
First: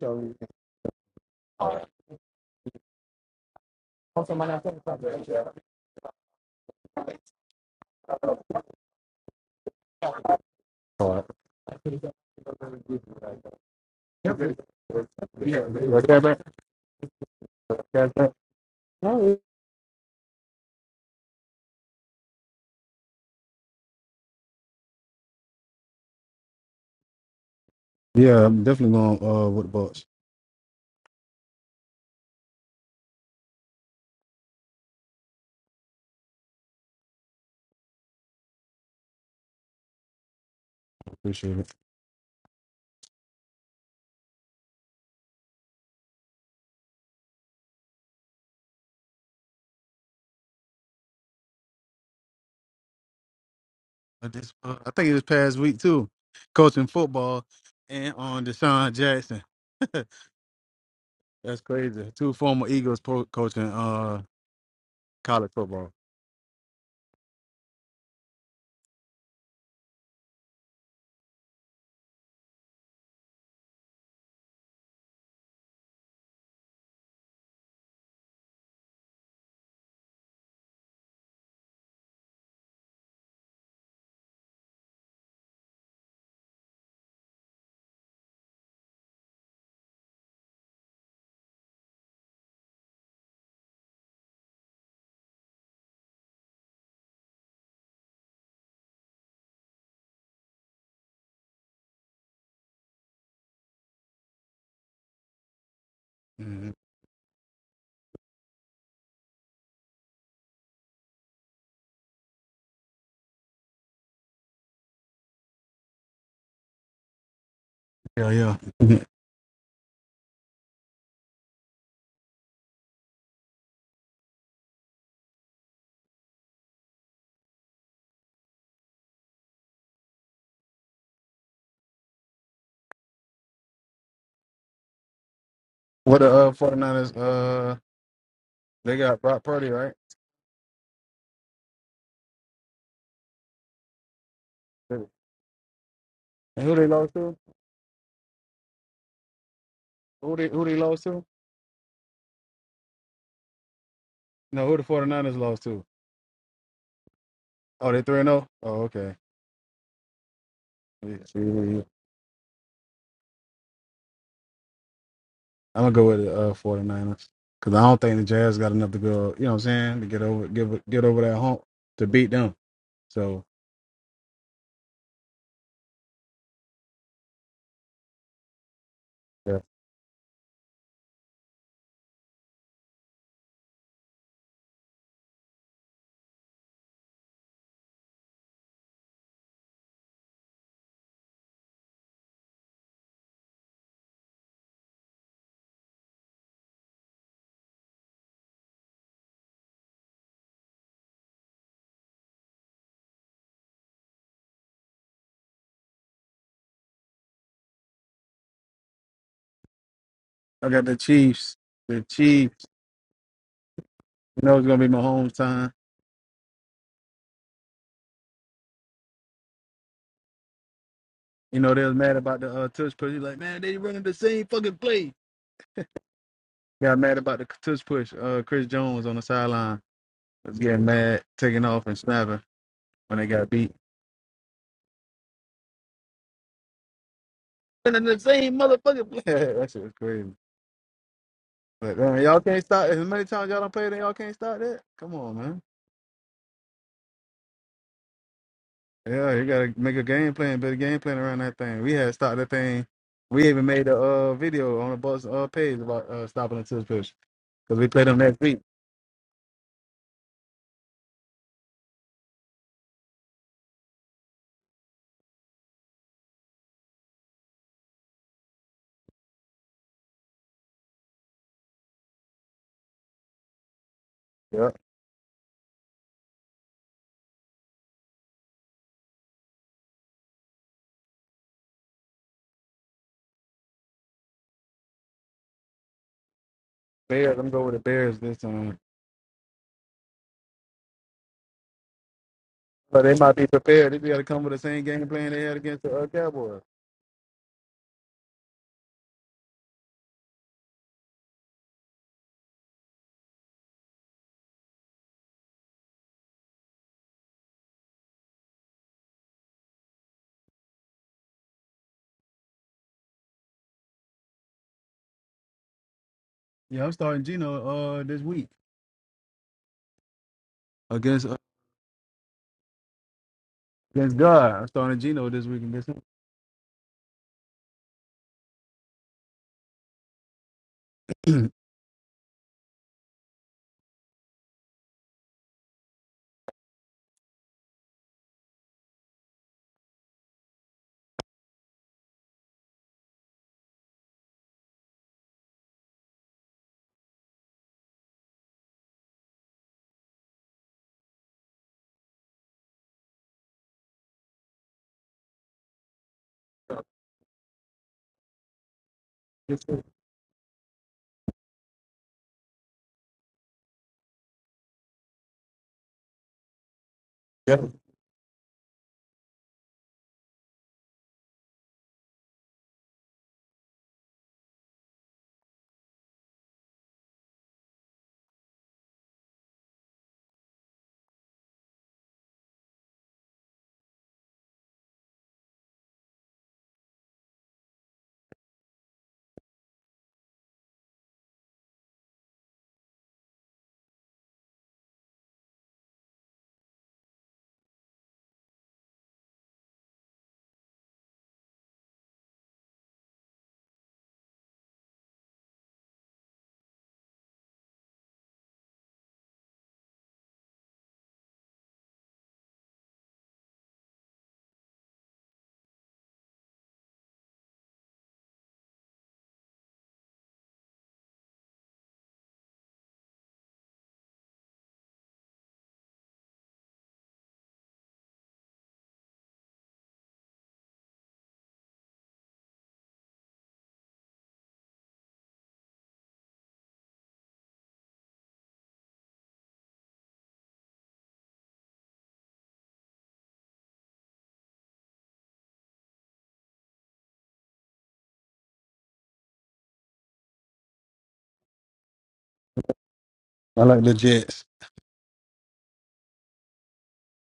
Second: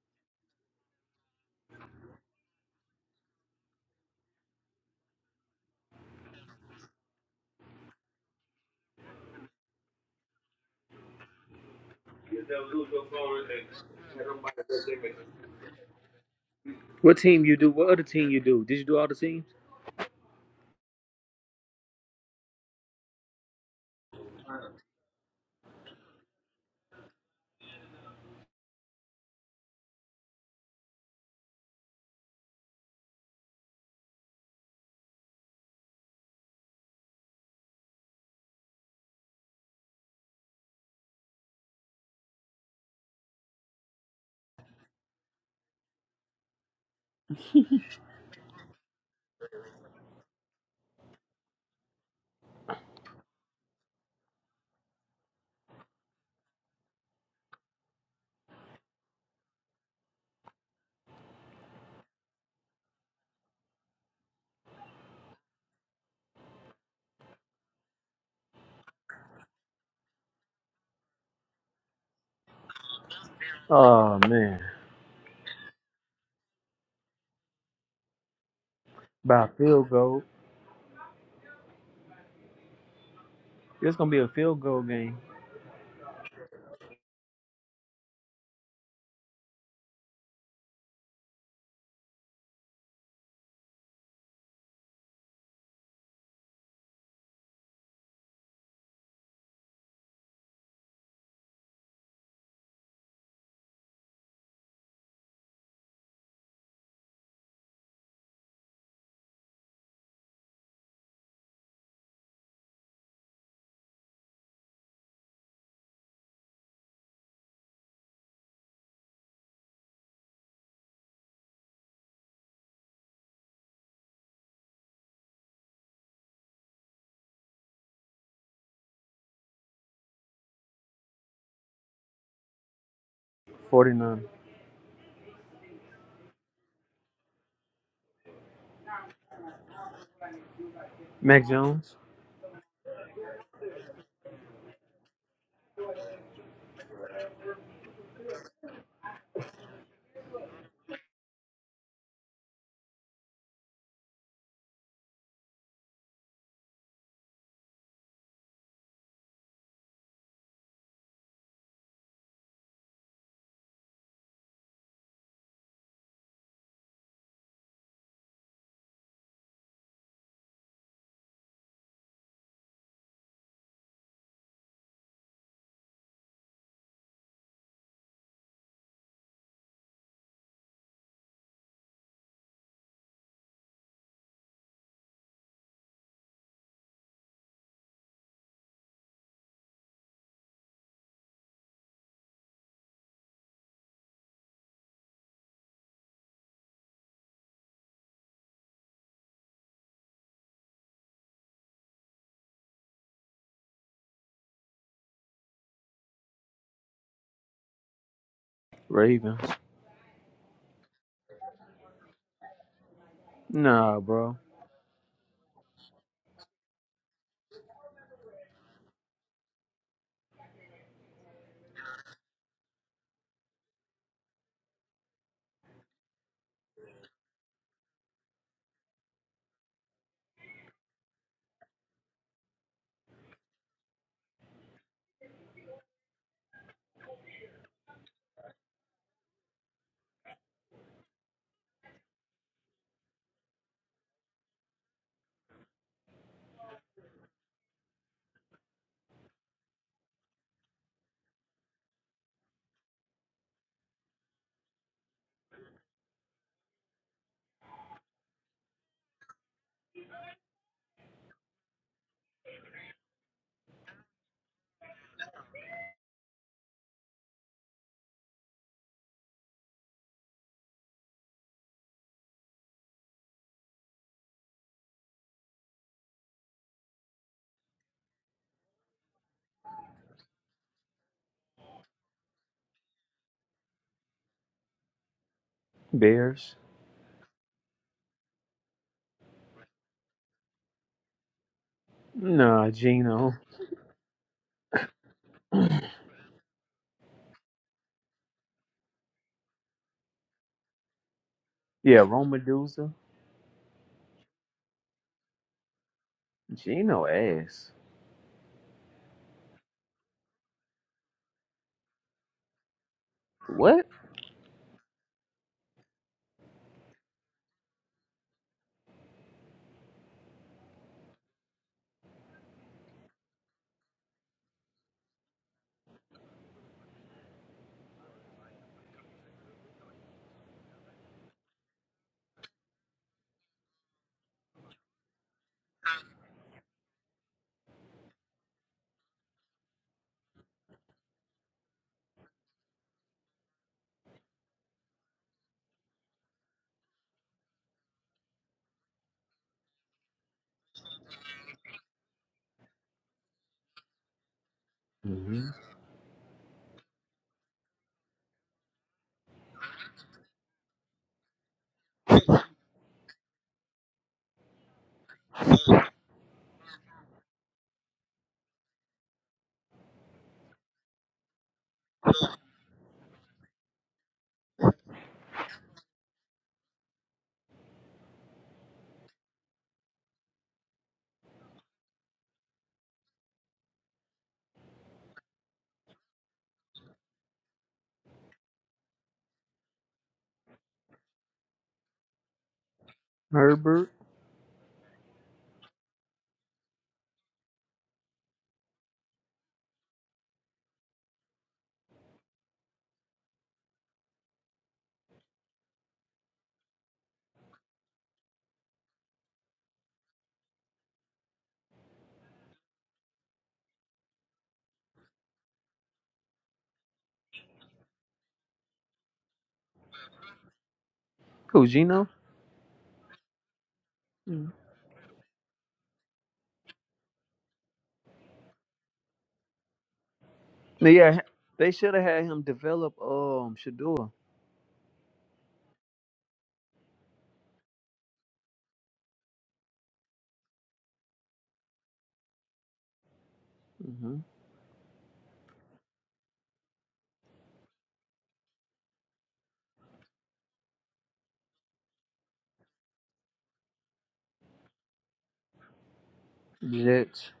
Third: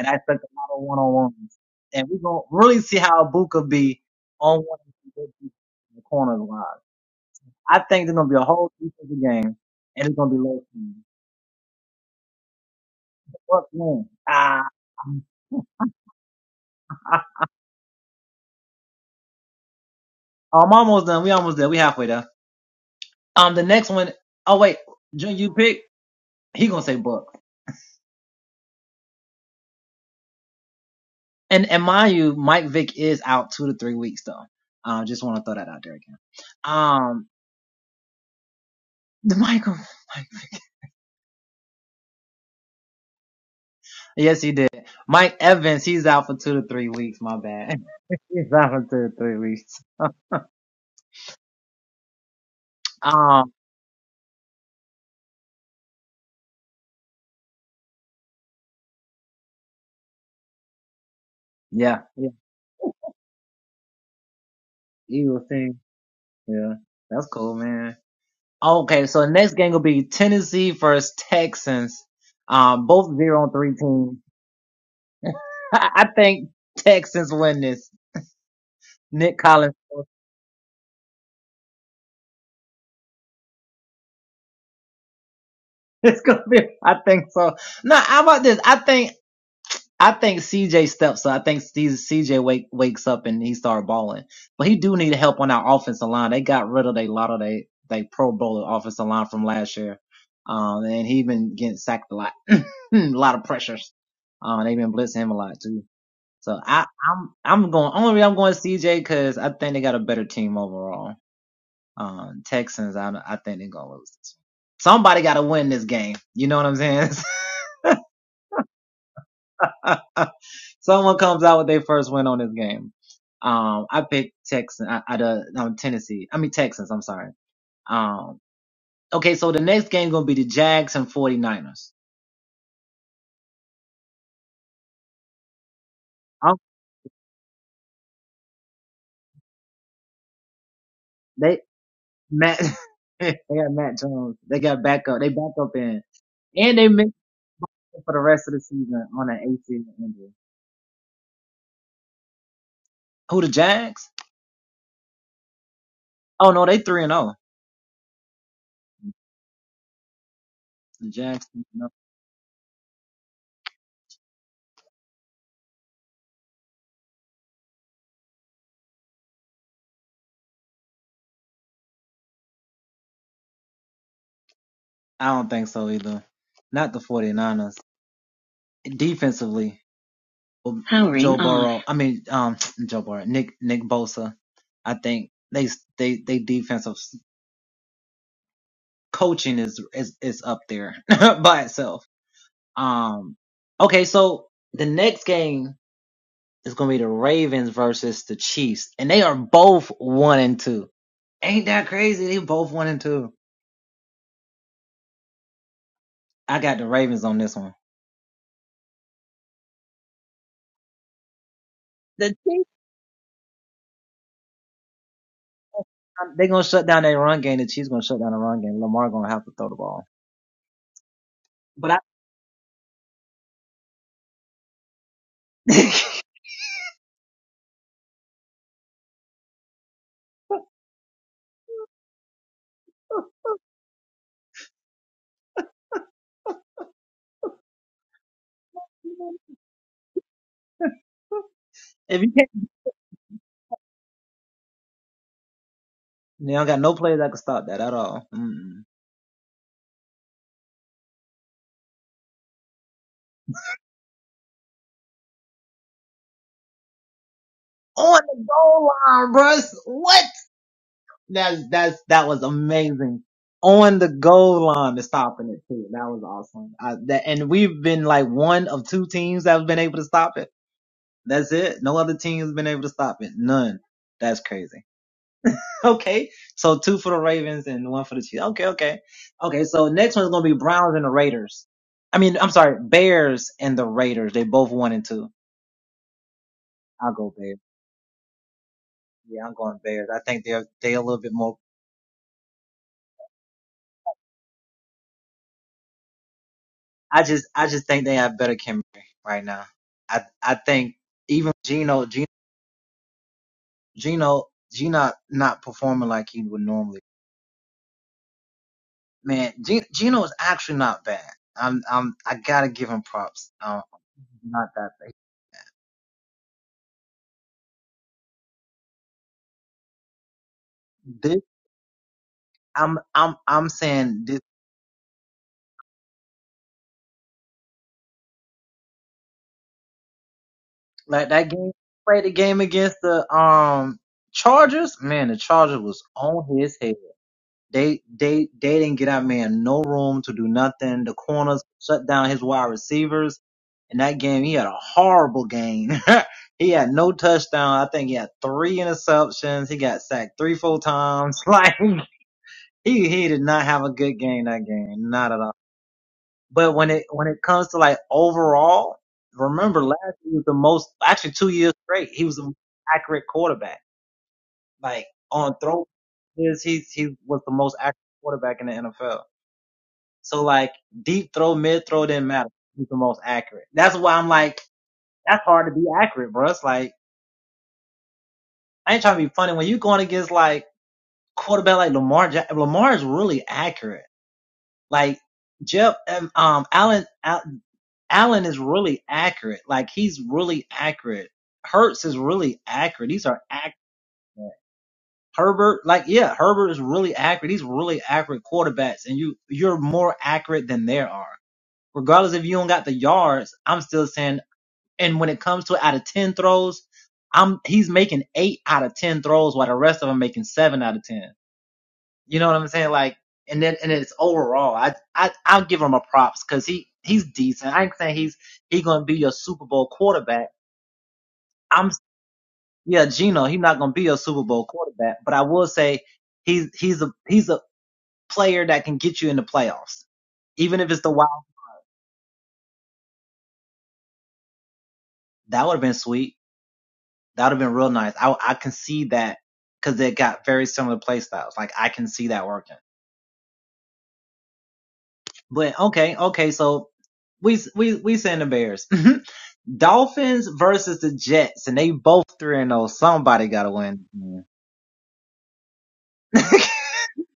B: So, also, my last thing is All right.
C: What team you do? What other team you do? Did you do all the teams?
B: Yeah, I'm definitely going uh, with the Bucks. Appreciate it. But this, uh, I think it was past week too, coaching football and on Deshaun Jackson. That's crazy. Two former Eagles pro- coaching uh college football.
C: Oh man, by field goal. It's gonna be a field goal game.
B: hmm Yeah, yeah. Mhm.
C: Forty nine.
B: What the uh, 49ers, uh, they got Brock Purdy, right?
C: Mac Jones,
B: And who they lost to? Who they who they lost to? No, who the 49ers lost to? Oh, they 3 0? Oh, Oh, okay. Yeah. I'm gonna go with the uh, 49ers because I don't think the Jazz got enough to go. You know what I'm saying? To get over, get get over that hump to beat them. So yeah.
A: Howard.
C: Ravens.
B: I got the Chiefs. The Chiefs.
C: Nah, bro.
B: You know it's gonna be my hometown. You know they was mad about the uh, touch push. He's like, man, they running the same fucking play. Got mad about the touch push. Uh, Chris Jones on the sideline was getting mad, taking off and snapping when they got beat. Running the same motherfucking play. that shit was crazy. But man, y'all can't stop. As many times y'all don't play, then y'all can't stop that. Come on, man. Yeah, you gotta make a game plan, better game plan around that thing. We had stopped that thing. We even made a uh, video on the bus uh, page about uh, stopping the tilt pitch because we play them next week. Yeah,
C: Bears.
B: Bears. I'm going with the Bears this time.
C: Nah,
B: But they
C: Gino.
B: might be prepared. They gotta come with the same game plan they had against the uh, Cowboys.
C: Yeah, Rome Medusa. Gino ass. What?
B: Yeah, I'm starting Gino uh this week against uh, against God. I'm starting Gino this week against him.
C: hmm
B: This week. yeah,
C: Herbert. Who Gino? Yeah, they should have had him develop um Shador. hmm
B: I like the Jets.
C: Jets.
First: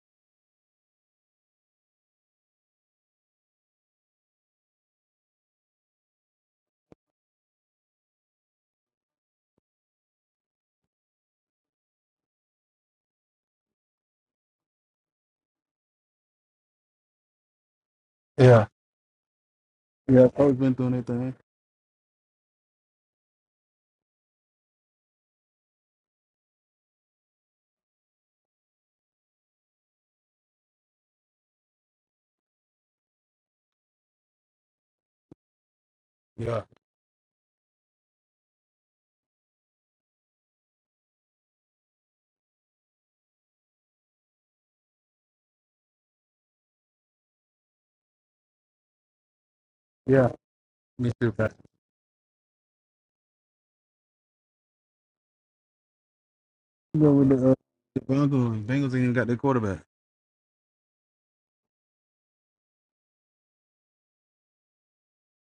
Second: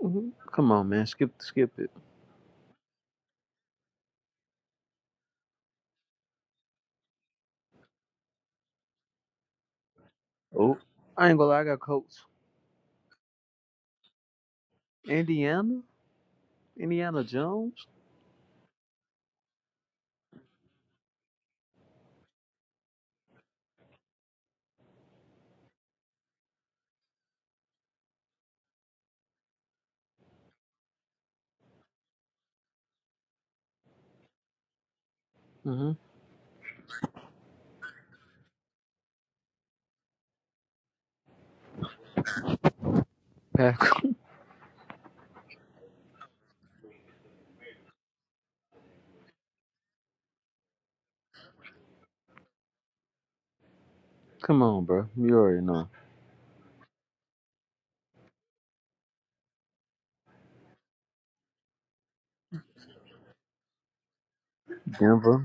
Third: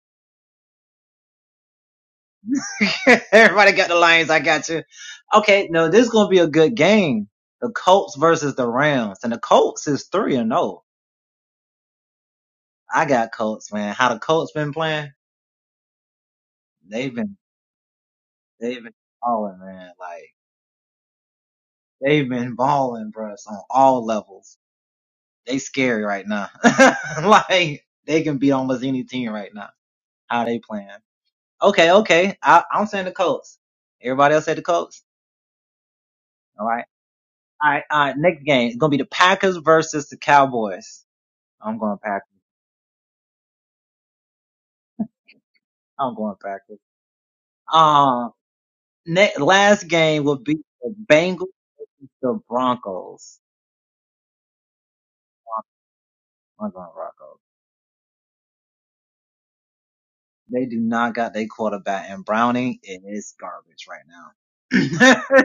C: hmm Come on, man. Skip, skip it. Oh, I ain't gonna lie. I got Colts. Indiana. Indiana Jones.
B: Yeah, yeah. Coach been through that thing.
C: hmm
B: Yeah,
C: Pack.
B: yeah. Me too.
C: Come on, bro. You already know.
B: Go with the uh, The Broncos, Bengals ain't even got their quarterback.
C: Denver.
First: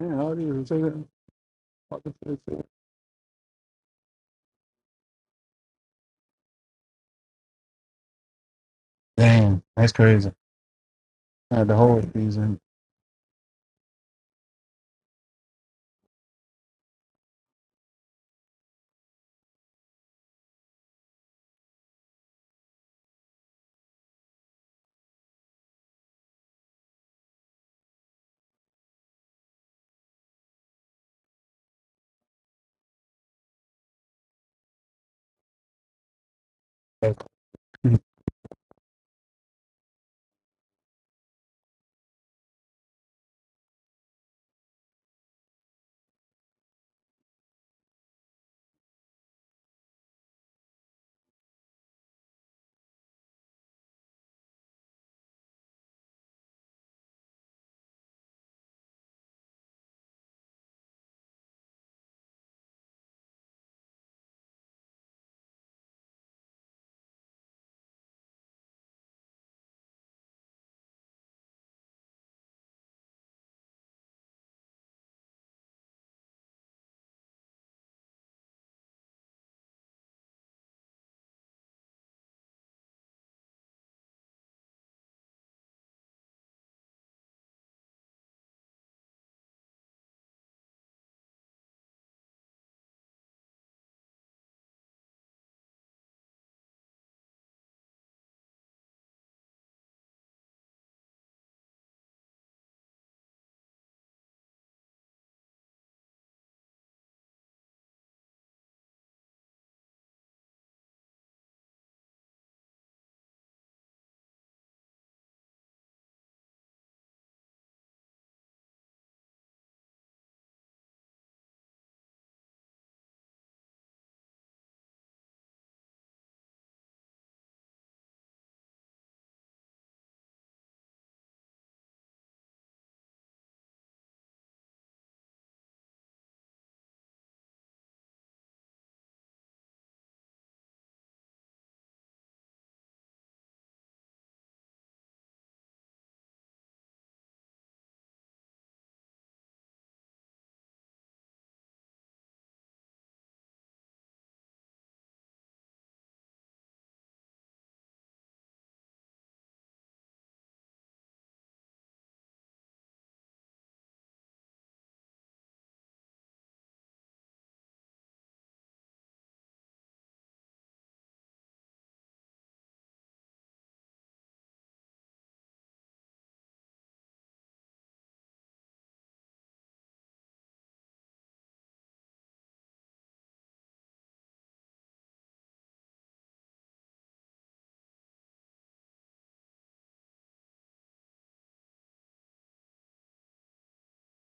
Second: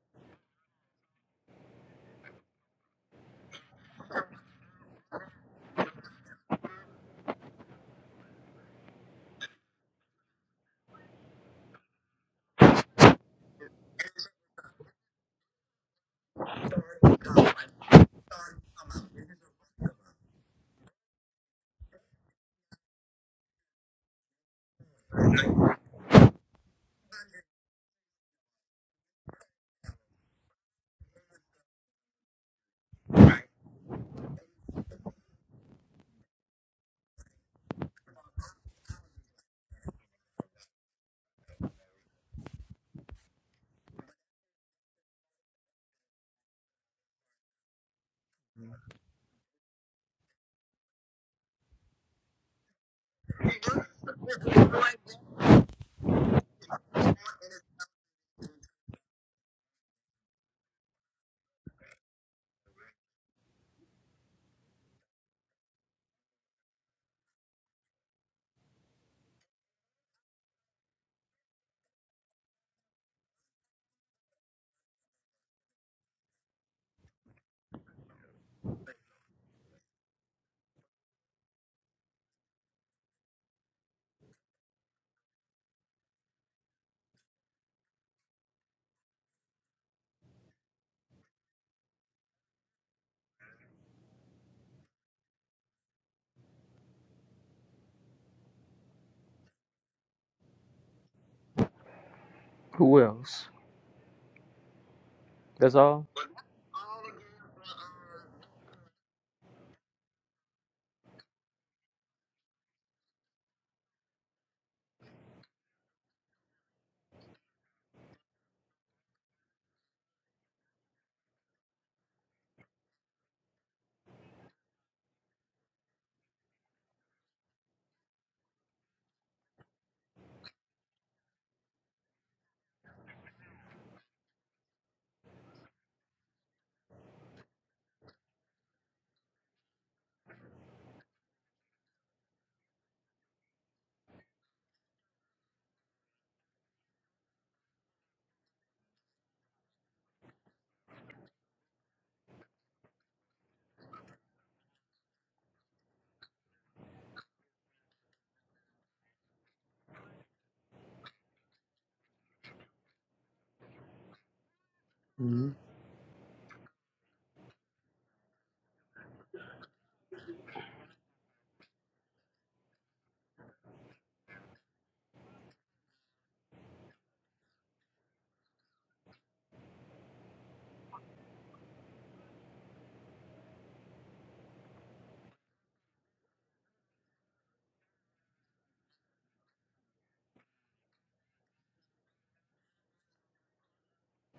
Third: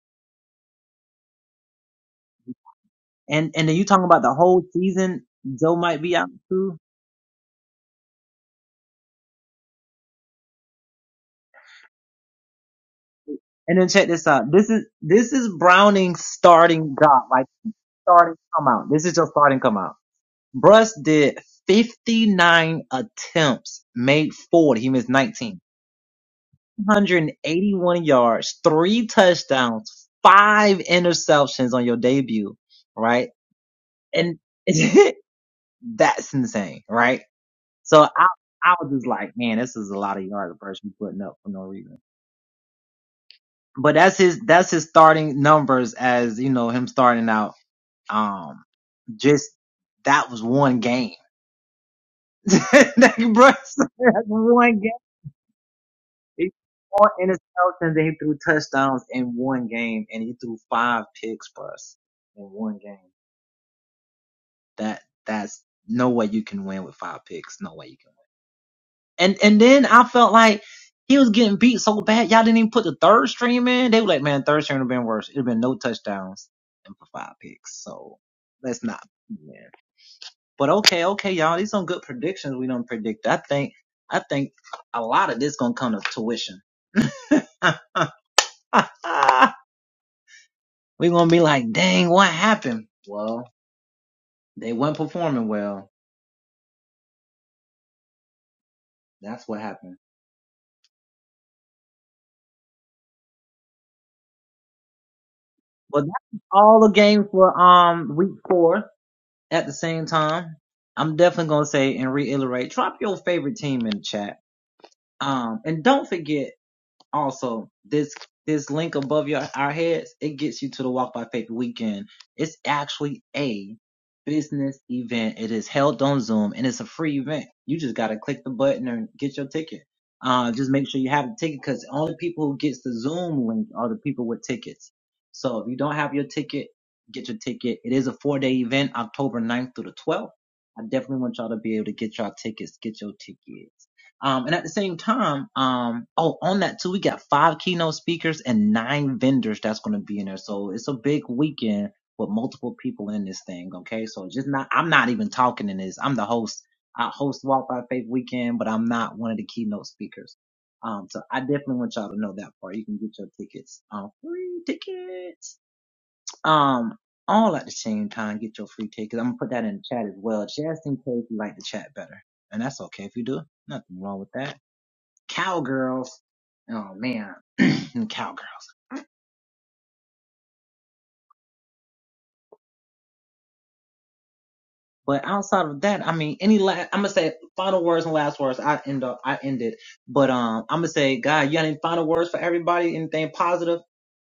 B: yeah, how do say that? What the fuck is that? Damn, that's crazy. Uh, the whole season.
C: Who else? That's all. hmm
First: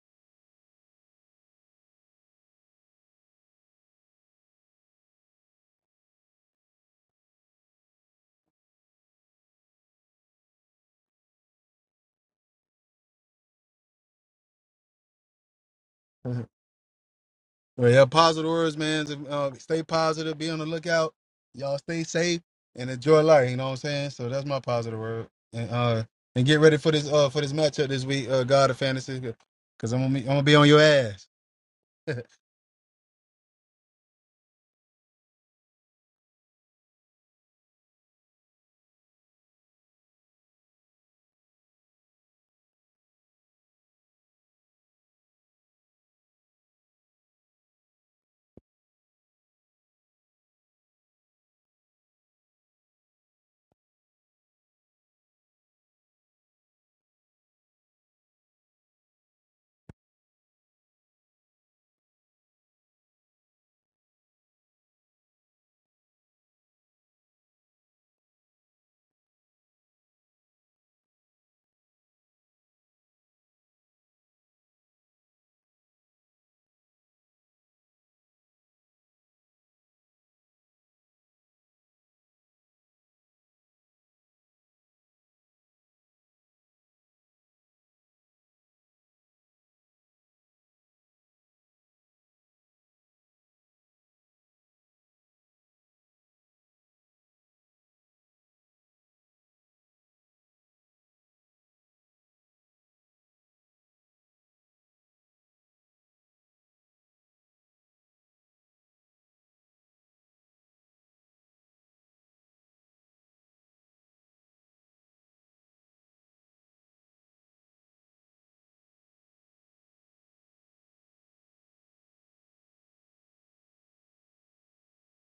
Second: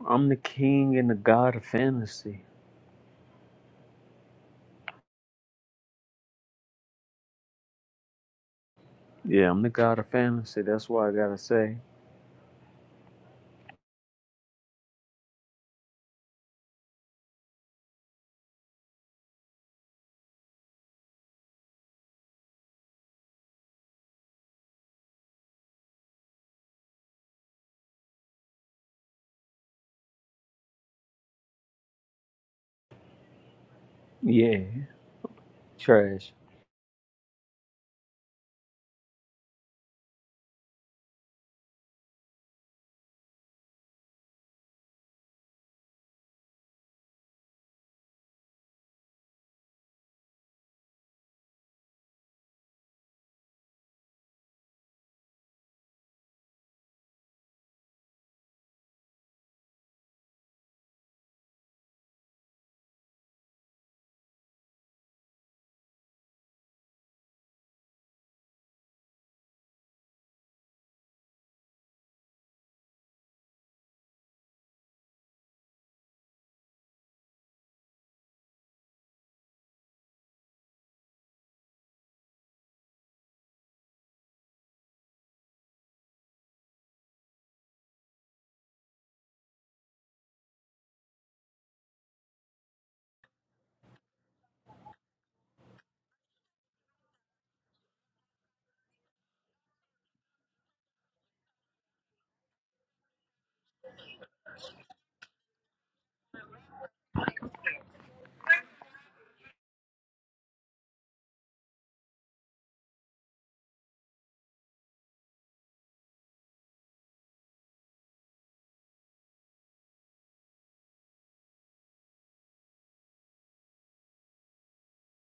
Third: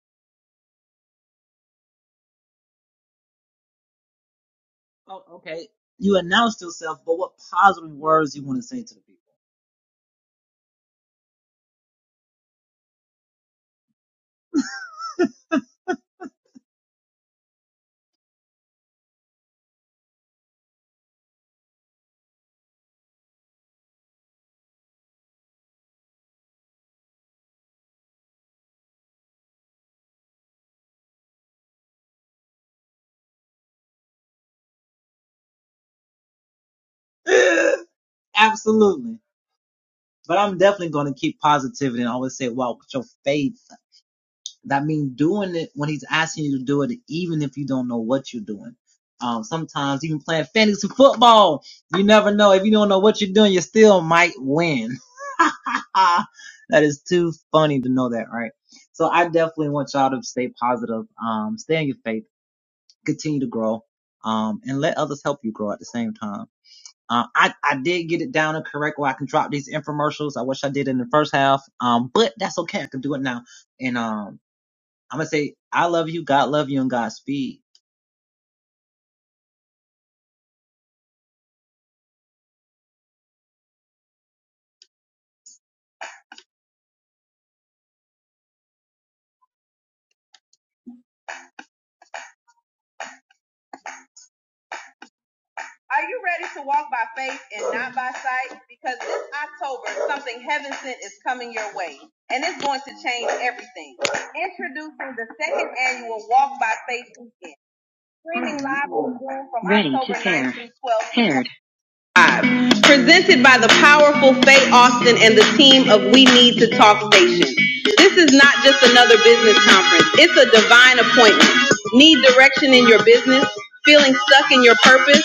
C: I'm the king and the god of fantasy. Yeah, I'm the god of fantasy. That's why I gotta say,
B: well, yeah, positive words, man. Uh, stay positive, be on the lookout. Y'all stay safe and enjoy life. You know what I'm saying? So that's my positive word. And uh, and get ready for this uh for this matchup this week, uh, God of Fantasy, because I'm gonna be, I'm gonna be on your ass.
C: yeah, trash.
A: Are you ready to walk by faith and not by sight? Because this October, something heaven sent is coming your way, and it's going to change everything. Introducing the second annual Walk by Faith Weekend, streaming live on Zoom from Ready to October 9th pair. through 12th. Paired presented by the powerful Faye Austin and the team of We Need to Talk Station. This is not just another business conference, it's a divine appointment. Need direction in your business? Feeling stuck in your purpose?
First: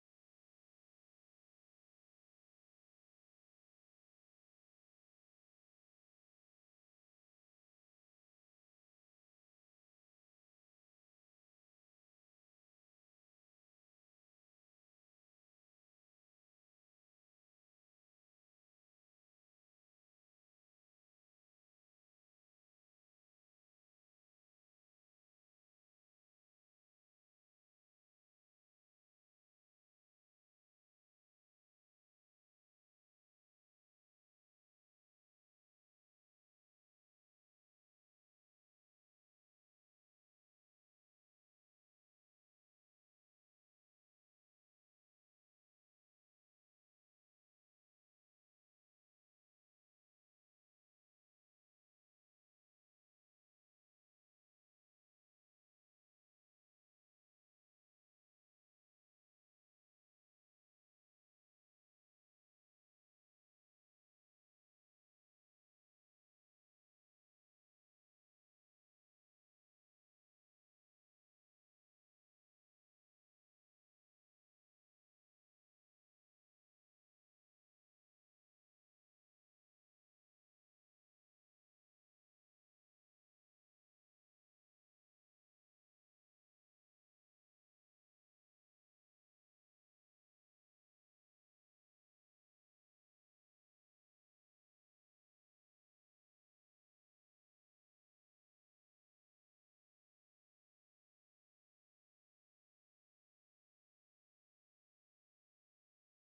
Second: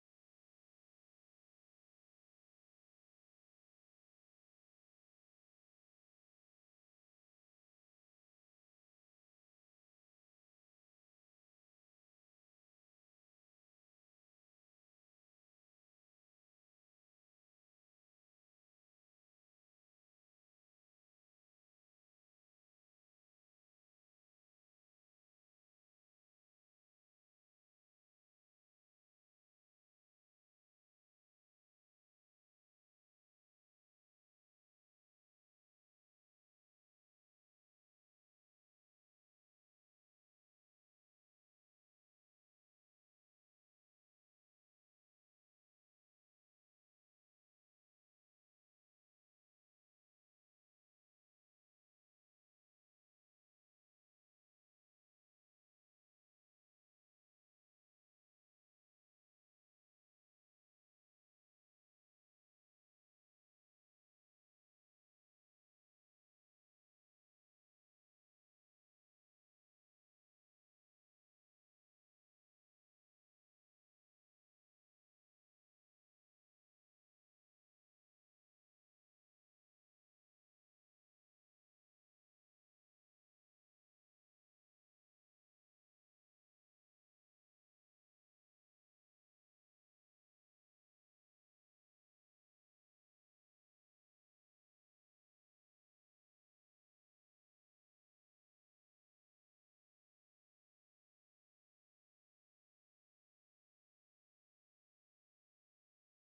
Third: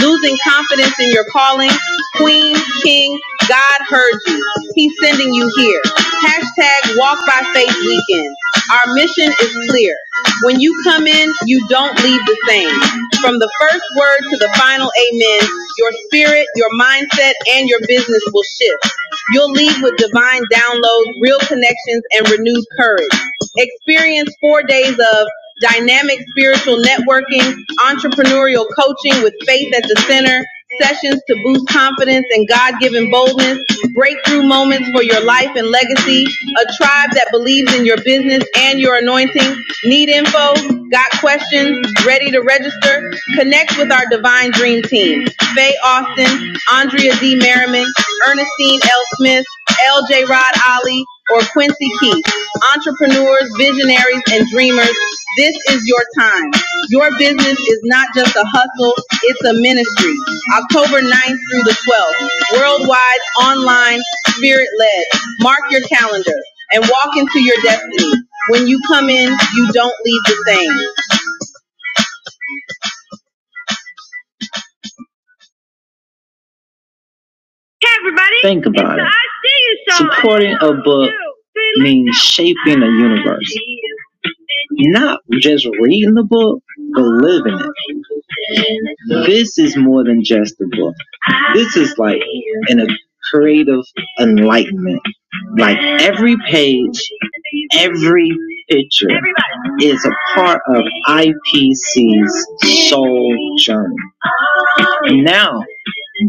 A: Losing confidence in your calling? Queen, King, God heard you. He He's sending you here. Hashtag Walk by Faith Weekend. Our mission is clear. When you come in, you don't leave the same. From the first word to the final amen, your spirit, your mindset, and your business will shift. You'll leave with divine downloads, real connections, and renewed courage. Experience four days of dynamic spiritual networking, entrepreneurial coaching with faith at the center, sessions to boost confidence and God given boldness, breakthrough moments for your life and legacy, a tribe that believes in your business and your anointing. Need info? Got questions? Ready to register? Connect with our Divine Dream Team. Faye Austin, Andrea D. Merriman, Ernestine L. Smith, L.J. Rod Ali, or Quincy Keith. Entrepreneurs, visionaries, and dreamers, this is your time. Your business is not just a hustle, it's a ministry. October 9th through the 12th, worldwide, online, spirit-led. Mark your calendar and walk into your destiny. When you come in, you don't leave the same. Think about it. Supporting a book means shaping a universe. Not just reading the book, but living it. This is more than just a book. This is like in a creative enlightenment. Like every page, every picture is a part of IPC's soul journey. Now,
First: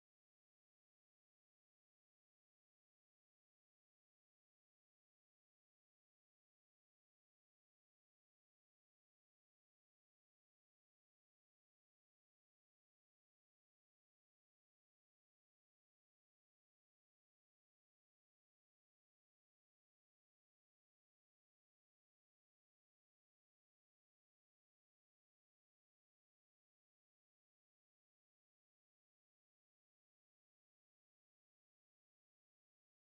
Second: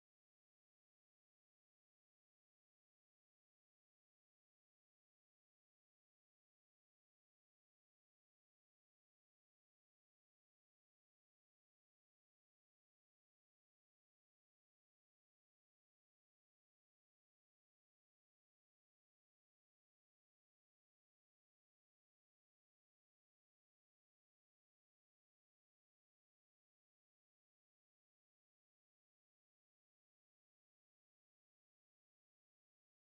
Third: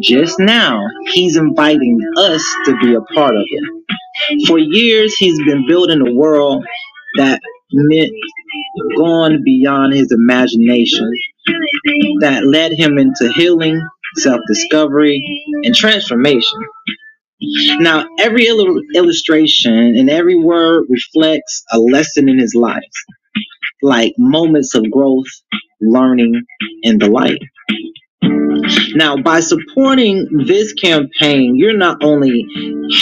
A: just now, he's inviting us to be a part of it. For years, he's been building a world that meant gone beyond his imagination, that led him into healing discovery, transformation. Now, every illu- illustration and every word reflects a lesson in his life, like moments of growth, learning, and the like. Now, by supporting this campaign, you're not only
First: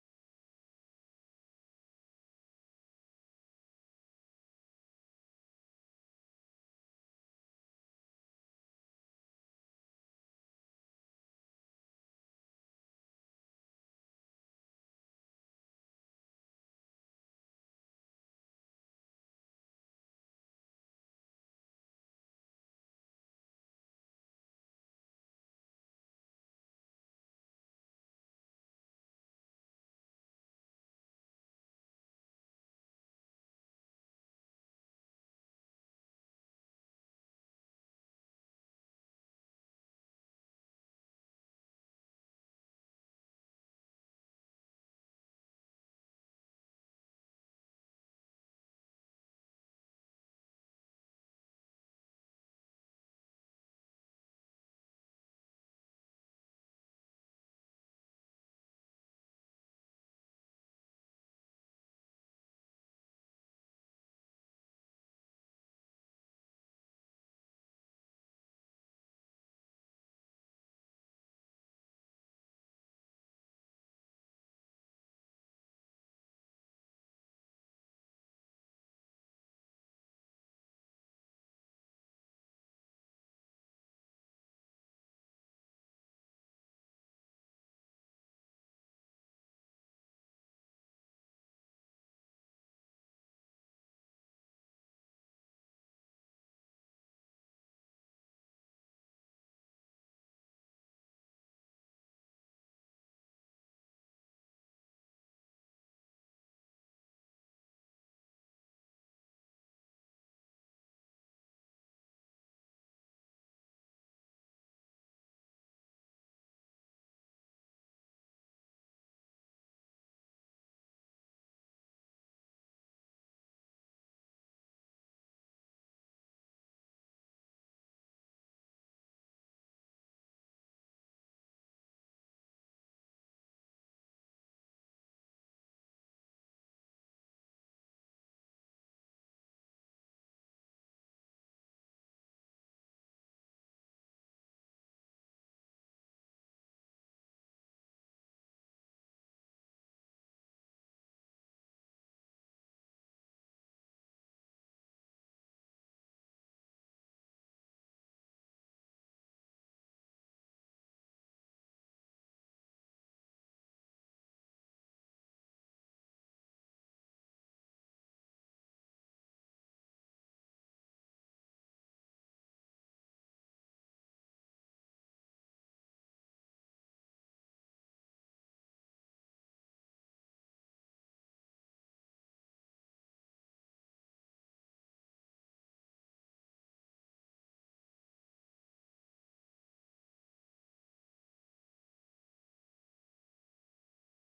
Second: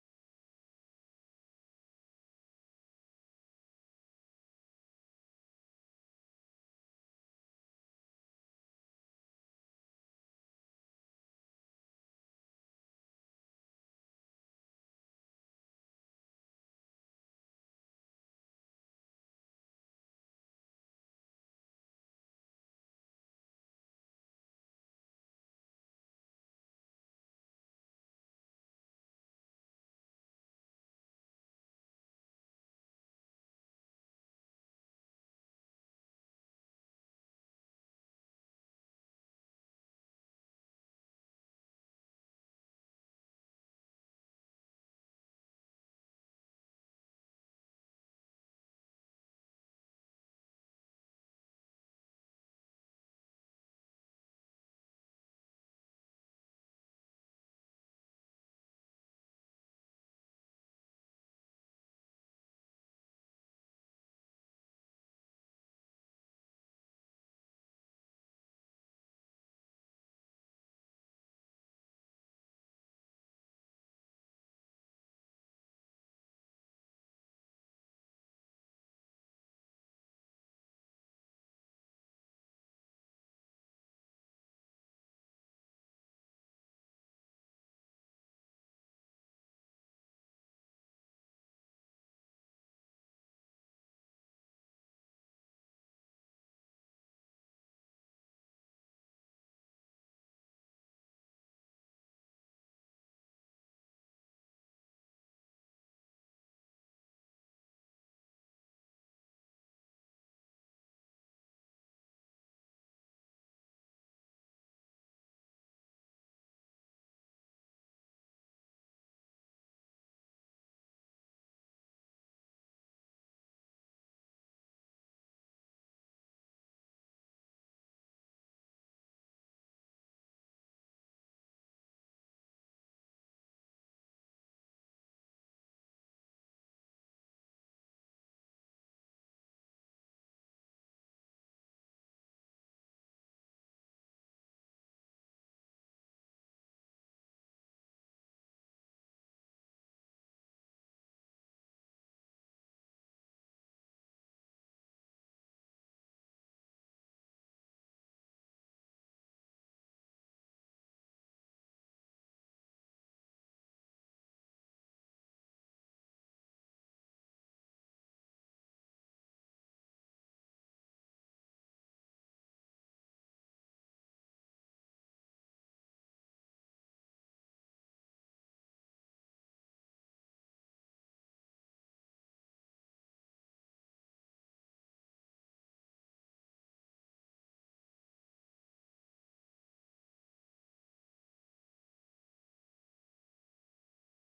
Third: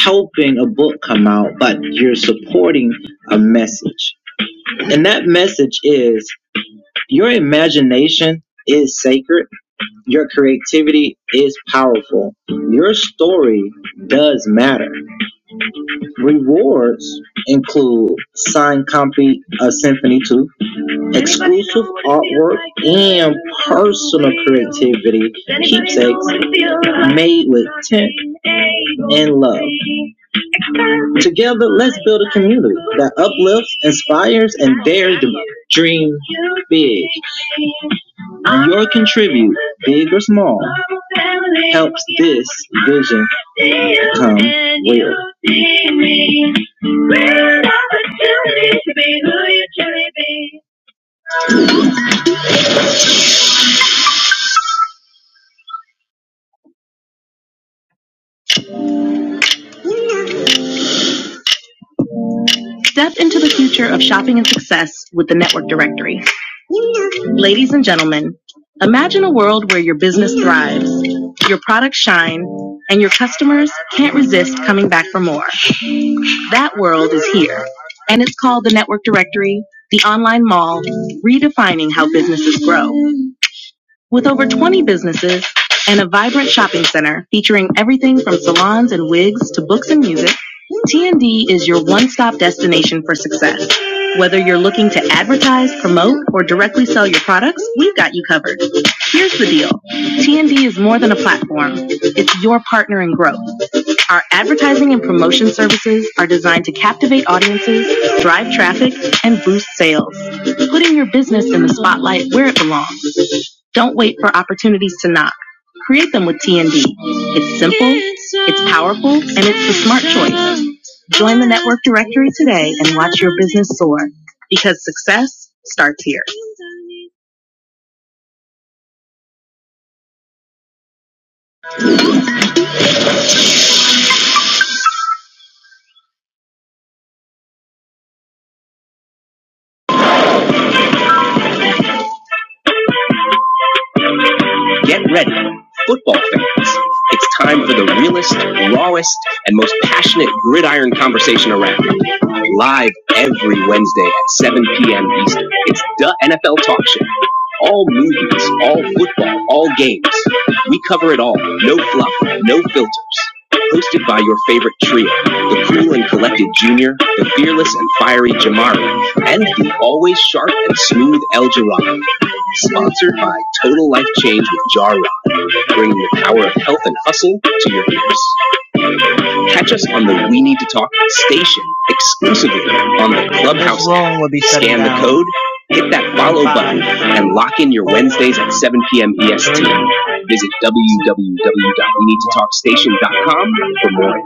A: helping a book come out, but you're supporting a message. And that message is your imagination is sacred, your creativity is powerful, your story does matter. Rewards include Sign Compy Ascend. Step into the future of shopping and success with the Network Directory. Ladies and gentlemen, imagine a world where your business thrives, your products shine, and your customers can't resist coming back for more. That world is here, and it's called the Network Directory, the online mall, redefining how businesses grow. With over 20 businesses and a vibrant shopping center featuring everything from salons and wigs to books and music, TND is your one-stop destination for success. Whether you're looking to advertise, promote, or directly sell your products, we've got you covered. Here's the deal. TND is more than a platform. It's your partner in growth. Our advertising and promotion services are designed to captivate audiences, drive traffic, and boost sales. Putting your business in the spotlight where it belongs. Don't wait for opportunities to knock. Create them with TND. It's simple, it's powerful, and it's the smart choice. Join the network directory today and watch your business soar because success starts here. Get ready. Football fans. It's time for the realest, rawest, and most passionate gridiron conversation around. Live every Wednesday at 7 p.m. Eastern. It's the NFL Talk Show. All movies, all football, all games. We cover it all. No fluff, no filters. Hosted by your favorite trio, the cool and collected Junior, the fearless and fiery Jamari, and the always sharp and smooth El Jirado. Sponsored by Total Life Change with Jar Rod, bringing the power of health and hustle to your ears. Catch us on the We Need to Talk station exclusively on the Clubhouse. Scan the code, hit that follow button, and lock in your Wednesdays at 7 p.m. EST. Visit www.weneedtotalkstation.com for more